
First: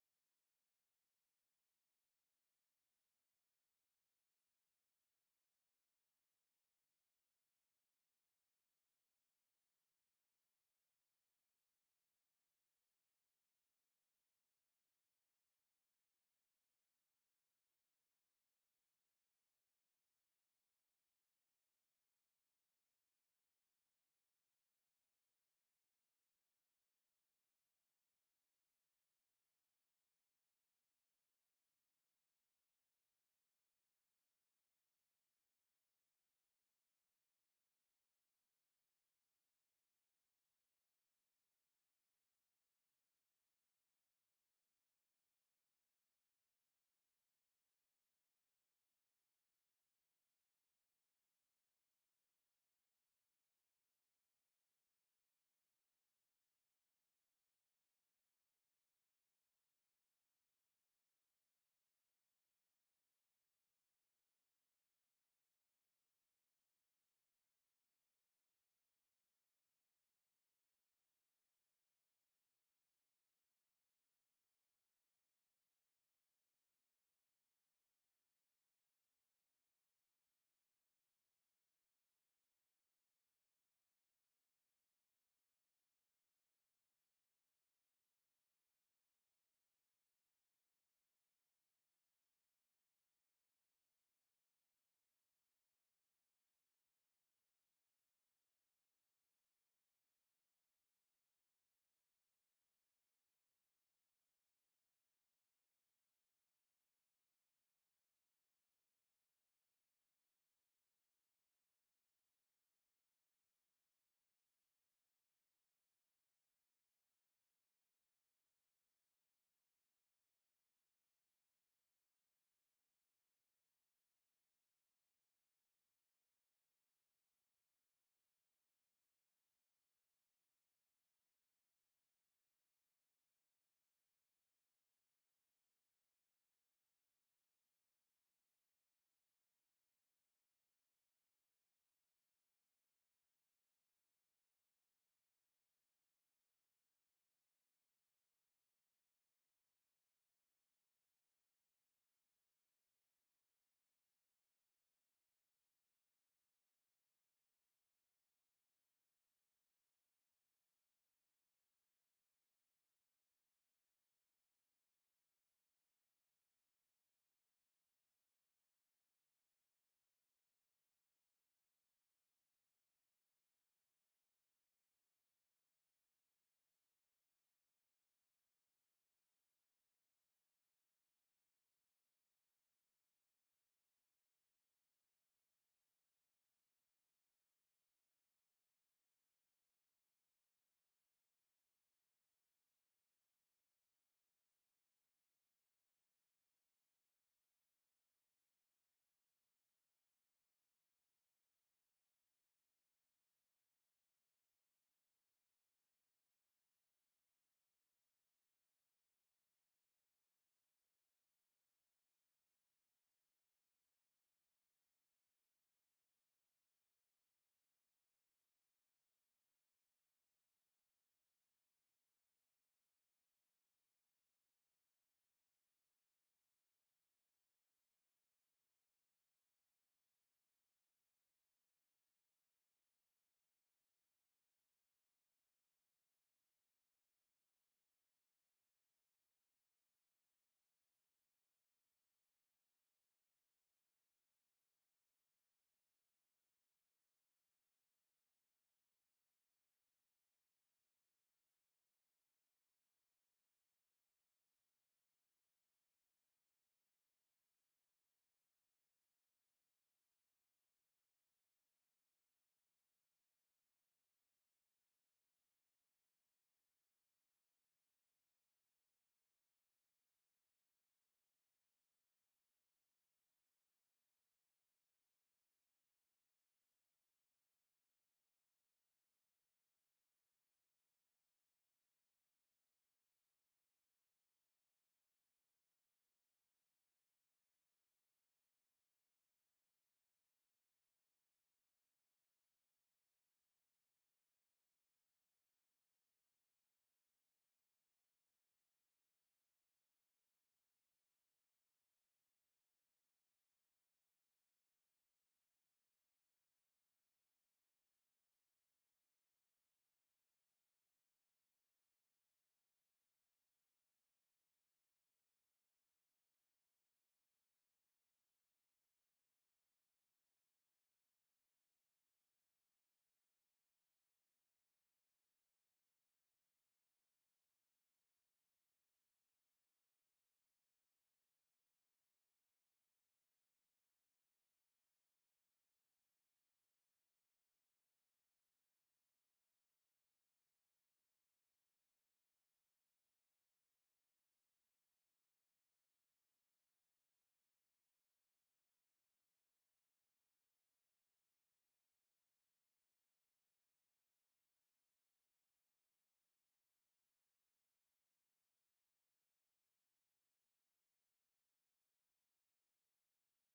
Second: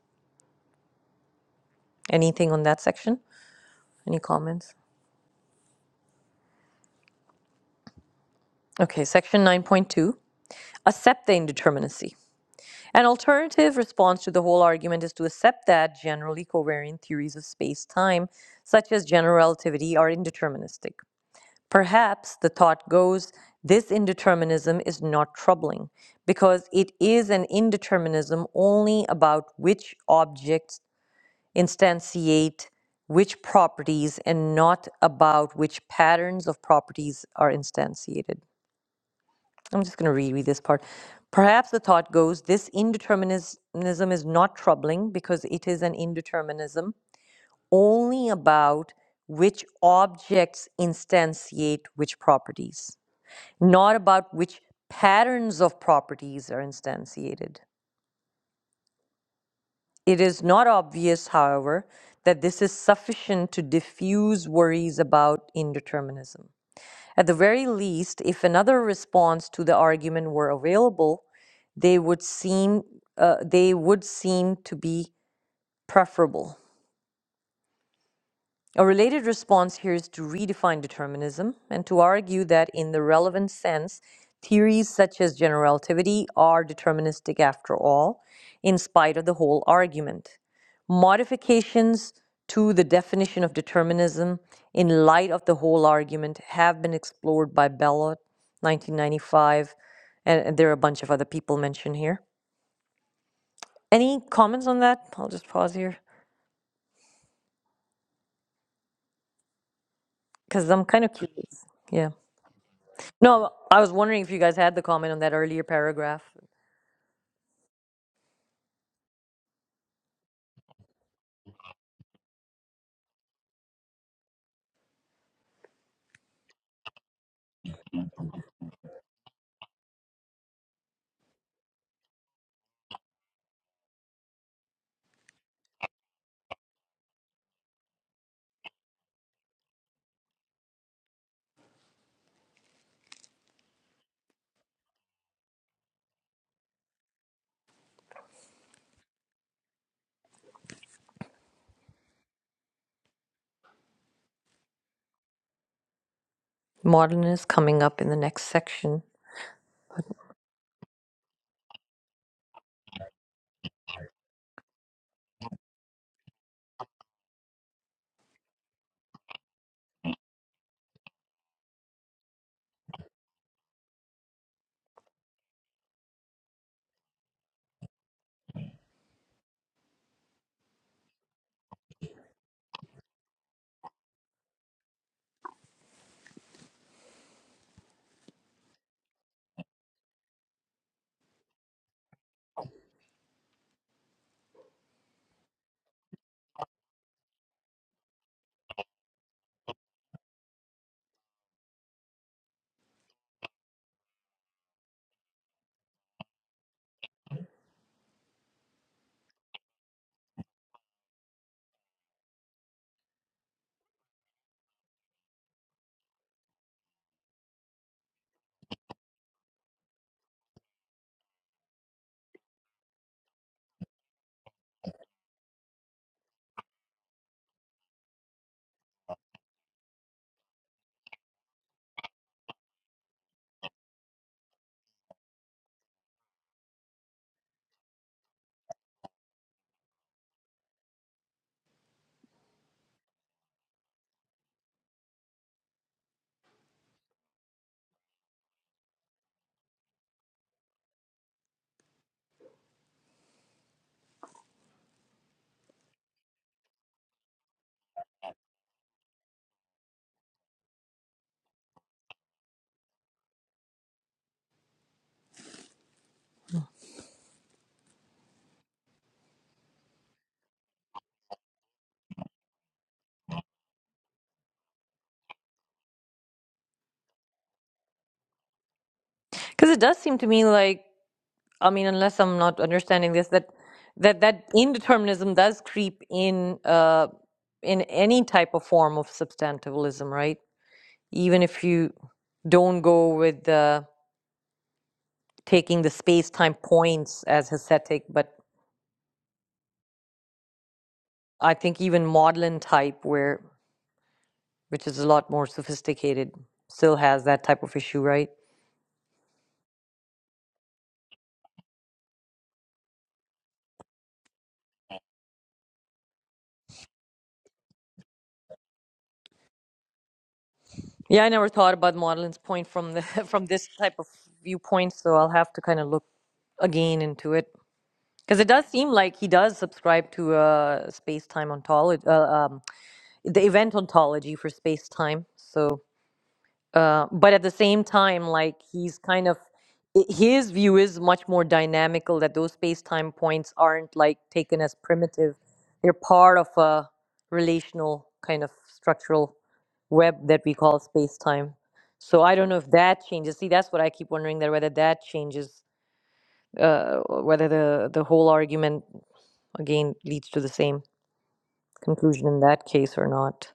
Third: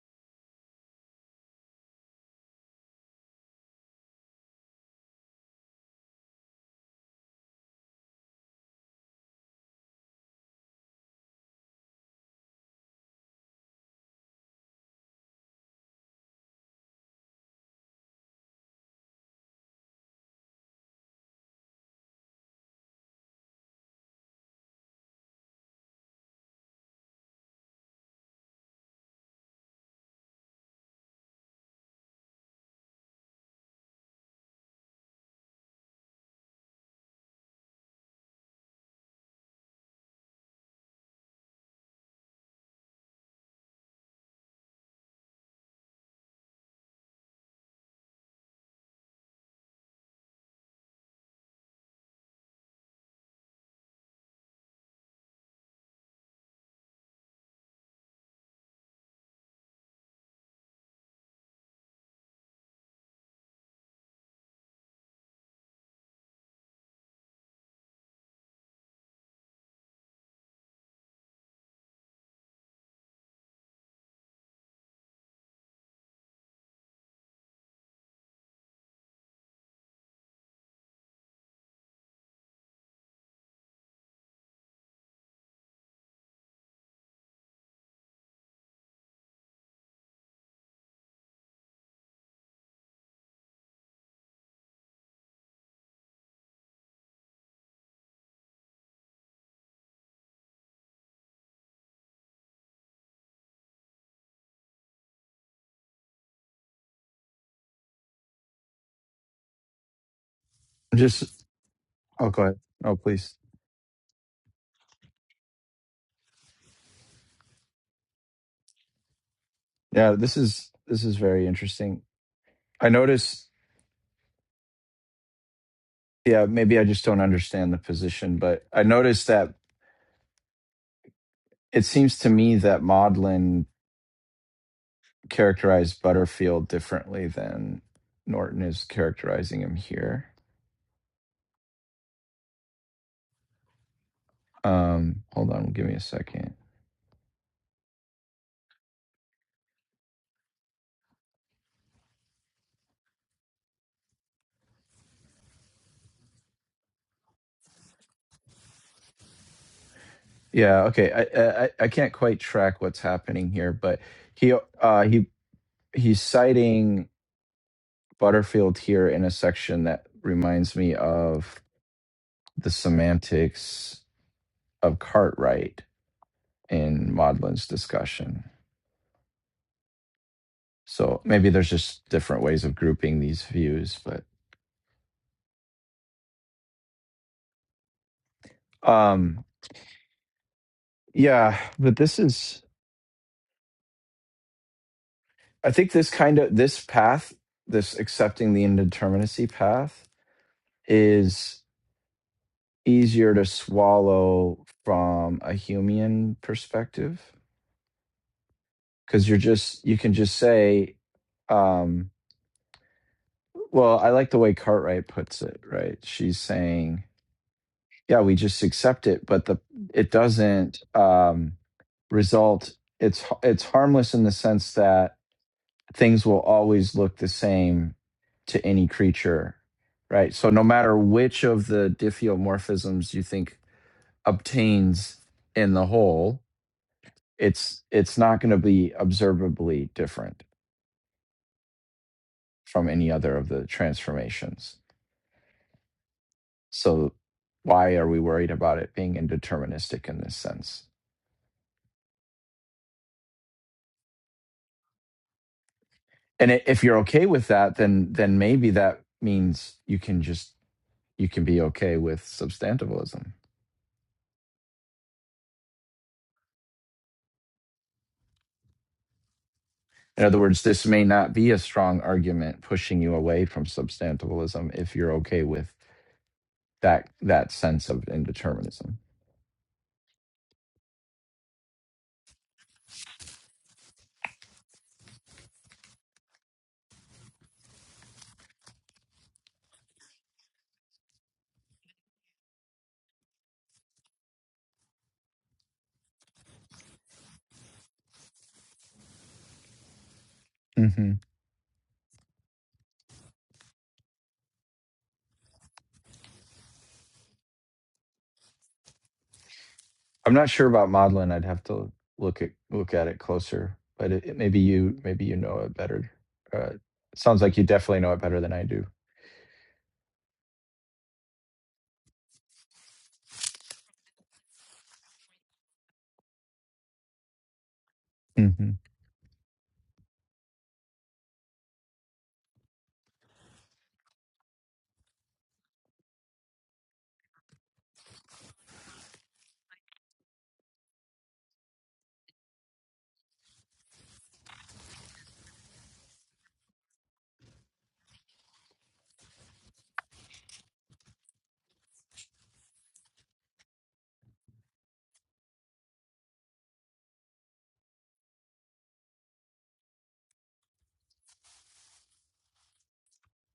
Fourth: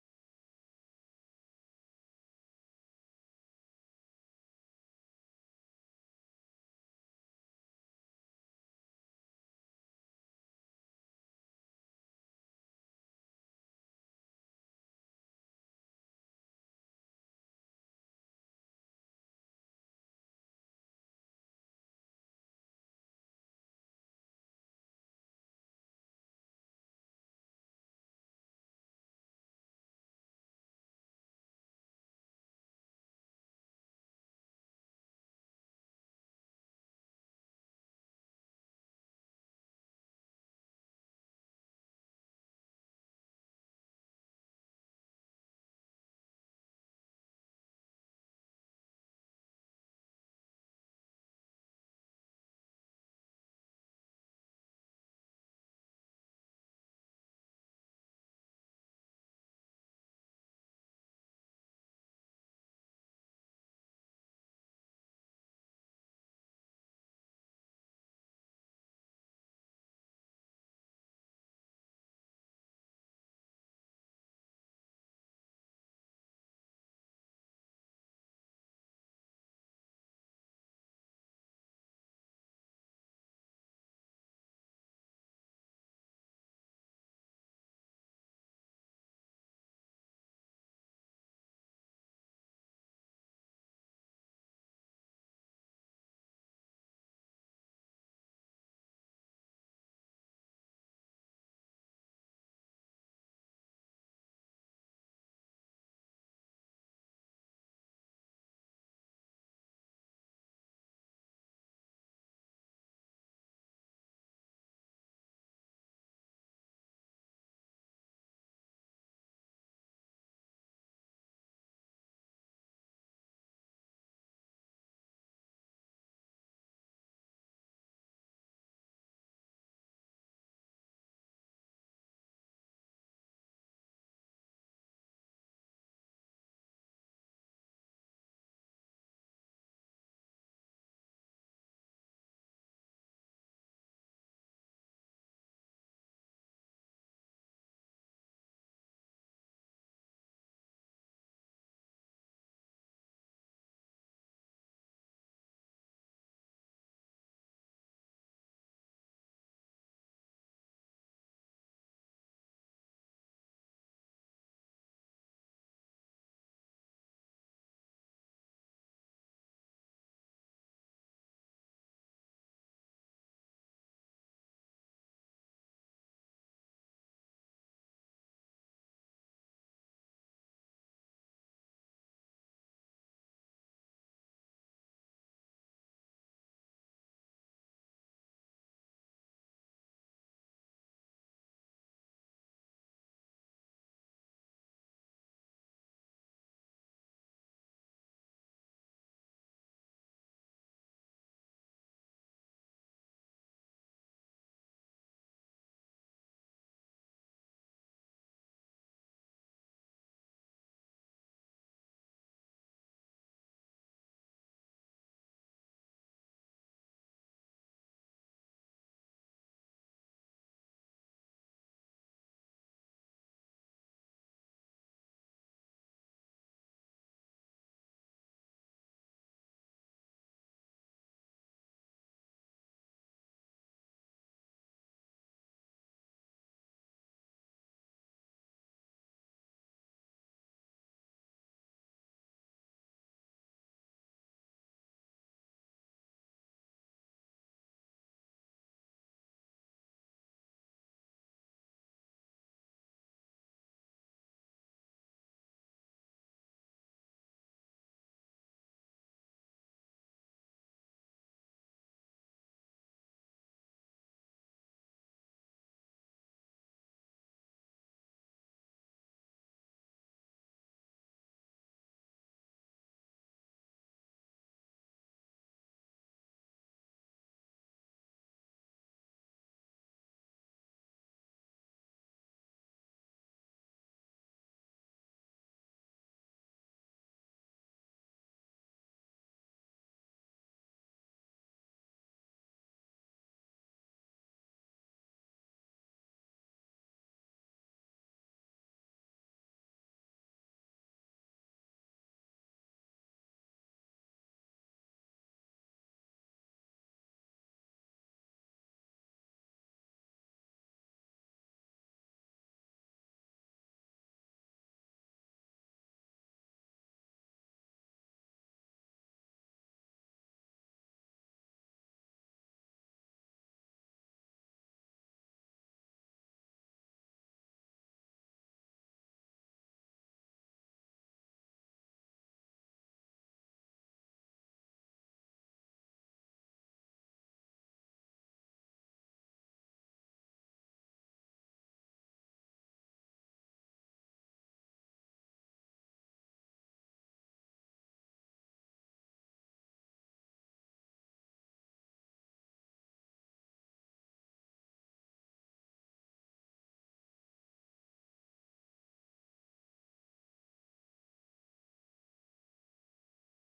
[SPEAKER 2] Anything on that section? Any comments? Okay, section 9.2. accept the indeterminacy. An alternative response to the whole argument is to accept that generally covariant theories of space time, such as general relativity, are indeterministic. Perhaps the thought goes this indeterminism is not troubling because it is an indeterminism only about which objects instantiate which properties and not about which patterns of properties are instantiated. I'm just going to reread this part. Perhaps the thought goes this indeterminism is not troubling because it is an indeterminism only about which objects instantiate which properties, not about which patterns of properties are instantiated. It is not obvious, however, that this is sufficient to diffuse worries about indeterminism. At the very least, if another response to the argument were available, they would seem uh, they would seem to be preferable. A related response here is to redefine determinism and to argue that, in the relevant sense, theories such as general relativity are deterministic after all, in spite of the whole argument. Modifications to the definition of determinism in light of the whole argument have been explored by Bellot, 1995, and and there are a bunch of other people mentioned here. Any comments on that? I'll just pause here because I'm kind of
[SPEAKER 4] just
[SPEAKER 2] curious. Yeah.
[SPEAKER 4] oh go ahead oh please
[SPEAKER 2] No, I was wondering if you guys had the comment on that earlier paragraph.
[SPEAKER 4] yeah this is this is very interesting i notice yeah maybe i just don't understand the position but i noticed that it seems to me that maudlin characterized butterfield differently than norton is characterizing him here um hold on give me a second
[SPEAKER 2] Modernist coming up in the next section.
[SPEAKER 4] Yeah, okay. I, I I can't quite track what's happening here, but he uh he he's citing Butterfield here in a section that reminds me of the semantics of Cartwright in Maudlin's discussion. So maybe there's just different ways of grouping these views, but um yeah, but this is I think this kind of this path, this accepting the indeterminacy path is easier to swallow from a human perspective because you're just you can just say um well i like the way cartwright puts it right she's saying yeah we just accept it but the it doesn't um result it's it's harmless in the sense that things will always look the same to any creature right so no matter which of the diffeomorphisms you think obtains in the whole it's it's not going to be observably different from any other of the transformations so why are we worried about it being indeterministic in this sense and i- if you're okay with that then then maybe that means you can just you can be okay with substantivalism in other words this may not be a strong argument pushing you away from substantivalism if you're okay with that that sense of indeterminism
[SPEAKER 2] Because it does seem to me like, I mean, unless I'm not understanding this, that that, that indeterminism does creep in uh, in any type of form of substantivalism, right? Even if you don't go with uh, taking the space time points as aesthetic, but
[SPEAKER 4] Mm-hmm.
[SPEAKER 2] I think even Maudlin type, where which is a lot more sophisticated, still has that type of issue, right?
[SPEAKER 4] I'm not sure about Modlin. I'd have to look at look at it closer, but it, it- maybe you maybe you know it better. Uh, it sounds like you definitely know it better than I do.
[SPEAKER 2] Yeah, I never thought about Madeline's point from the <laughs> from this type of viewpoint, so I'll have to kind of look again into it because it does
[SPEAKER 4] hmm
[SPEAKER 2] seem like he does subscribe to uh, space time ontology, uh, um, the event ontology for space time. So uh, but at the same time, like he's kind of i- his view is much more dynamical that those space-time points aren't like taken as primitive; they're part of a relational kind of structural web that we call space-time. So I don't know if that changes. See, that's what I keep wondering that whether that changes, uh, whether the the whole argument again leads to the same conclusion in that case or not.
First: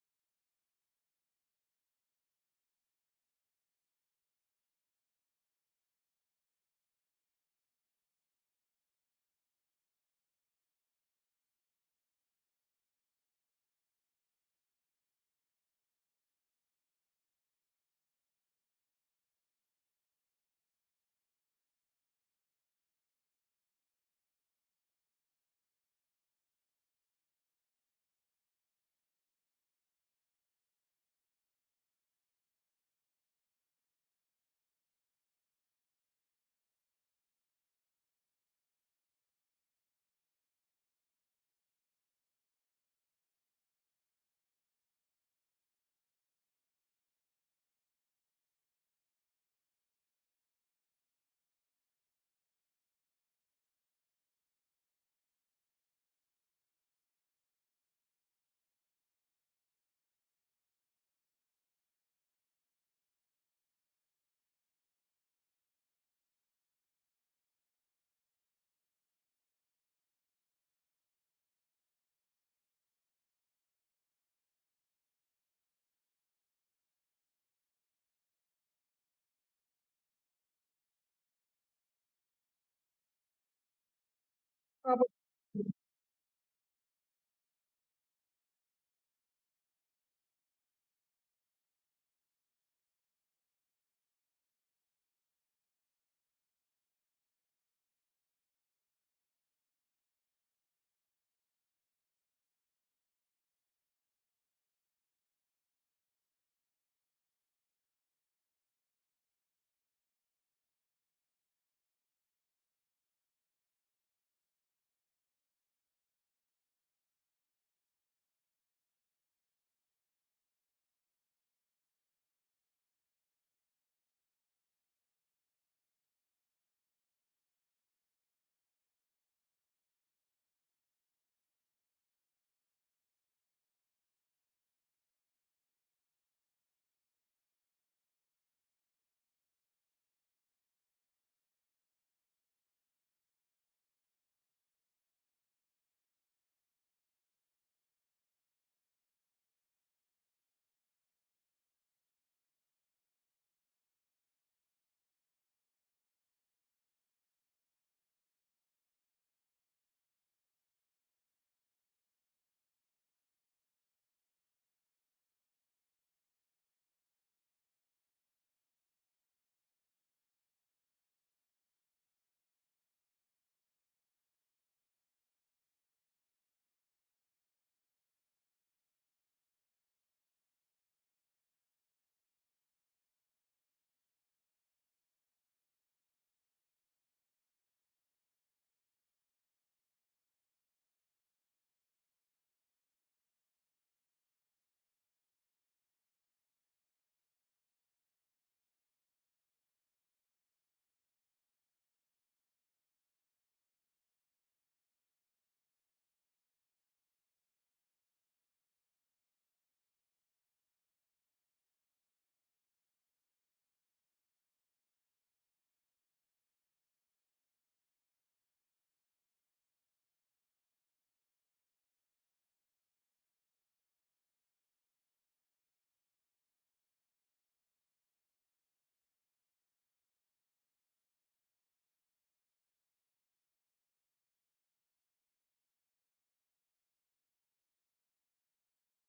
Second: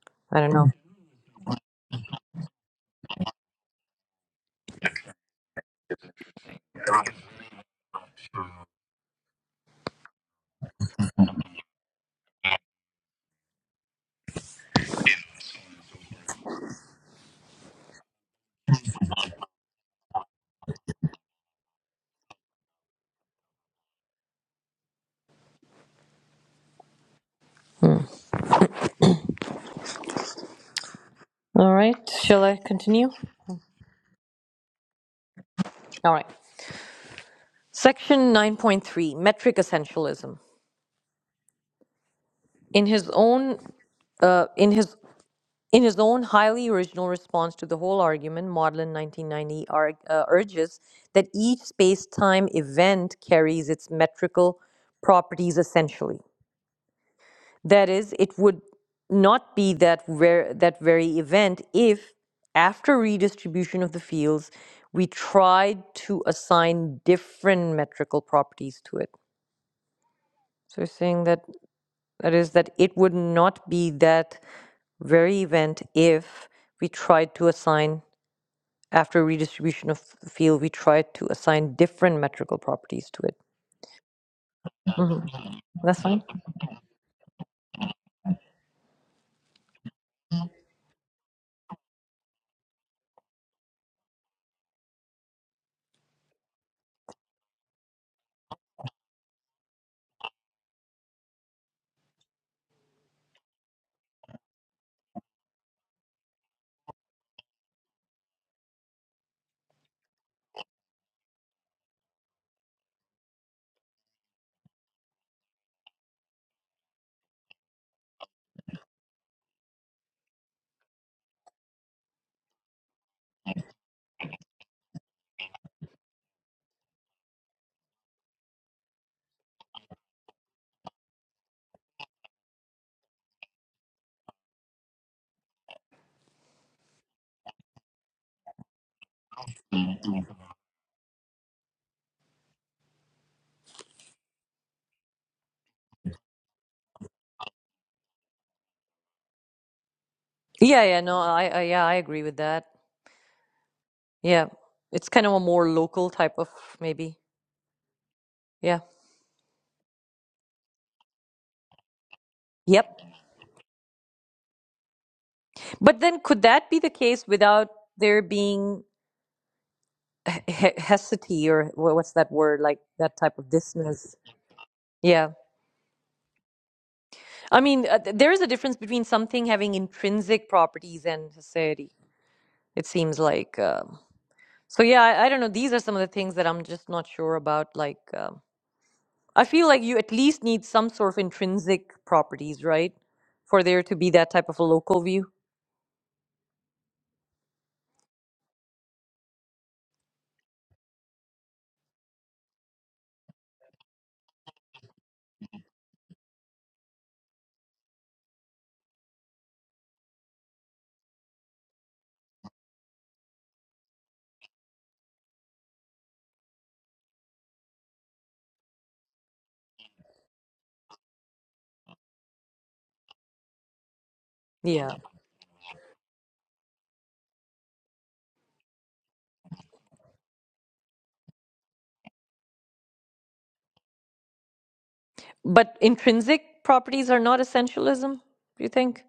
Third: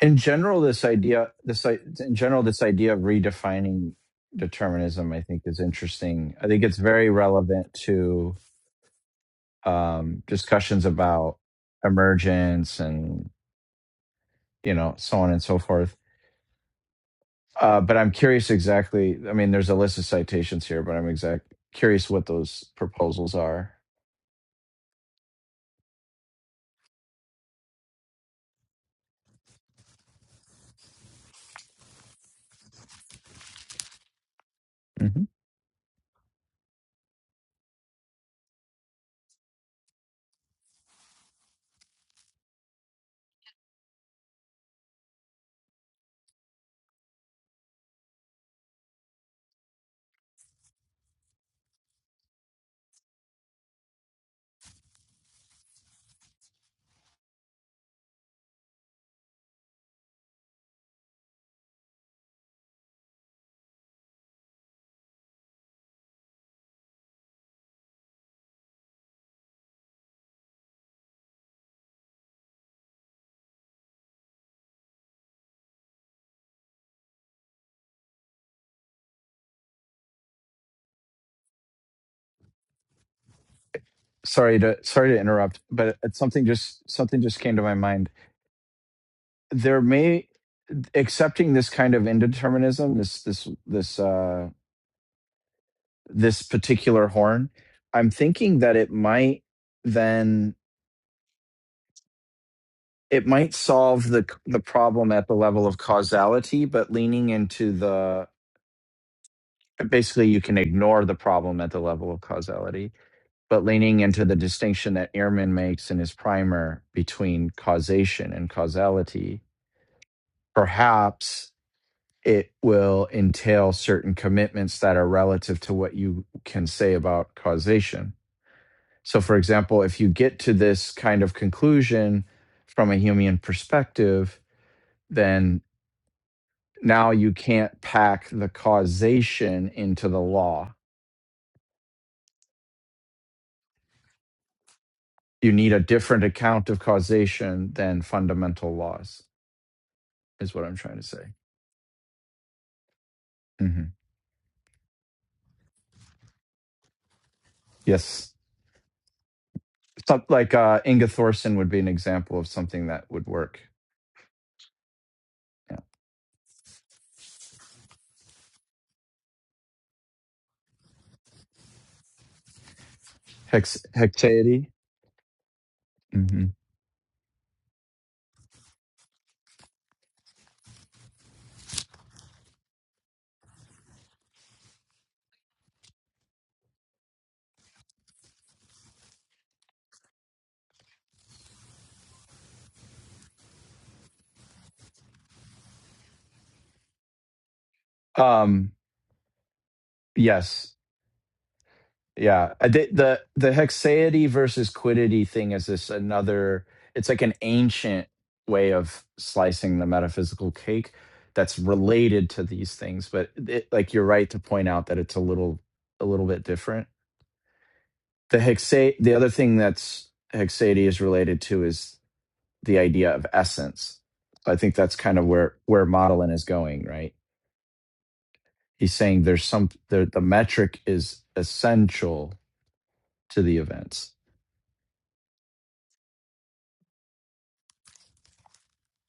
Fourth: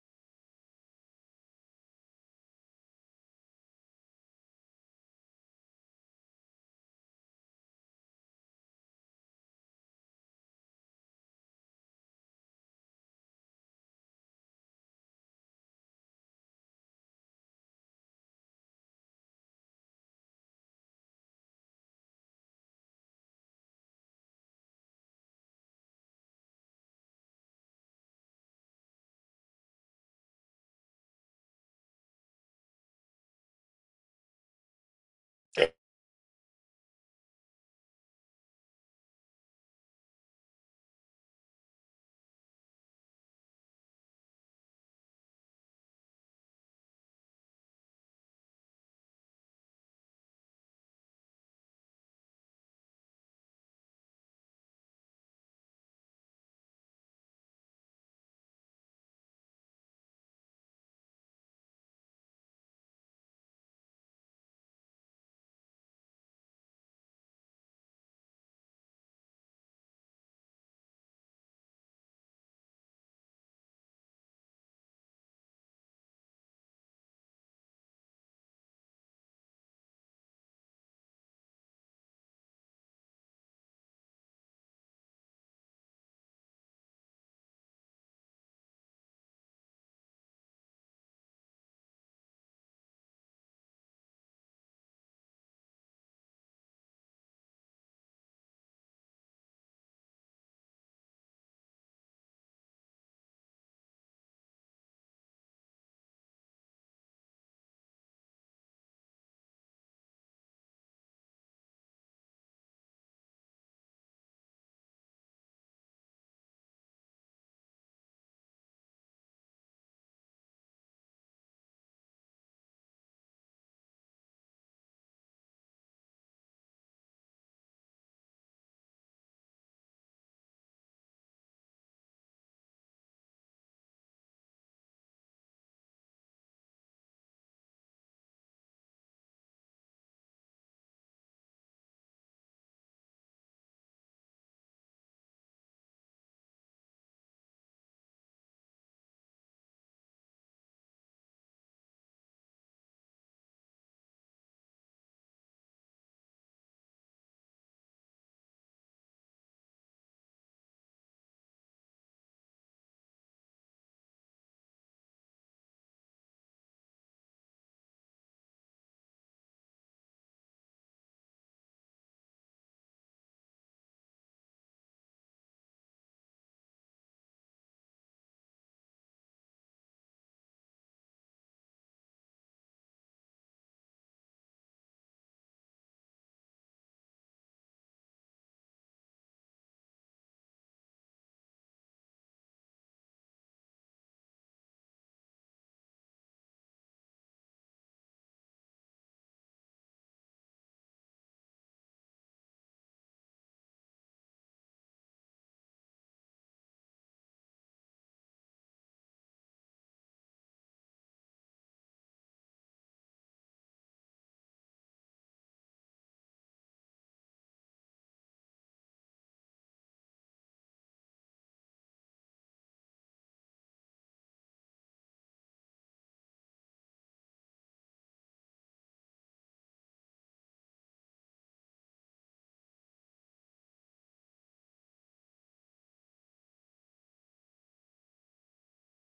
[SPEAKER 4] In
[SPEAKER 2] I don't
[SPEAKER 4] general,
[SPEAKER 2] know.
[SPEAKER 4] this idea this i- in general this idea of redefining determinism, I think, is interesting. I think it's very relevant to um, discussions about emergence and you know so on and so forth. Uh, but I'm curious exactly. I mean, there's a list of citations here, but I'm exact curious what those proposals are
[SPEAKER 2] Hmm. All right, shall I continue?
[SPEAKER 4] hmm
[SPEAKER 3] yeah.
[SPEAKER 2] All right. Section 9.3 Metric Essentialism. In his own uh, in his in his own highly original response to the whole argument, Maudlin 1990 arg- uh, urges that each space-time event carries its metrical properties essentially. That is, it would not be that ver- that very event if, after redistribution of the fields, we tried to assign different metrical properties to it. So you're saying that That is, that it would not be that very event if we tried to assign, after redistribution of the field, we tried to assign different metrical properties to it.
[SPEAKER 4] Sorry to
[SPEAKER 1] probably
[SPEAKER 4] sorry
[SPEAKER 2] hmm
[SPEAKER 4] to interrupt, but
[SPEAKER 2] That's
[SPEAKER 4] it's
[SPEAKER 2] fine.
[SPEAKER 4] something just something just came to my mind. There may accepting this kind of indeterminism, this this this uh this particular horn. I'm thinking that it might then it might solve the the problem at the level of causality, but leaning into the basically you can ignore the problem at the level of causality, but leaning into the distinction that Ehrman makes in his primer between causation and causality perhaps it will entail certain commitments that are relative to what you can say about causation. So, for example, if you get to this kind of conclusion from a Humean perspective, then now you can't pack the causation into the law. You need a different account of causation than fundamental laws, is what I'm
[SPEAKER 2] Yeah,
[SPEAKER 4] trying
[SPEAKER 2] yeah,
[SPEAKER 4] to
[SPEAKER 2] no,
[SPEAKER 4] say.
[SPEAKER 2] I, I, yeah, I agree with that.
[SPEAKER 4] Mhm.
[SPEAKER 2] Yeah, it's kind of a more local type of maybe.
[SPEAKER 4] Yes.
[SPEAKER 2] Yeah.
[SPEAKER 4] Some, like uh, Inga Thorson would be an example of something
[SPEAKER 2] Yep.
[SPEAKER 4] that would work.
[SPEAKER 2] But then could that be the case without there being he- he- hesity or wha- what's that word, like that type of
[SPEAKER 4] Hex
[SPEAKER 2] dissonance?
[SPEAKER 4] hexaity.
[SPEAKER 2] Yeah.
[SPEAKER 4] hmm
[SPEAKER 2] I mean, uh, th- there is a difference between something having intrinsic properties and society, it seems like. Um, so, yeah, I, I don't know. These are some of the things that I'm just not sure about. Like, um, I feel like you at least need some sort of intrinsic properties, right? For there to be that type of a local view.
[SPEAKER 4] Um, yes, yeah. Uh, The the, the hexaity versus quiddity thing is this another. It's like an ancient way of slicing the metaphysical cake that's related to these things, but it, like you're right to point out that it's a little a little bit different. The hexa the other thing that's hexaity is related to is the idea of essence. So I think
[SPEAKER 2] Yeah.
[SPEAKER 4] that's kind of where where modeling is going, right? he's saying there's some the, the metric is essential to the events
[SPEAKER 2] But intrinsic properties are not essentialism, do you think?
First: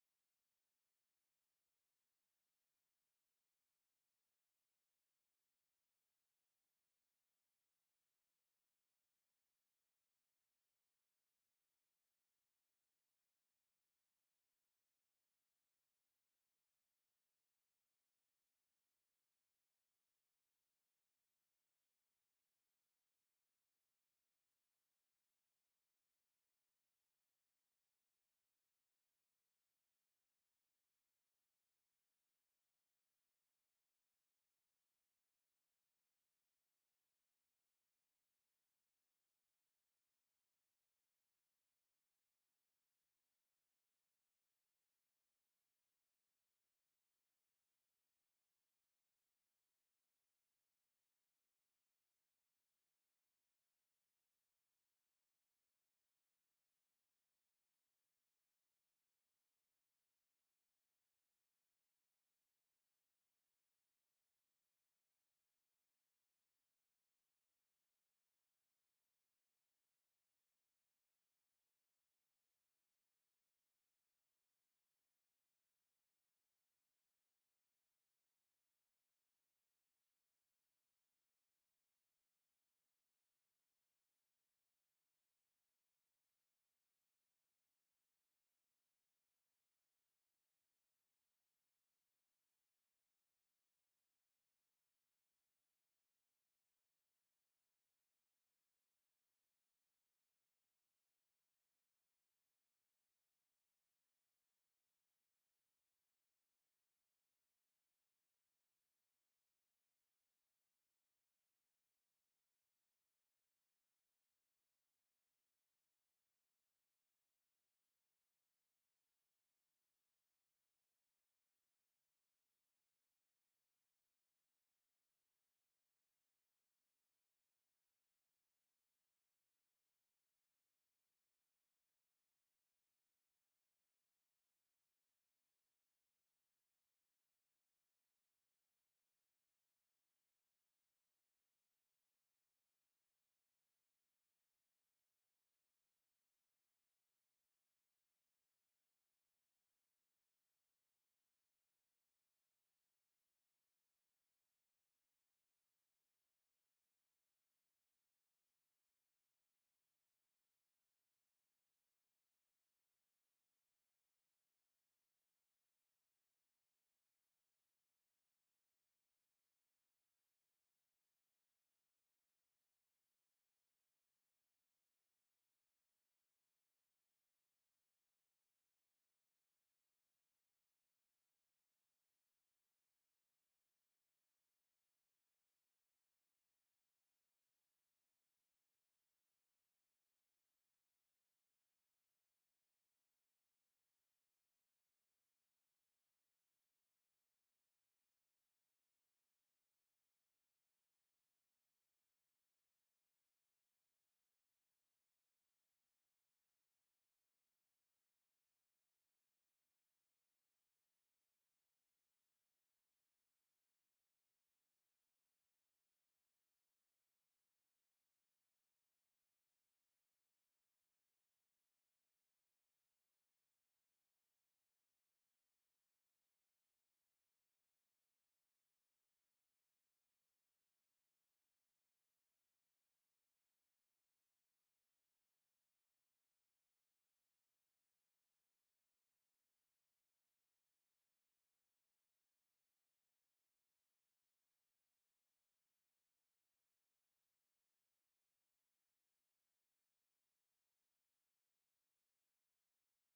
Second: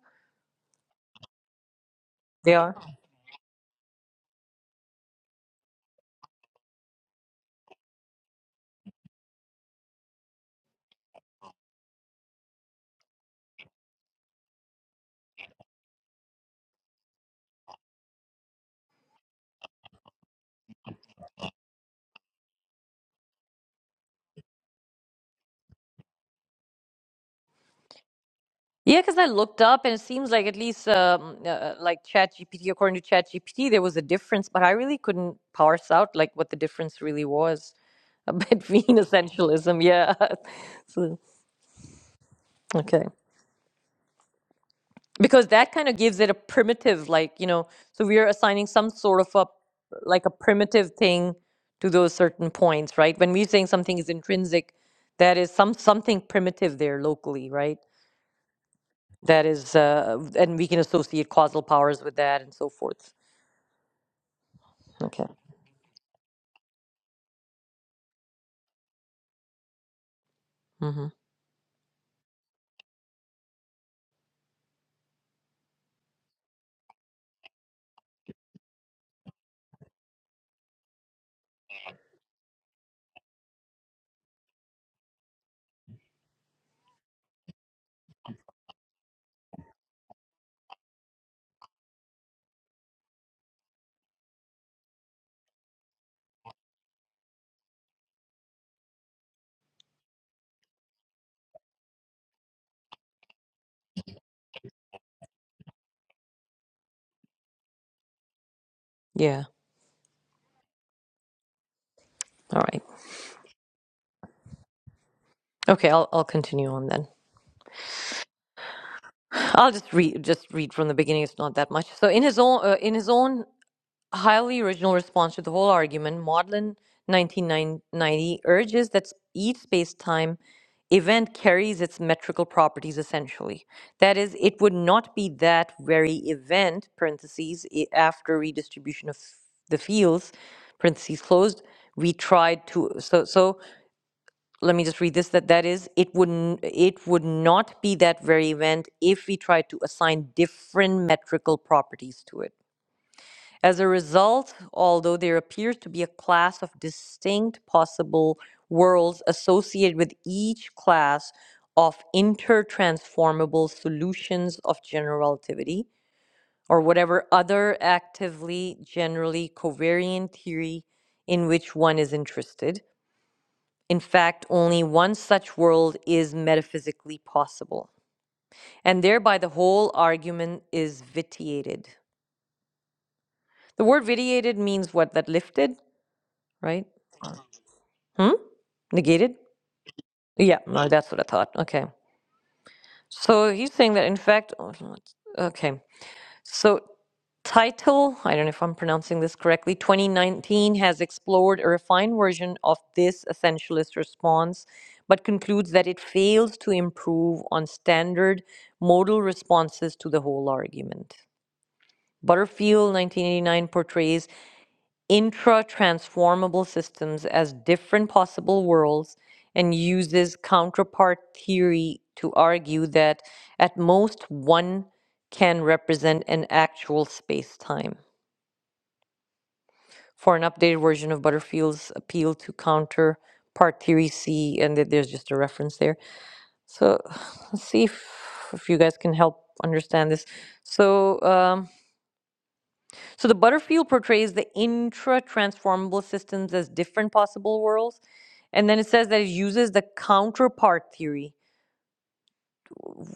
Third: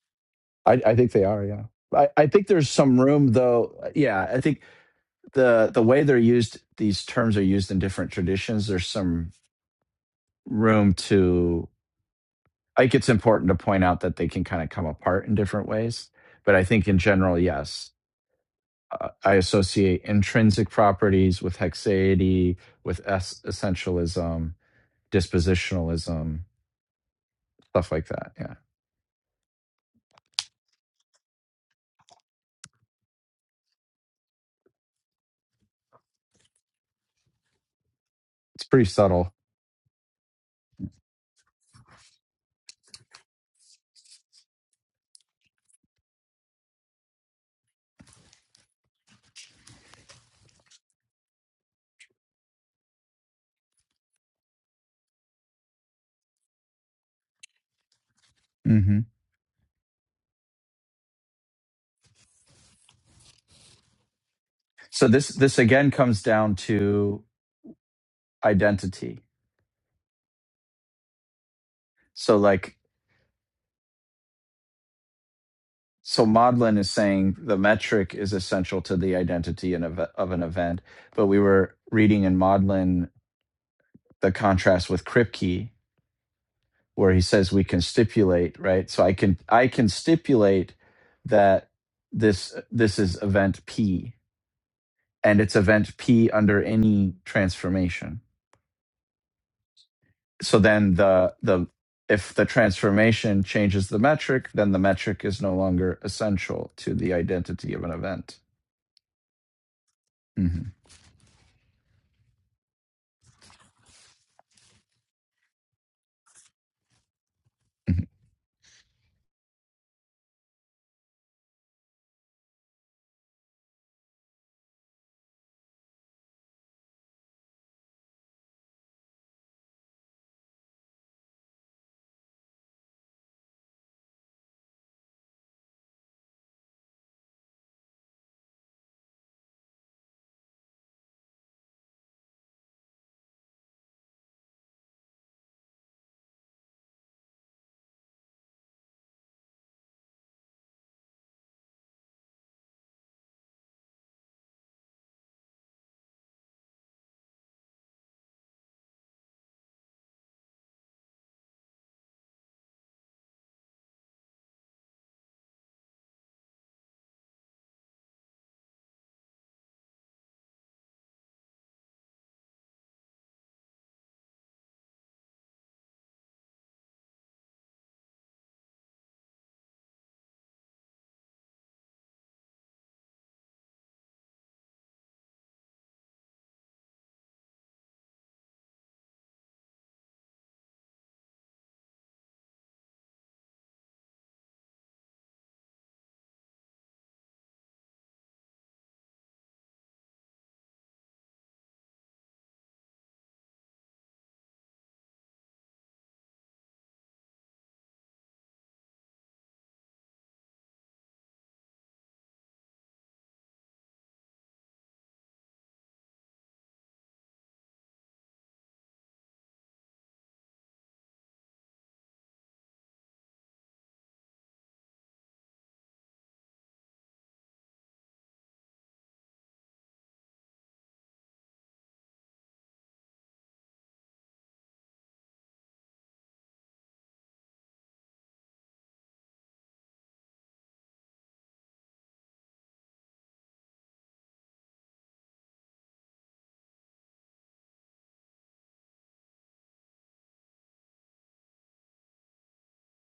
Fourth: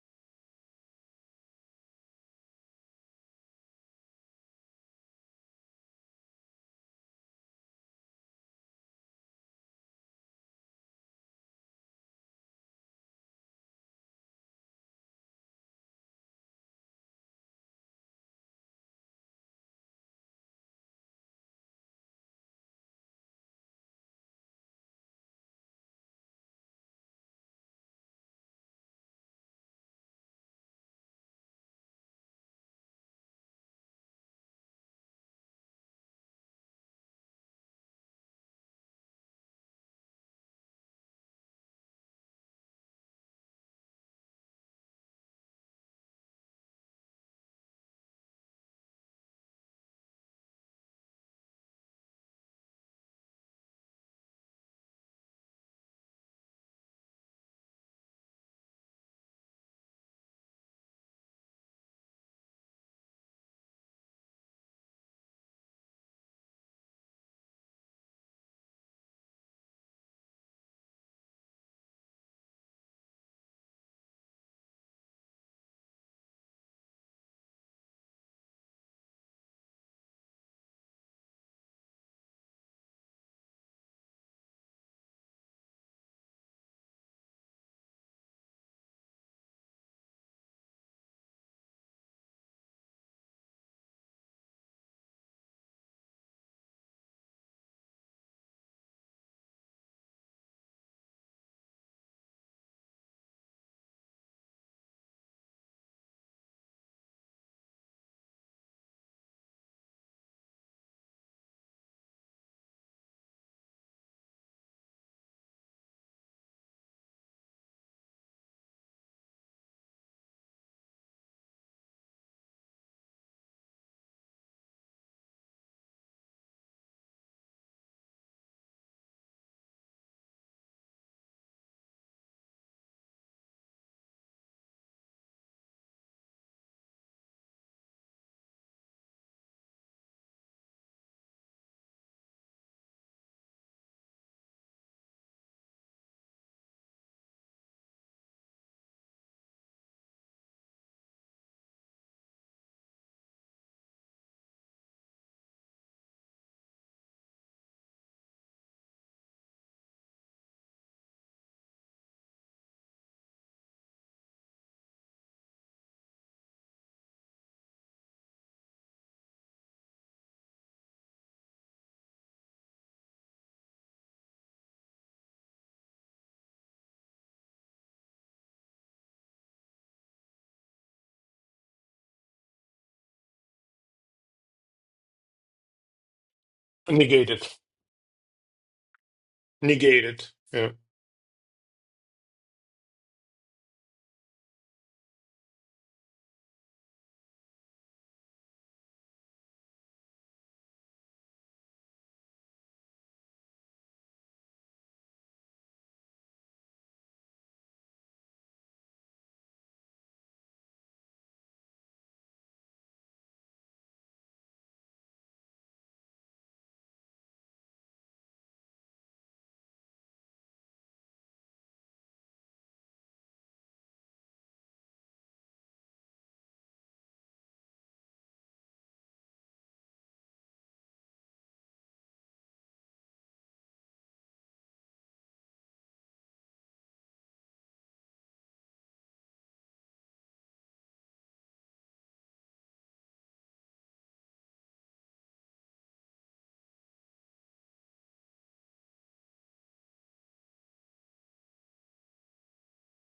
[SPEAKER 4] i, I think they are yeah I, I think
[SPEAKER 2] They
[SPEAKER 4] there's
[SPEAKER 2] are.
[SPEAKER 4] some room though yeah i think the the way they're used these terms are used in different traditions there's some room to like it's important to point out that they can kind of come apart in different ways but i think in general yes Uh, i associate intrinsic properties with hexaity with es- essentialism dispositionalism stuff like that yeah
[SPEAKER 2] Yeah, because I looked up and it seems like at least um, uh, like ChatGPT, according to ChatGPT, there was a difference, but I really couldn't parse out like what the difference really was <laughs>
[SPEAKER 4] it's
[SPEAKER 2] between
[SPEAKER 4] pretty subtle
[SPEAKER 2] essentialism. Yeah. <laughs> So, okay. Because that kind of gives it a primitive, like, you know, so we are assigning some sort of a, like a primitive thing to those certain points, right? When we're saying something is intrinsic, that is some something primitive there locally, right?
[SPEAKER 4] hmm
[SPEAKER 2] that is uh, and we can associate causal powers with that and so forth
[SPEAKER 4] So
[SPEAKER 2] Okay.
[SPEAKER 4] this this again comes down to identity.
[SPEAKER 2] hmm
[SPEAKER 4] So like so Maudlin is saying the metric is essential to the identity in of, of an event, but we were reading in Maudlin the contrast with Kripke, where he says we can stipulate, right? So I can I can stipulate that this this is event P and it's event P under any transformation so then the the if the transformation changes the metric, then the metric is no longer essential to the identity of an event.
[SPEAKER 2] Yeah.
[SPEAKER 4] hmm
[SPEAKER 2] All right. Okay. I'll I'll continue on then.
[SPEAKER 4] hmm
[SPEAKER 2] I'll just read just read from the beginning. It's not that much. So in his own uh, in his own highly original response to the whole argument, Maudlin 1990 urges that each space-time event carries its metrical properties essentially. That is, it would not be that very event (parentheses after redistribution of the fields) (parentheses closed) we tried to so so let me just read this, that that is, it wouldn't, it would not be that very event if we tried to assign different metrical properties to it. As a result, although there appears to be a class of distinct possible worlds associated with each class of intertransformable solutions of general relativity, or whatever other actively generally covariant theory in which one is interested, in fact, only one such world is metaphysically possible. And thereby the whole argument is vitiated. The word vitiated means what? That lifted, right?
[SPEAKER 3] negate it,
[SPEAKER 2] Hmm? Negated?
[SPEAKER 3] negate it.
[SPEAKER 2] Yeah,
[SPEAKER 3] Yeah,
[SPEAKER 2] no, that's what I thought. Okay. So he's saying that in fact, oh, okay. So, title, I don't know if I'm pronouncing this correctly, 2019 has explored a refined version of this essentialist response, but concludes that it fails to improve on standard modal responses to the whole argument. Butterfield, 1989, portrays intra-transformable systems as different possible worlds and uses counterpart theory to argue that at most one can represent an actual space-time. For an updated version of Butterfield's appeal to counterpart theory, see, and th- there's just a reference there. So <sighs> let's see if, if you guys can help understand this. So um, So the Butterfield portrays the intra-transformable systems as different possible worlds, and then it says that it uses the counterpart theory.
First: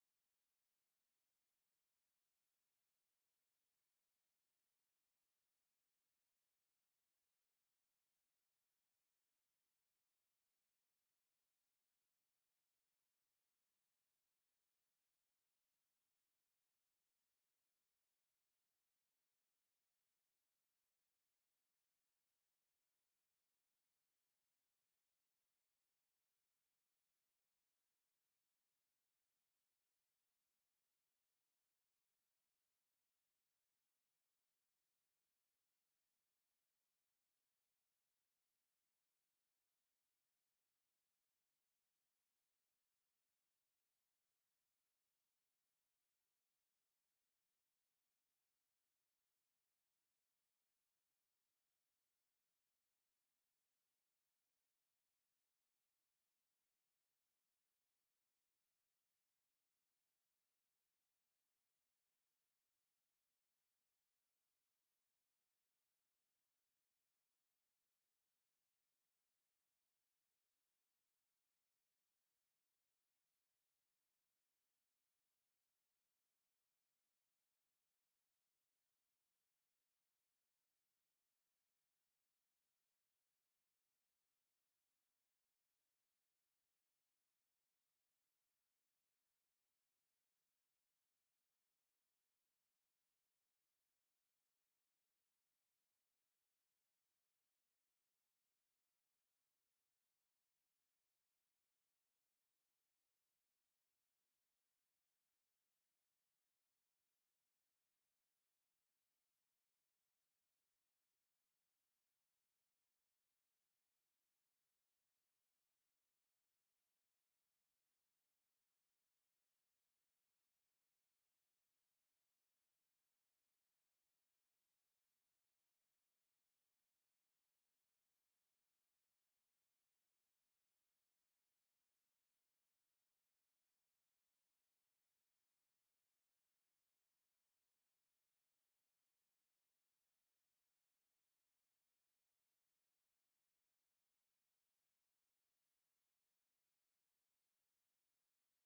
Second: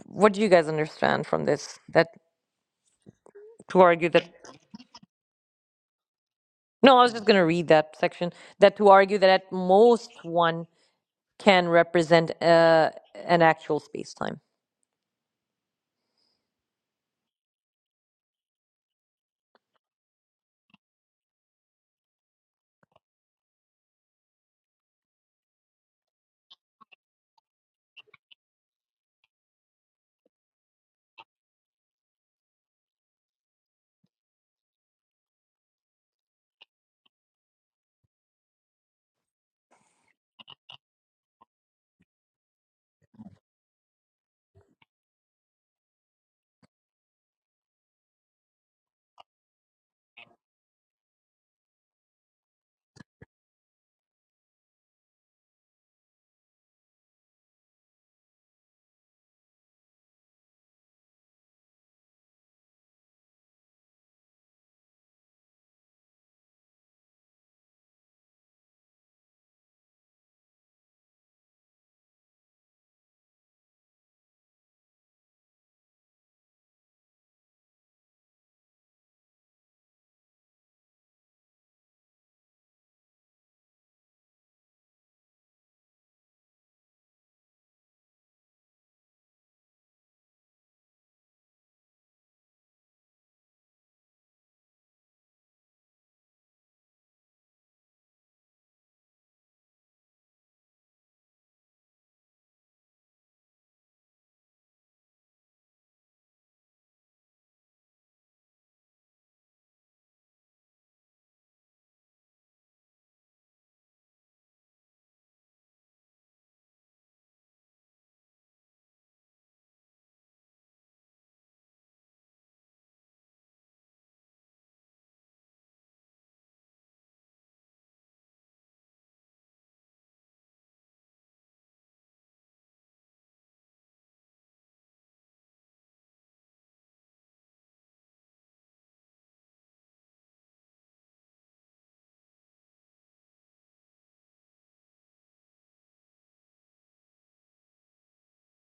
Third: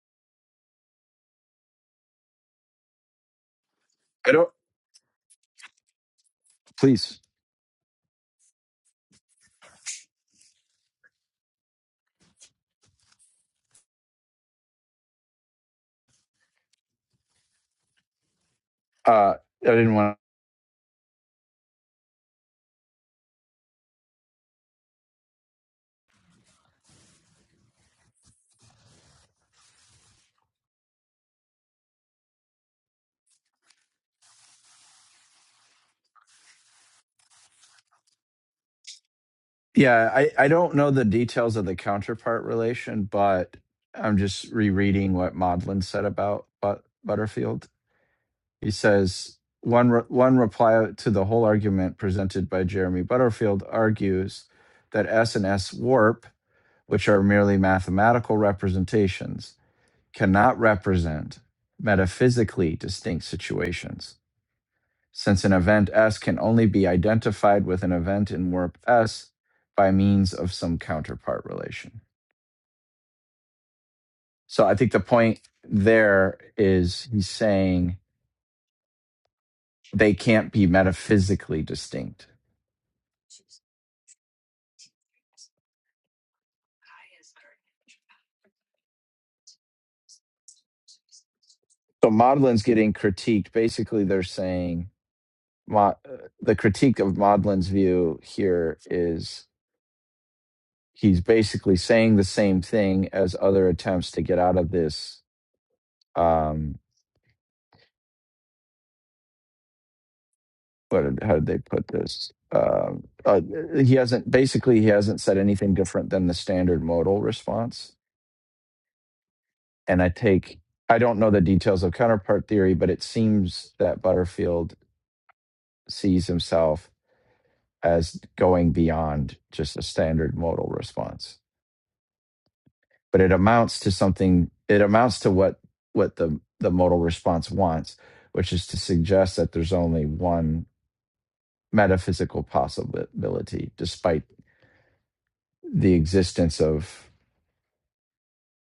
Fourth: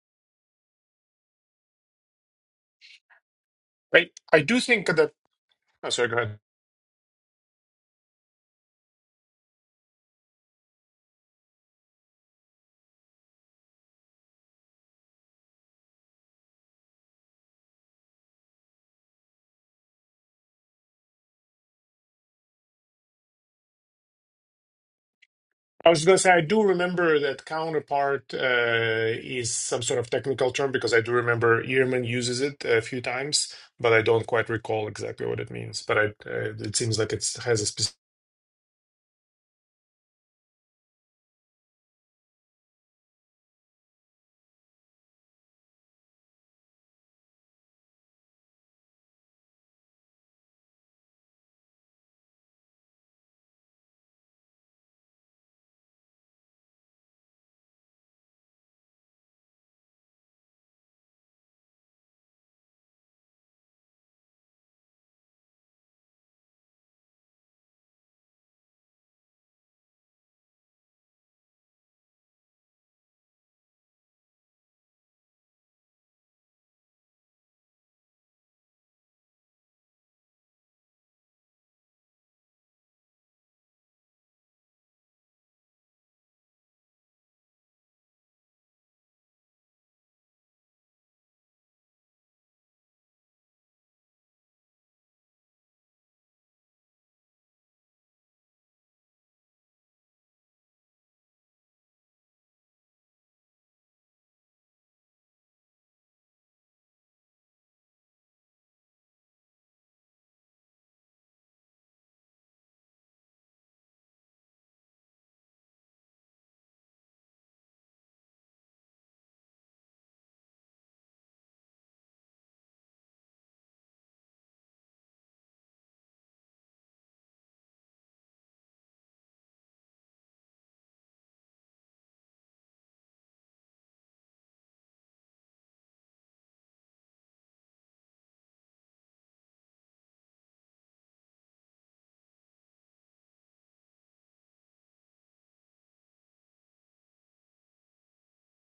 [SPEAKER 2] What do you guys understand from this? That to argue
[SPEAKER 3] I
[SPEAKER 2] that
[SPEAKER 4] I
[SPEAKER 3] I
[SPEAKER 4] don't.
[SPEAKER 3] do think that. Oh, sorry, go ahead.
[SPEAKER 2] no, I was
[SPEAKER 4] Please,
[SPEAKER 2] just going to read that section. That to argue that at most one can represent uh, an actual space-time.
[SPEAKER 4] uh, I didn't want.
[SPEAKER 3] I was going to say I do remember that counterpart uh, is some sort of technical term because I do remember Ehrman uses it a few times, but I don't quite recall exactly what it means. But I, uh, it seems like it has a specific.
[SPEAKER 4] To, Yeah, I I don't know the details of the counterpart relation, but I'm just rereading what Maudlin said about but, Butterfield. He says one re- one reply to the whole argument presented by Jeremy Butterfield argues that S and S warp which are merely mathematical representations, cannot represent metaphysically distinct situations, since an event S can only be identified with an event in warp S by means of some counterpart relation. So I think the point there is he's saying they can't be metaphysically distinct. So Maudlin's getting critiqued. Basically, they're saying Mo- the critique of Maudlin's view here is he's basically saying the same thing as other attempts to get out of this. Um, what did- how did they put this? Um uh, he hasn't basically he hasn't said anything different than the standard modal response. And I take I don't know the details of counterpart theory, but it seems that Butterfield sees himself as going beyond just a standard modal response. but it amounts to something it amounts to what what the the modal response wants which is to suggest that there's only one metaphysical possibility despite the existence of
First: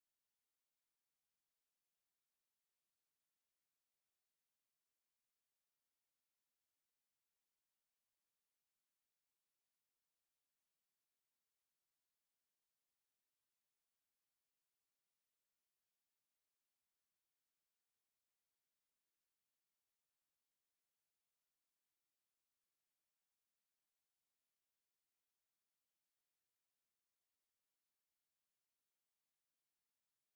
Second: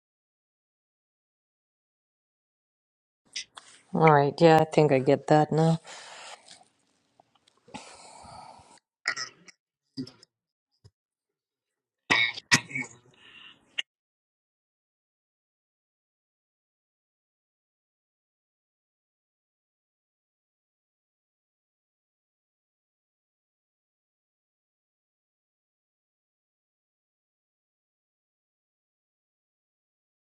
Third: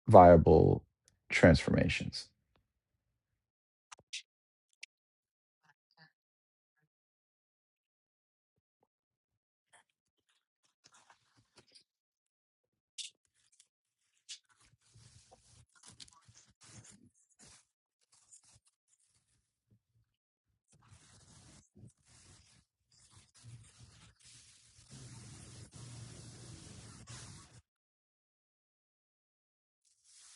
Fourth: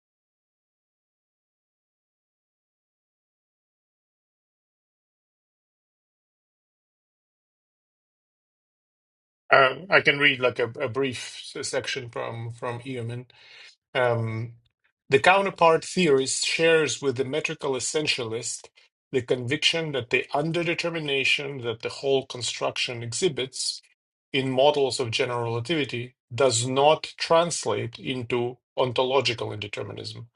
[SPEAKER 4] viable transformations
[SPEAKER 2] All right, yeah, I think I get that now.
[SPEAKER 3] Uh, I can read like a, a brief section from from Ehrman. Um, the counterpart theorist shares with the metrical essentialist the conviction that the underdetermination that the whole construction exhibits in models of general relativity does not translate into ontological indeterminism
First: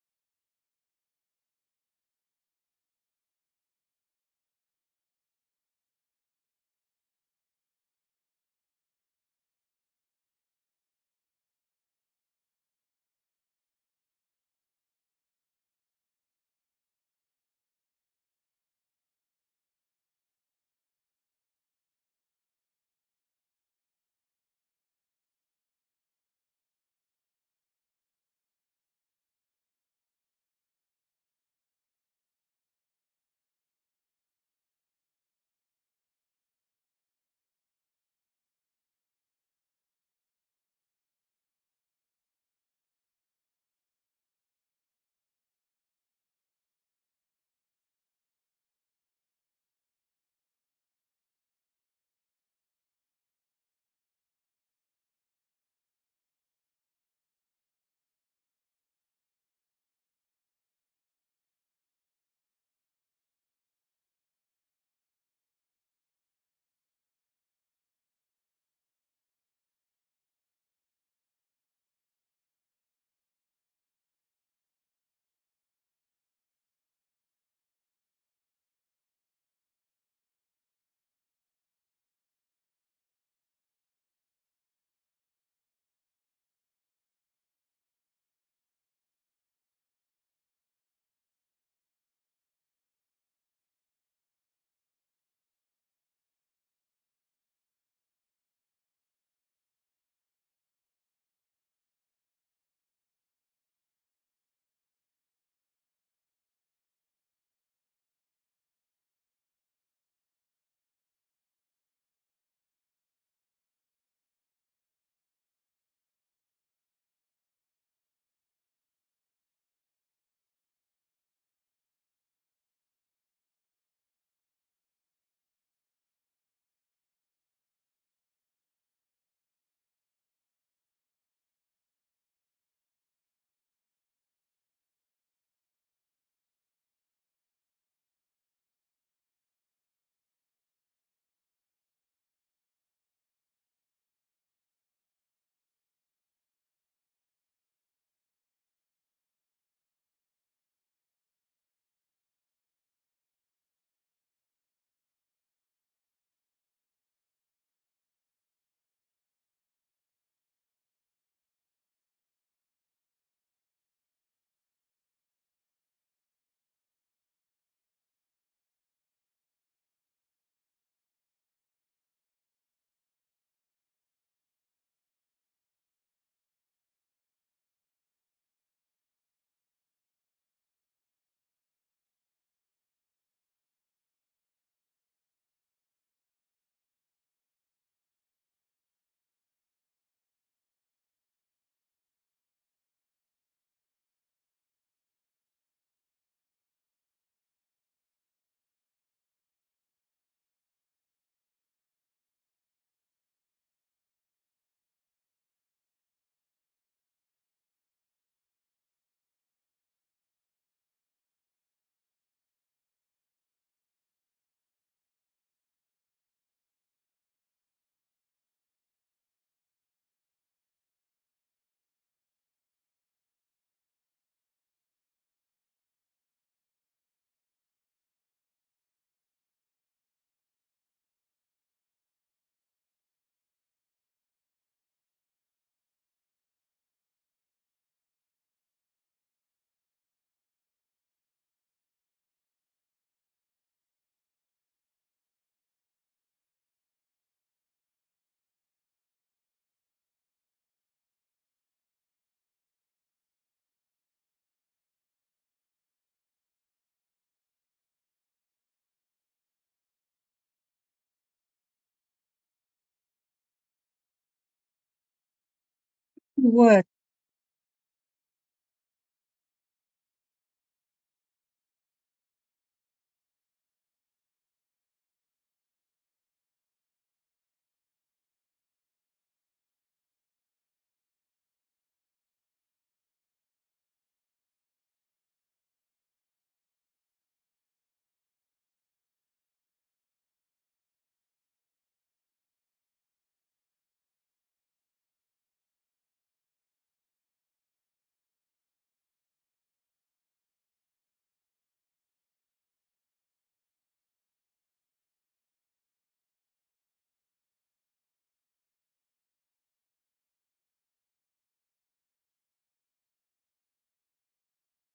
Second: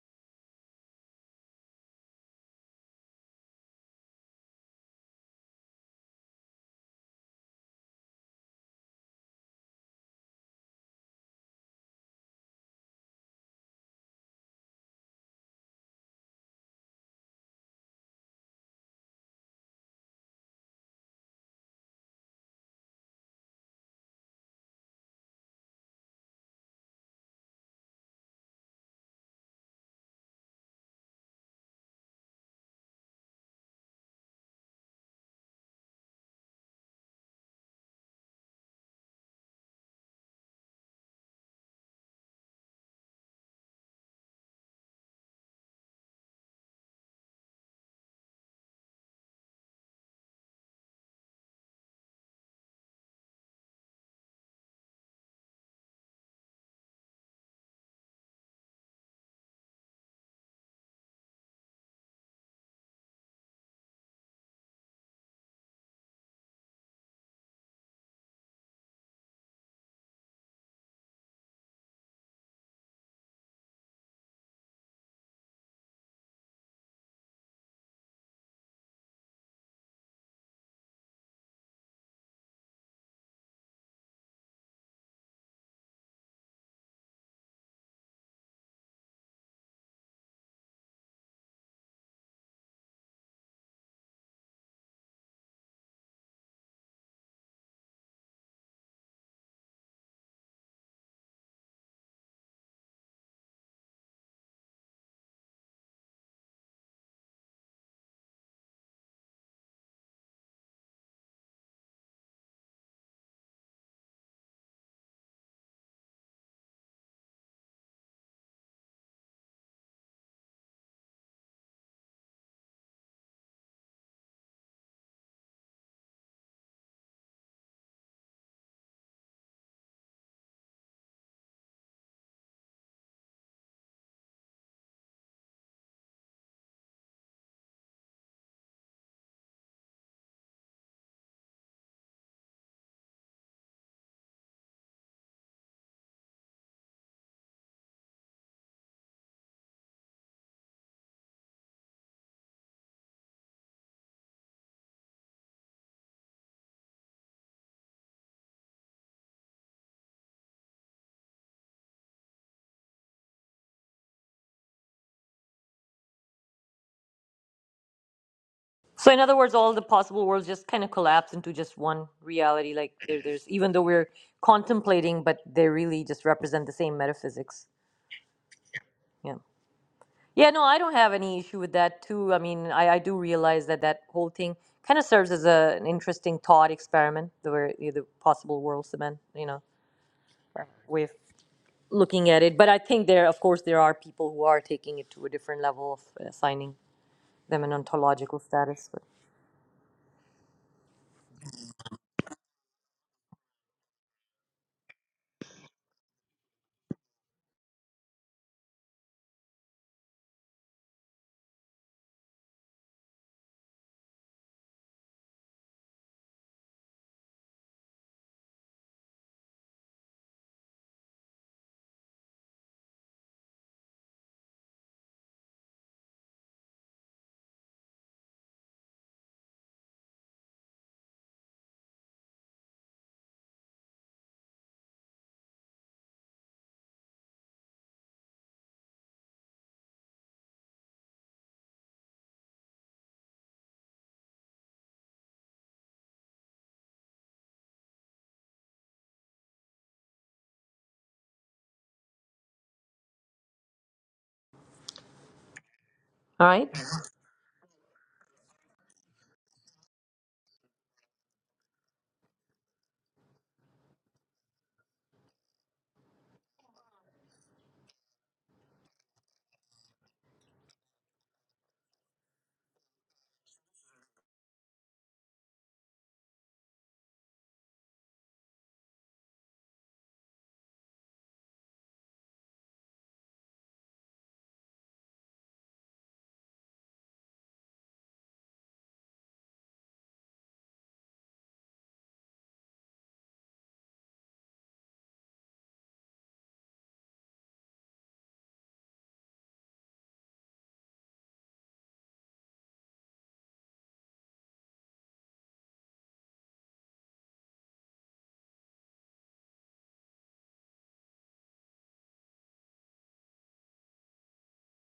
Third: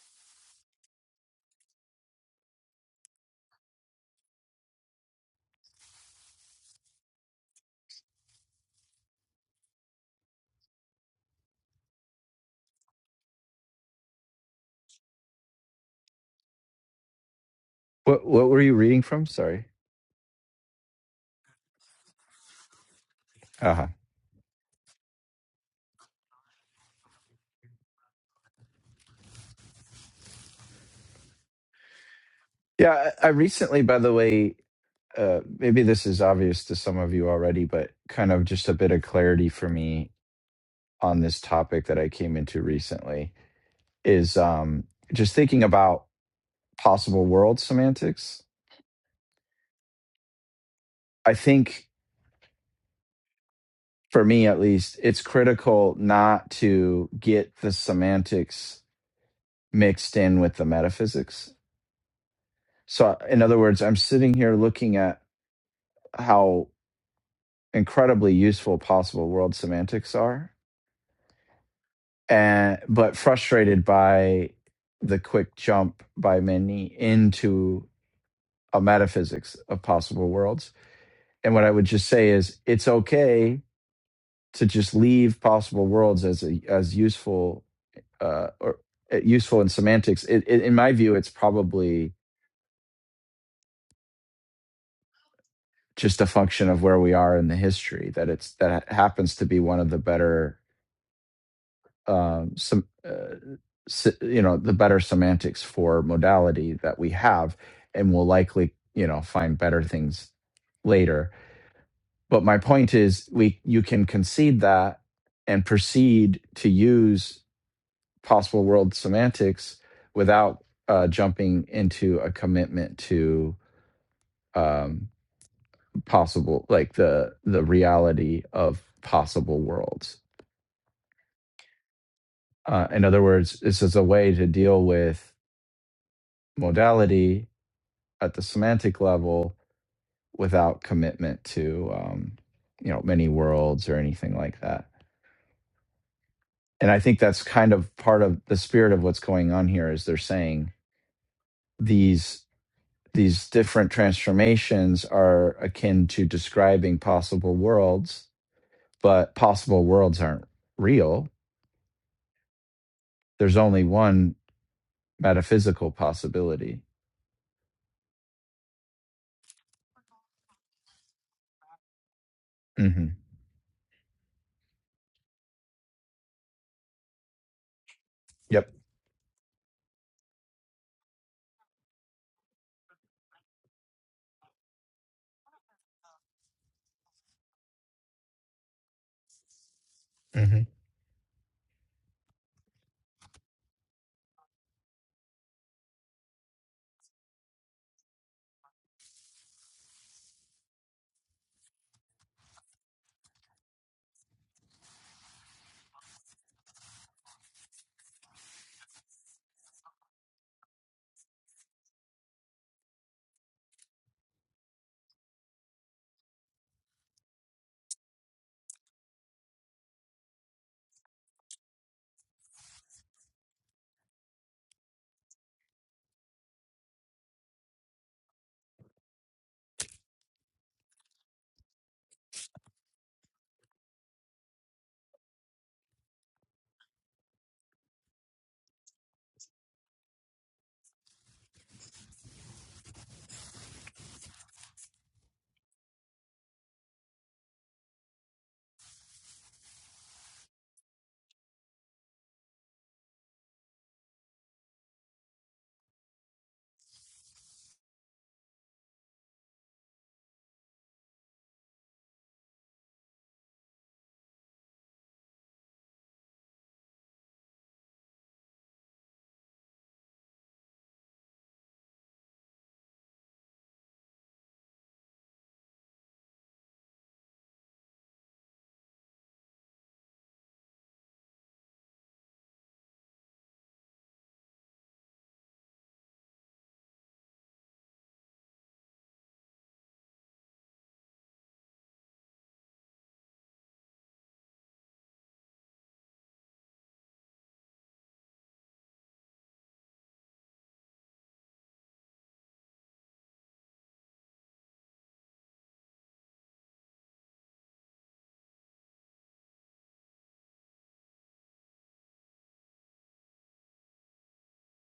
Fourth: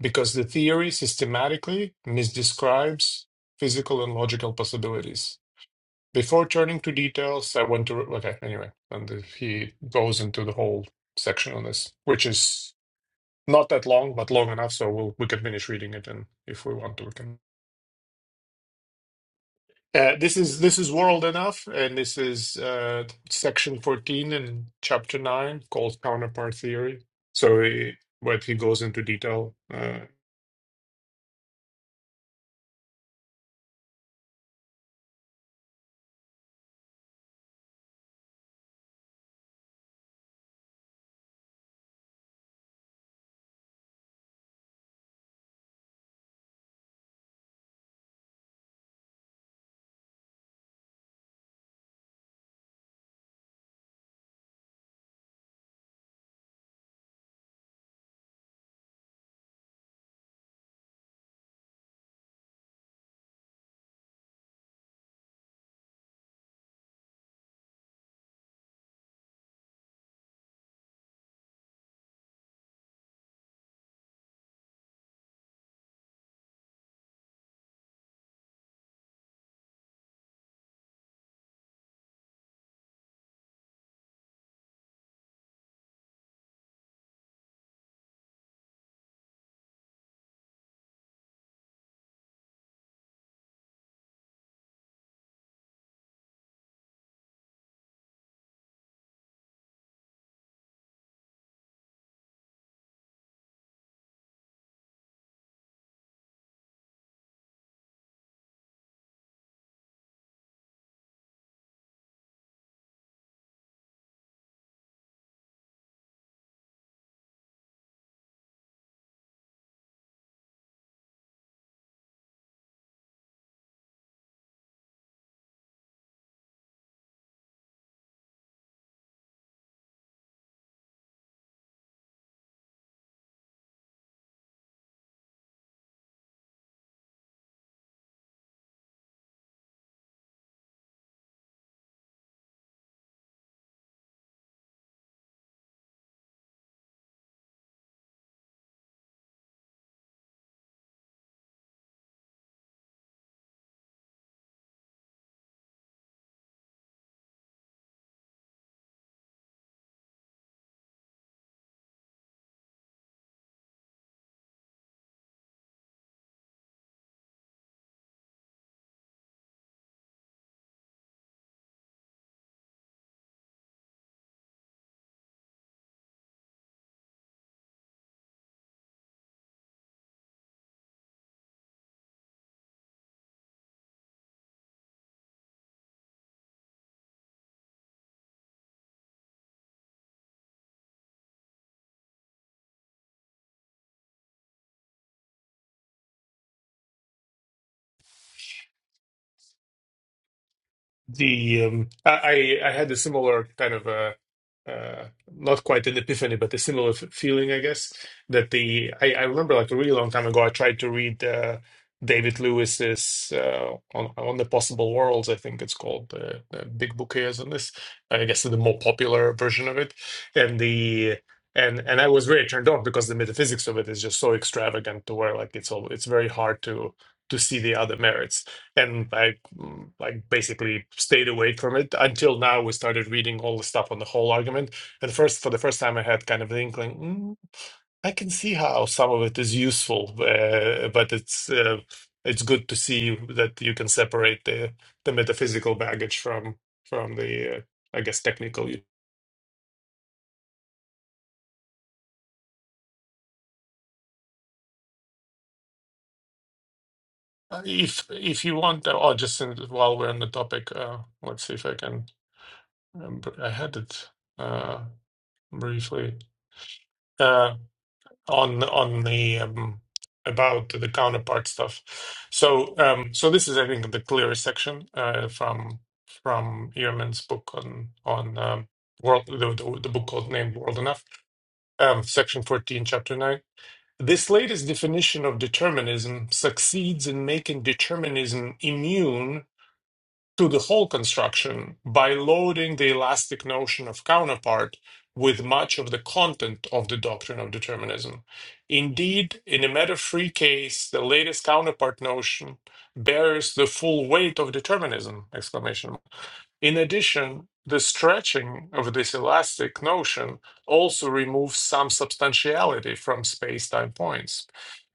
[SPEAKER 3] because the theory systematically misdescribes physical and logical possibilities. Before turning to details, I want to. Okay, anyway, and he goes into the whole section on this, which is not that long, but long enough so we'll, we can finish reading it, and if we want to, we can.
[SPEAKER 4] what what were you reading from sorry
[SPEAKER 3] Uh, this is this is world enough, and this is uh, section
[SPEAKER 4] uh-huh
[SPEAKER 3] fourteen in chapter nine called counterpart theory. So he, but he goes into detail. Uh,
[SPEAKER 4] yeah i, I recently by the way uh, maybe this is obvious to some of you already, but kind of just a bit of clarity for me on this topic that I came into recently is um, just thinking about possible world semantics. I think for me at least, it's critical not to get the semantics mixed in with the metaphysics. So, in other words, I'm sitting here looking at how incredibly useful possible world semantics are, and but frustrated by the quick jump by many into a metaphysics of possible worlds. And what I would just say is it's okay to just leave possible worlds as a, as useful uh, or uh, useful in semantics. It, it, in my view, it's probably just a function of where we are in the history that it's that happens to be one of the better um, some uh, se- you know the better semantics for modality that we have, and we'll likely you know find better things later. But my point is, we you can concede that and proceed to use possible world semantics without uh, jumping into a commitment to um, possible like the the reality of possible worlds. Uh, in other words, this is a way to deal with modality at the semantic level without commitment to um, you know many worlds or anything like that. And I think that's kind of part of the spirit of what's going on here is they're saying these. these different transformations are akin to describing possible worlds, but possible worlds aren't real. There's only one metaphysical possibility.
[SPEAKER 2] So in other words, all the possible worlds just kind of collapse into just one reality. Like
[SPEAKER 4] hmm
[SPEAKER 2] there, there's even though we're contemplating, but they really just represent the same metaphysics.
[SPEAKER 4] Yep.
[SPEAKER 2] Yeah. Yeah. No, I don't have any issue with that too. I mean, I, I do realize that that whole thing kind of serves as a, an interesting thought experiment, the where you know, the possible worlds, the man, you know,
[SPEAKER 4] hmm
[SPEAKER 2] way of looking at it. But I think there, of course, there are people who are taking it to a different level of assigning them an ontological status. But
[SPEAKER 3] The um, I I I had a similar kind of uh uh, not quite an epiphany, but a similar f feeling, I guess. That the I, I remember like a really long time ago, I tried to read uh, David Lewis's uh, on on the Possible Worlds, I think it's called. The, the big book he has on this, I guess the more popular version of it, and the and and I was very turned off because the metaphysics of it is just so extravagant to where like it's all it's very hard to to see the other merits and I mm, like basically stayed away from it until now. We started reading all the stuff on the whole argument, and first for the first time, I had kind of the inkling. Mm, I can see how some of it is useful, uh, but it's uh, it's good to see that you can separate the the metaphysical baggage from from the uh, I guess technical. u-
[SPEAKER 2] all right.
[SPEAKER 3] Uh, If if you want, uh, oh, just in, while we're on the topic, uh, let's see if I can. Um, br- I had it uh, briefly.
[SPEAKER 1] would
[SPEAKER 3] Uh, on on the um, about the counterpart stuff. So um, so this is I think the clearest section uh, from from Ehrman's book on on um, world the, the, the book called named World Enough, um, section fourteen, chapter nine. This latest definition of determinism succeeds in making determinism immune to the whole construction by loading the elastic notion of counterpart with much of the content of the doctrine of determinism. Indeed, in a matter free case, the latest counterpart notion bears the full weight of determinism! Exclamation in addition, the stretching of this elastic notion also removes some substantiality from space time points.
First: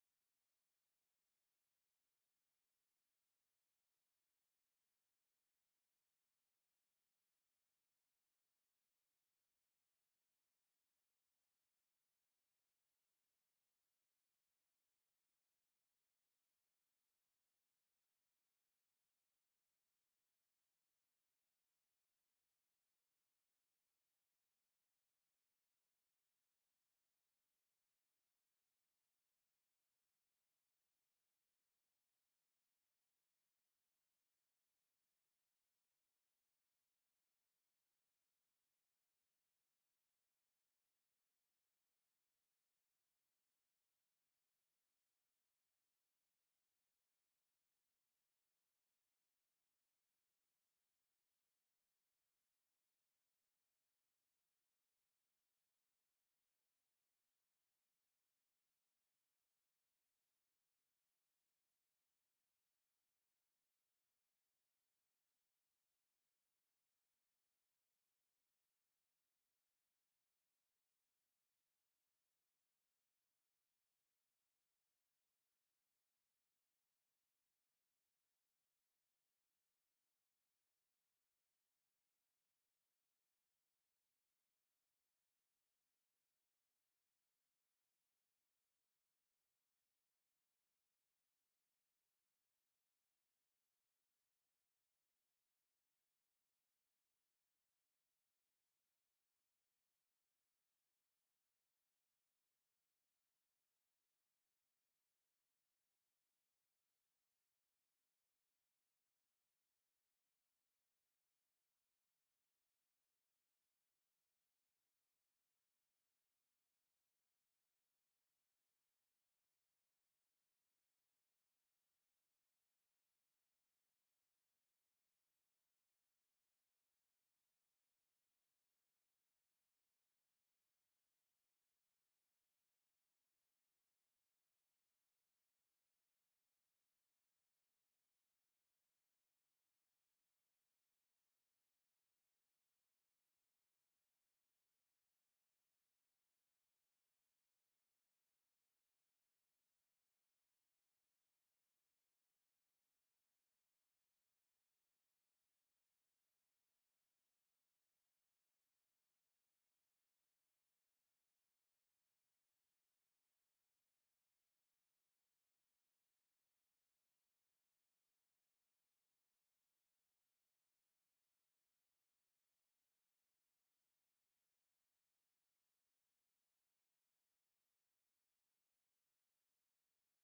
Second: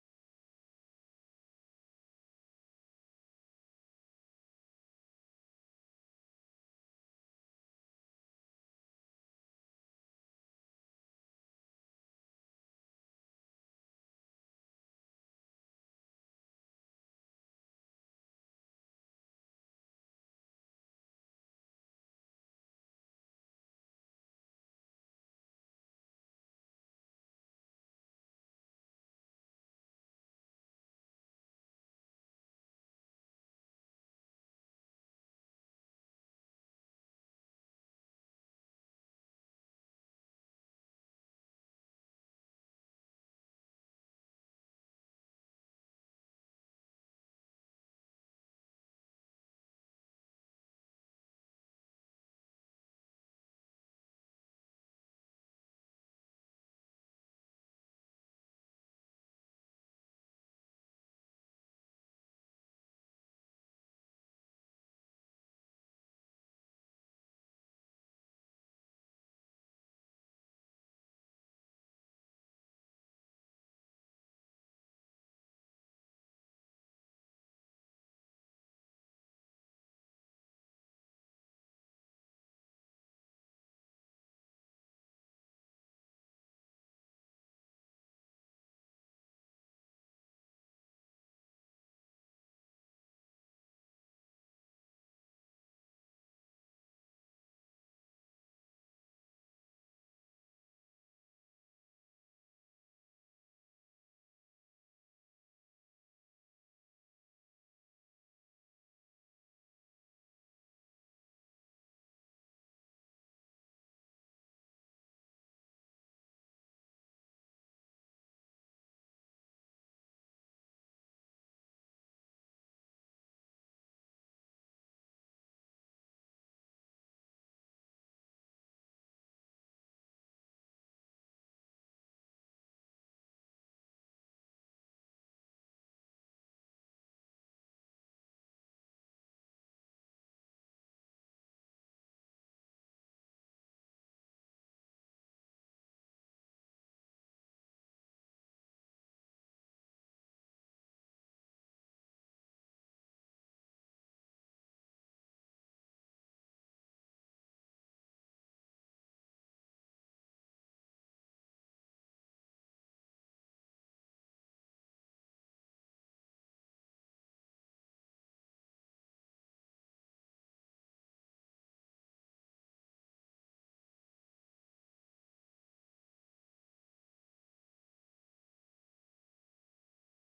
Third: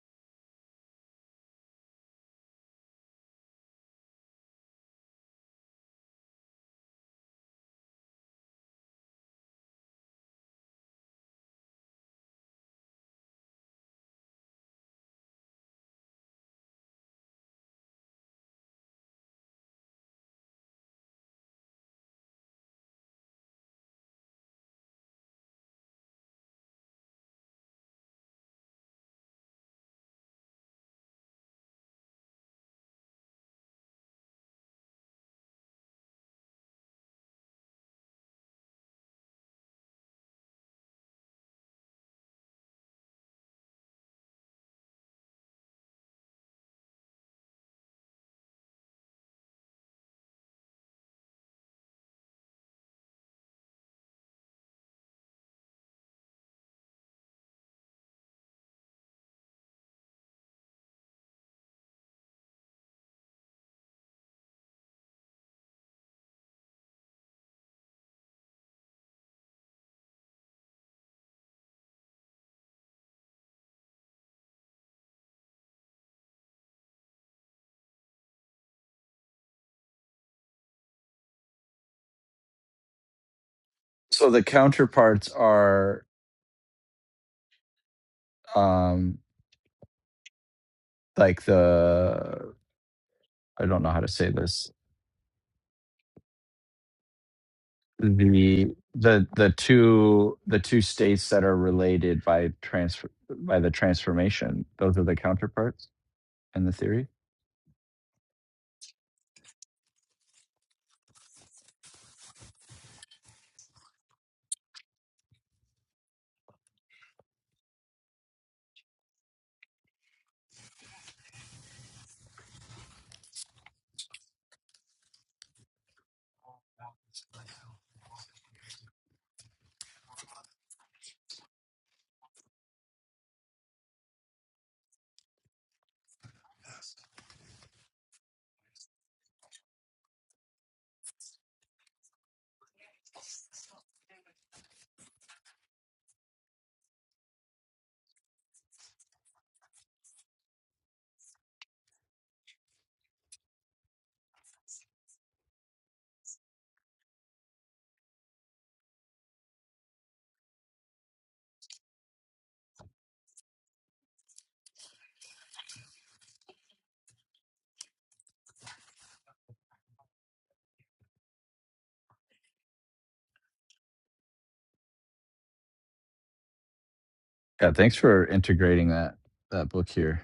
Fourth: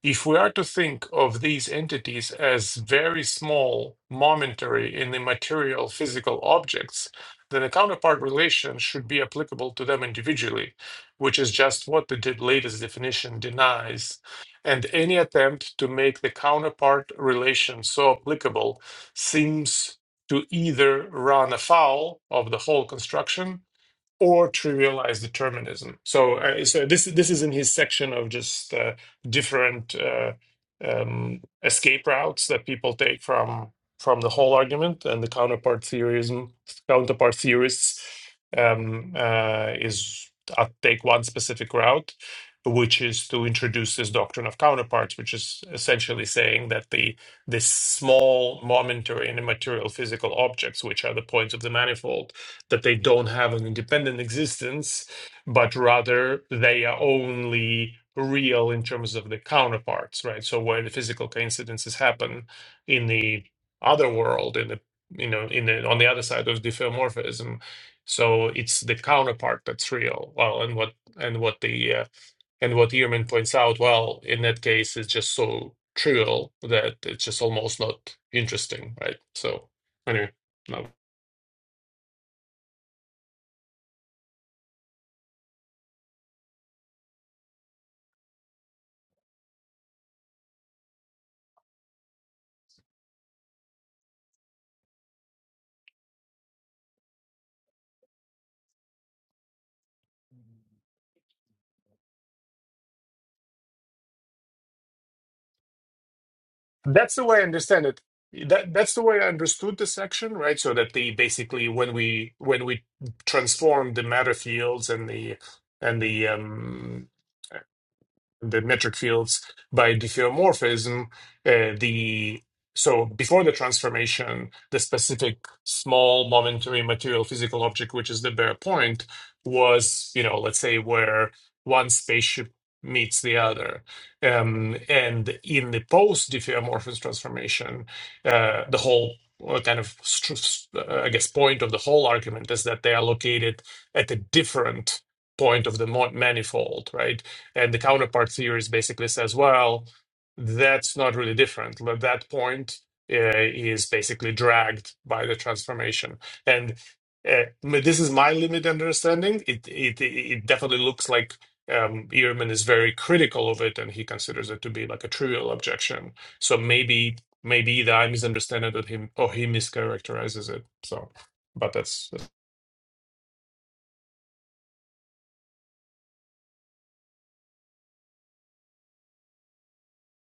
[SPEAKER 3] If we are to think of these entities as very small, momentary, and immaterial physical objects, then a counterpart relation should be applicable to them individually, which is just what the latest definition denies. And any attempt to make the counterpart relation so applicable seems to either run afoul of the whole construction or trivialize determinism. So, uh, so this this is in his section of just uh, different uh, um, escape routes that people take from from the whole argument and the counterpart theorism counterpart theorists um, uh, is uh, take one specific route, which is to introduce this doctrine of counterparts, which is essentially saying that the this small momentary and immaterial physical objects, which are the points of the manifold that they don't have an independent existence, but rather they are only real in terms of the counterparts, right? So where the physical coincidences happen in the other world, in the you know, in the, on the other side of diffeomorphism. So it's the counterpart that's real. Well, and what and what the uh, and what Ehrman points out, well, in that case, it's just so trivial that it's just almost not interesting, right? So anyway, no.
[SPEAKER 4] So the counterparts are um, like the I don't know how to say this the the the two the two states that are related by transfer by the transformation. Those are the counterparts in the theory.
[SPEAKER 3] That's the way I understand it. That that's the way I understood the section, right? So that they basically when we when we transform the matter fields and the and the um the metric fields by diffeomorphism. Uh, the so before the transformation, the specific small momentary material physical object, which is the bare point, was you know let's say where one spaceship meets the other, um, and in the post diffeomorphism transformation, uh, the whole. uh, kind of, stru- s- uh, I guess, point of the whole argument is that they are located at a different point of the mo- manifold, right? And the counterpart theories basically says, well, that's not really different. But That point uh, is basically dragged by the transformation. And uh, m- this is my limited understanding. It it it definitely looks like um, Ehrman is very critical of it, and he considers it to be like a trivial objection. So maybe maybe either I misunderstand it, or him or he mischaracterizes it. So, but that's
[SPEAKER 4] Yeah, thanks for integrating that that book here.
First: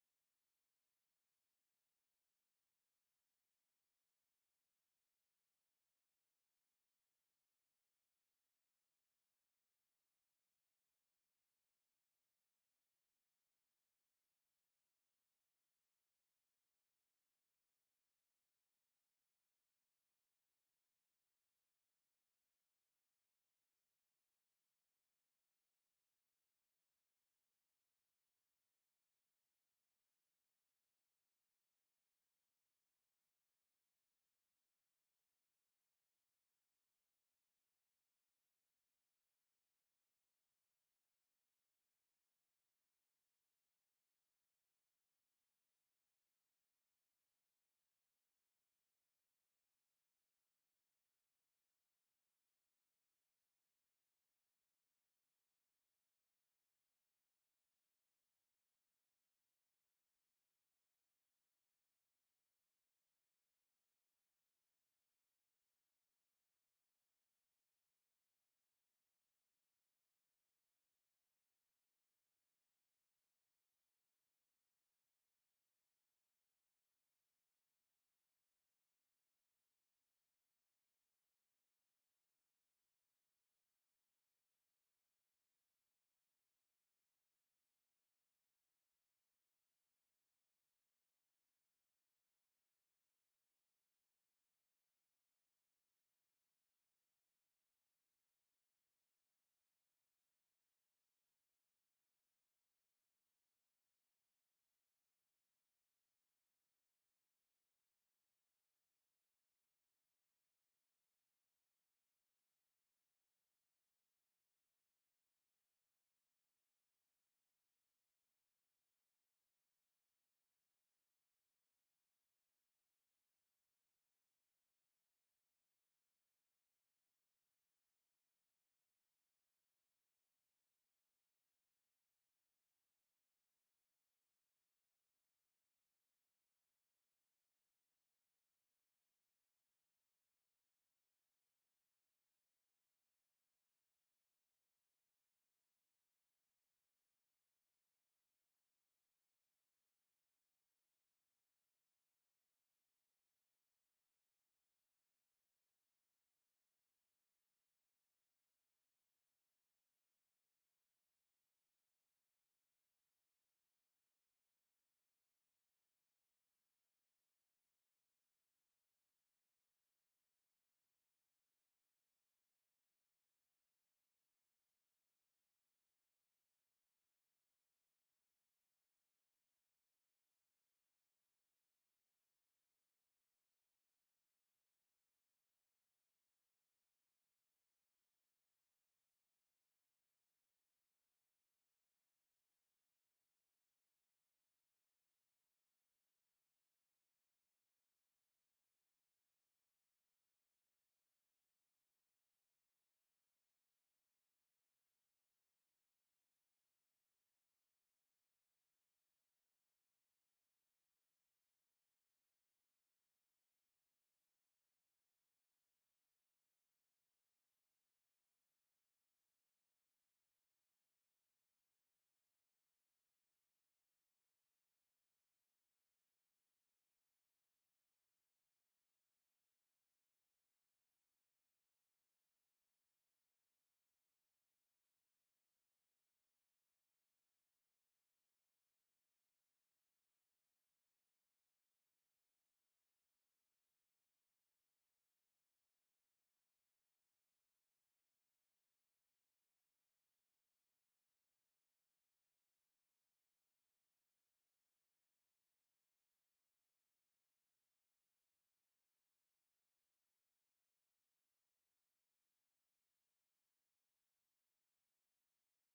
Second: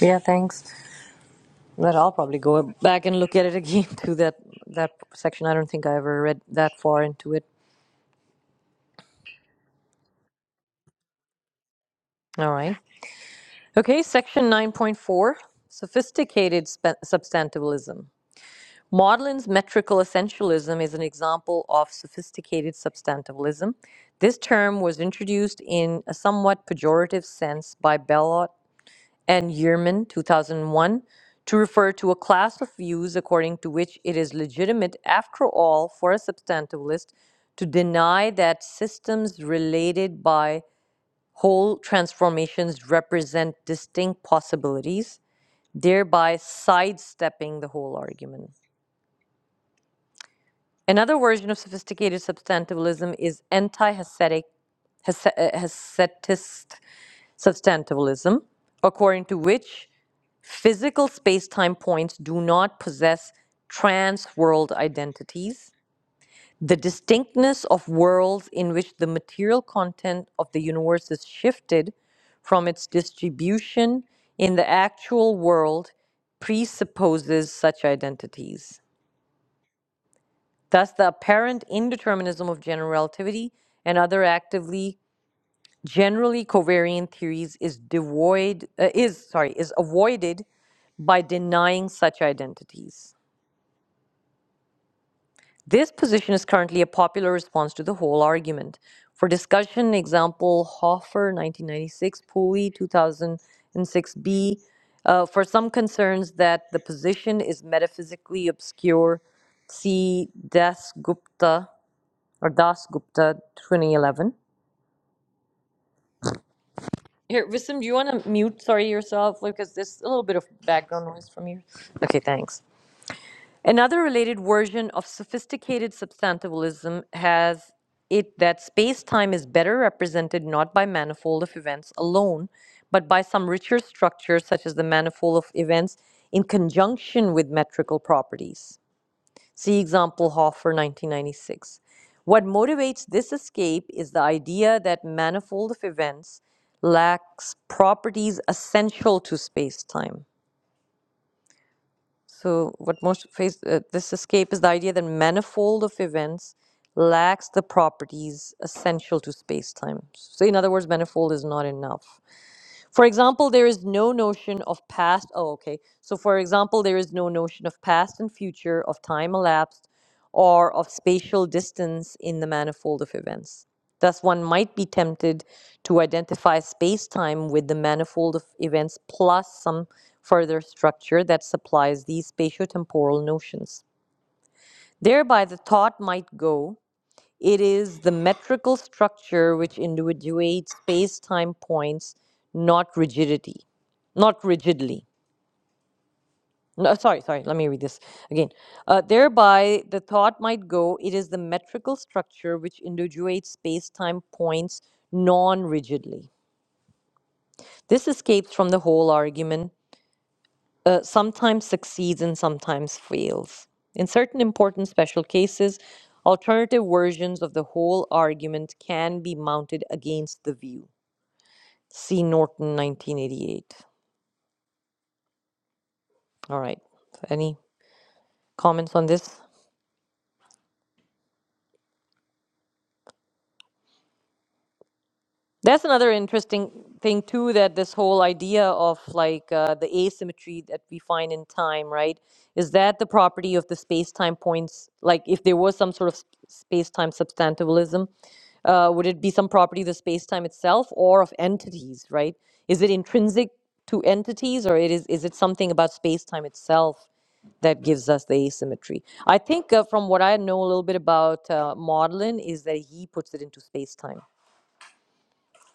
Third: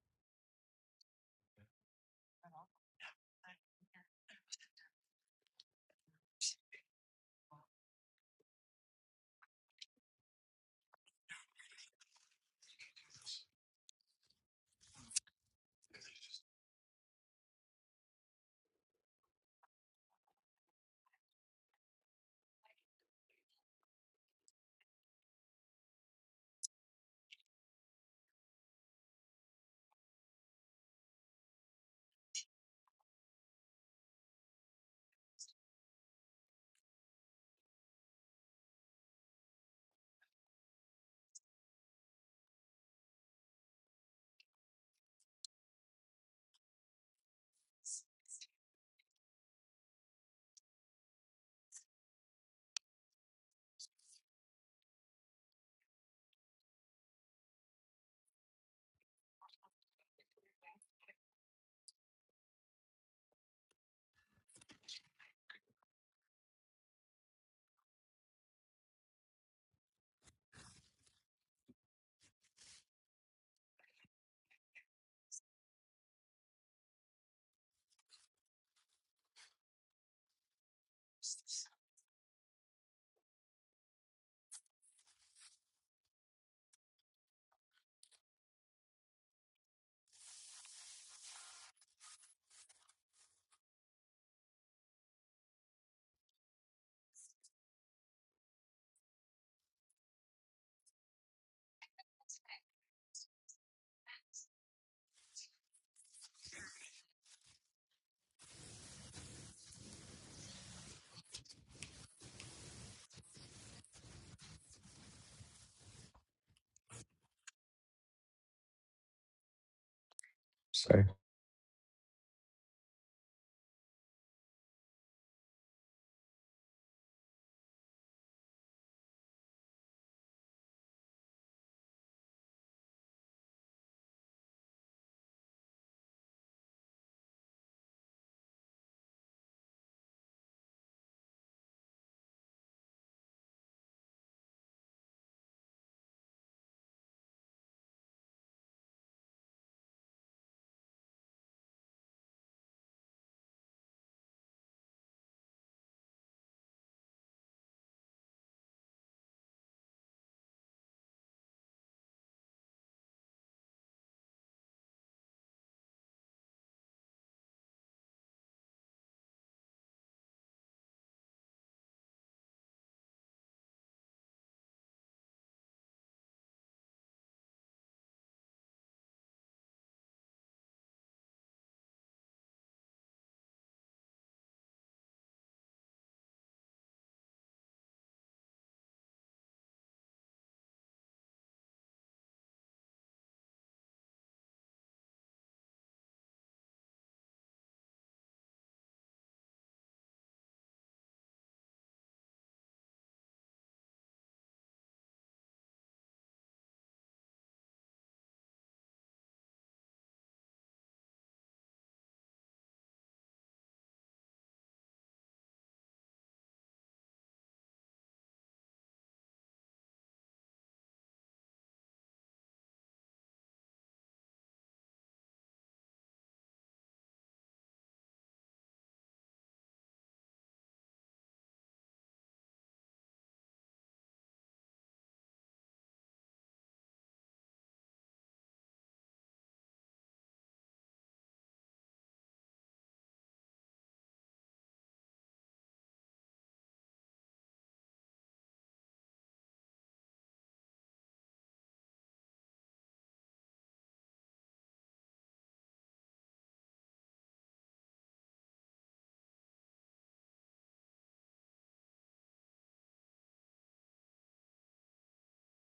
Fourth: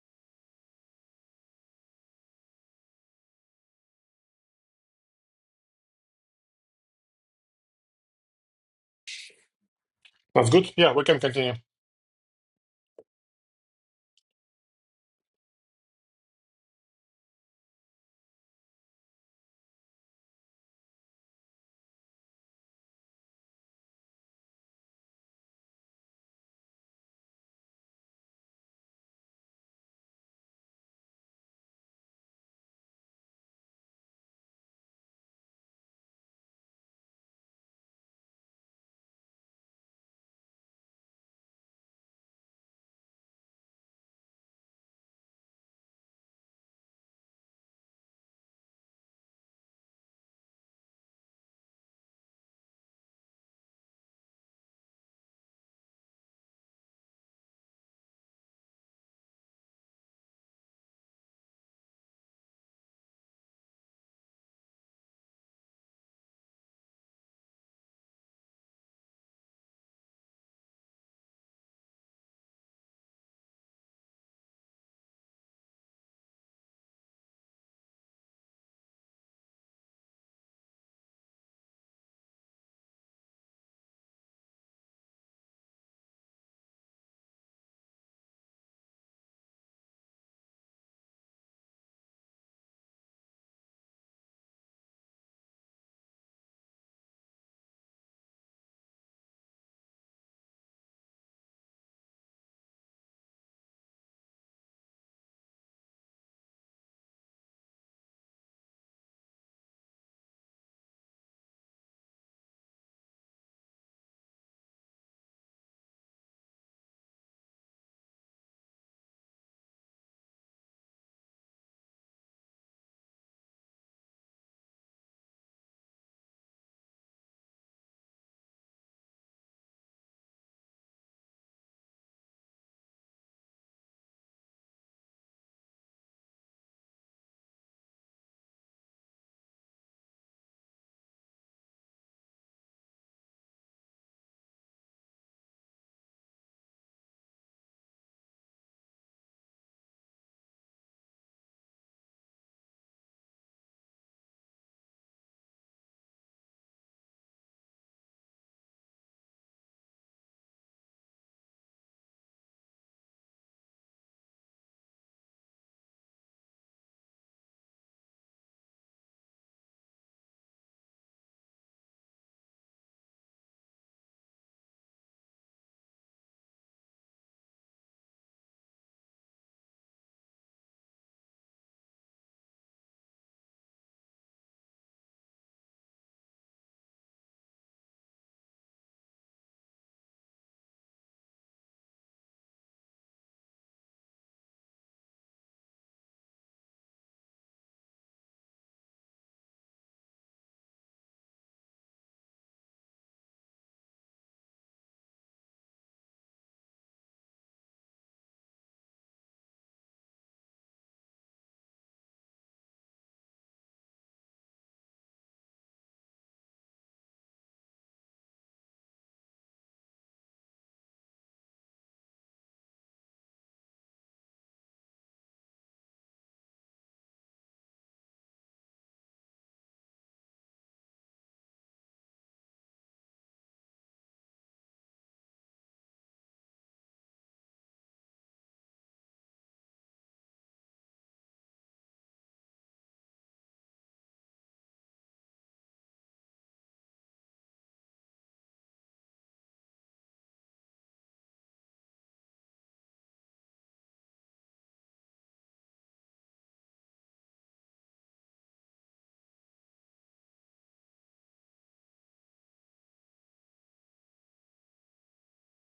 [SPEAKER 2] Yeah. Thanks. But I'll probably go back and look at it again <laughs> through that that section. I don't think I ever read that far into it.
[SPEAKER 3] that's good. Yeah, we can continue.
[SPEAKER 2] All right. Okay, section 9.4, sophisticated spe- substantivalism. Maudlin's metrical essentialism is an example of sophisticated substantivalism. This term was introduced in a somewhat pejorative sense by Bellot and Yearman, 2001, to refer to a class of views according to which it is legitimate, after all, for a substantivalist to deny that systems related by whole transformations represent distinct possibilities, thereby sidestepping the whole argument. Another version of sophisticated substantivalism is anti Hasidic Hasetist substantivalism, according to which Physical spacetime points do not possess trans world identities. The distinctness of worlds in which the material content of the universe is shifted from its distribution in the actual world presupposes such identities. Thus, the apparent indeterminism of general relativity and other actively generally covariant theories is devoid uh, is sorry is avoided by denying such identities. This position is currently a popular response to the whole argument. For discussion, example Hoffer, 1996, Pooley, 2006b, uh, for some concerns that the position is metaphysically obscure, see Das Gupta or Das Gupta, 2011. Here, Wisdom, do you want to mute, sorry, yourself? Because there's a little bit of
[SPEAKER 4] Sorry.
[SPEAKER 2] background noise from you. Okay, thanks. Another related version of sophisticated substantivalism has it that space time is better represented not by manifold of events alone, but by some richer structure such as the manifold of events in conjunction with metrical properties. See example Hoffer 1996. What motivates this escape is the idea that manifold of events lacks properties essential to space time. So, what most face uh, this escape is the idea that manifold of events lacks the properties essential to space time. So, in other words, manifold is not enough. For example, there is no notion of past. Oh, okay. So, for example, there is no notion of past and future, of time elapsed, or of spatial distance in the manifold of events. Thus, one might be tempted to identify space-time with the manifold of events plus some further structure that supplies these spatiotemporal notions. Thereby, the thought might go, it is the metrical structure which individuates space-time points, not rigidity, not rigidly. No, sorry, sorry, let me read this again. Uh, thereby, the thought might go, it is the metrical structure which individuates space-time points non-rigidly This escapes from the whole argument, uh, sometimes succeeds and sometimes fails. In certain important special cases, alternative versions of the whole argument can be mounted against the view. See Norton, 1988. All right. Any comments on this? That's another interesting thing too that this whole idea of like uh, the asymmetry that we find in time, right? Is that the property of the space-time points? Like if there was some sort of sp- space-time substantivalism, uh, would it be some property of the space-time itself or of entities, right? Is it intrinsic to entities or it is is it something about space-time itself that gives us the asymmetry? I think uh, from what I know a little bit about uh, Maudlin is that he puts it into space-time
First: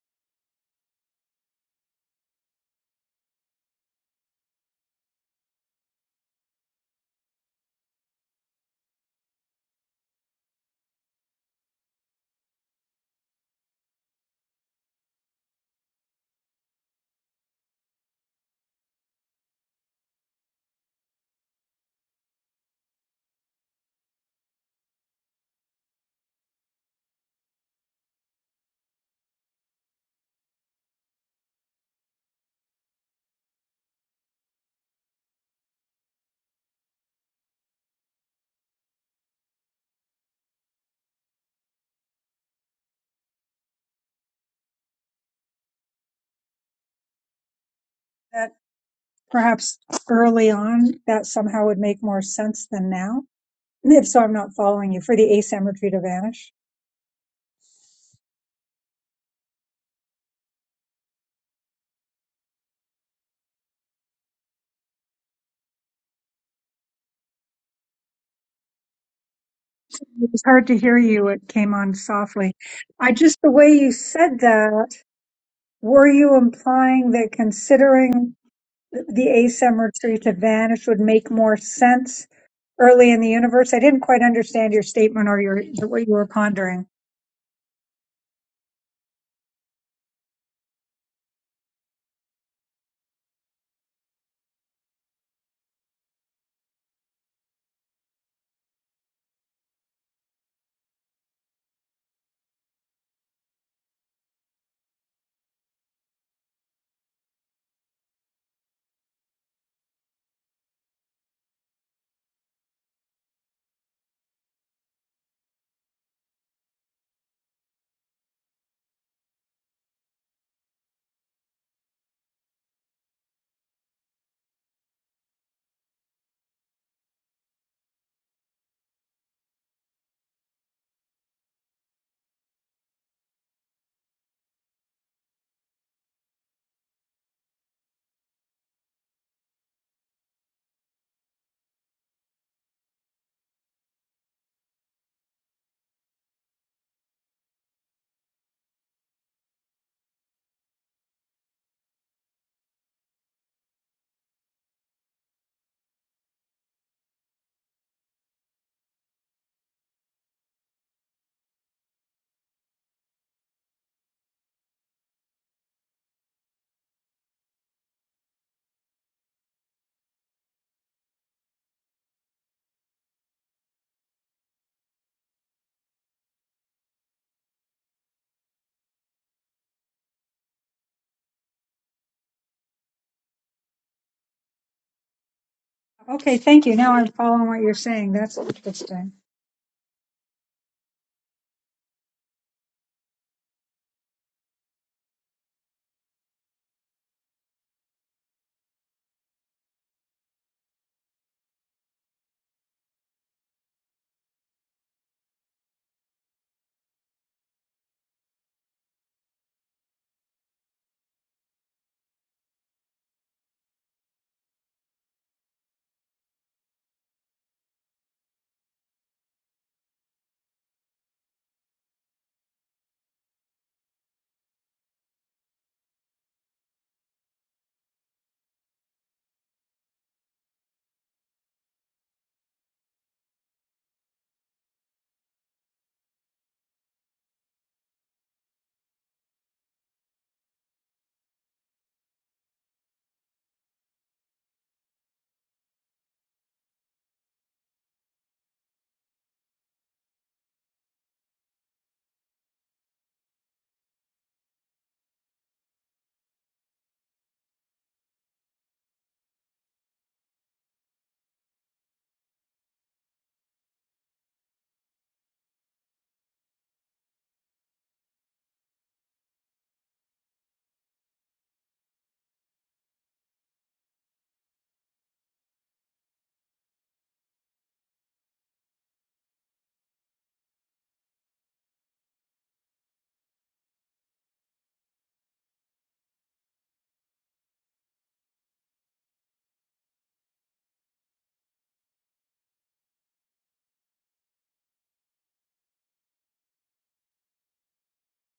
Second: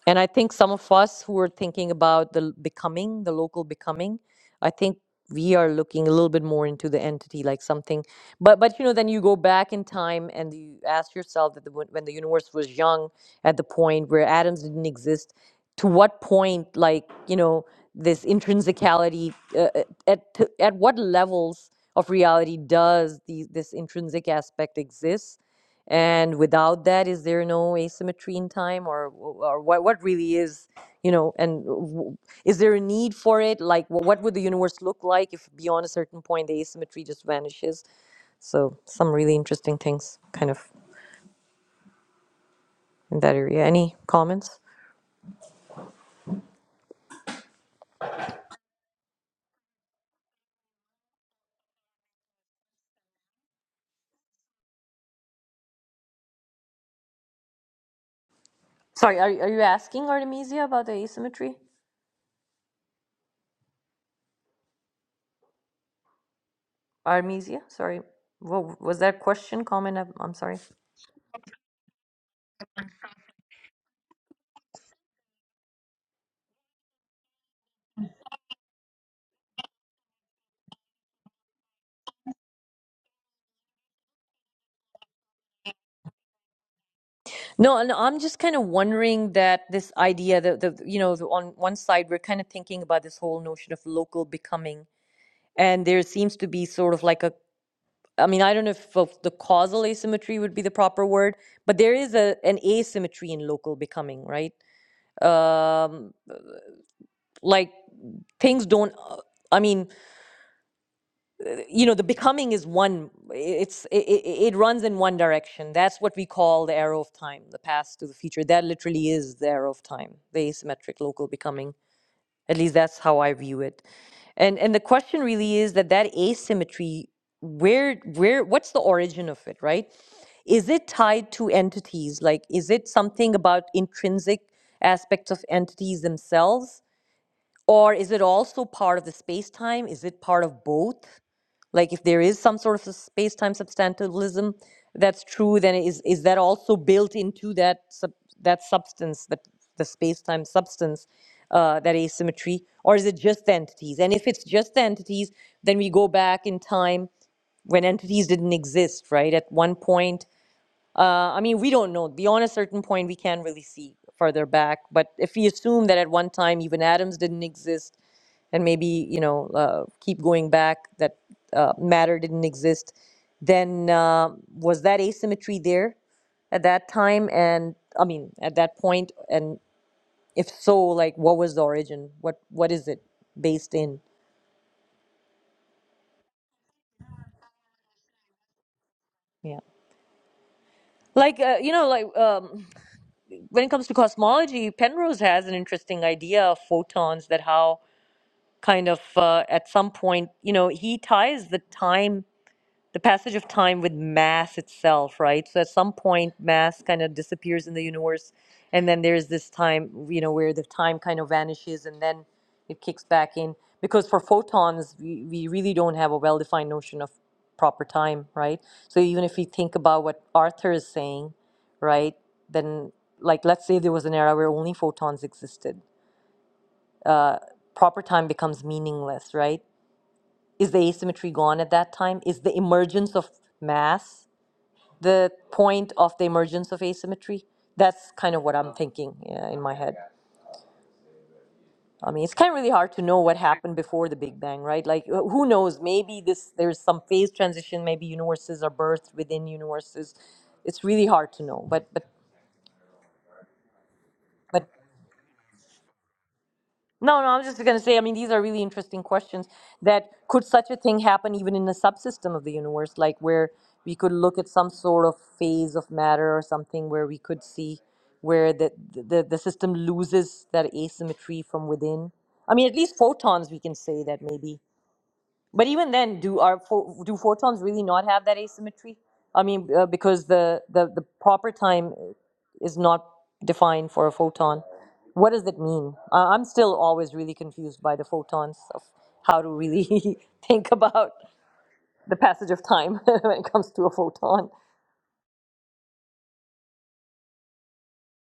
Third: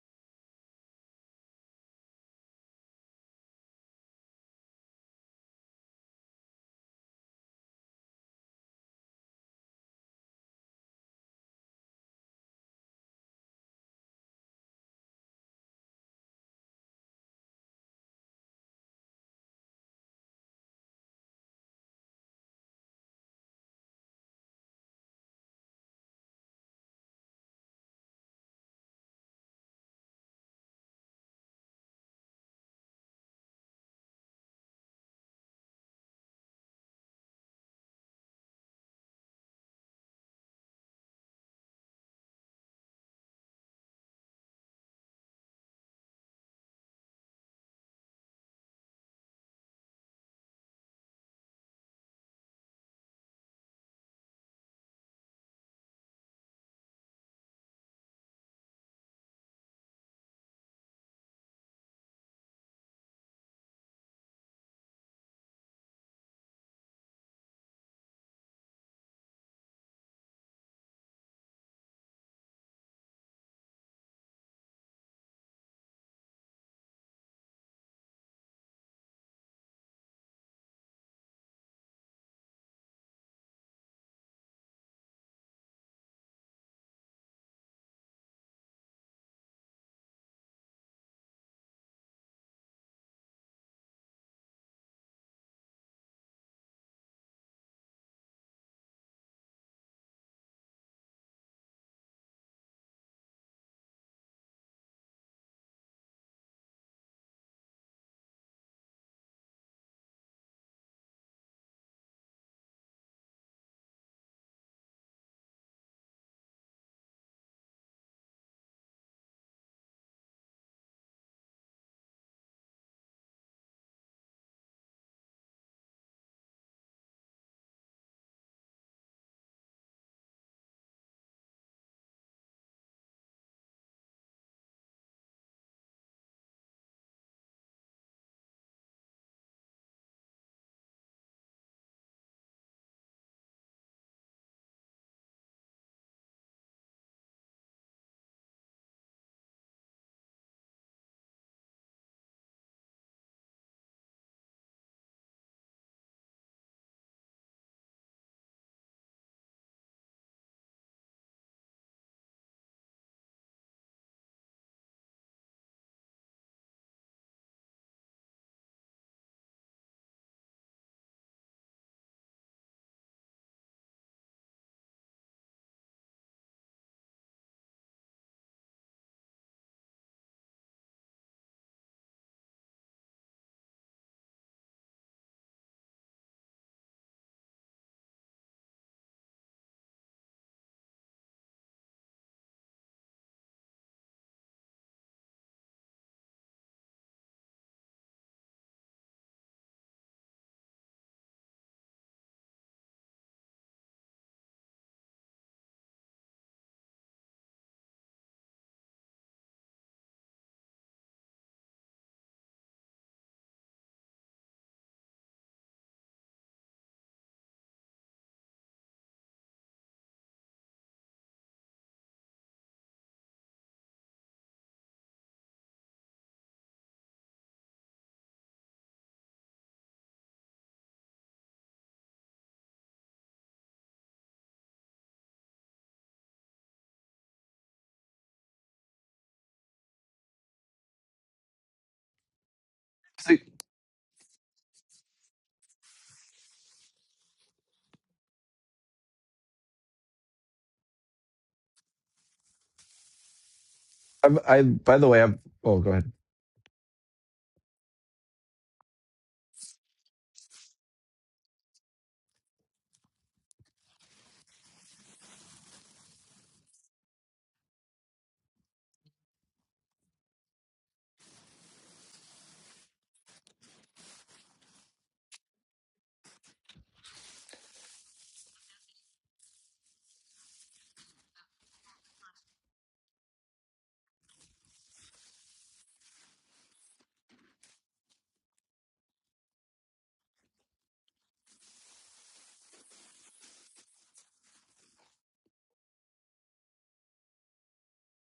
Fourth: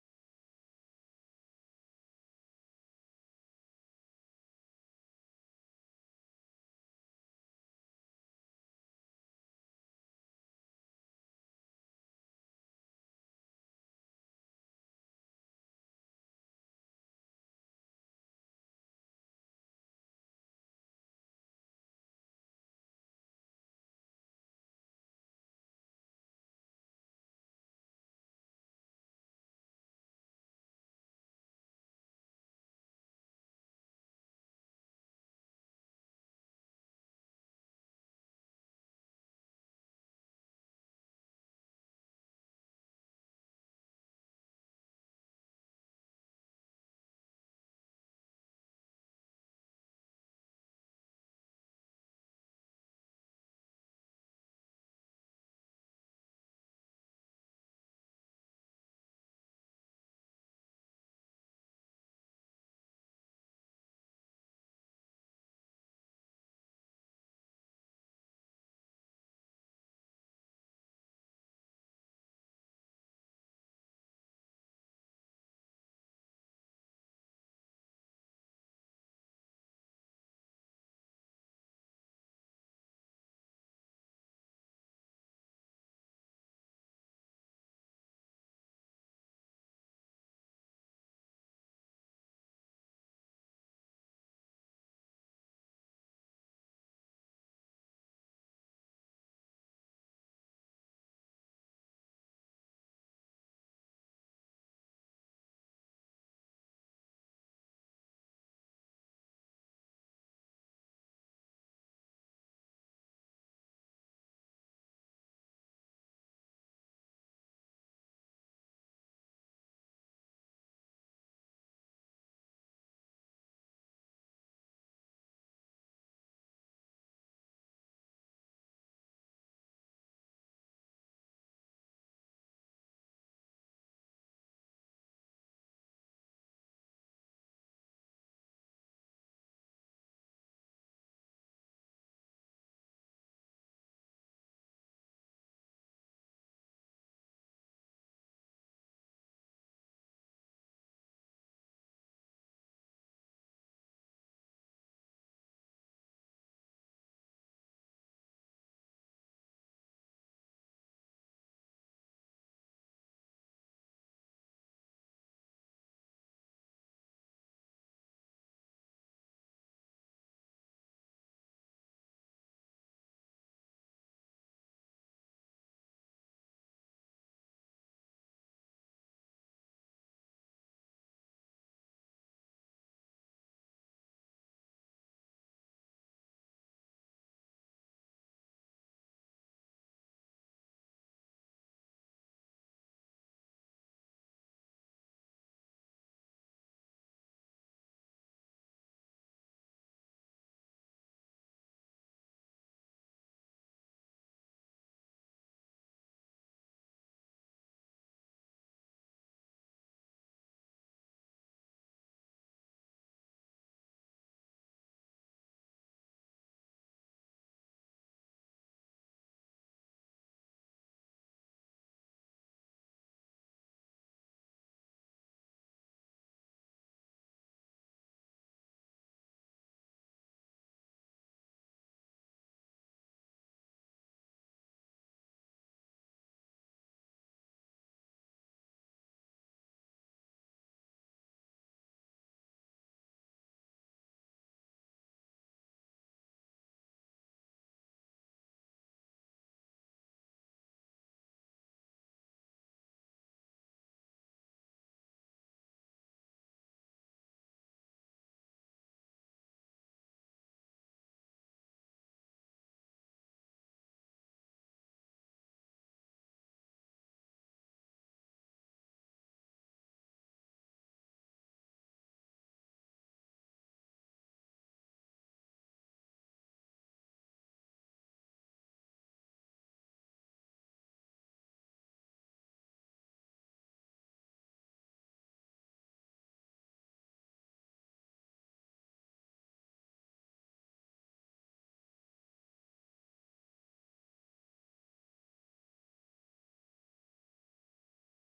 [SPEAKER 2] and I think some of us who are thinking about the l- becoming, the local becoming, I think we are looking a little bit more into the entity, like something. But but you know, then you go back in time and you ask yourself that the, when when the universe was young, at the point where atoms didn't exist, to what point, like you know, this intrinsicality, uh, uh, at to, at what levels of reality does the, this intrinsic aspect exist? And without that, is there no asymmetry in time, or or what? What really is, you know? And w- is there a need for it? Like, wh- what would the universe look like if beyond a certain point the asymmetry just vanishes? So, some really interesting things, kind of in that area. Any comments?
[SPEAKER 1] that perhaps early on that somehow would make more sense than now. If so, I'm not following you for the ASAM retreat of vanish.
[SPEAKER 2] Sorry, are are you asking Artemisia about the asymmetry? Artemisia, sorry, what was that question? Comment? I'm,
[SPEAKER 1] It
[SPEAKER 2] I'm
[SPEAKER 1] was
[SPEAKER 2] sorry.
[SPEAKER 1] hard to hear you. It came on softly. I just the way you said that. Were you implying that considering the asymmetry to vanish would make more sense early in the universe. I didn't quite understand your statement or your what you were pondering.
[SPEAKER 2] No, and I'm just kind of wondering that this idea that the you know the- on one side we're kind of thinking about this whole notion of local becoming, and there seems to be sort of like a I mean I don't know if of the causal asymmetry would be the proper word, but there is a an asymmetry in local becoming, right? Um, like things don't. uh, I mean, you know the becoming is one it's it, it runs in one direction that's what we call the arrow of time the past to the future that literally is the arrow of time the asymmetric local becoming at least that's how i view it and and the question really is that that asymmetry where where what's the origin of it right is it tied to entities like is it something about intrinsic aspects of entities themselves or is it also part of the space time is it part of both like if there is some sort of a space-time substantialism that's true, then is is that also built into that sub, that substance, that the space-time substance, uh, that asymmetry, or is it just the entities? And if it's just the entities, then we go back in time when entities didn't exist, right? At one point, uh, I mean, we don't know. Beyond a certain point, we can't really see further back. But if we assume that at one time even atoms didn't exist, and maybe you know uh, keep going back that uh, matter didn't exist, then uh, was that asymmetry there at that time? And I mean, at that point, and if so, like what was the origin? What what is it based in?
[SPEAKER 1] Okay, thank you. Now I'm following what you're saying. That's interesting.
[SPEAKER 2] Yeah, like uh, you know, like um, when it comes to cosmology, Penrose has an interesting idea of photons that how kind of uh, at some point, you know, he ties the time, the passage of time with mass itself, right? So at some point, mass kind of disappears in the universe, and then there's this time, you know, where the time kind of vanishes and then it kicks back in. Because for photons, we, we really don't have a well defined notion of proper time, right? So even if we think about what Arthur is saying, right, then like let's say there was an era where only photons existed. Uh, proper time becomes meaningless, right? Is the asymmetry gone at that time? Is the emergence of mass the point of the emergence of asymmetry? That's kind of what I'm thinking yeah, in my head. I mean, it's kind of really hard to know what
[SPEAKER 4] See,
[SPEAKER 2] happened before the Big Bang, right? Like, uh, who knows? Maybe this there's some phase transition. Maybe universes are birthed within universes. It's really hard to know. But but
[SPEAKER 4] I've, I,
[SPEAKER 2] but
[SPEAKER 4] by the way, I've, oh, go ahead.
[SPEAKER 2] No, no, I'm just going to say, I mean, these are really interesting questions that could such a thing happen even in a subsystem of the universe, like where we could look at some sort of phase of matter or something where we could see where the, the, the system loses that asymmetry from within. I mean, at least photons, we can say that maybe. But even then, do our pho- do photons really not have that asymmetry? I mean, uh, because the, the the proper time is not defined for a photon. What does that mean? I I'm still always really confused by the photons of how to really <laughs> think about the passage of time <laughs> when it comes to a photon.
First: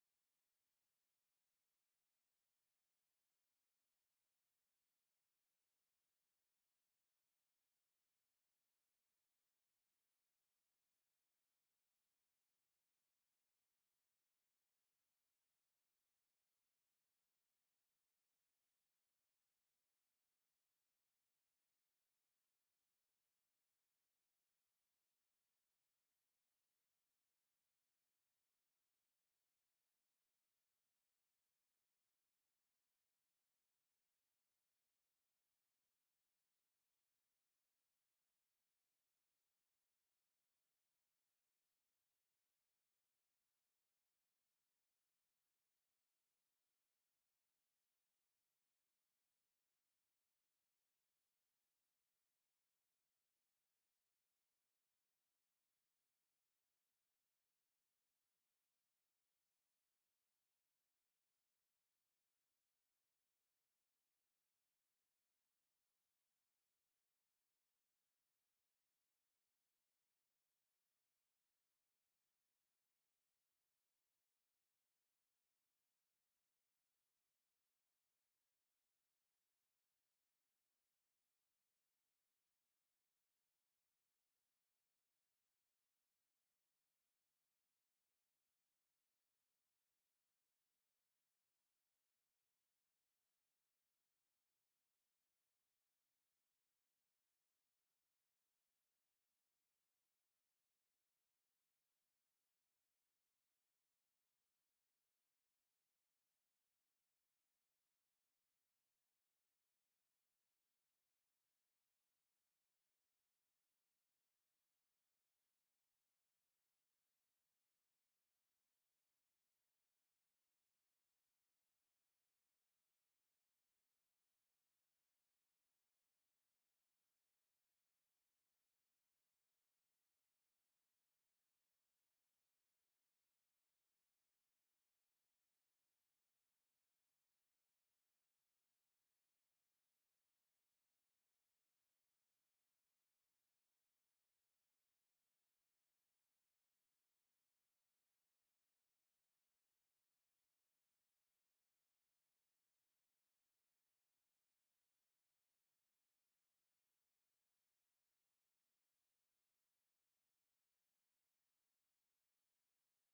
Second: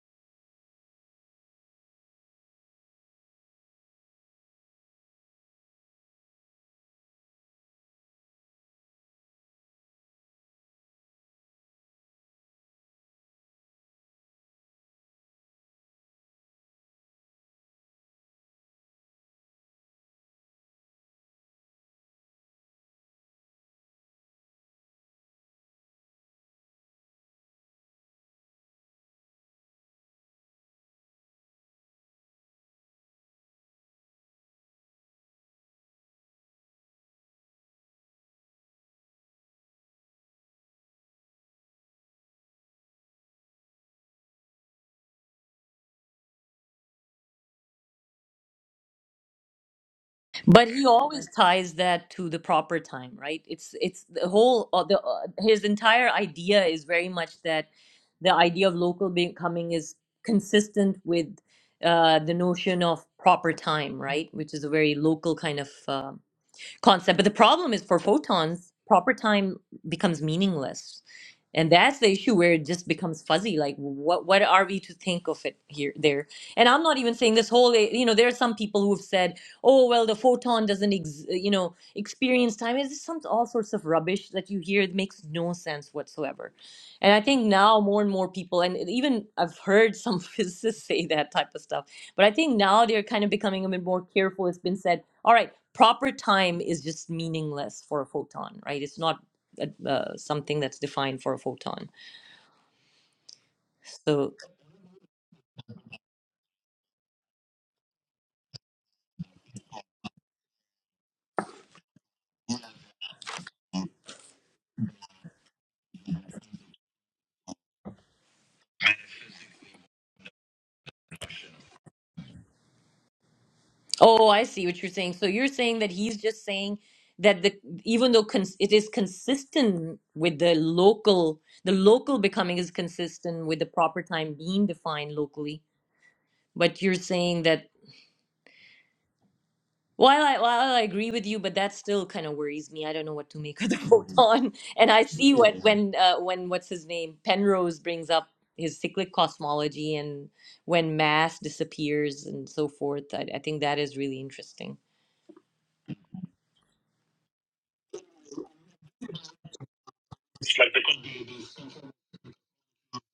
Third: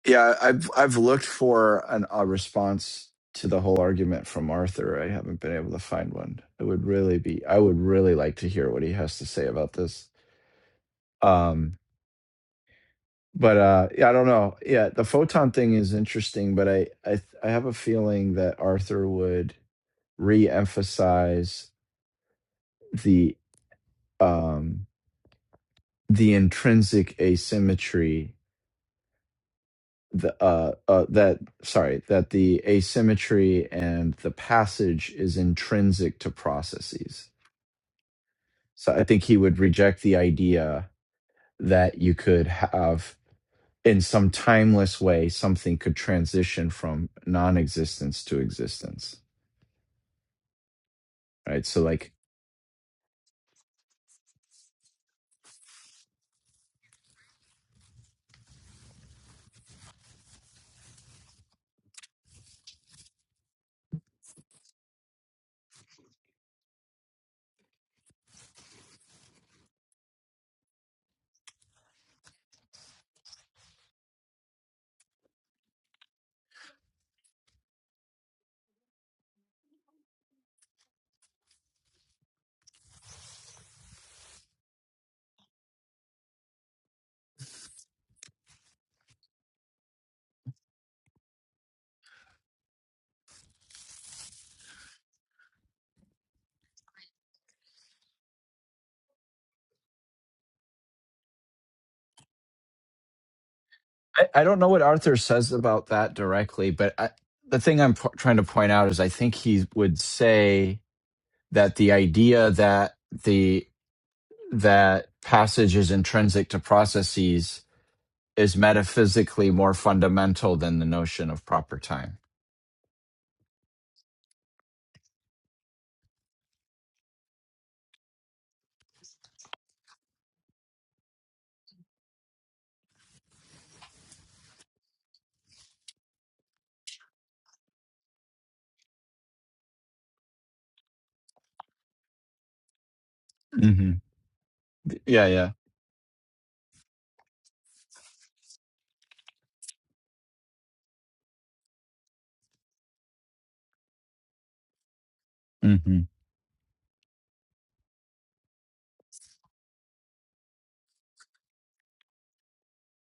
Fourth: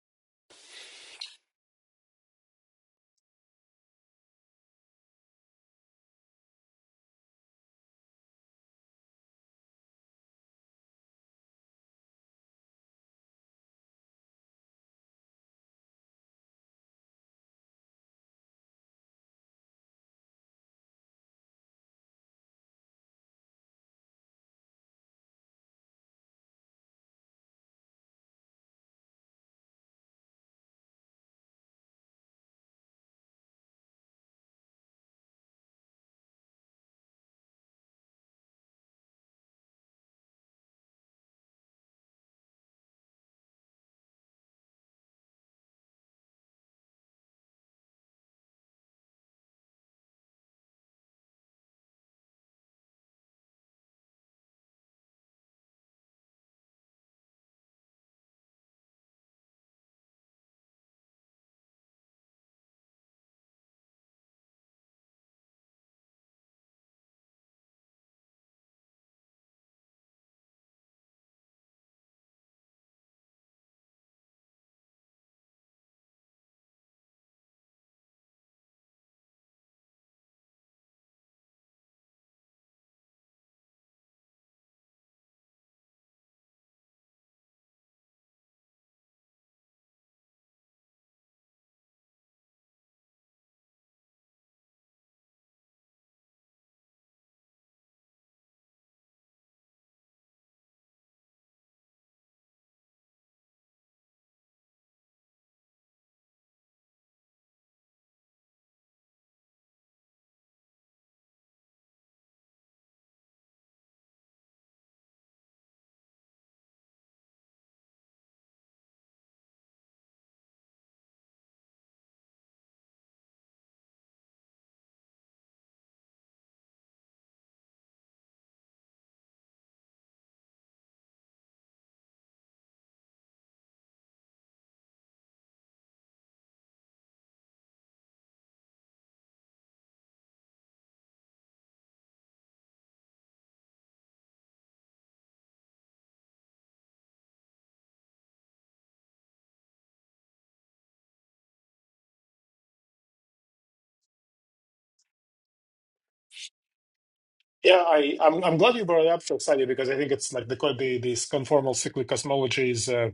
[SPEAKER 4] Yeah, I've I've looked for an, a response to the whole argument from Arthur. I haven't been able to find one. It would really be I would really like to hear what he has to say about this. Um but uh yeah, I don't know. Yeah, the photon thing is interesting, but I I I have a feeling that Arthur would re-emphasize the um the intrinsic asymmetry the uh, uh that sorry that the asymmetry and the passage is intrinsic to processes so i think he would reject the idea that you could have in some timeless way something could transition from non-existence to existence
[SPEAKER 2] But he always
[SPEAKER 4] right
[SPEAKER 2] ties
[SPEAKER 4] so
[SPEAKER 2] that
[SPEAKER 4] like
[SPEAKER 2] to the proper time, right? It's it's the whole uh, the uh, his entire idea is very much that the idea of local becoming is consistent with uh, the notion of proper time, right? Which is a very local kind of. uh, concept. But the problem is for photons, proper time becomes meaningless. And that's the issue where it just becomes fuzzy. Like, what what are we to think of it here, there? And I'm not even saying this whole. eh, You know, there are some people who have said, "Oh, well, the photon doesn't, ex- eh, you know, experience time." It's just some all sorts of rubbish that you hear. It makes no sense whatsoever. And I think now more and more people, and even I've heard some <laughs> physicists say that type of stuff. But I think now they're kind of becoming a bit more careful. It's been said all right, proper time is just meaningless for a photon, right? It's not uh, uh, something that's defined for a photon.
[SPEAKER 4] i,
[SPEAKER 2] So,
[SPEAKER 4] I don't know what arthur says about that directly but I, the thing i'm po- trying to point out is i think he would say that the idea that the that passage is intrinsic to processes is metaphysically more fundamental than the notion of proper time.
[SPEAKER 2] oh, I see what you're saying. So you're saying that he's just saying that the even though cons- it is consistent with the local, the local becoming is consistent with the proper time being defined locally. But you're saying that While I while I like, agree with you, but that still kind of worries me. I don't know what to make of the <laughs>
[SPEAKER 4] hmm
[SPEAKER 2] photon. And I <laughs>
[SPEAKER 4] Yeah,
[SPEAKER 2] see
[SPEAKER 4] yeah.
[SPEAKER 2] what when uh, when what's his name Penrose brings up his cyclic cosmology and when mass disappears and so forth. I, I think that is really interesting.
[SPEAKER 4] hmm
[SPEAKER 3] Yeah, I, I'm I'm glad you brought it up, Shastadi, because I think it's like the co- the this conformal cyclic cosmology is uh,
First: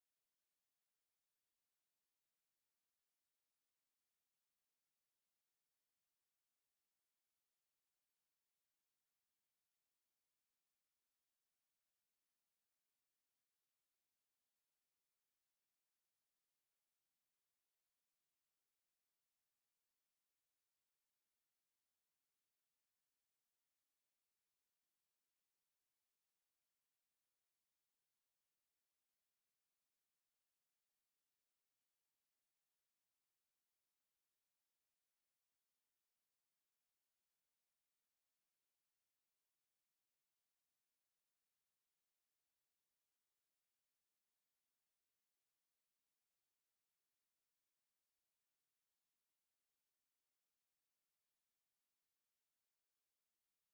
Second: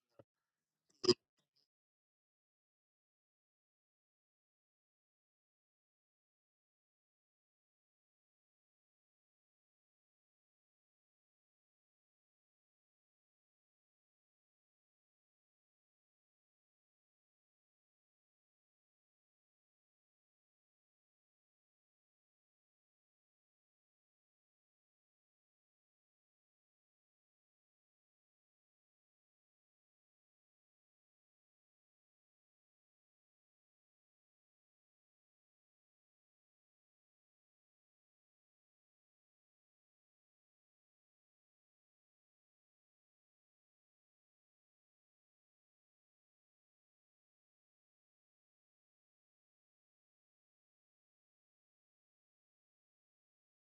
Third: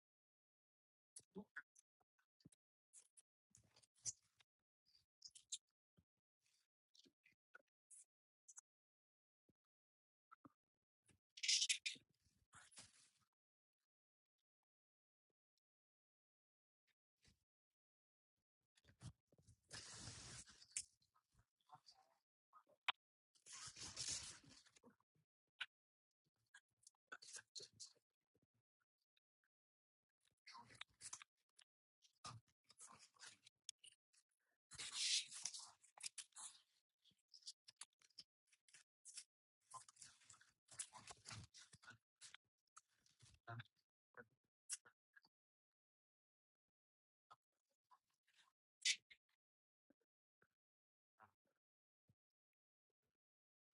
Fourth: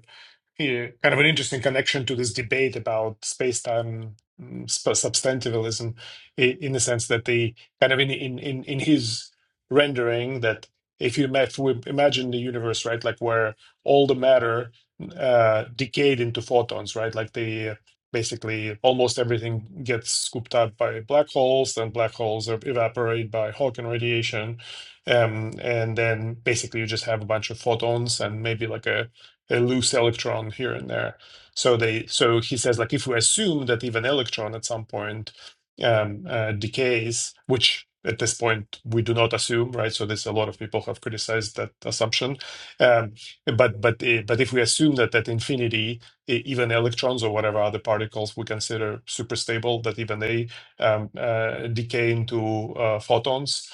[SPEAKER 3] here, kind of an interesting connection to this debate about space-time mm, sp- substantivalism, i- in the sense that the kind of in in in, in his rendering that if you ma- if we imagine the universe, right, like where all the matter uh, decayed into photons, right, like the uh, basically almost everything gets scooped up by black holes then black holes evaporate by hawking radiation um, and then basically you just have a bunch of photons and maybe like a, a loose electron here and there so they so he says like if we assume that even electron at some point um, uh, decays which at this point we do not assume right so there's a lot of people have criticized that assumption um, but but eh, but if we assume that at infinity e- even electrons or whatever other particles we consider super stable, that even they um, uh, decay into uh, photons.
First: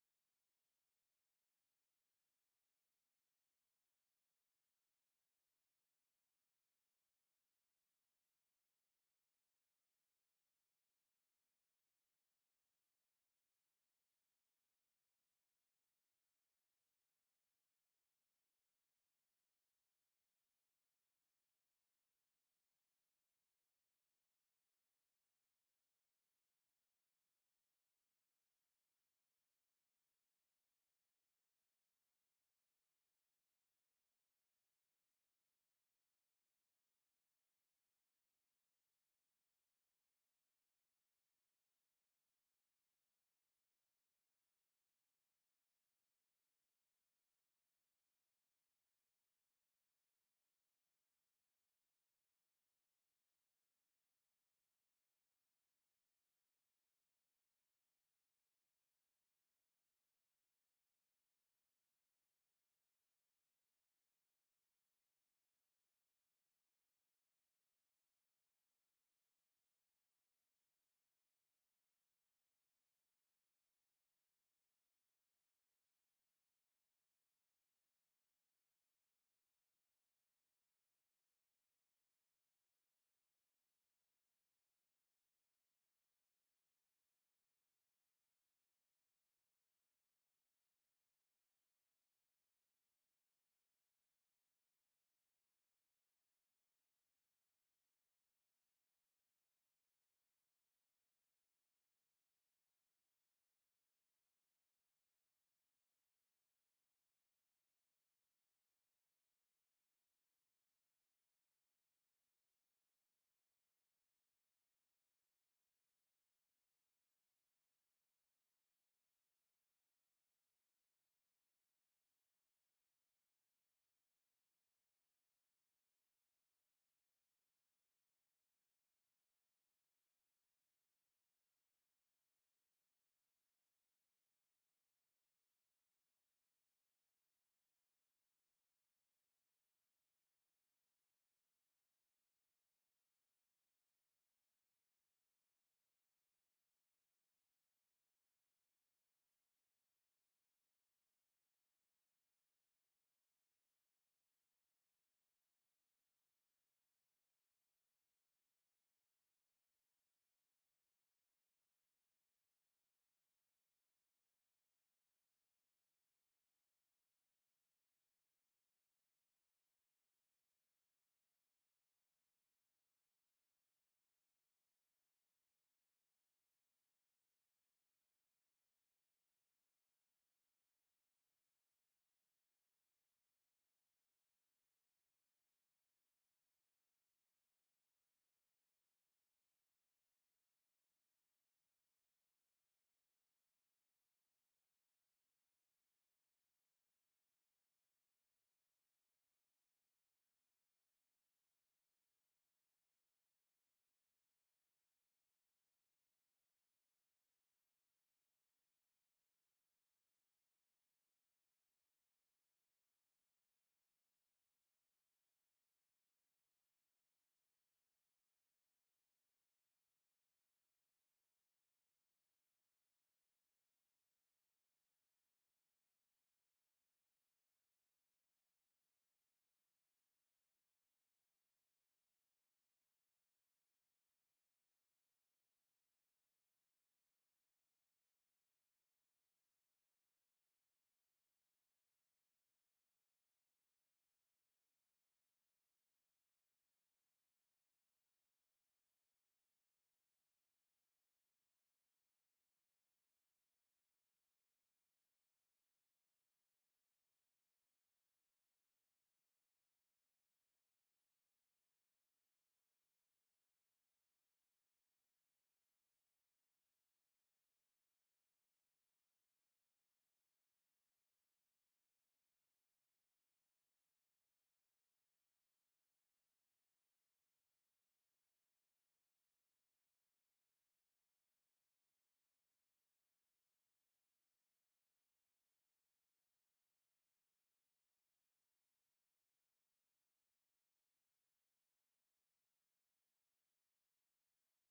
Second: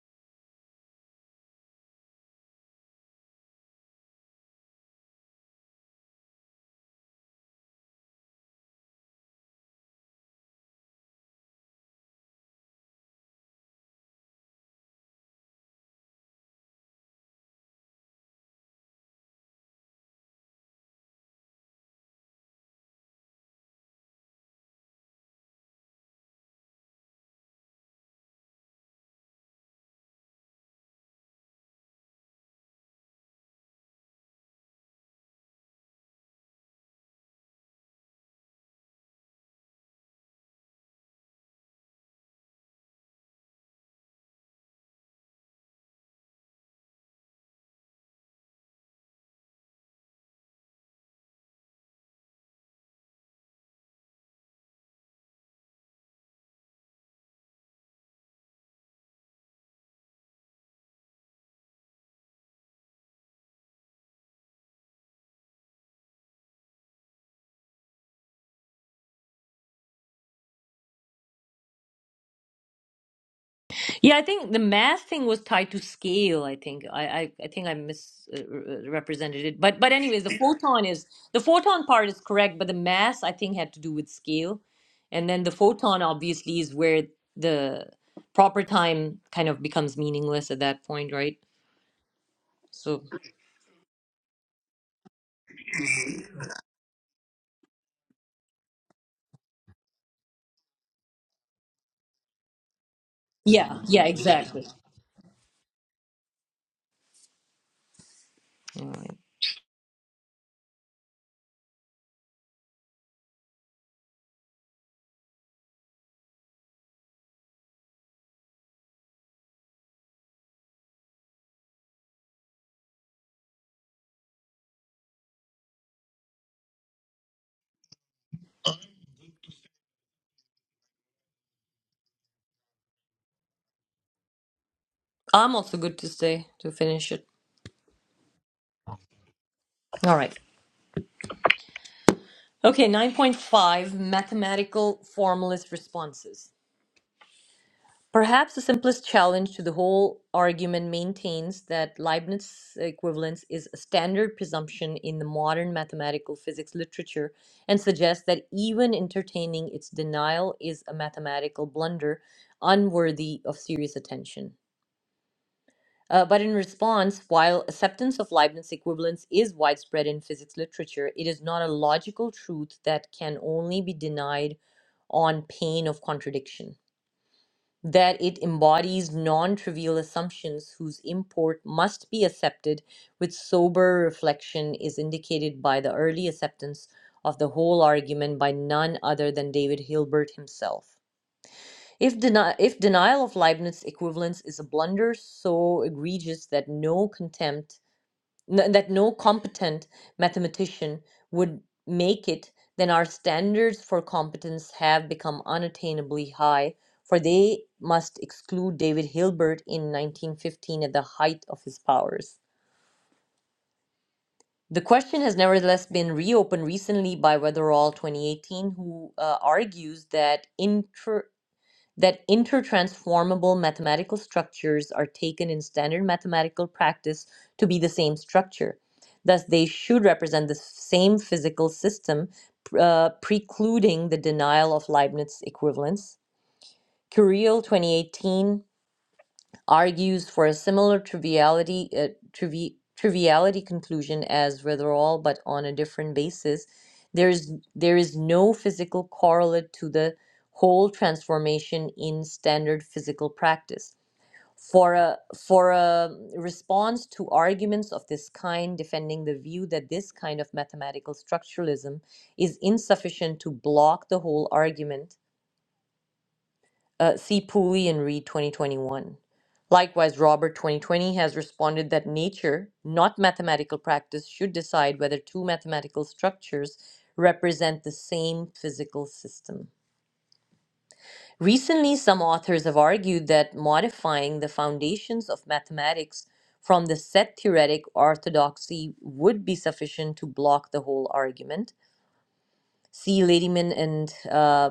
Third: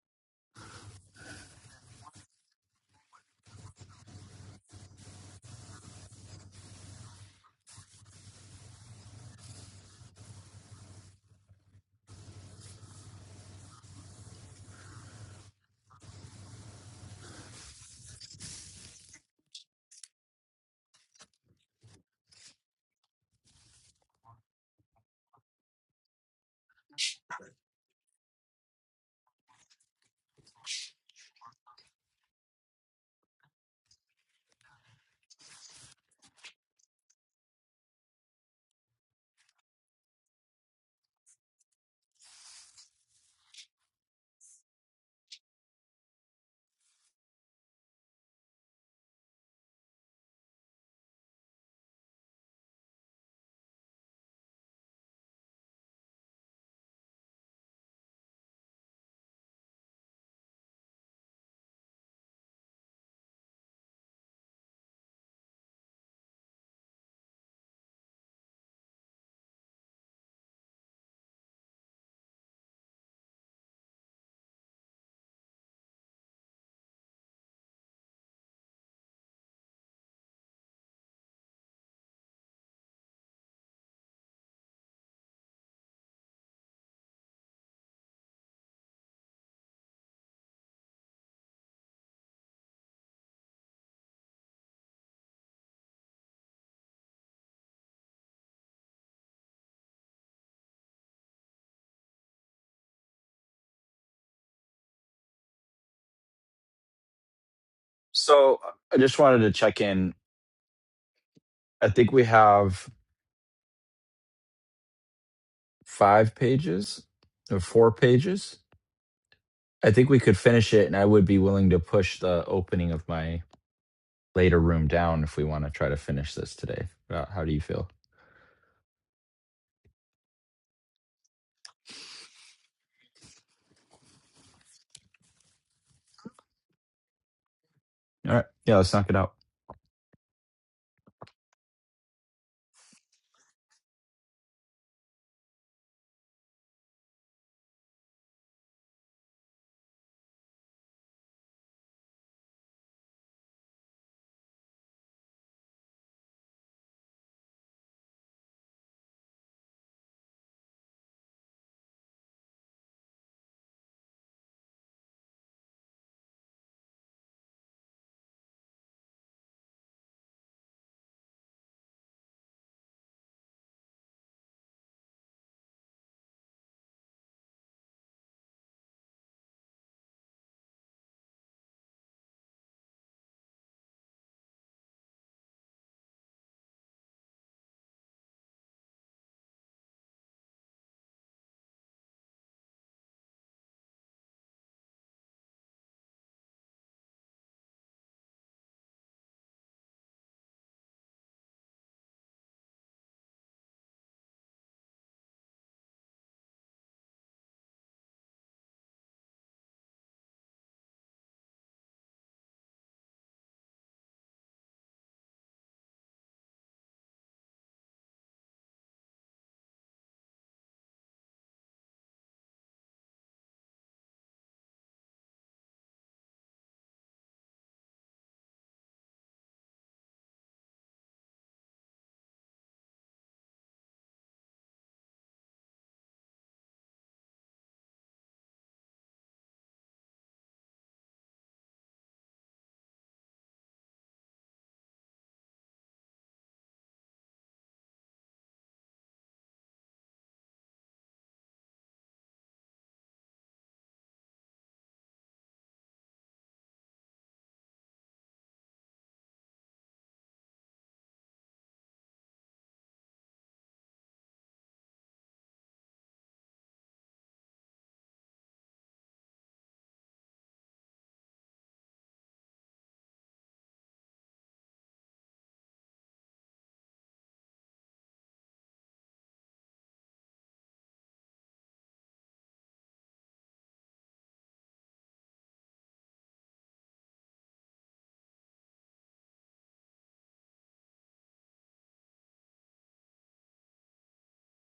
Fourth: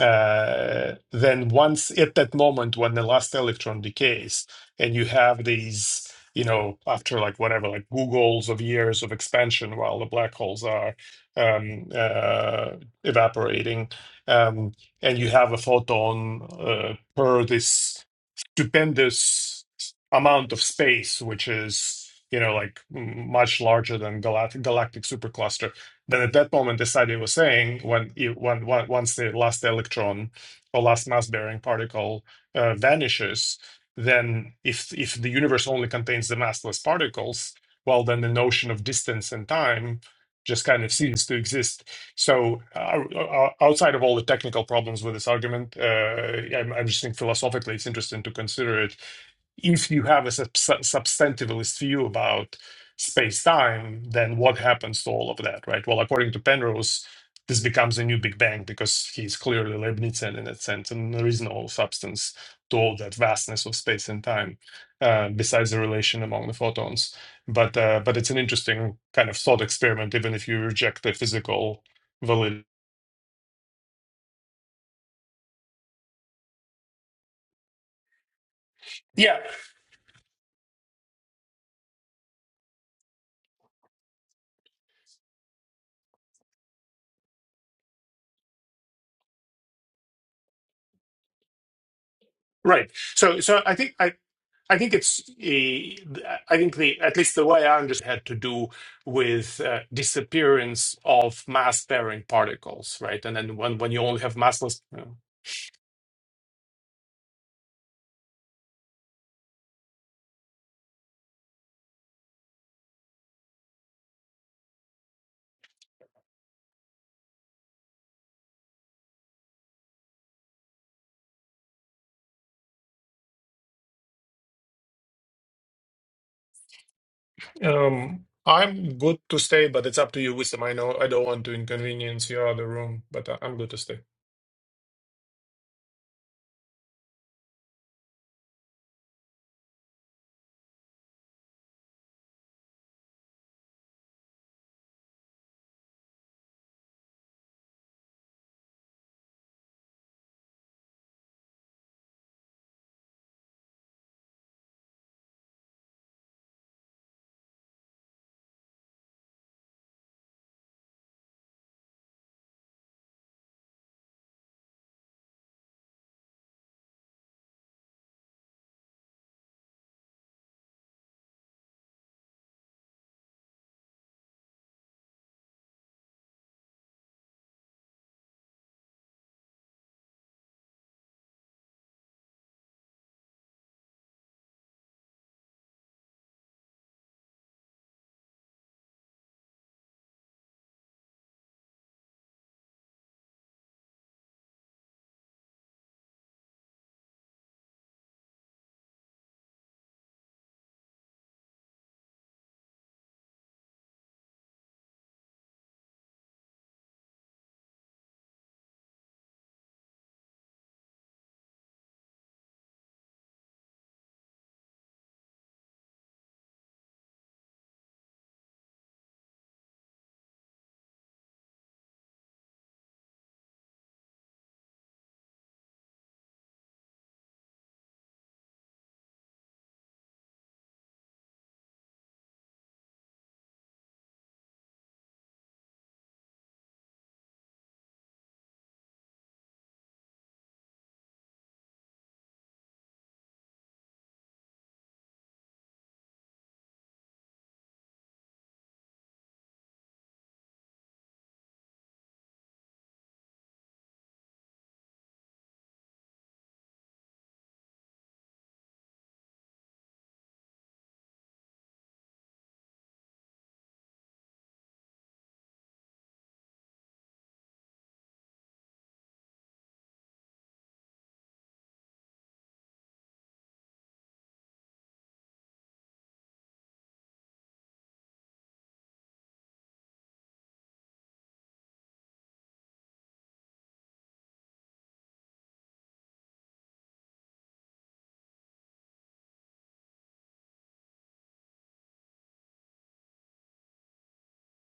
[SPEAKER 3] Uh, then once at that moment when the last electron decays, and you have these, you know, after like whatever, like Googles of years of expansion while the black holes are um, uh, evaporating, um, and you have a photon uh, per this stupendous amount of space, which is you know like m- much larger than galactic galactic supercluster. Then at that moment, as Sadi was saying, when you, when, when once the last electron or last mass bearing particle uh, vanishes, then if if the universe only contains the massless particles, well, then the notion of distance and time just kind of ceases to exist. So, uh, o- outside of all the technical problems with this argument, uh, I'm, I'm just think philosophically it's interesting to consider it if you have a sub- substantivalist view about space-time, then what happens to all of that, right? Well, according to Penrose, this becomes a new Big Bang because he's clearly Leibnizian in that sense, and there is no substance to all that vastness of space and time uh, besides the relation among the photons. But uh, but it's an interesting kind of thought experiment, even if you reject the physical validity.
[SPEAKER 2] Yeah, I think the math thing was tied to scale. I think I I, I think I misrepresented uh,
[SPEAKER 3] Yeah,
[SPEAKER 2] it. But but anyways, the photon is the photon part is correct, but the mass I think had to do with scale, and then the photon obviously is where the proper time kind of becomes meaningless at that point, right?
[SPEAKER 3] right.
[SPEAKER 2] So
[SPEAKER 3] So so I think I, I think it's. eh, I think the at least the way I understand had to do with uh, disappearance of mass-bearing particles, right? And then when
[SPEAKER 2] yeah,
[SPEAKER 3] when you
[SPEAKER 2] yeah,
[SPEAKER 3] only have
[SPEAKER 2] exactly.
[SPEAKER 3] massless,
[SPEAKER 4] So
[SPEAKER 2] All
[SPEAKER 4] I
[SPEAKER 2] right.
[SPEAKER 4] just wanted to check in. I think we have five pages or four pages. I think we could finish it, and I would be willing to push the opening of my later room down if we want to try to finish this today. Uh, How do you feel?
[SPEAKER 3] um, I'm good to stay, but it's up to you, Wisdom. I know I don't want to inconvenience your other room, but I- I'm good to stay.
[SPEAKER 2] I'm also good to stay to finish it.
[SPEAKER 4] All right. Yeah, let's knock it out.
[SPEAKER 2] All right. Okay, 9.5 mathematical formalist responses. Perhaps the simplest challenge to the whole argument maintains that Leibniz equivalence is a standard presumption in the modern mathematical physics literature and suggests that even entertaining its denial is a mathematical blunder unworthy of serious attention. Uh, but in response, while acceptance of Leibniz equivalence is widespread in physics literature, it is not a logical truth that can only be denied on pain of contradiction that it embodies non trivial assumptions whose import must be accepted with sober reflection is indicated by the early acceptance of the whole argument by none other than David Hilbert himself. If, deni- if denial of Leibniz equivalence is a blunder so egregious that no contempt n- that no competent mathematician would make it, then our standards for competence have become unattainably high, for they must exclude David Hilbert in 1915 at the height of his powers. The question has nevertheless been reopened recently by Weatherall 2018, who uh, argues that inter- that intertransformable mathematical structures are taken in standard mathematical practice to be the same structure. Thus, they should represent the same physical system, uh, precluding the denial of Leibniz equivalence. Curiel 2018 argues for a similar triviality uh, trivi- triviality conclusion as Ritherall, but on a different basis. There is there is no physical correlate to the whole transformation in standard physical practice. For a for a response to arguments of this kind, defending the view that this kind of mathematical structuralism is insufficient to block the whole argument uh, C. Pooley and Reed 2021. Likewise, Robert 2020 has responded that nature, not mathematical practice, should decide whether two mathematical structures represent the same physical system. Recently, some authors have argued that modifying the foundations of mathematics from the set theoretic orthodoxy would be sufficient to block the whole argument. See Ladyman and uh,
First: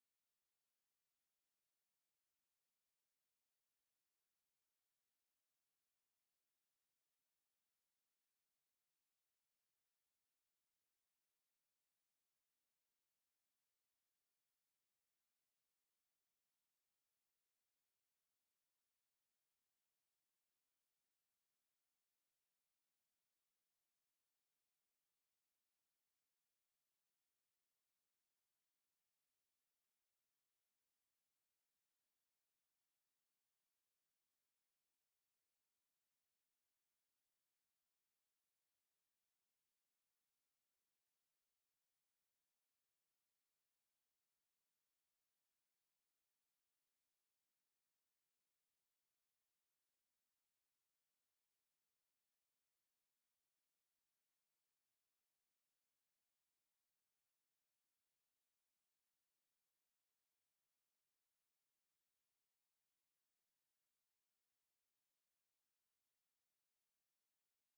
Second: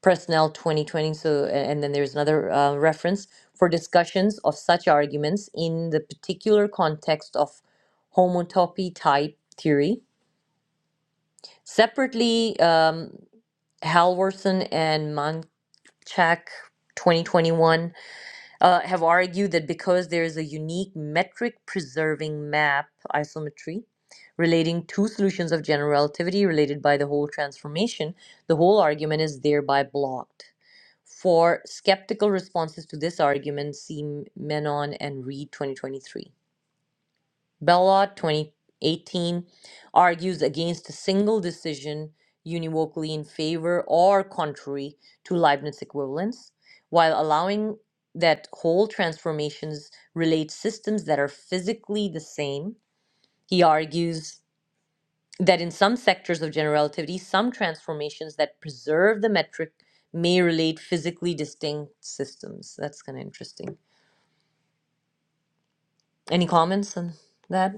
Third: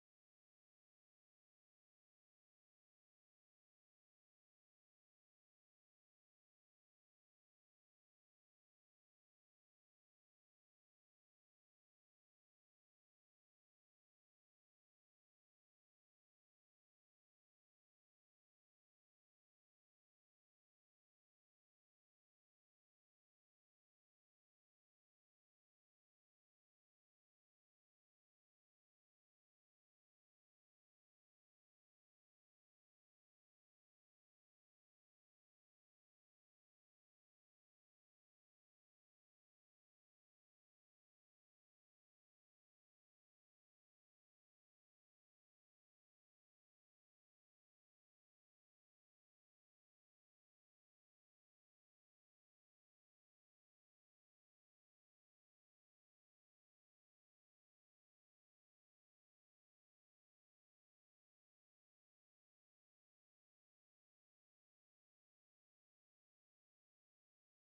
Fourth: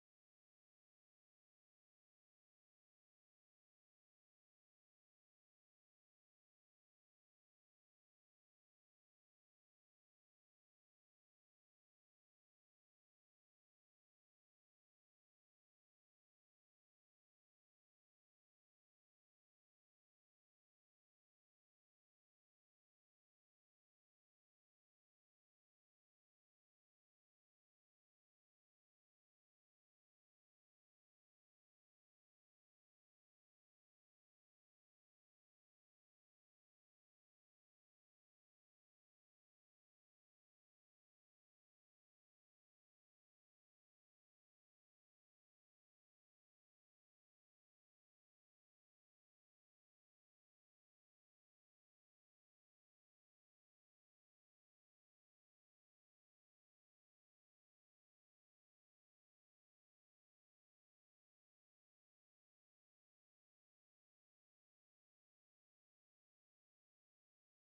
[SPEAKER 2] Personnel 2020. So, a- and then there's another uh, reference for discussions of such arguments in the particular context of homotopy type theory. Separately, um, Halvorson and Manchak 2021 uh, have argued that because there is a unique metric preserving map isometry relating two solutions of general relativity related by the whole transformation, the whole argument is thereby blocked. For skeptical responses to this argument, see Menon and Reed 2023. Bellot 2018 argues against a single decision univocally in favor or contrary to Leibniz equivalence, while allowing that whole transformations relate systems that are physically the same. He argues that in some sectors of general relativity, some transformations that preserve the metric may relate physically distinct systems. That's kind of interesting. Any comments on that?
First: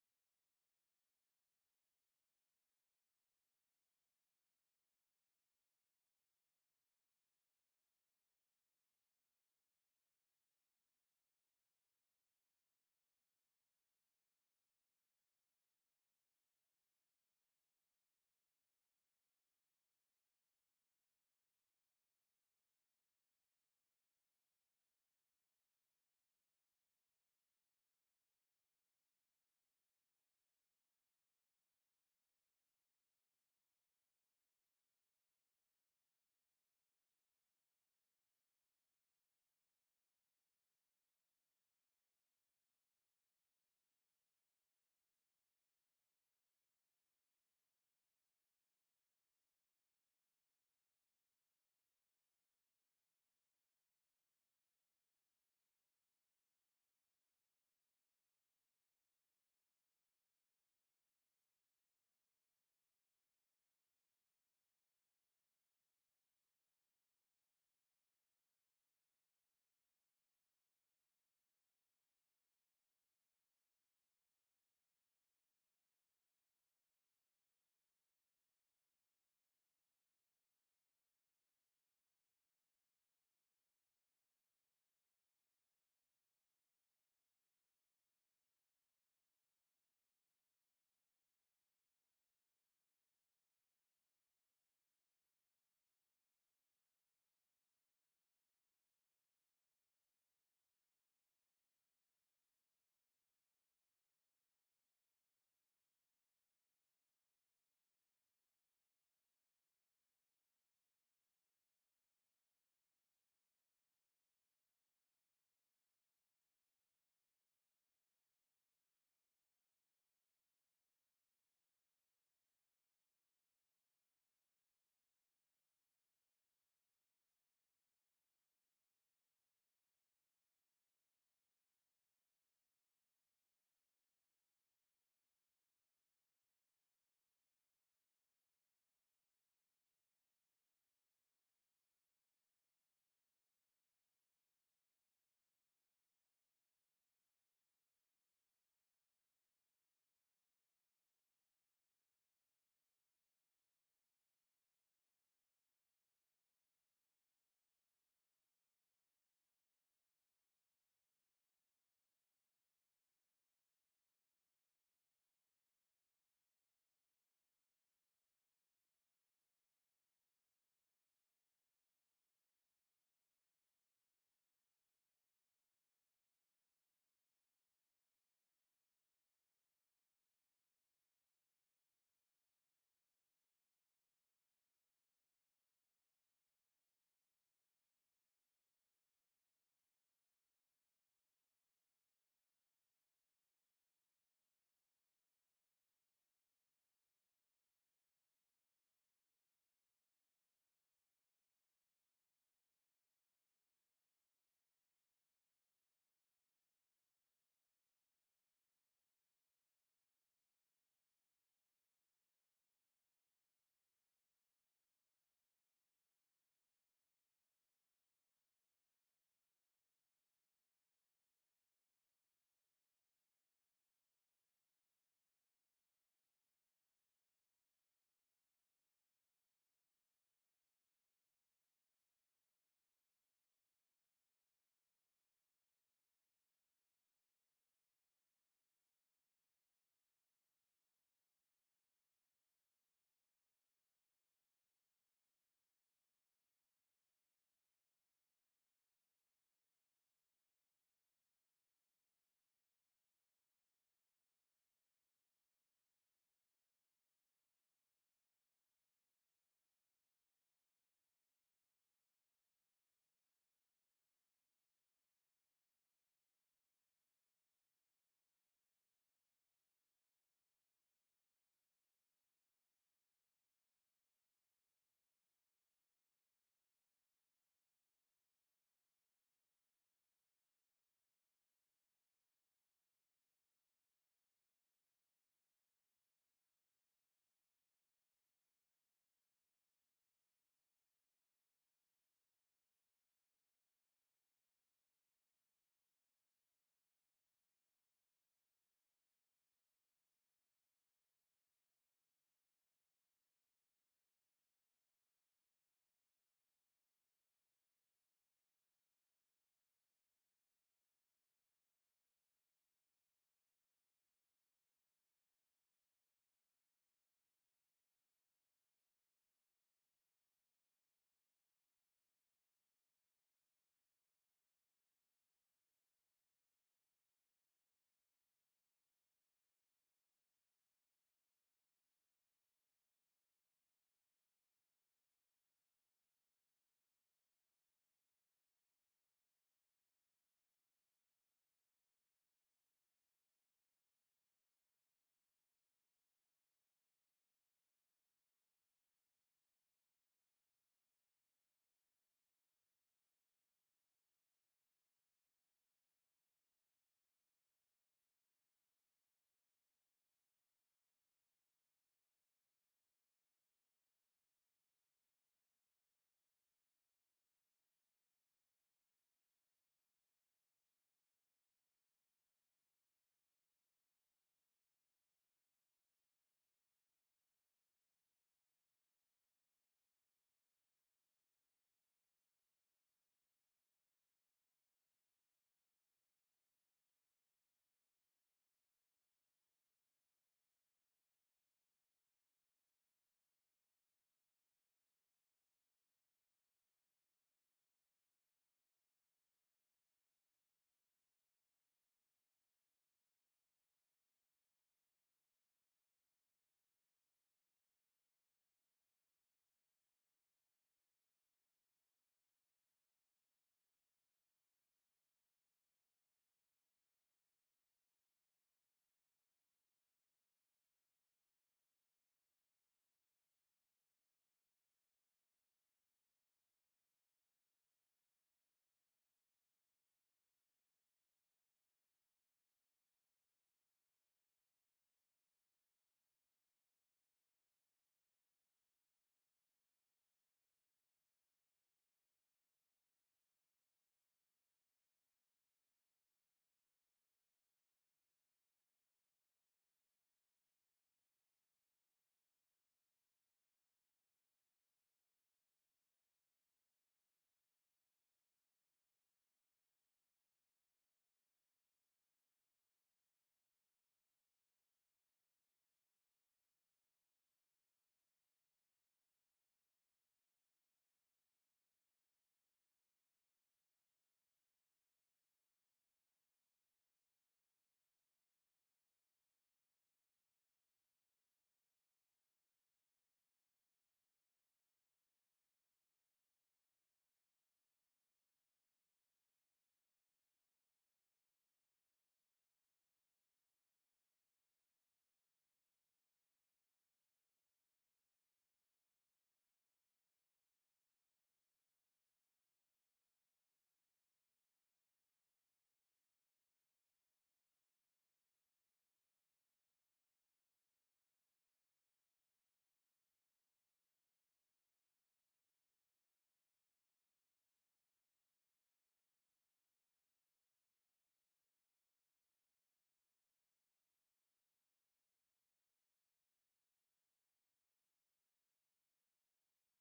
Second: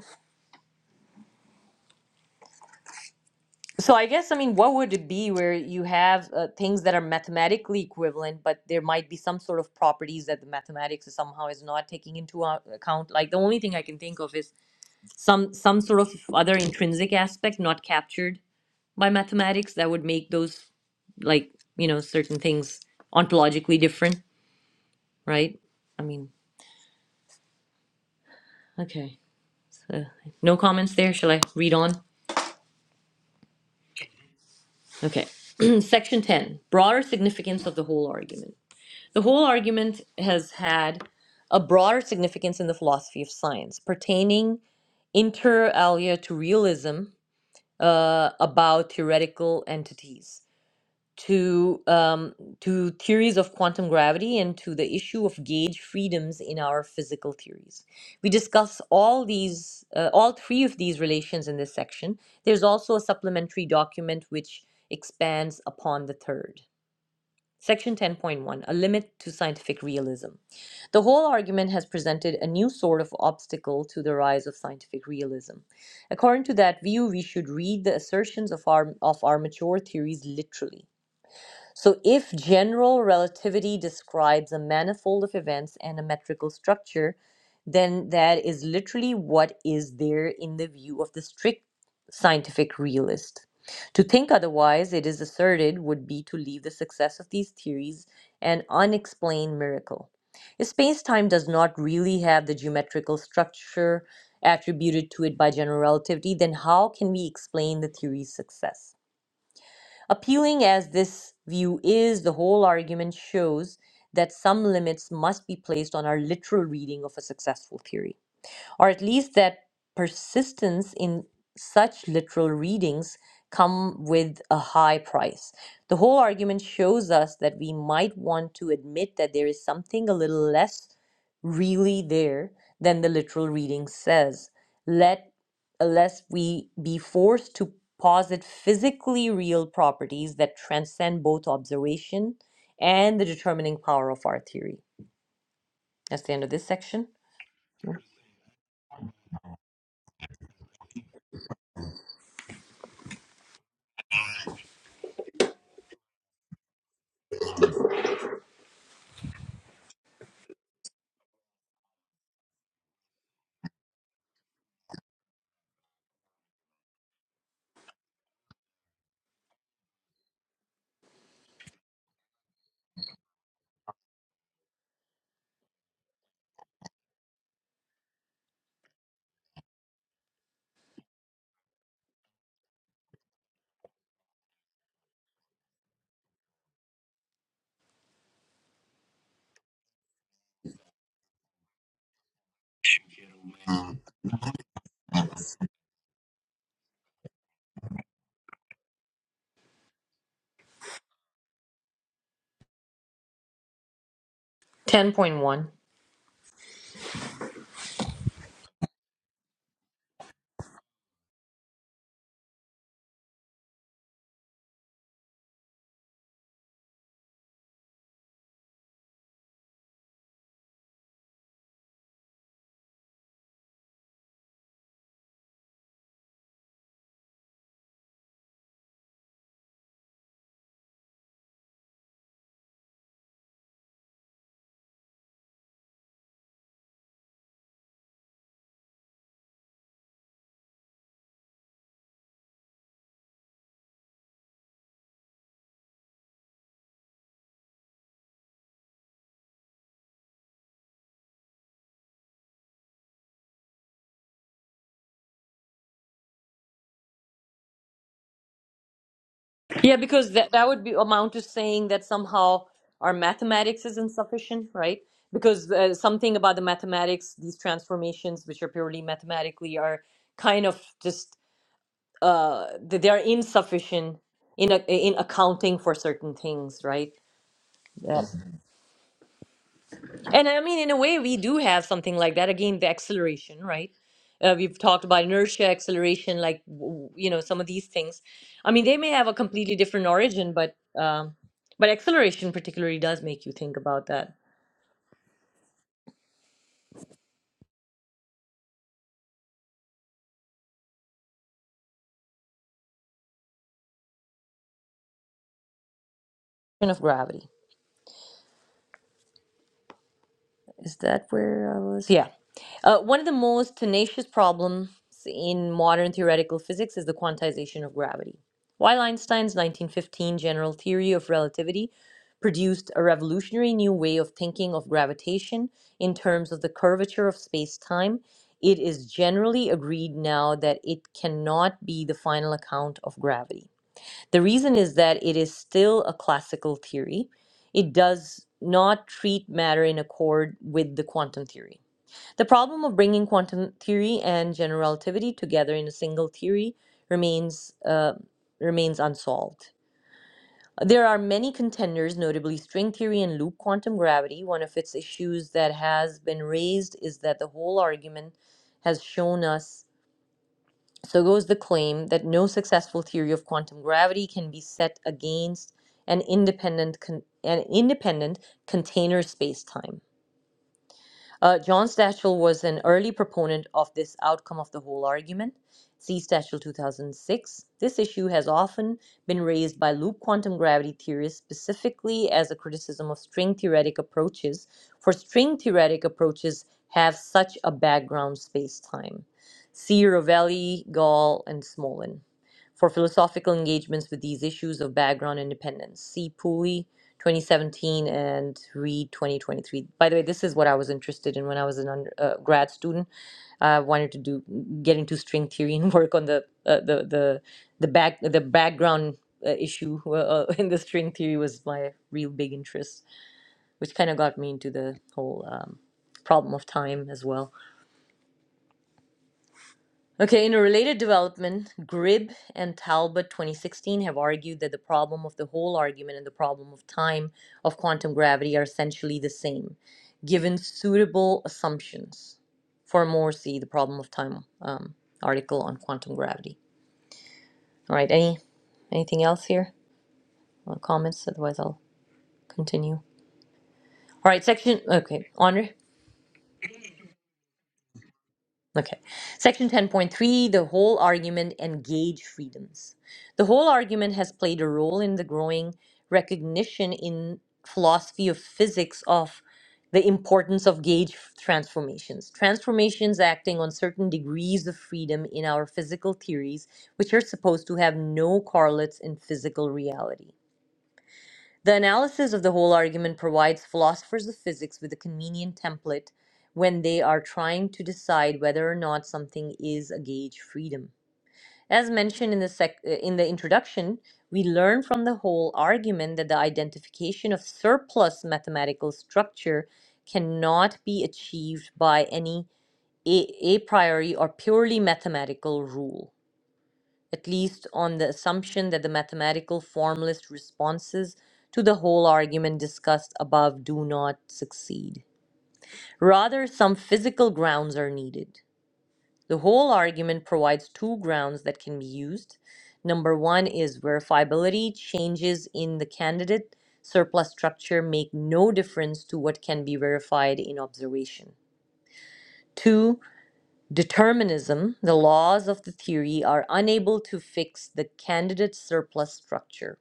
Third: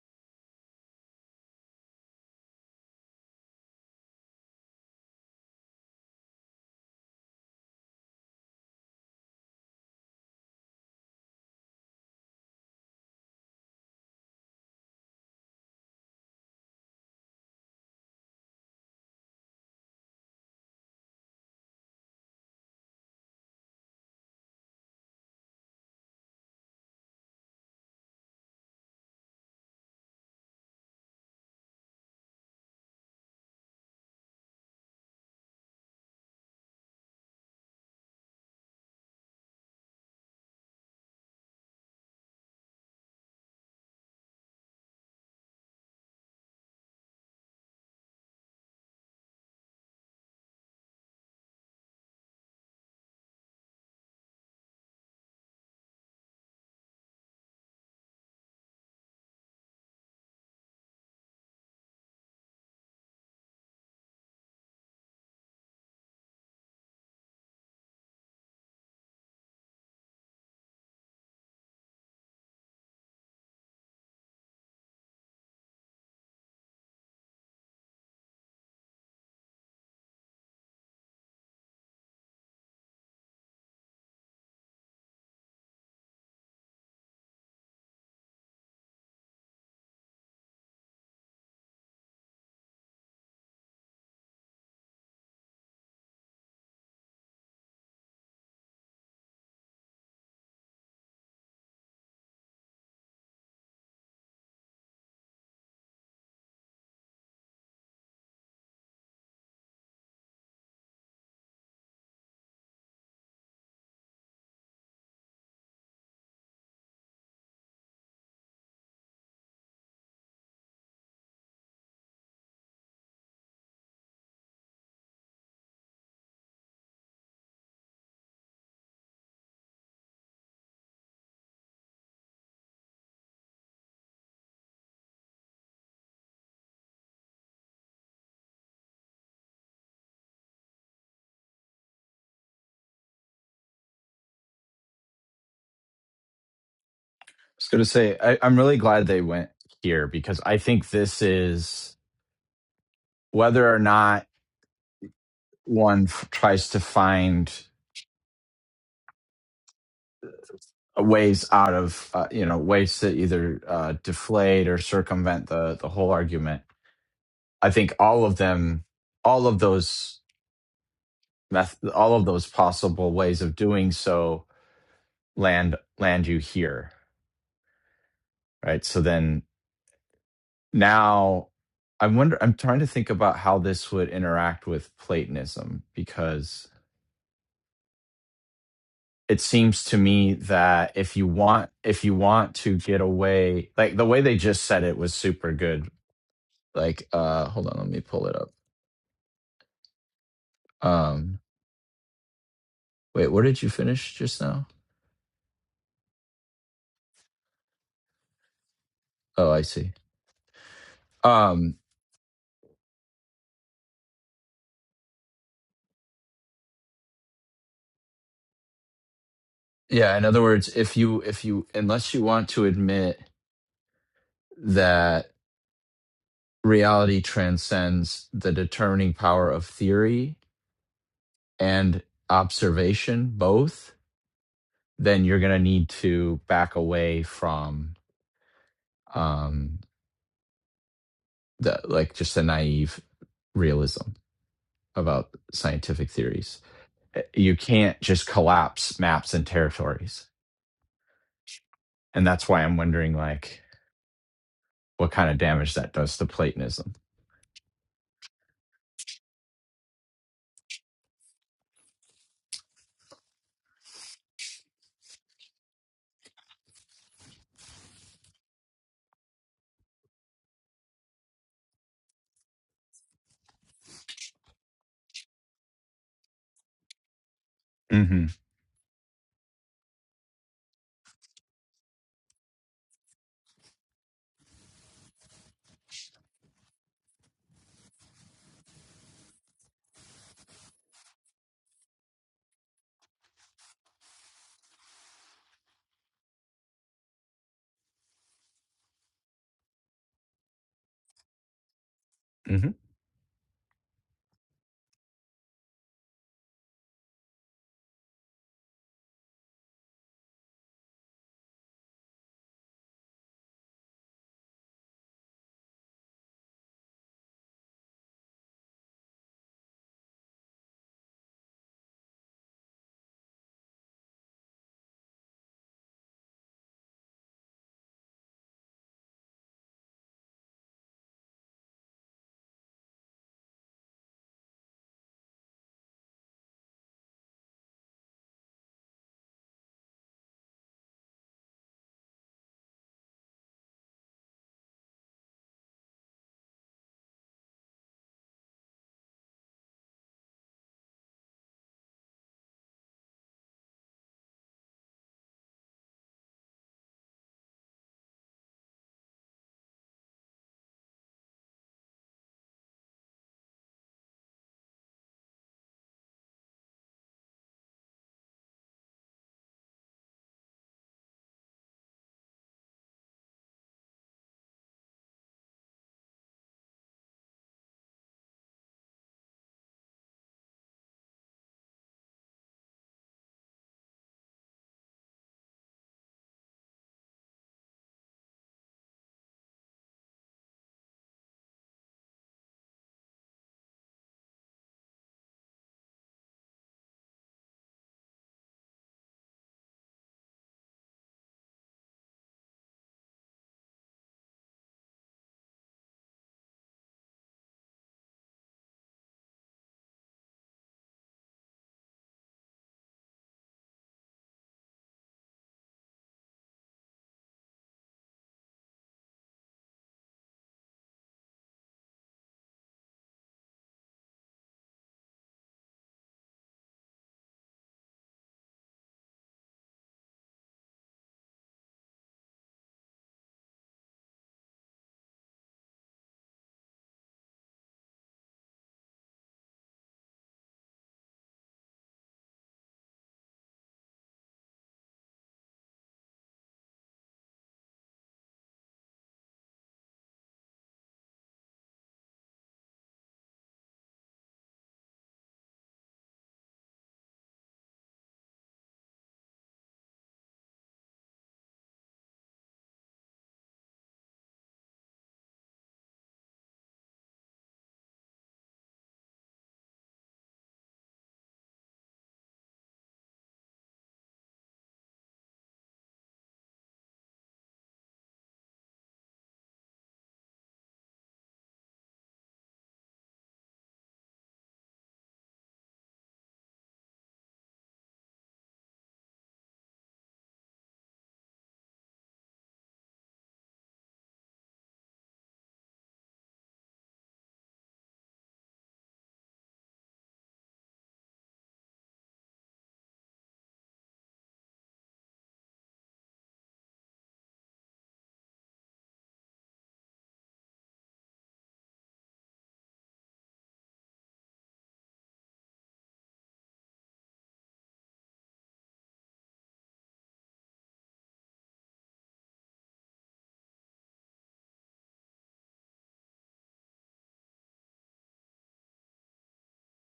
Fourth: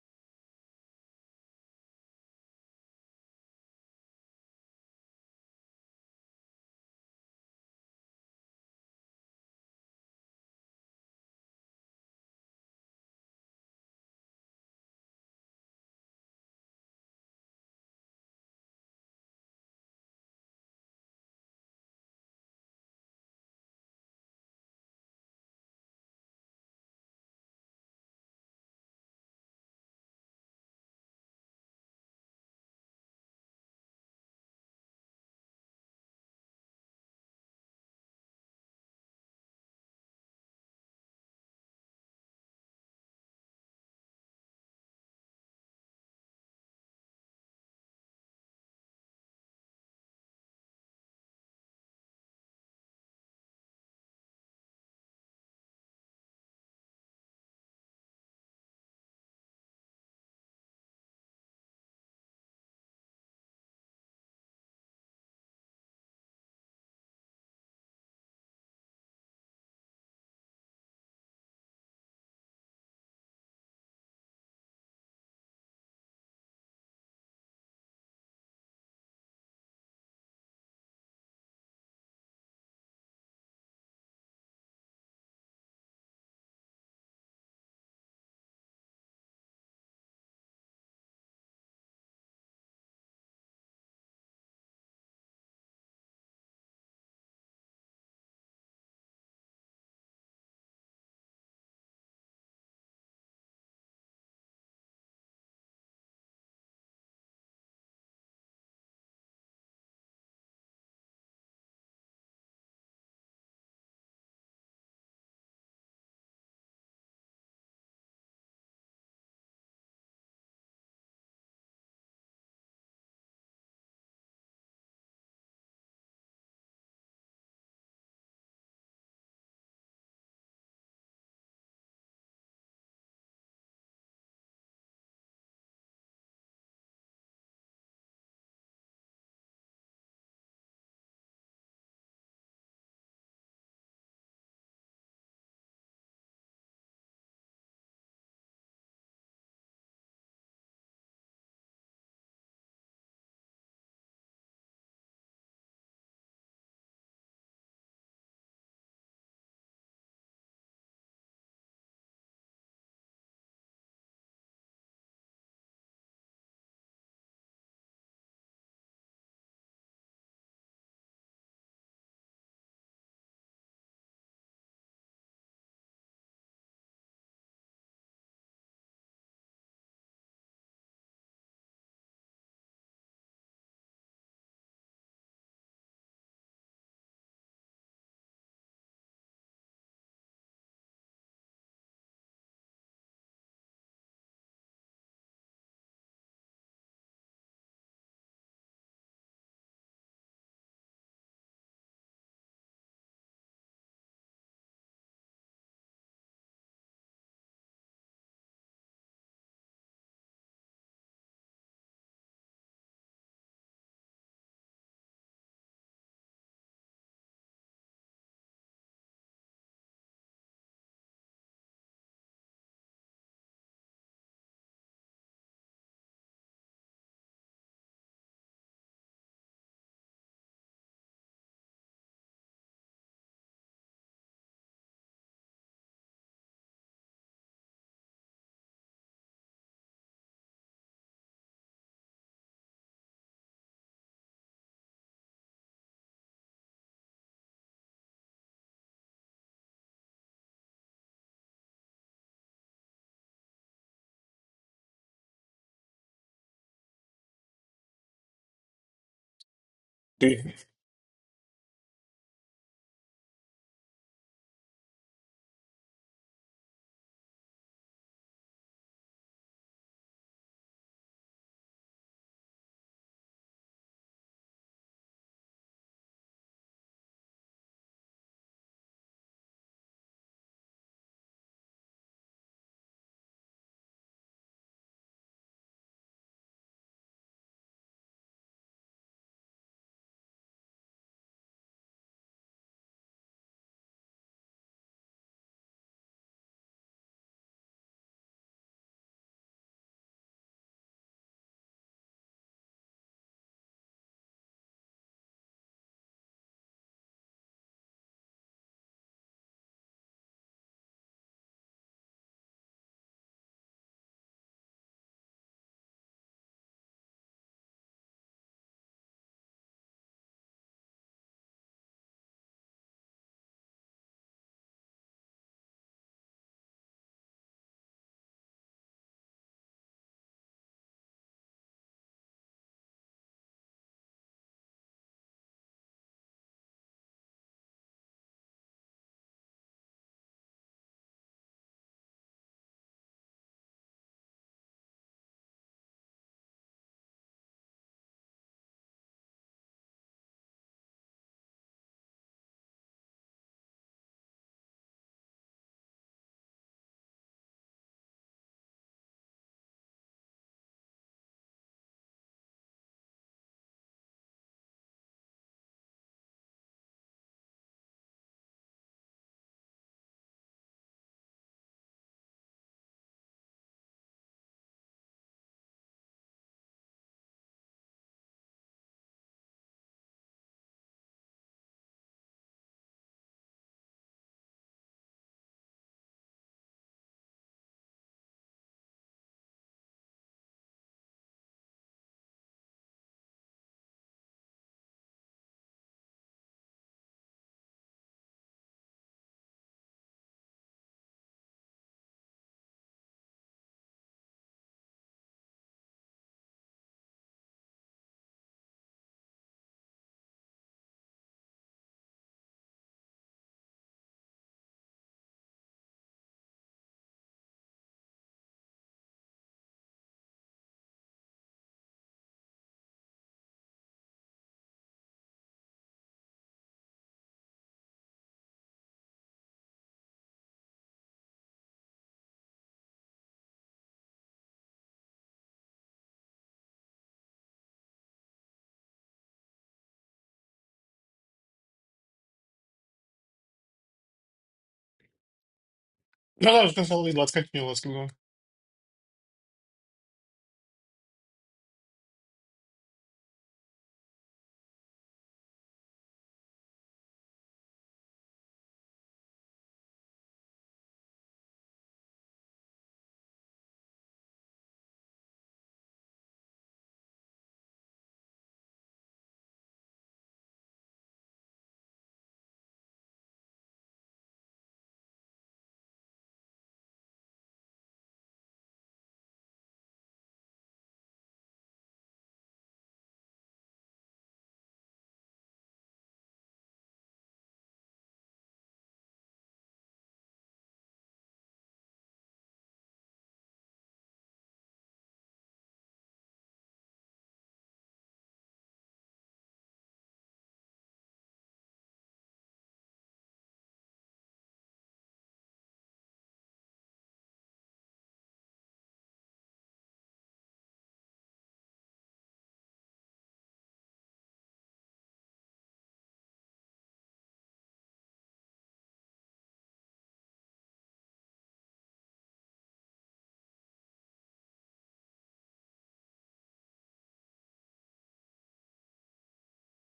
[SPEAKER 2] So I guess I mean, what would it be where you have uh, things that are mathematically equivalent, but there might be some sort of properties that the mathematics is somehow is not taking into a- account? Like the only thing I can think of is some some sort of other intrinsic aspect not captured by mathematics that would make those like you know certain things ontologically different right i mean okay so no comments there shall i read on okay <clears throat> section 10 broader significance of the whole argument the whole argument has had a broader significance in the philosophy of science pertaining inter alia to realism uh, about theoretical entities to um, to theories of quantum gravity and to the issue of gauge freedoms in our physical theories. We discuss all these, uh, all three of these relations in this section. There's also a supplementary document which expands upon the third. Section 10.1 A Limit to Scientific Realism. The whole argument has presented a new sort of obstacle to the rise of scientific realism. According to that view, we should read the assertions of our, of our mature theories literally. So, if general relativity describes a manifold of events and a metrical structure, then that is literally what is there in the view of the strict scientific realist. To think otherwise, it is asserted, would be to leave the success of these theories an unexplained miracle. If space time does not really have the geometrical structure attributed to it by general relativity, then how can we explain the theory's success? Appealing as this view is, the whole argument shows that some limits must be placed on our literal reading of a successful theory or at least that persistence in such literal readings come with a high price. The whole argument shows us that we might want to admit that there is something a little less really there than the literal reading says. Let unless we be forced to posit physically real properties that transcend both observation and the determining power of our theory. That's the end of this section.
[SPEAKER 4] was going to say, I, I'm really glad they went here because I think this is whether or not one f- tries to find ways out of, uh, you know, ways to either uh, deflate or circumvent the the whole argument. I think all of them, all of those, meth- all of those possible ways of doing so land land you here, right? So then now. I wonder. I'm trying to think about how this would interact with Platonism because it seems to me that if you want if you want to get away like the way they just said it was super good like uh hold on let me pull it up um wait where did you finish just now
[SPEAKER 2] 10.1
[SPEAKER 4] oh i see um yeah in other words if you if you unless you want to admit that reality transcends the determining power of theory and observation both then you're going to need to back away from um the like just the naive realism about scientific theories. Uh, You can't just collapse maps and territories. And that's why I'm wondering like what kind of damage that does to Platonism.
[SPEAKER 2] Yeah,
[SPEAKER 3] Do
[SPEAKER 2] because that,
[SPEAKER 3] you?
[SPEAKER 2] that would be amount to saying that somehow our mathematics is insufficient, right? Because uh, something about the mathematics, these transformations, which are purely mathematically, are kind of just uh, th- they are insufficient in a, in accounting for certain things, right? Yeah.
[SPEAKER 4] hmm
[SPEAKER 2] And I mean, in a way, we do have something like that. Again, the acceleration, right? Uh, we've talked about inertia, acceleration, like w- you know, some of these things. I mean, they may have a completely different origin, but um, but acceleration particularly does make you think about that.
[SPEAKER 4] hmm
[SPEAKER 2] Kind of gravity. Is that where I was? Yeah. Uh, one of the most tenacious problems in modern theoretical physics is the quantization of gravity. While Einstein's 1915 general theory of relativity produced a revolutionary new way of thinking of gravitation in terms of the curvature of space time, it is generally agreed now that it cannot be the final account of gravity. The reason is that it is still a classical theory, it does not treat matter in accord with the quantum theory. The problem of bringing quantum theory and general relativity together in a single theory remains uh, remains unsolved. There are many contenders, notably string theory and loop quantum gravity. One of its issues that has been raised is that the whole argument has shown us, so goes the claim, that no successful theory of quantum gravity can be set against an independent con- an independent container space-time. Uh, John Stachel was an early proponent of this outcome of the whole argument. See Stachel 2006. This issue has often been raised by loop quantum gravity theorists, specifically as a criticism of string theoretic approaches, for string theoretic approaches have such a background space time. See Rovelli, Gall, and Smolin for philosophical engagements with these issues of background independence. See Pui, 2017, and Reed, 2023. By the way, this is what I was interested in when I was an under, uh, grad student. I wanted to do get into string theory and <laughs> work on the uh, the the the back the background uh, issue well, uh, <laughs> in the string theory was my real big interest, which kind of got me into the whole um, problem of time as well. Okay, in a related development, Gribb and Talbot 2016 have argued that the problem of the whole argument and the problem of time of quantum gravity are essentially the same, given suitable assumptions. For Morrissey, the problem of time um, article on quantum gravity. All right, any anything else here? Uh, comments? Otherwise, I'll continue. All right, section. Okay, Andre.
[SPEAKER 3] No, no, it's all good. let's continue. Let's keep going.
[SPEAKER 2] Okay. Section 10.3 The whole argument and gauge freedoms. The whole argument has played a role in the growing recognition in philosophy of physics of the importance of gauge transformations. Transformations acting on certain degrees of freedom in our physical theories, which are supposed to have no correlates in physical reality. The analysis of the whole argument provides philosophers of physics with a convenient template when they are trying to decide whether or not something is a gauge freedom. As mentioned in the, sec- uh, in the introduction, we learn from the whole argument that the identification of surplus mathematical structure cannot be achieved by any a, a priori or purely mathematical rule at least on the assumption that the mathematical formalist responses to the whole argument discussed above do not succeed. Rather, some physical grounds are needed. The whole argument provides two grounds that can be used. Number one is verifiability. Changes in the candidate surplus structure make no difference to what can be verified in observation. Two, Determinism, the laws of the theory, are unable to fix the candidate surplus structure.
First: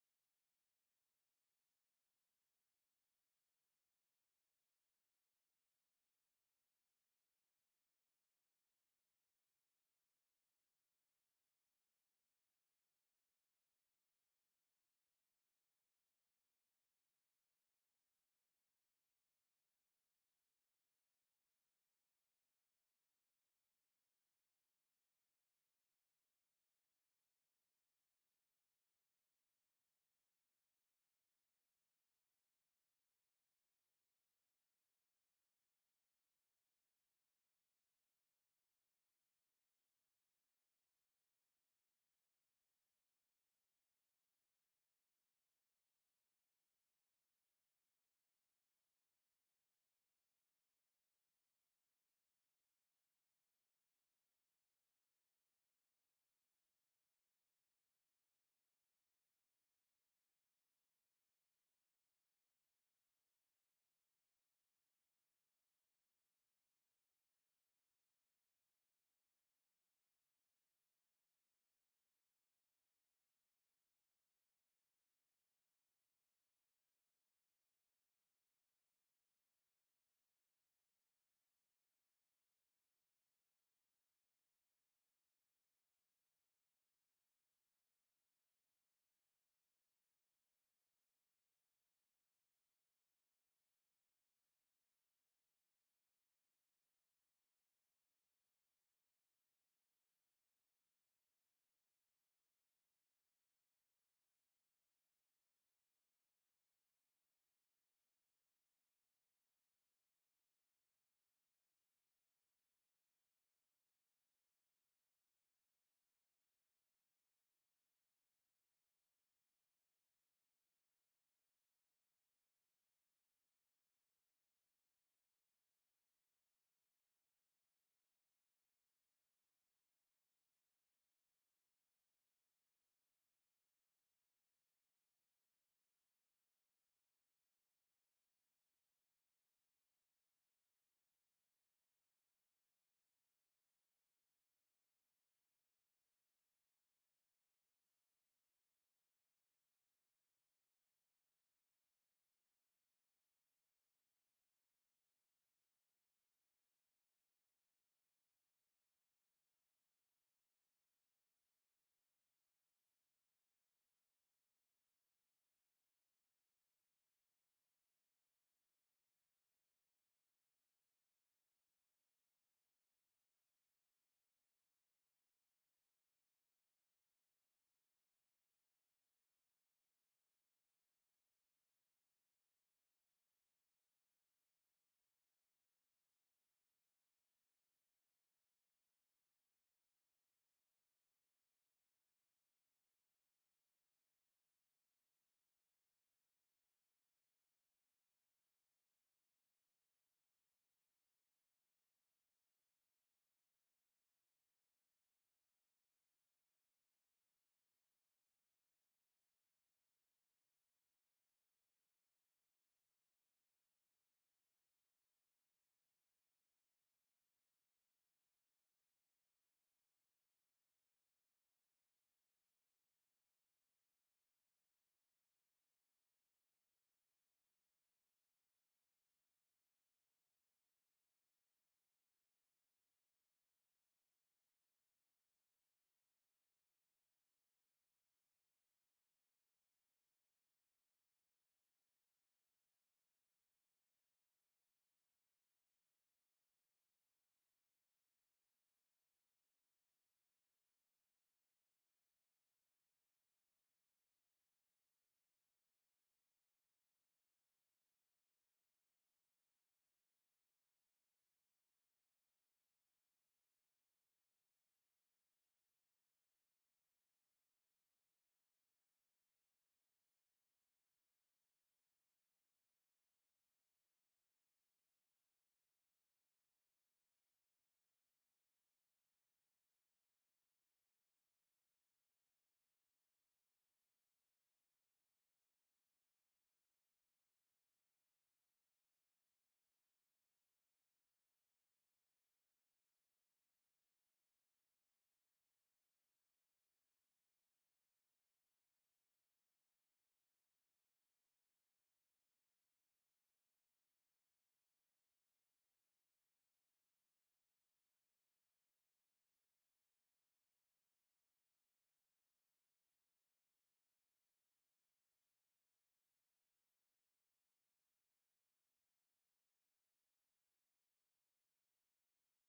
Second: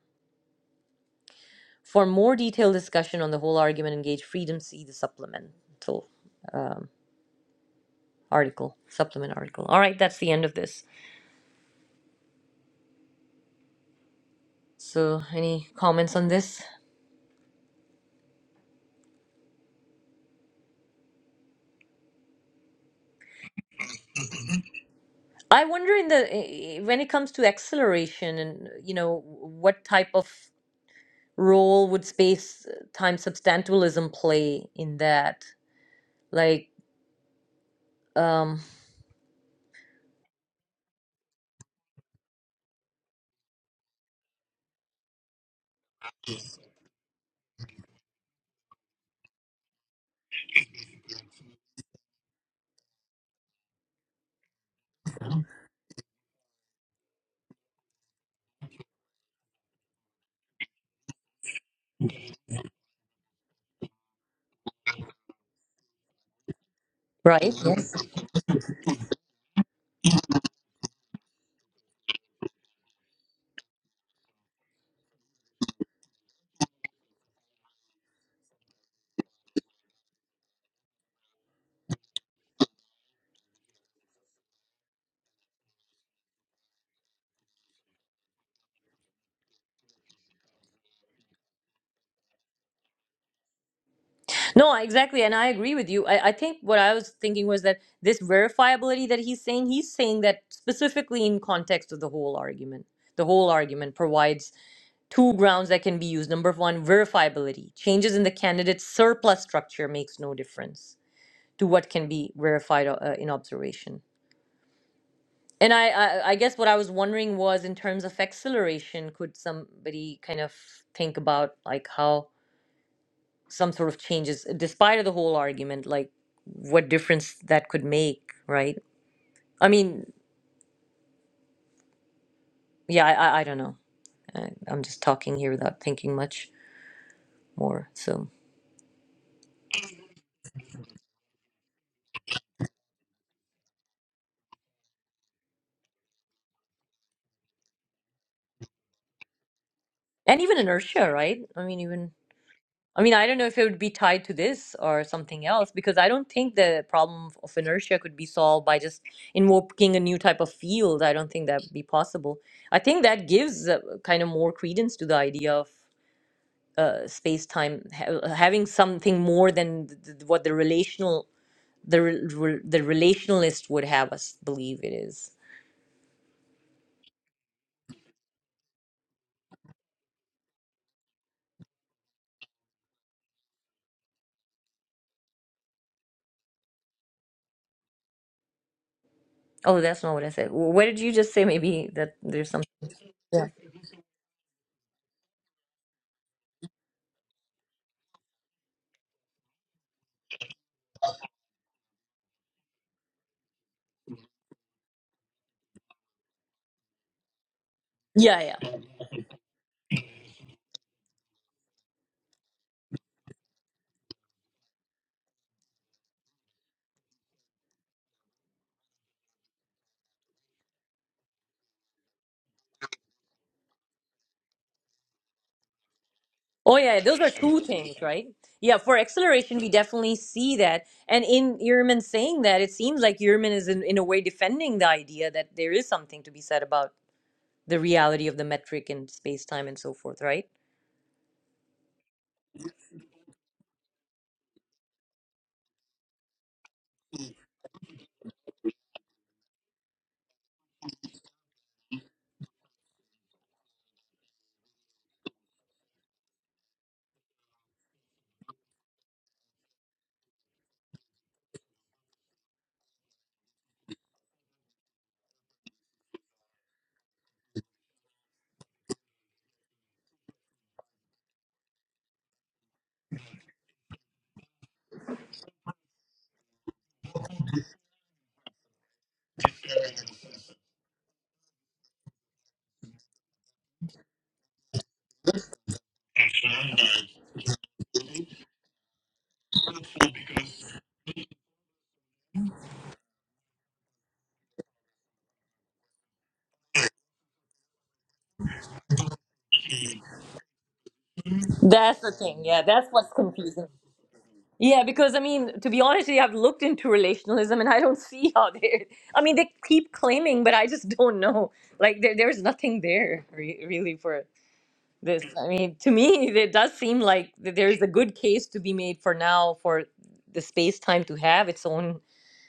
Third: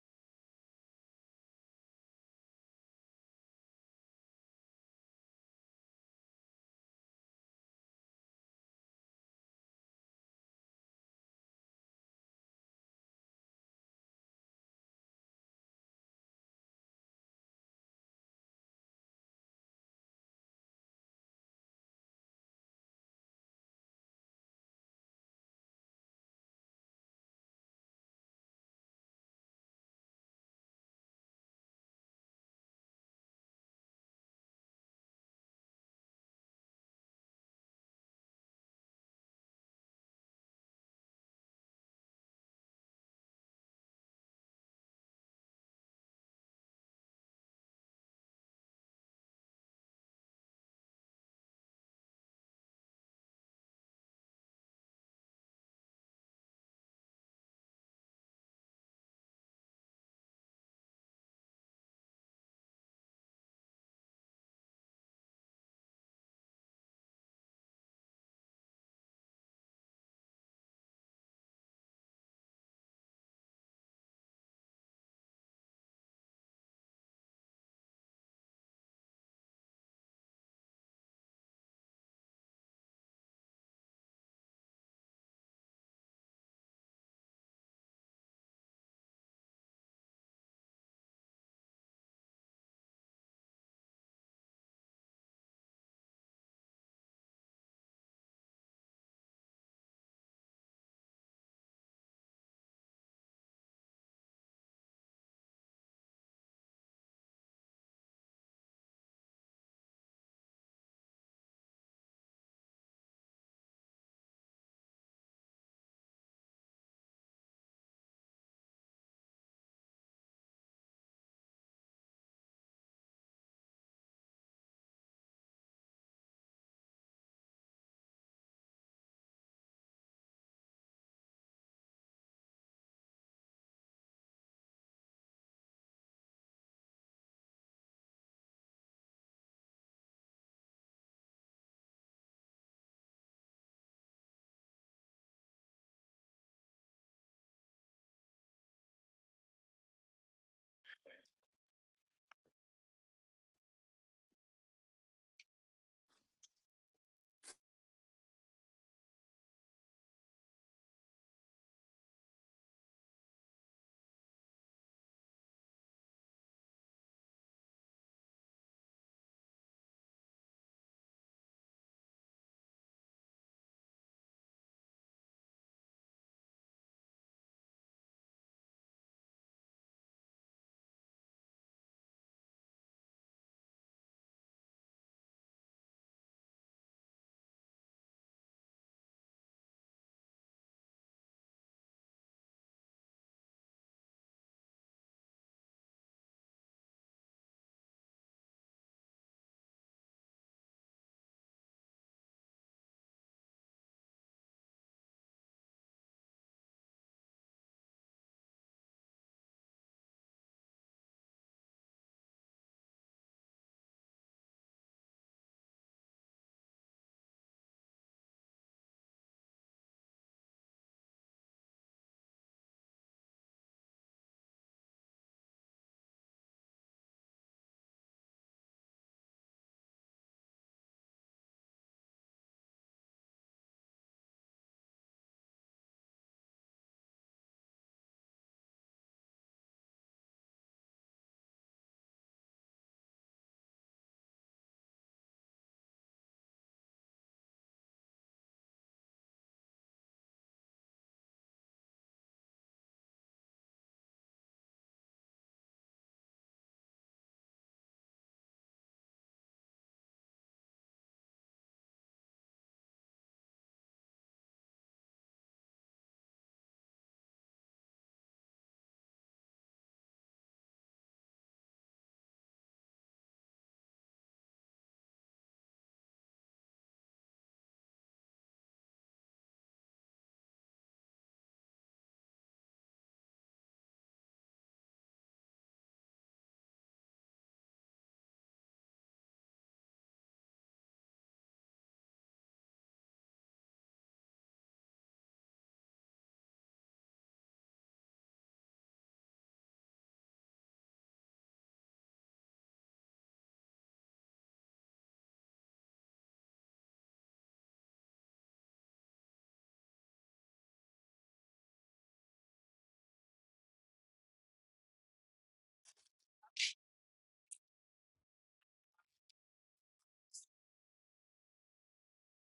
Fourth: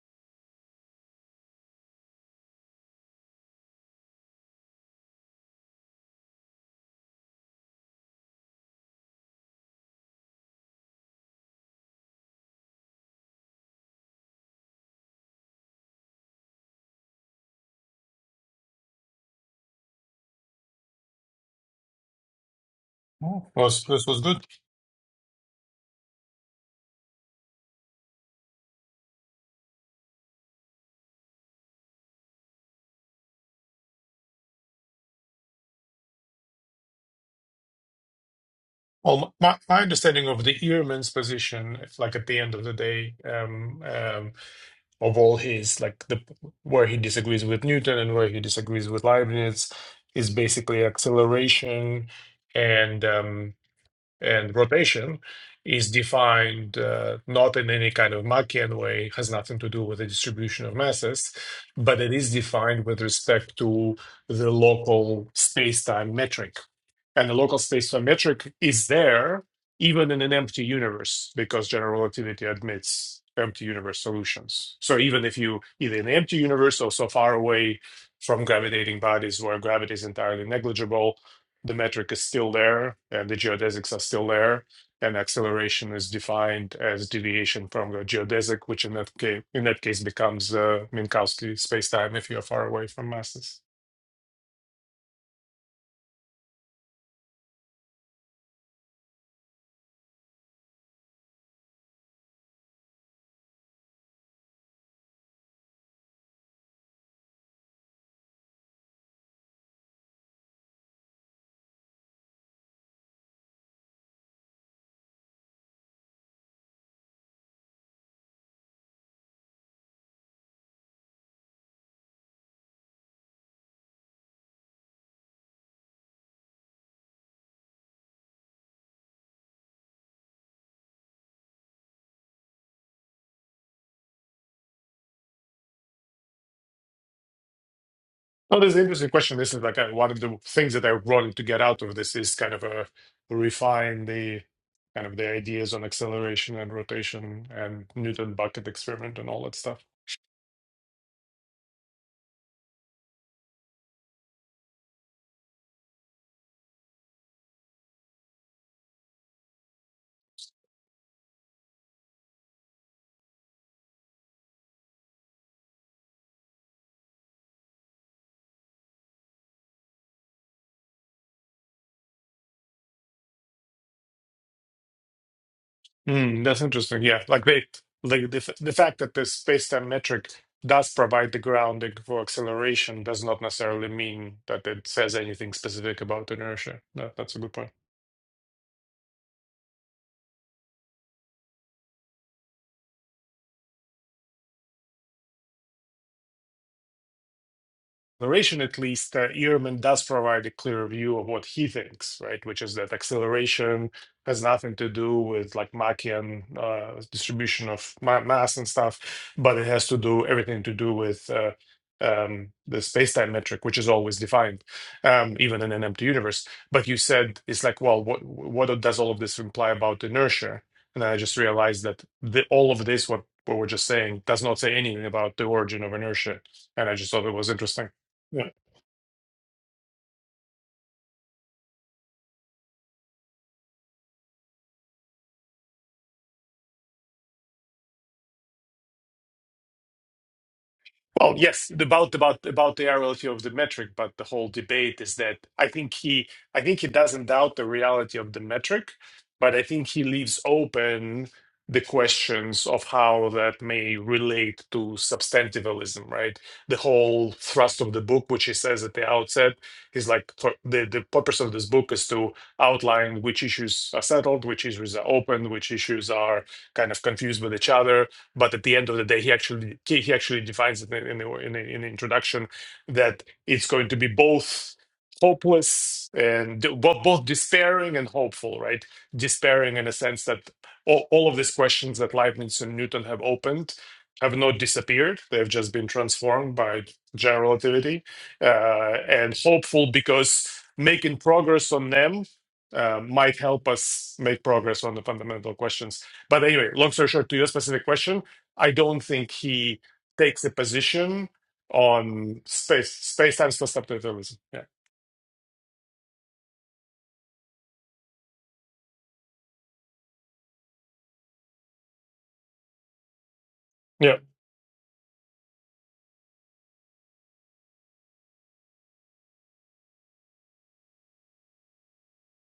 [SPEAKER 2] For more detailed discussion on the whole argument, engage freedom. See the supplemental um, article, supplement article. All right, that's the end of this. So, any comments on this?
[SPEAKER 3] Oh, was this was good.
[SPEAKER 2] I wonder in the eh, eh, when it comes to acceleration and you know what type of role would space time substantialism play in that? Like, um,
[SPEAKER 3] Well, my, my understanding of the earman's position, it's like at the end of the day, um. um, of all his like the where he disagrees with Newton and where he disagrees with Leibniz is basically acceleration and um, and rotation is defined uh, not in any kind of Machian way has nothing to do with the distribution of masses, but it is defined with respect to the local space-time metric and the
[SPEAKER 2] right?
[SPEAKER 3] local
[SPEAKER 2] Yes.
[SPEAKER 3] space time metric is there even in an empty universe because general relativity admits empty universe solutions so even if you either in the empty universe or so far away from gravitating bodies where gravity is entirely negligible the metric is still there and the geodesics are still there and acceleration is defined as deviation from the geodesic which in that case in that case becomes uh, minkowski spacetime if you're far away from masses
[SPEAKER 2] No, exactly. And I agree with you. I, I think what I was thinking was that this verifiability that he's saying, he's saying that specifically in context of the whole argument. The whole argument provides two grounds that can be used. Number one, verifiability. Changes in the candidate's surplus structure makes no difference to what can be verified uh, in observation. And I, I, I guess what I was wondering was in terms of acceleration, could somebody kind of think about like how some sort of changes despite of the whole argument like what difference that could make right i mean yeah i i, I don't know I, i'm just talking here without thinking much more so
[SPEAKER 3] No, there's an interesting question. This is like uh, one of the things that I wanted to get out of this is kind of a refine the kind of the ideas on acceleration and rotation and Newton bucket experiment and all that stuff.
[SPEAKER 2] and even inertia right i mean even i mean i don't know if it would be tied to this or something else because i don't think the problem of of inertia could be solved by just invoking a new type of field i don't think that would be possible i think that gives uh, kind of more credence to the idea of. uh, space time ha- uh, having something more than th- th- what the relational the re- re- the relationalist would have us believe it is
[SPEAKER 3] Mm, that's interesting. Yeah, like they like the f- the fact that the space-time metric does provide the grounding for acceleration does not necessarily mean that it says anything specific about inertia. That, that's a good point.
[SPEAKER 2] oh that's not what i said Wh- what did you just say maybe that there's some yeah
[SPEAKER 3] narration at least, uh, Ehrman does provide a clear view of what he thinks, right? Which is that acceleration has nothing to do with like Machian uh, distribution of ma-
[SPEAKER 2] yeah
[SPEAKER 3] mass and
[SPEAKER 2] yeah
[SPEAKER 3] stuff, but it has to do everything to do with uh, um, the space-time metric, which is always defined, um, even in an empty universe. But you said it's like, well, what what does all of this imply about inertia? And then I just realized that the, all of this, what, what we're just saying, does not say anything about the origin of inertia.
[SPEAKER 2] oh
[SPEAKER 3] And I
[SPEAKER 2] yeah
[SPEAKER 3] just
[SPEAKER 2] those
[SPEAKER 3] thought
[SPEAKER 2] are
[SPEAKER 3] it was
[SPEAKER 2] two
[SPEAKER 3] interesting.
[SPEAKER 2] things right
[SPEAKER 3] Yeah.
[SPEAKER 2] yeah for acceleration we definitely see that and in Ehrman saying that it seems like Ehrman is in, in a way defending the idea that there is something to be said about the reality of the metric and space time and so forth right
[SPEAKER 3] Well, yes, the- about about about the reality of the metric, but the whole debate is that I think he I think he doesn't doubt the reality of the metric, but I think he leaves open the questions of how that may relate to substantivalism, right? The whole thrust of the book, which he says at the outset, is like for the the purpose of this book is to outline which issues are settled, which issues are open, which issues are kind of confused with each other, But at the end of the day, he actually he he actually defines it in the, in the, in the introduction that it's going to be both hopeless and both, both despairing and hopeful, right? Despairing in a sense that all, all of these questions that Leibniz and Newton have opened have not disappeared; they've just been transformed by general relativity, uh, and hopeful because making progress on them uh, might help us make progress on the fundamental questions. But anyway, long story short, to your specific question, I don't think he takes a position
[SPEAKER 2] That's the
[SPEAKER 3] on
[SPEAKER 2] thing. Yeah, that's
[SPEAKER 3] space
[SPEAKER 2] what's
[SPEAKER 3] space time
[SPEAKER 2] confusing.
[SPEAKER 3] substitutalism. Yeah,
[SPEAKER 2] Yeah, because I mean, to be honest, I've looked into relationalism and I don't <laughs> see how they. I mean, they keep claiming, but I just don't know. Like, there, there's nothing there re- really
[SPEAKER 3] yeah.
[SPEAKER 2] for this. I mean, to me, it does seem like th- there's a good case to be made for now for the space time to have its own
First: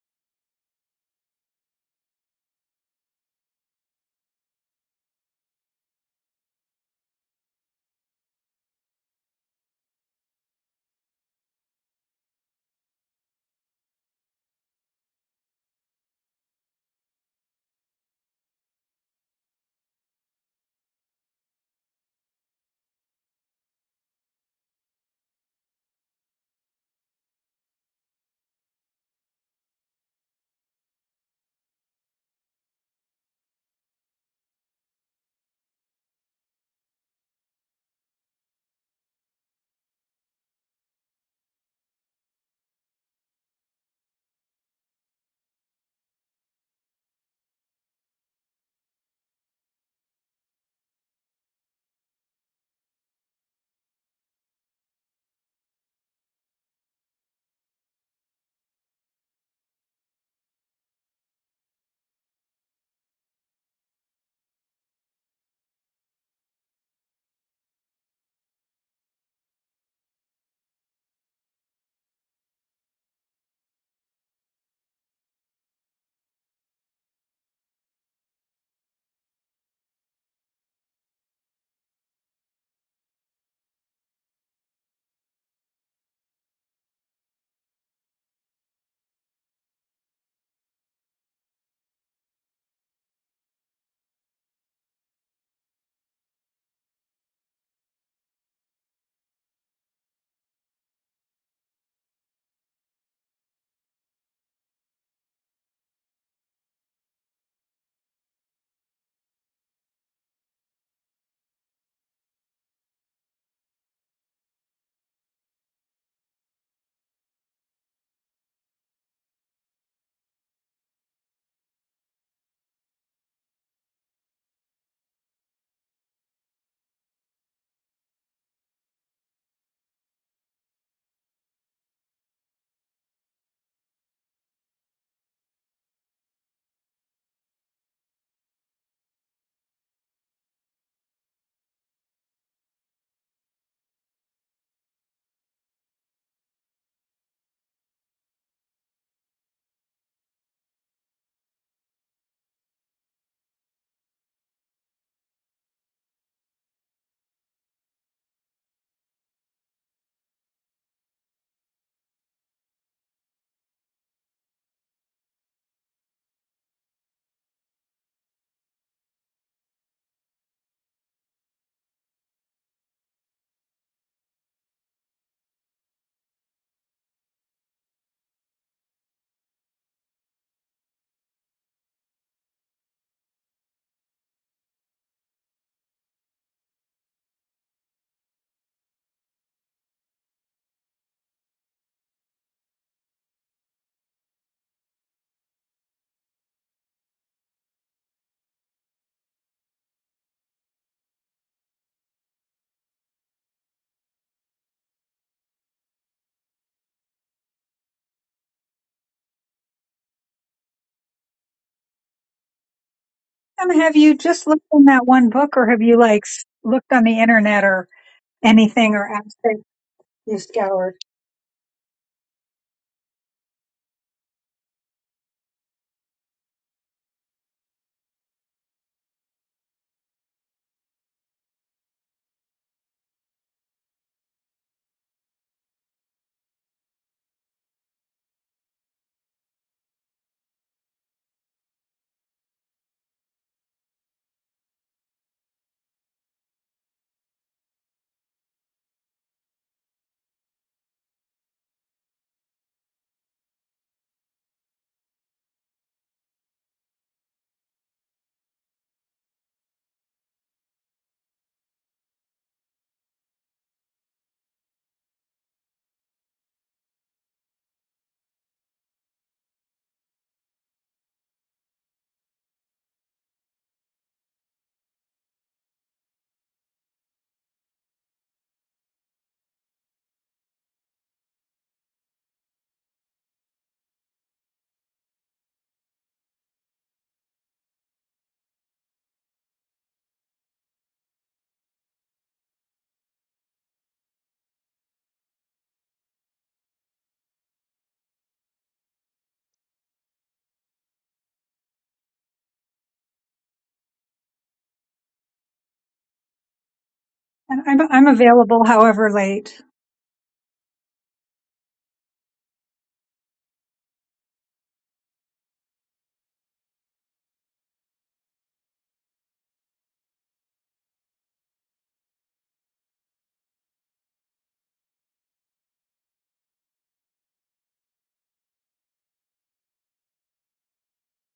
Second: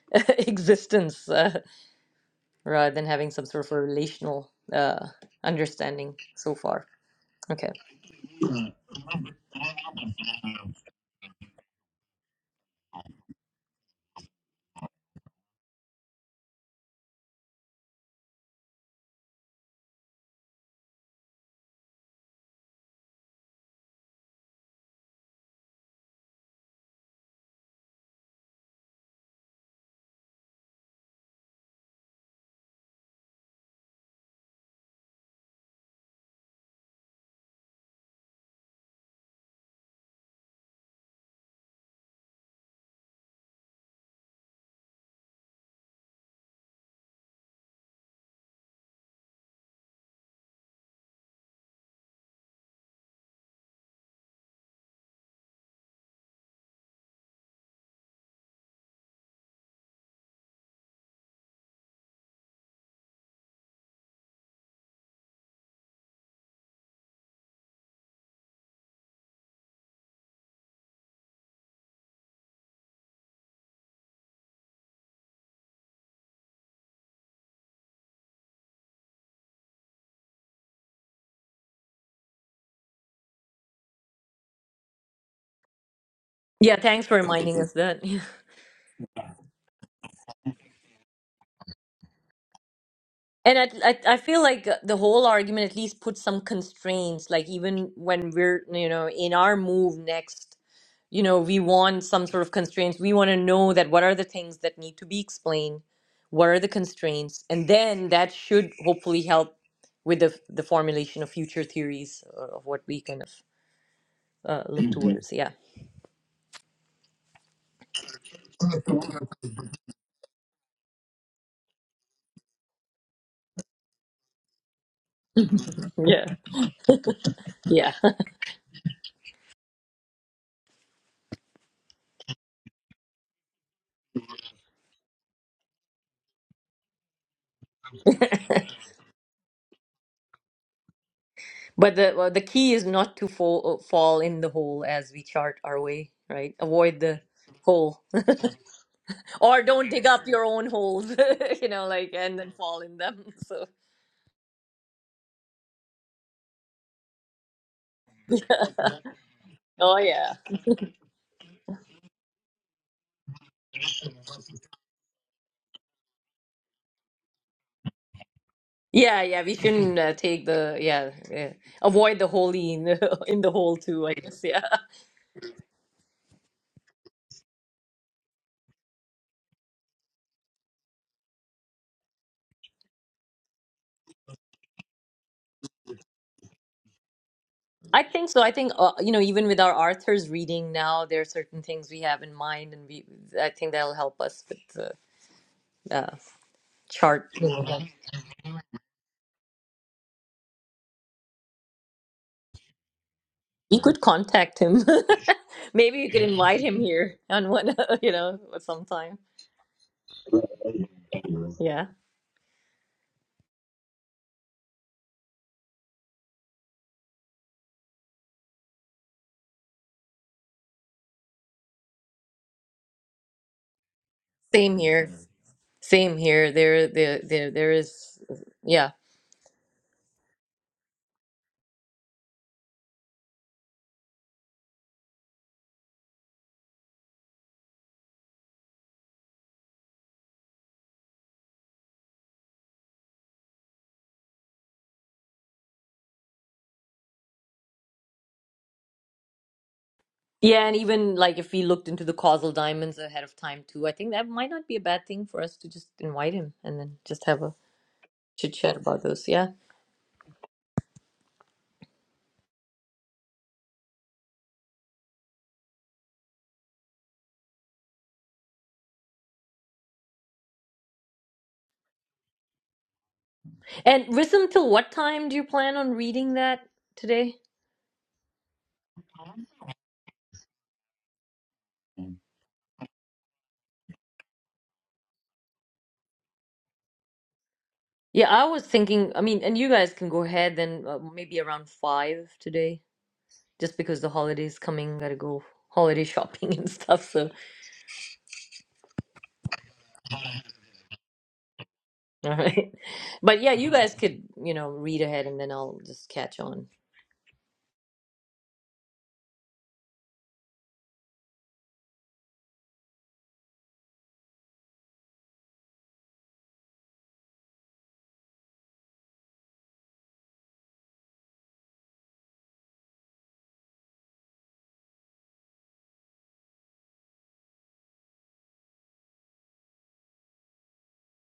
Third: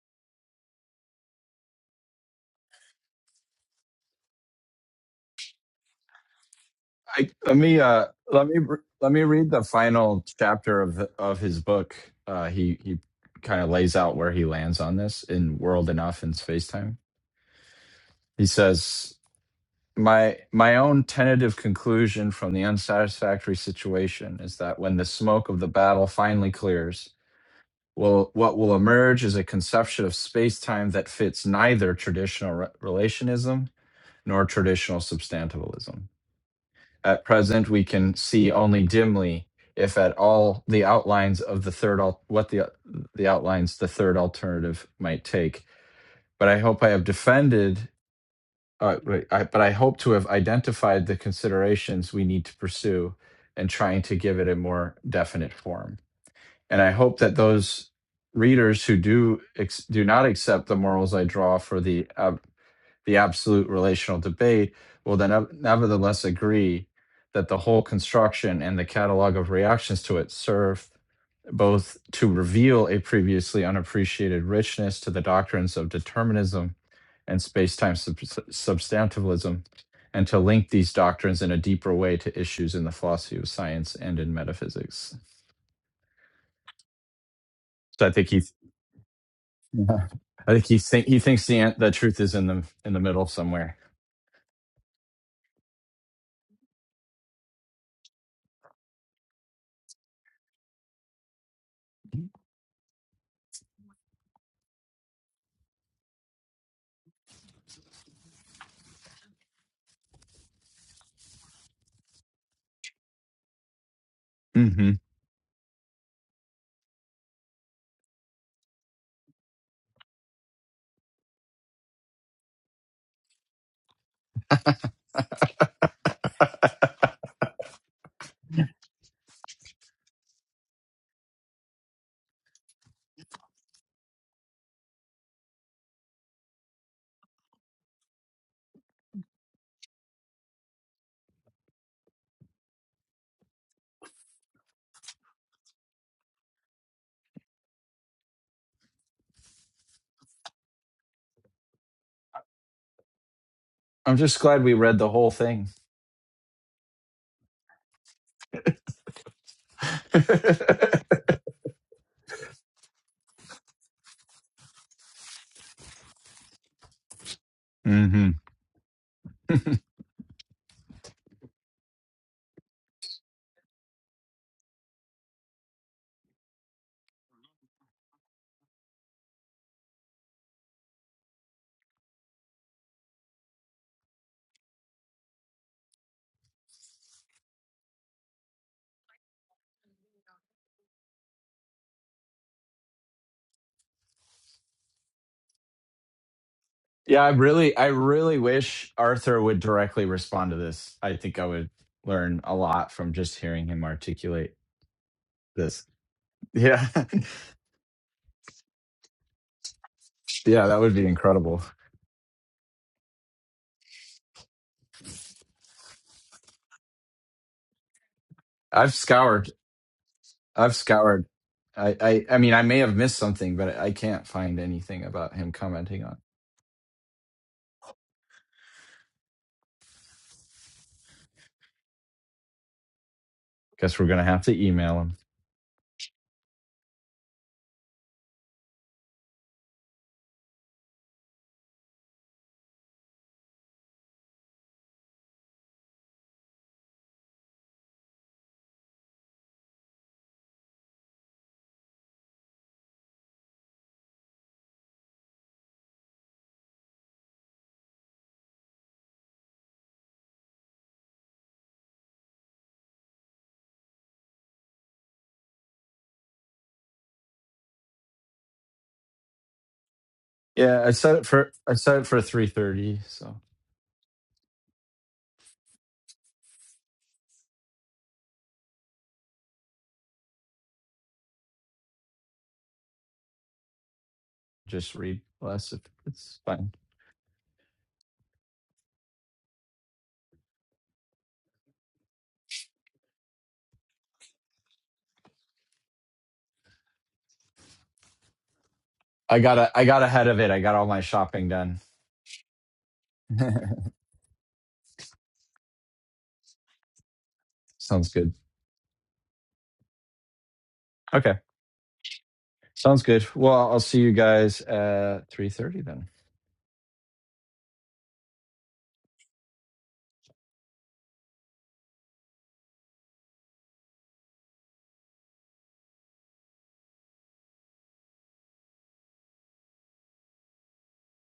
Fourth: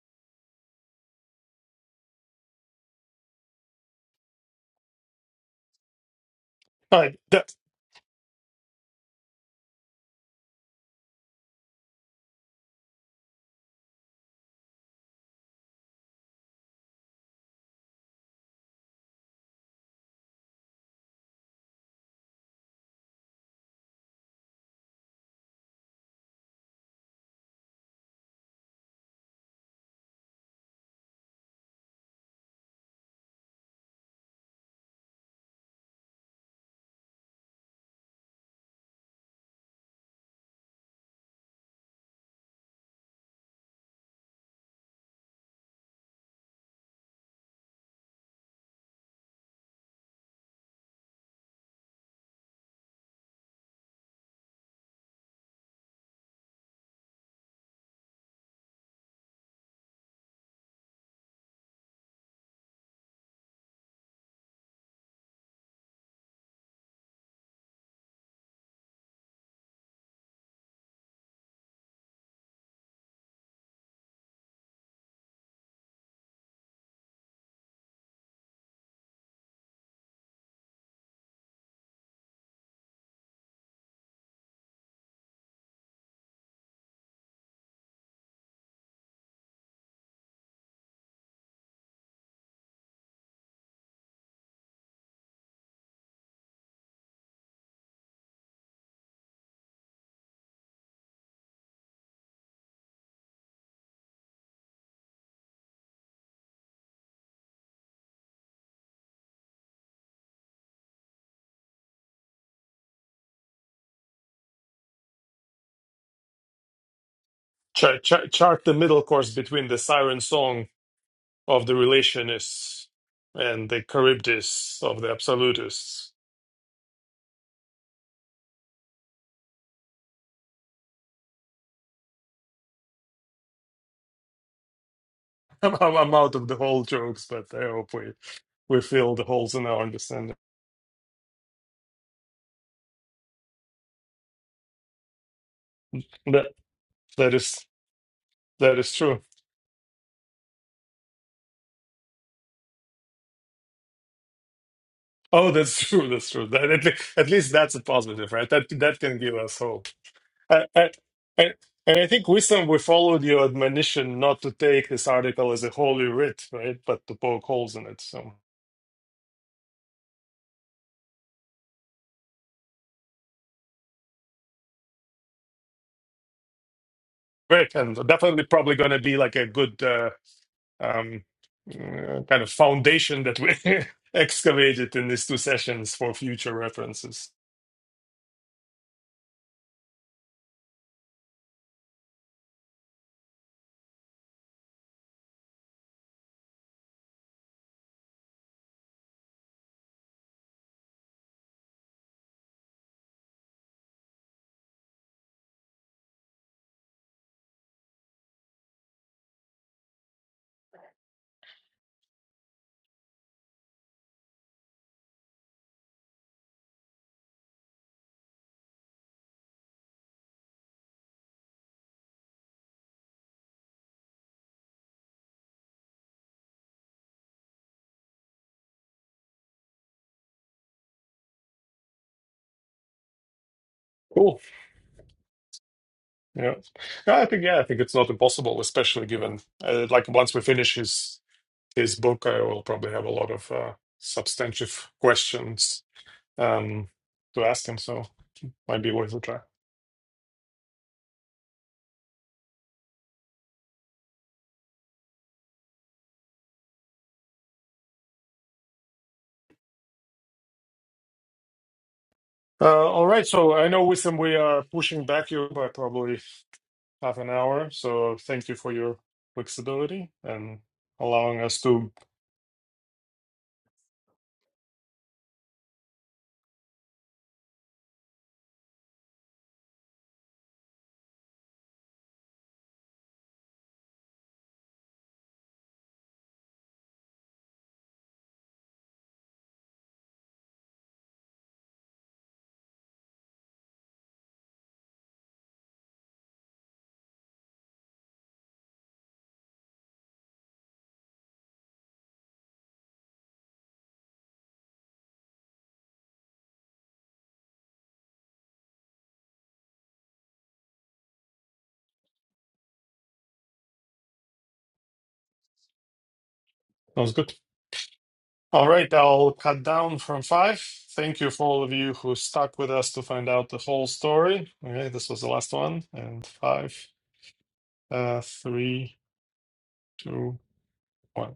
[SPEAKER 2] <laughs> existence uh, rather than having some sort of a relational uh, understanding so far.
[SPEAKER 3] All right.
[SPEAKER 4] I,
[SPEAKER 3] That,
[SPEAKER 4] let
[SPEAKER 2] Okay.
[SPEAKER 4] me uh, let me let me read the final chapter of of his book. Uh, he he kind of lays out where he lands on this in World Enough and Space Time. He says my my own tentative conclusion from the unsatisfactory situation is that when the smoke of the battle finally clears will what will emerge is a conception of space-time that fits neither traditional re- relationism nor traditional substantivalism at present we can see only dimly if at all the outlines of the third al- what the the outlines the third alternative might take but i hope i have defended all right, right. I, but I hope to have identified the considerations we need to pursue and trying to give it a more definite form. And I hope that those readers who do ex- do not accept the morals I draw for the ab- the absolute relational debate will then nevertheless agree that the whole construction and the catalog of reactions to it serve both to reveal a previously unappreciated richness to the doctrines of determinism and space-time sub- substantivalism and to link these doctrines in a deeper way to issues in the philosophy of science and in metaphysics
[SPEAKER 2] Yeah, thanks for reminding us that.
[SPEAKER 4] so i
[SPEAKER 2] <laughs>
[SPEAKER 4] think he <laughs> yeah. i think he, think, he thinks the, an- the truth is in the in the middle
[SPEAKER 2] And I,
[SPEAKER 4] somewhere
[SPEAKER 2] I, I feel like the whole argument at least puts some constraints. Like even when we're, you know, in our move next, you know, we want some sort of constraints. We want to know that what are the things that need to be explained, what are the constraints, and then that should hopefully help with the the formulation of future theories uh, of what we kind of uh, look Mhm.
[SPEAKER 4] hmm
[SPEAKER 2] towards. Yeah,
[SPEAKER 3] chart, chart, chart the middle course between the siren song of the relationists and the charybdis of the absolutists.
[SPEAKER 2] yeah, yeah.
[SPEAKER 3] <laughs> I'm, I'm, I'm out of the whole jokes, but I hope we,
[SPEAKER 2] <laughs>
[SPEAKER 3] we fill the holes in our understanding.
[SPEAKER 2] But the well, the key is not to fall uh, fall in the hole as we chart our way,
[SPEAKER 3] That
[SPEAKER 2] right? Avoid the
[SPEAKER 3] that is
[SPEAKER 2] hole.
[SPEAKER 3] that is true.
[SPEAKER 2] Or don't dig up your own holes, <laughs> you know, like, and then fall in them. <laughs> So,
[SPEAKER 4] i'm just glad we read the whole
[SPEAKER 3] Oh,
[SPEAKER 4] thing
[SPEAKER 3] that's <laughs> true. That's true. That, at, le- at least that's a positive, right? That that can give us hope.
[SPEAKER 2] oh, yeah.
[SPEAKER 3] I, I,
[SPEAKER 4] <laughs>
[SPEAKER 3] I- and I think wisdom, we followed your admonition not to take this article as a holy writ, right? But to poke holes in it.
[SPEAKER 4] hmm
[SPEAKER 3] So
[SPEAKER 2] Yeah, yeah, we
[SPEAKER 4] <laughs>
[SPEAKER 2] shouldn't uh, take the, yeah, yeah, avoid the holy in, the- <laughs> in the hole too, I guess. Yeah.
[SPEAKER 3] great, and definitely probably going to be like a good uh, um, uh, kind of foundation that we <laughs> excavated in these two sessions for future references.
[SPEAKER 2] I think so. I think, uh, you know, even with our Arthur's reading now, there are certain things we have in mind, and we, I think that'll help us with the uh,
[SPEAKER 4] Yeah,
[SPEAKER 2] chart.
[SPEAKER 4] I
[SPEAKER 2] You know,
[SPEAKER 4] really,
[SPEAKER 2] that-
[SPEAKER 4] I really wish Arthur would directly respond to this. I think I would learn a lot from just hearing
[SPEAKER 2] You
[SPEAKER 4] him
[SPEAKER 2] could
[SPEAKER 4] articulate
[SPEAKER 2] contact him. <laughs>
[SPEAKER 4] this.
[SPEAKER 2] Maybe you could invite him
[SPEAKER 4] Yeah, <laughs>
[SPEAKER 2] here on one, <laughs> you know, sometime.
[SPEAKER 4] yeah, that would be incredible.
[SPEAKER 2] Yeah.
[SPEAKER 1] And have you just looked in that one book, or have you like s- looked on the internet or
[SPEAKER 4] I've
[SPEAKER 1] anything, or apps
[SPEAKER 4] scoured,
[SPEAKER 1] that you
[SPEAKER 4] I've
[SPEAKER 1] scoured?
[SPEAKER 4] scoured. I, I, I mean, I may have missed something, but I can't find
[SPEAKER 2] Same
[SPEAKER 4] anything
[SPEAKER 2] here.
[SPEAKER 4] about him commenting
[SPEAKER 2] Same
[SPEAKER 4] on.
[SPEAKER 2] here. There, there, there, there is, yeah,
[SPEAKER 4] Guess we're gonna
[SPEAKER 3] Cool.
[SPEAKER 4] have to email him.
[SPEAKER 3] Yeah, Yeah, I think yeah, I think it's not impossible, especially given uh, like once we finish his his book, I will probably have a lot of uh, substantive questions um, to ask him. So might be worth a try.
[SPEAKER 2] yeah, and even like if we looked into the causal diamonds ahead of time too, I think that might not be a bad thing for us to just invite him and then just have a chit chat about those. Yeah,
[SPEAKER 3] Uh, all right. So I know, Wisdom, we are pushing back you by probably half an hour. So thank you for your flexibility and
[SPEAKER 4] Yeah, I set it
[SPEAKER 3] allowing
[SPEAKER 4] for,
[SPEAKER 3] us
[SPEAKER 4] I
[SPEAKER 3] to.
[SPEAKER 4] set it for three thirty. So
[SPEAKER 2] and Rissam, till what time do you plan on reading that today? Mm.
[SPEAKER 4] just read less if it's fine.
[SPEAKER 2] Yeah, I was thinking. I mean, and you guys can go ahead then, uh, maybe around five today, just because the holiday's coming. Gotta go holiday shopping <laughs> and stuff. So,
[SPEAKER 4] I got, a, I got ahead of it. I got all my shopping done.
[SPEAKER 2] <laughs> all right. But yeah,
[SPEAKER 4] <laughs>
[SPEAKER 2] you guys could, you know, read ahead and then I'll just catch on.
[SPEAKER 1] And I'm I'm
[SPEAKER 4] Sounds good.
[SPEAKER 1] available, however late.
[SPEAKER 4] Okay. Sounds good. Well, I'll see you guys at 3:30 then.
[SPEAKER 3] That was good. All right. I'll cut down from five. Thank you for all of you who stuck with us to find out the whole story. Okay. This was the last one. And five, uh, three, two, one.